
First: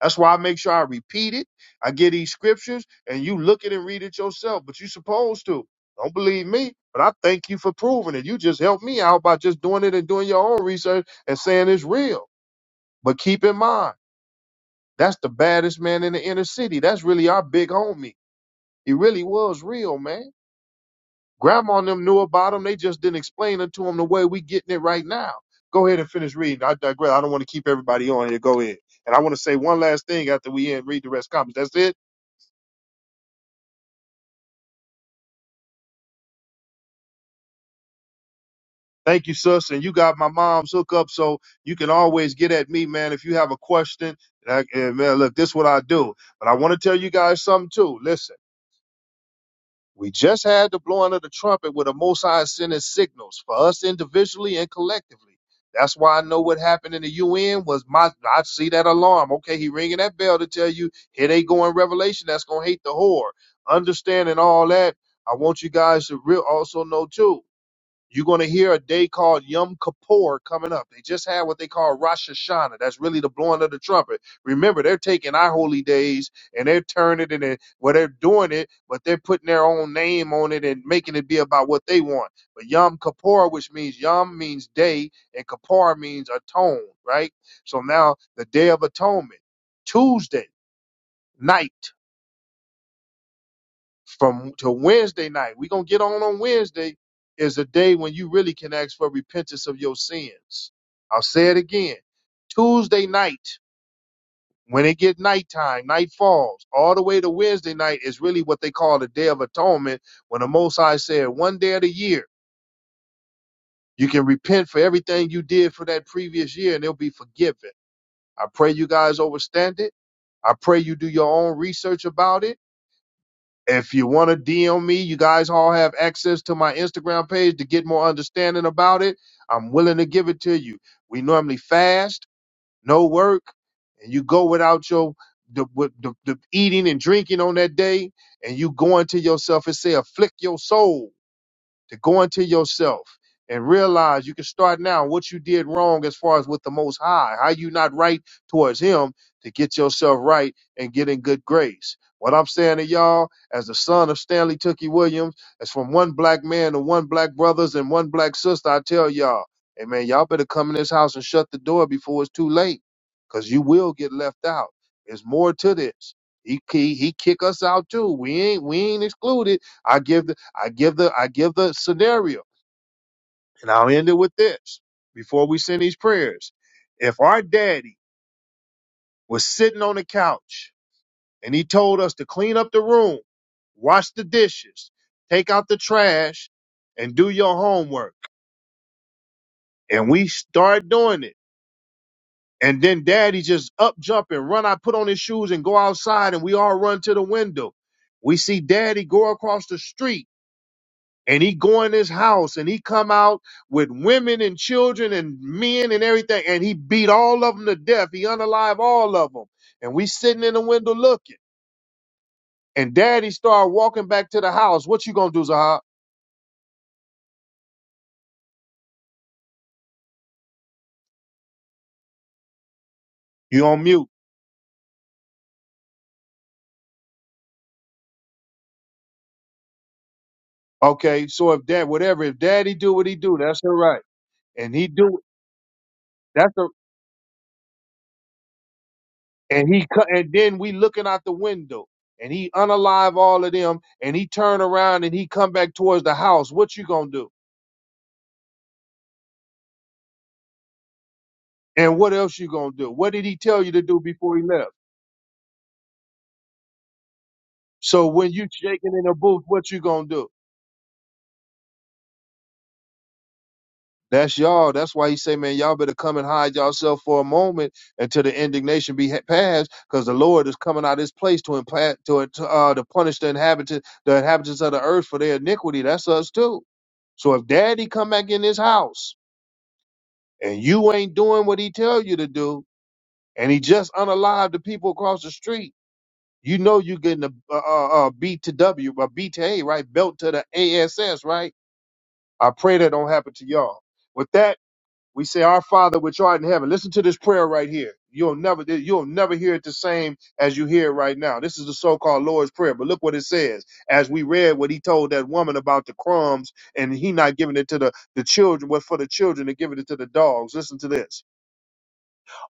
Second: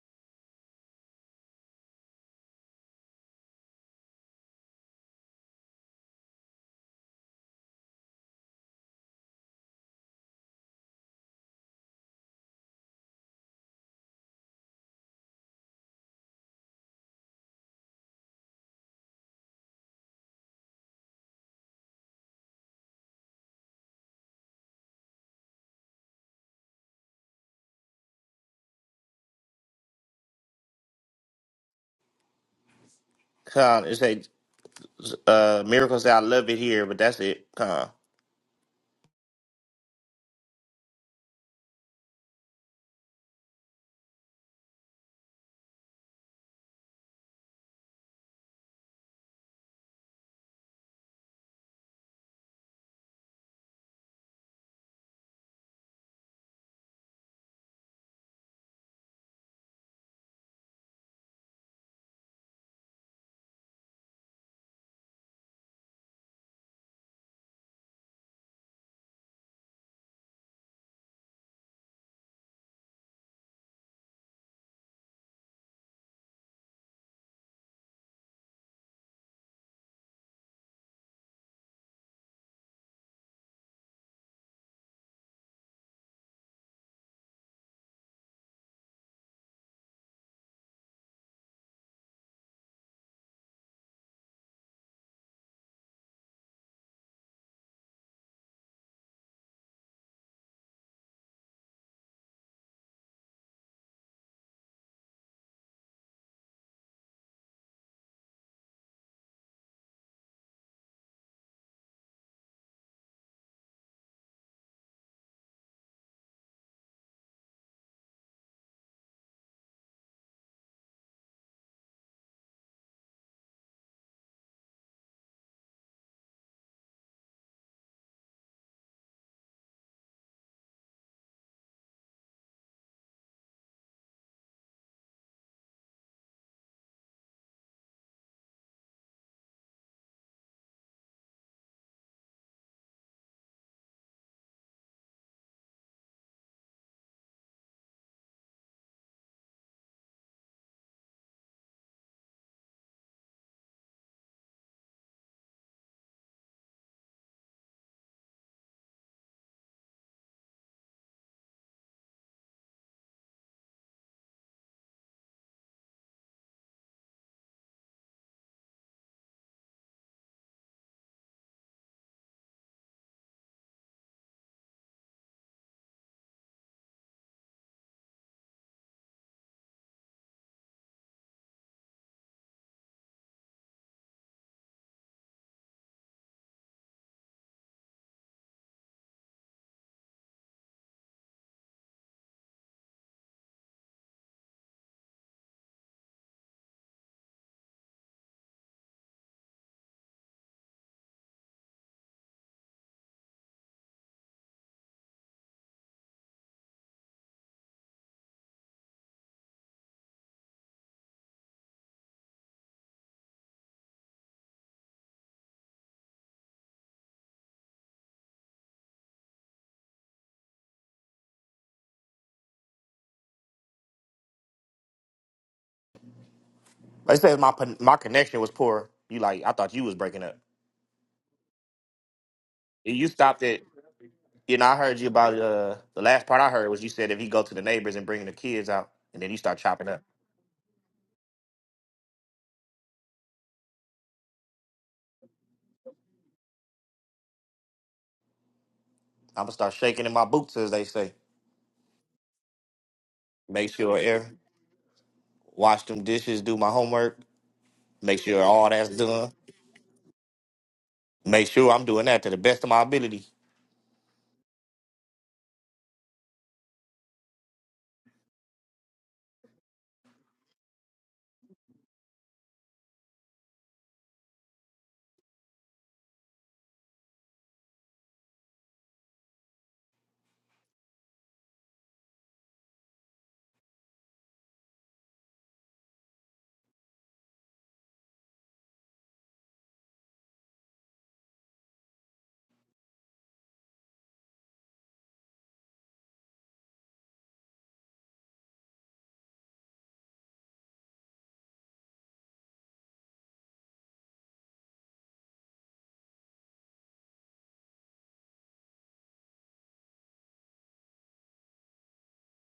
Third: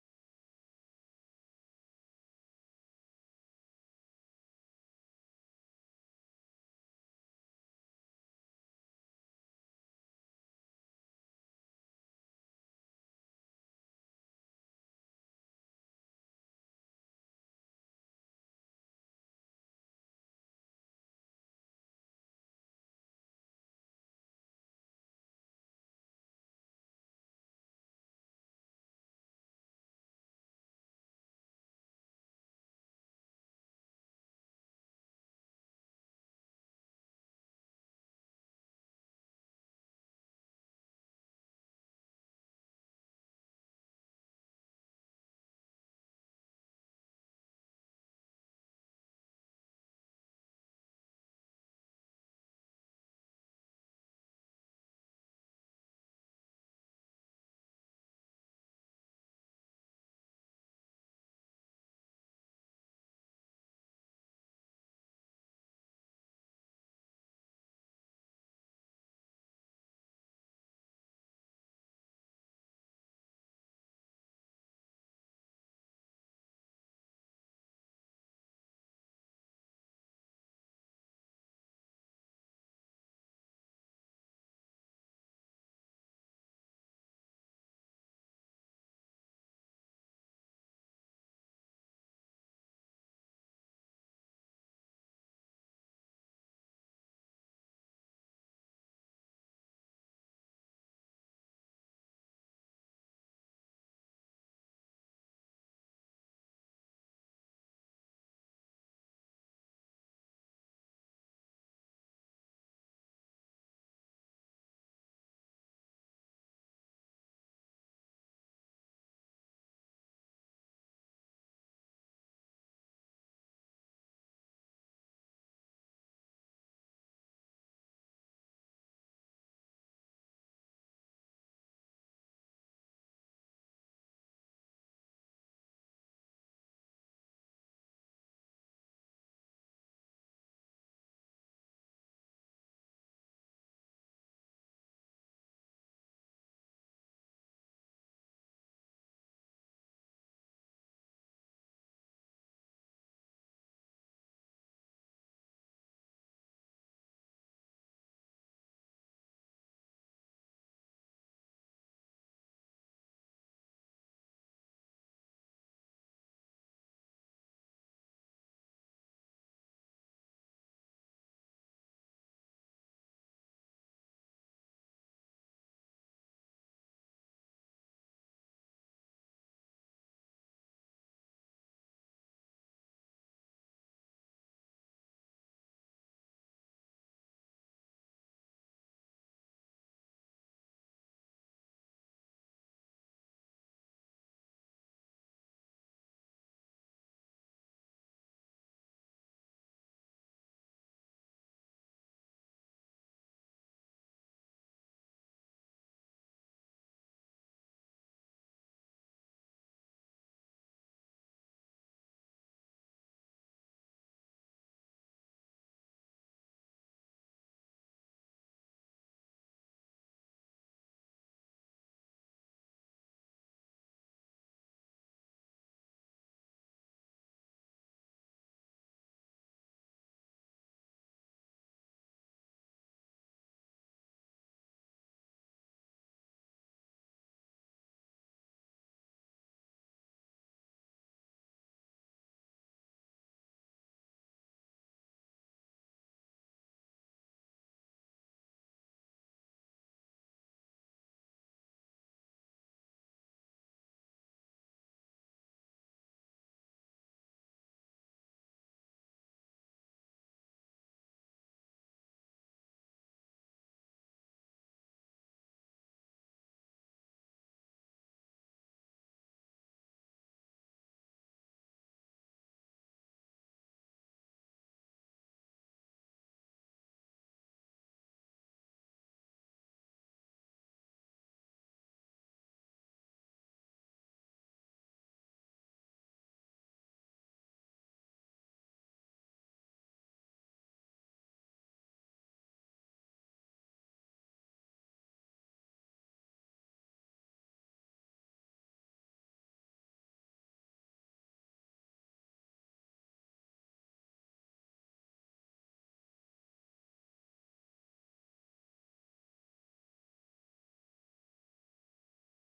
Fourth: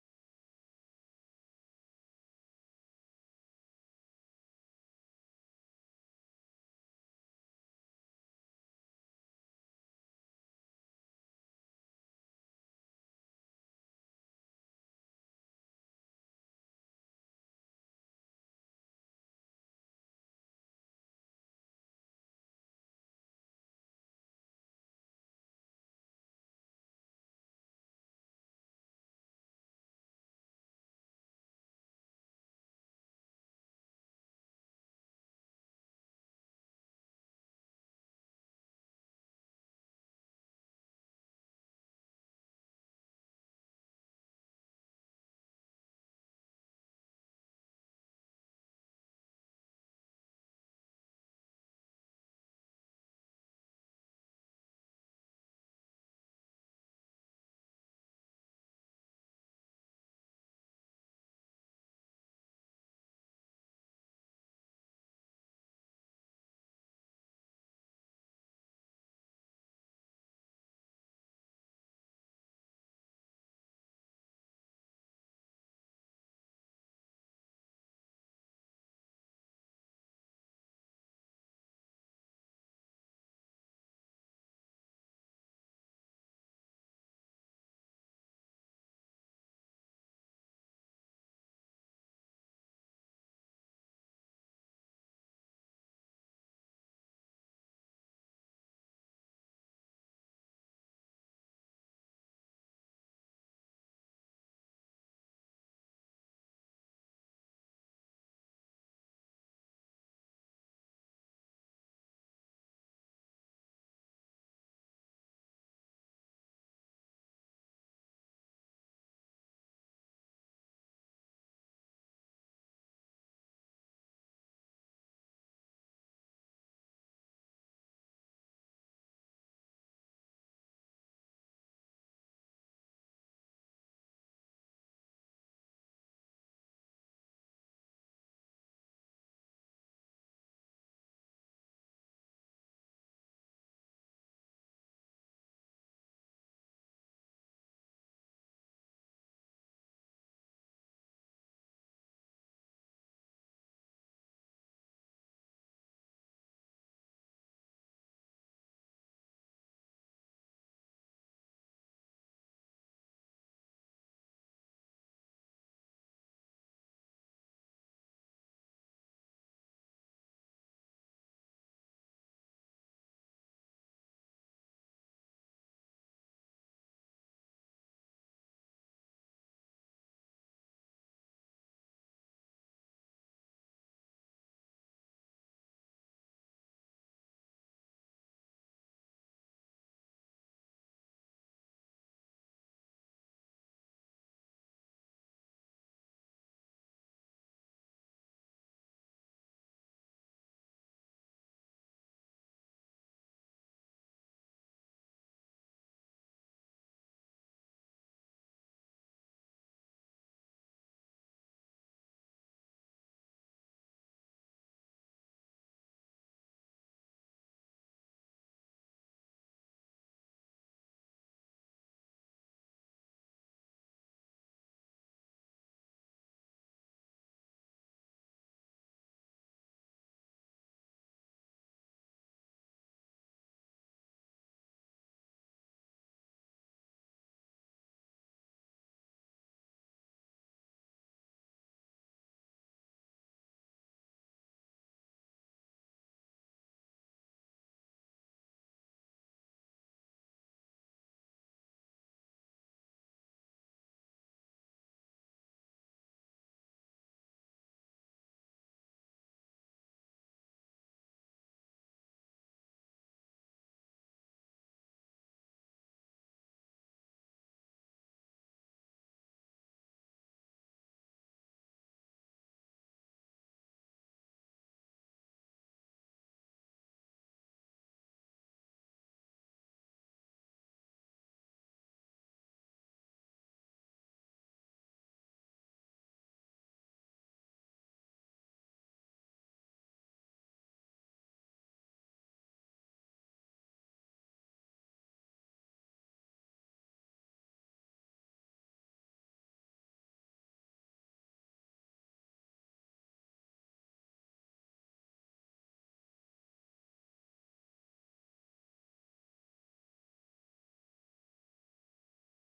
[SPEAKER 1] That's why I make sure I repeat it. I get these scriptures and you look at it and read it yourself, but you're supposed to. Don't believe me, but I thank you for proving it. You just helped me out by just doing it and doing your own research and saying it's real. But keep in mind, that's the baddest man in the inner city. That's really our big homie. He really was real, man. Grandma and them knew about him. They just didn't explain it to him the way we getting it right now. Go ahead and finish reading. I digress. I don't want to keep everybody on here. Go ahead. And I want to say one last thing after we end, read the rest comments. That's it.
[SPEAKER 3] Con, it said, uh, Miracle said, I love it here, but that's it. Con.
[SPEAKER 1] Thank you, sis. And you got my mom's hookup, so you can always get at me, man, if you have a question. And, I, and man, look, this is what I do. But I want to tell you guys something too. Listen, we just had the blowing of the trumpet with the Most High sending signals for us individually and collectively. That's why I know what happened in the UN was my. I see that alarm. Okay, he ringing that bell to tell you here they go in Revelation. That's gonna hate the whore. Understanding all that, I want you guys to real also know too. You're going to hear a day called Yom Kippur coming up. They just had what they call Rosh Hashanah. That's really the blowing of the trumpet. Remember, they're taking our holy days and they're turning it and well, they're doing it, but they're putting their own name on it and making it be about what they want. But Yom Kippur, which means Yom means day and Kippur means atone, right? So now the Day of Atonement, Tuesday night from to Wednesday night. We're gonna get on on Wednesday is a day when you really can ask for repentance of your sins. I'll say it again. Tuesday night, when it get nighttime, night falls, all the way to Wednesday night is really what they call the day of atonement. When the Most High said, one day of the year, you can repent for everything you did for that previous year and it'll be forgiven. I pray you guys overstand it. I pray you do your own research about it. If you want to DM me, you guys all have access to my Instagram page to get more understanding about it. I'm willing to give it to you. We normally fast, no work, and you go without your the, with the, the eating and drinking on that day, and you go into yourself and say, afflict your soul to go into yourself and realize you can start now what you did wrong as far as with the most high how you not right towards him to get yourself right and get in good grace what i'm saying to y'all as the son of stanley tookie williams as from one black man to one black brothers and one black sister i tell y'all hey man y'all better come in this house and shut the door before it's too late because you will get left out there's more to this he, he, he kick us out too we ain't we ain't excluded I give I give the I give the scenario, and I'll end it with this before we send these prayers. If our daddy was sitting on the couch and he told us to clean up the room, wash the dishes, take out the trash, and do your homework, and we start doing it, and then daddy just up jump and run, I put on his shoes and go outside, and we all run to the window. We see daddy go across the street and he go in his house and he come out with women and children and men and everything and he beat all of them to death he unalive all of them and we sitting in the window looking and daddy started walking back to the house what you gonna do Zahab? you on mute
[SPEAKER 3] They said my my connection was poor. You like, I thought you was breaking up.
[SPEAKER 1] okay so if dad whatever if daddy do what
[SPEAKER 3] You
[SPEAKER 1] he do
[SPEAKER 3] stopped
[SPEAKER 1] that's
[SPEAKER 3] it.
[SPEAKER 1] all right
[SPEAKER 3] You know,
[SPEAKER 1] and
[SPEAKER 3] I
[SPEAKER 1] he
[SPEAKER 3] heard you
[SPEAKER 1] do
[SPEAKER 3] about, uh, the last part I
[SPEAKER 1] that's a
[SPEAKER 3] heard was you said if he go to the neighbors and bring the kids out, and then you start
[SPEAKER 1] and he
[SPEAKER 3] chopping up.
[SPEAKER 1] cut and then we looking out the window and he unalive all of them and he turn around and he come back towards the house what you gonna do
[SPEAKER 3] I'm going to start shaking in my boots, as they say.
[SPEAKER 1] And what else you gonna do? What did he tell you
[SPEAKER 3] Make
[SPEAKER 1] to
[SPEAKER 3] sure
[SPEAKER 1] do
[SPEAKER 3] air,
[SPEAKER 1] before he left?
[SPEAKER 3] wash them dishes, do my homework,
[SPEAKER 1] So
[SPEAKER 3] make
[SPEAKER 1] when
[SPEAKER 3] sure
[SPEAKER 1] you
[SPEAKER 3] all that's
[SPEAKER 1] shaking in the
[SPEAKER 3] done.
[SPEAKER 1] booth, what you gonna do?
[SPEAKER 3] Make sure I'm doing that to the best of my ability.
[SPEAKER 1] That's y'all. That's why he say, man, y'all better come and hide yourself for a moment until the indignation be ha- passed, because the Lord is coming out of His place to implant to, to uh to punish the inhabitants the inhabitants of the earth for their iniquity. That's us too. So if Daddy come back in this house and you ain't doing what he tell you to do, and he just unalived the people across the street. You know you're getting a, a, a a B to W, a B to A, right? Belt to the ASS, right? I pray that don't happen to y'all. With that, we say, Our Father which art in heaven. Listen to this prayer right here. You'll never you'll never hear it the same as you hear it right now. This is the so-called Lord's Prayer, but look what it says. As we read what he told that woman about the crumbs and he not giving it to the, the children, but for the children to give it to the dogs. Listen to this.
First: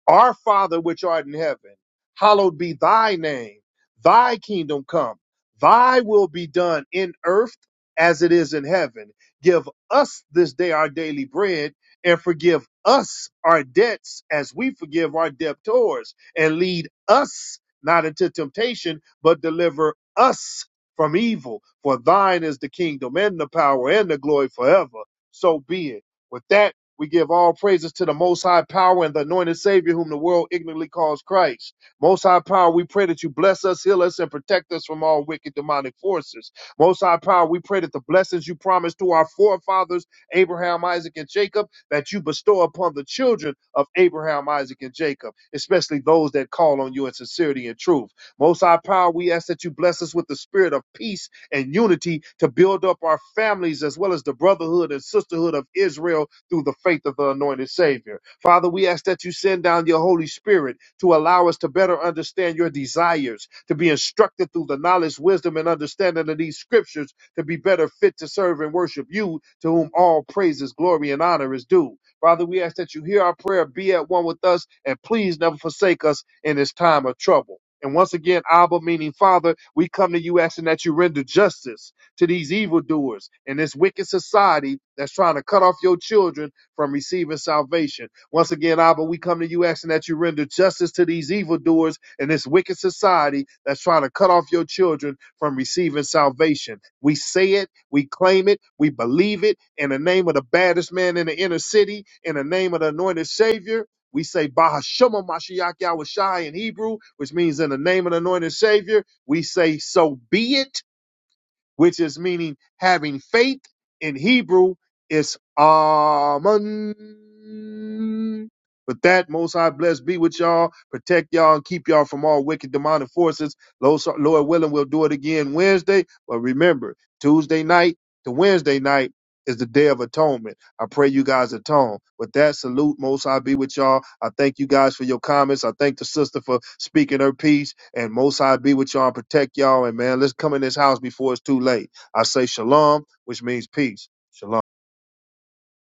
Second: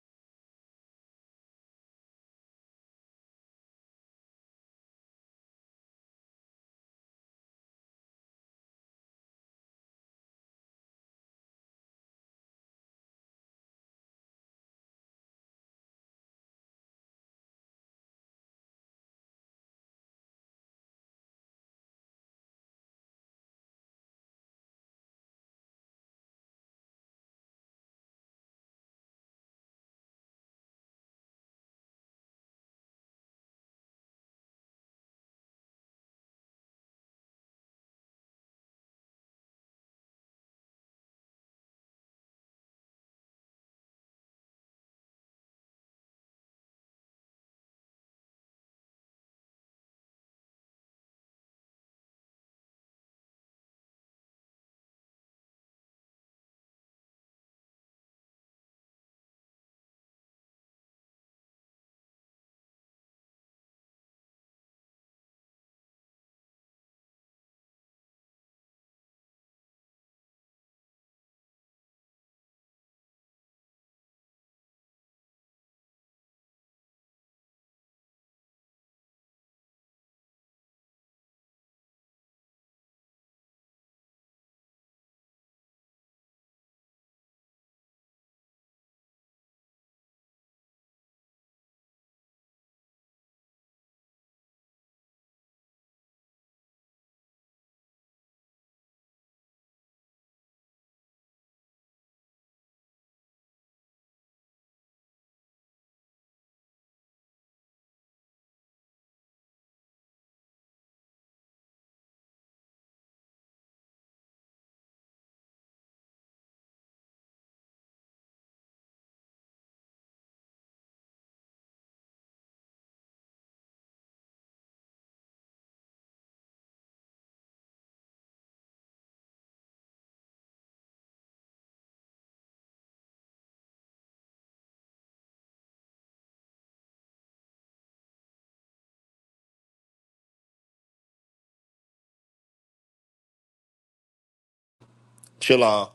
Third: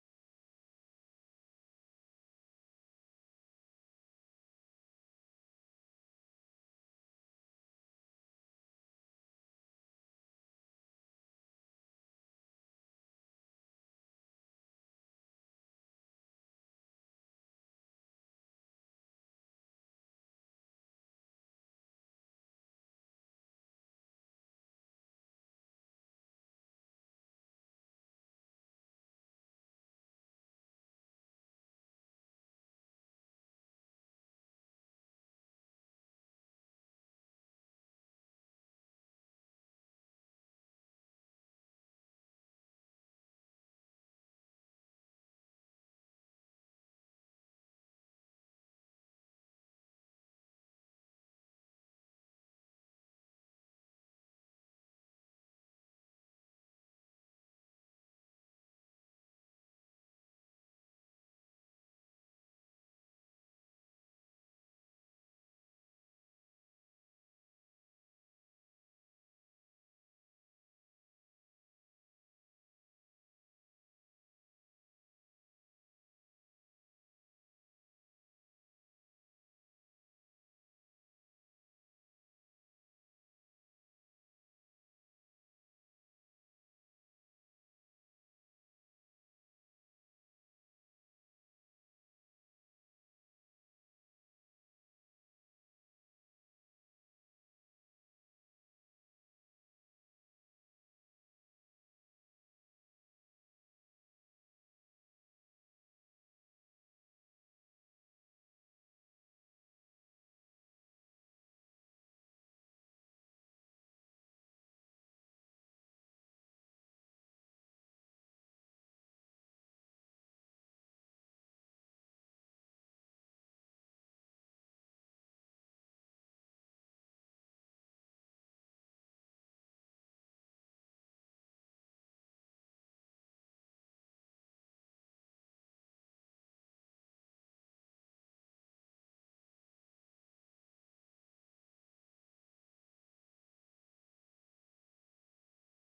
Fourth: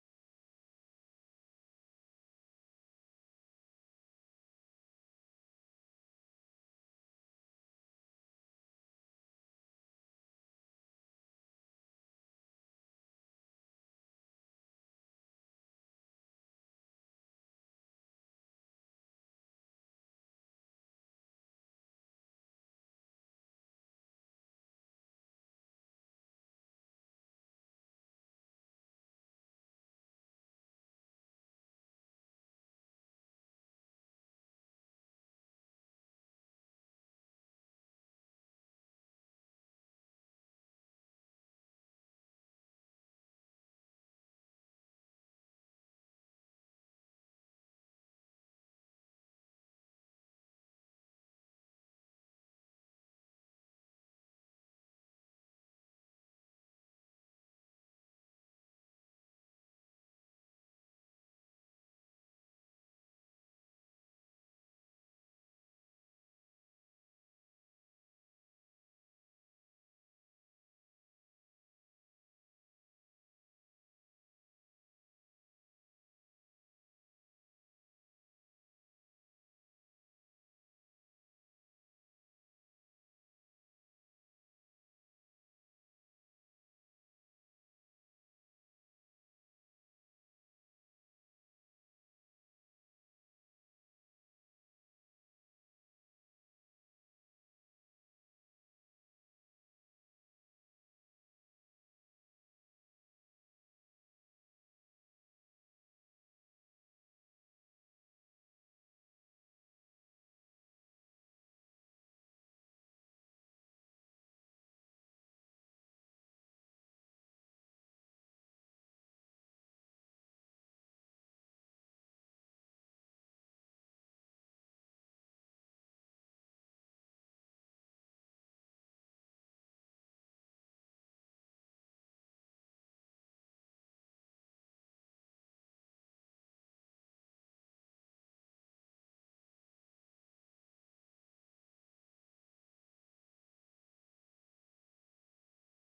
[SPEAKER 1] Our Father which art in heaven, hallowed be thy name. Thy kingdom come. Thy will be done in earth as it is in heaven. Give us this day our daily bread and forgive us our debts as we forgive our debtors and lead us not into temptation, but deliver us from evil. For thine is the kingdom and the power and the glory forever. So be it. With that, we give all praises to the Most High Power and the anointed Savior, whom the world ignorantly calls Christ. Most High Power, we pray that you bless us, heal us, and protect us from all wicked demonic forces. Most High Power, we pray that the blessings you promised to our forefathers, Abraham, Isaac, and Jacob, that you bestow upon the children of Abraham, Isaac, and Jacob, especially those that call on you in sincerity and truth. Most High Power, we ask that you bless us with the spirit of peace and unity to build up our families as well as the brotherhood and sisterhood of Israel through the faith of the anointed Savior. Father, we ask that you send down your Holy Spirit to allow us to better understand your desires, to be instructed through the knowledge, wisdom, and understanding of these scriptures to be better fit to serve and worship you, to whom all praises, glory, and honor is due. Father, we ask that you hear our prayer, be at one with us, and please never forsake us in this time of trouble. And once again, Abba, meaning Father, we come to you asking that you render justice to these evildoers and this wicked society that's trying to cut off your children from receiving salvation. Once again, Abba, we come to you asking that you render justice to these evildoers and this wicked society that's trying to cut off your children from receiving salvation. We say it, we claim it, we believe it in the name of the baddest man in the inner city, in the name of the anointed Savior we say Bahashema Mashiach Yahweh Shai in Hebrew, which means in the name of the anointed Savior. We say so be it, which is meaning having faith in Hebrew it's Amen. With that, Most High blessed be with y'all, protect y'all, and keep y'all from all wicked demonic forces. Lord so, Lord willing, we'll do it again Wednesday. But remember, Tuesday night to Wednesday night is the Day of Atonement. I pray you guys atone. With that, salute. Most High, be with y'all. I thank you guys for your comments. I thank the sister for speaking her piece. And most High, be with y'all and protect y'all. And man, let's come in this house before it's too late. I say shalom, which means peace. Shalom.
[SPEAKER 3] Chill on.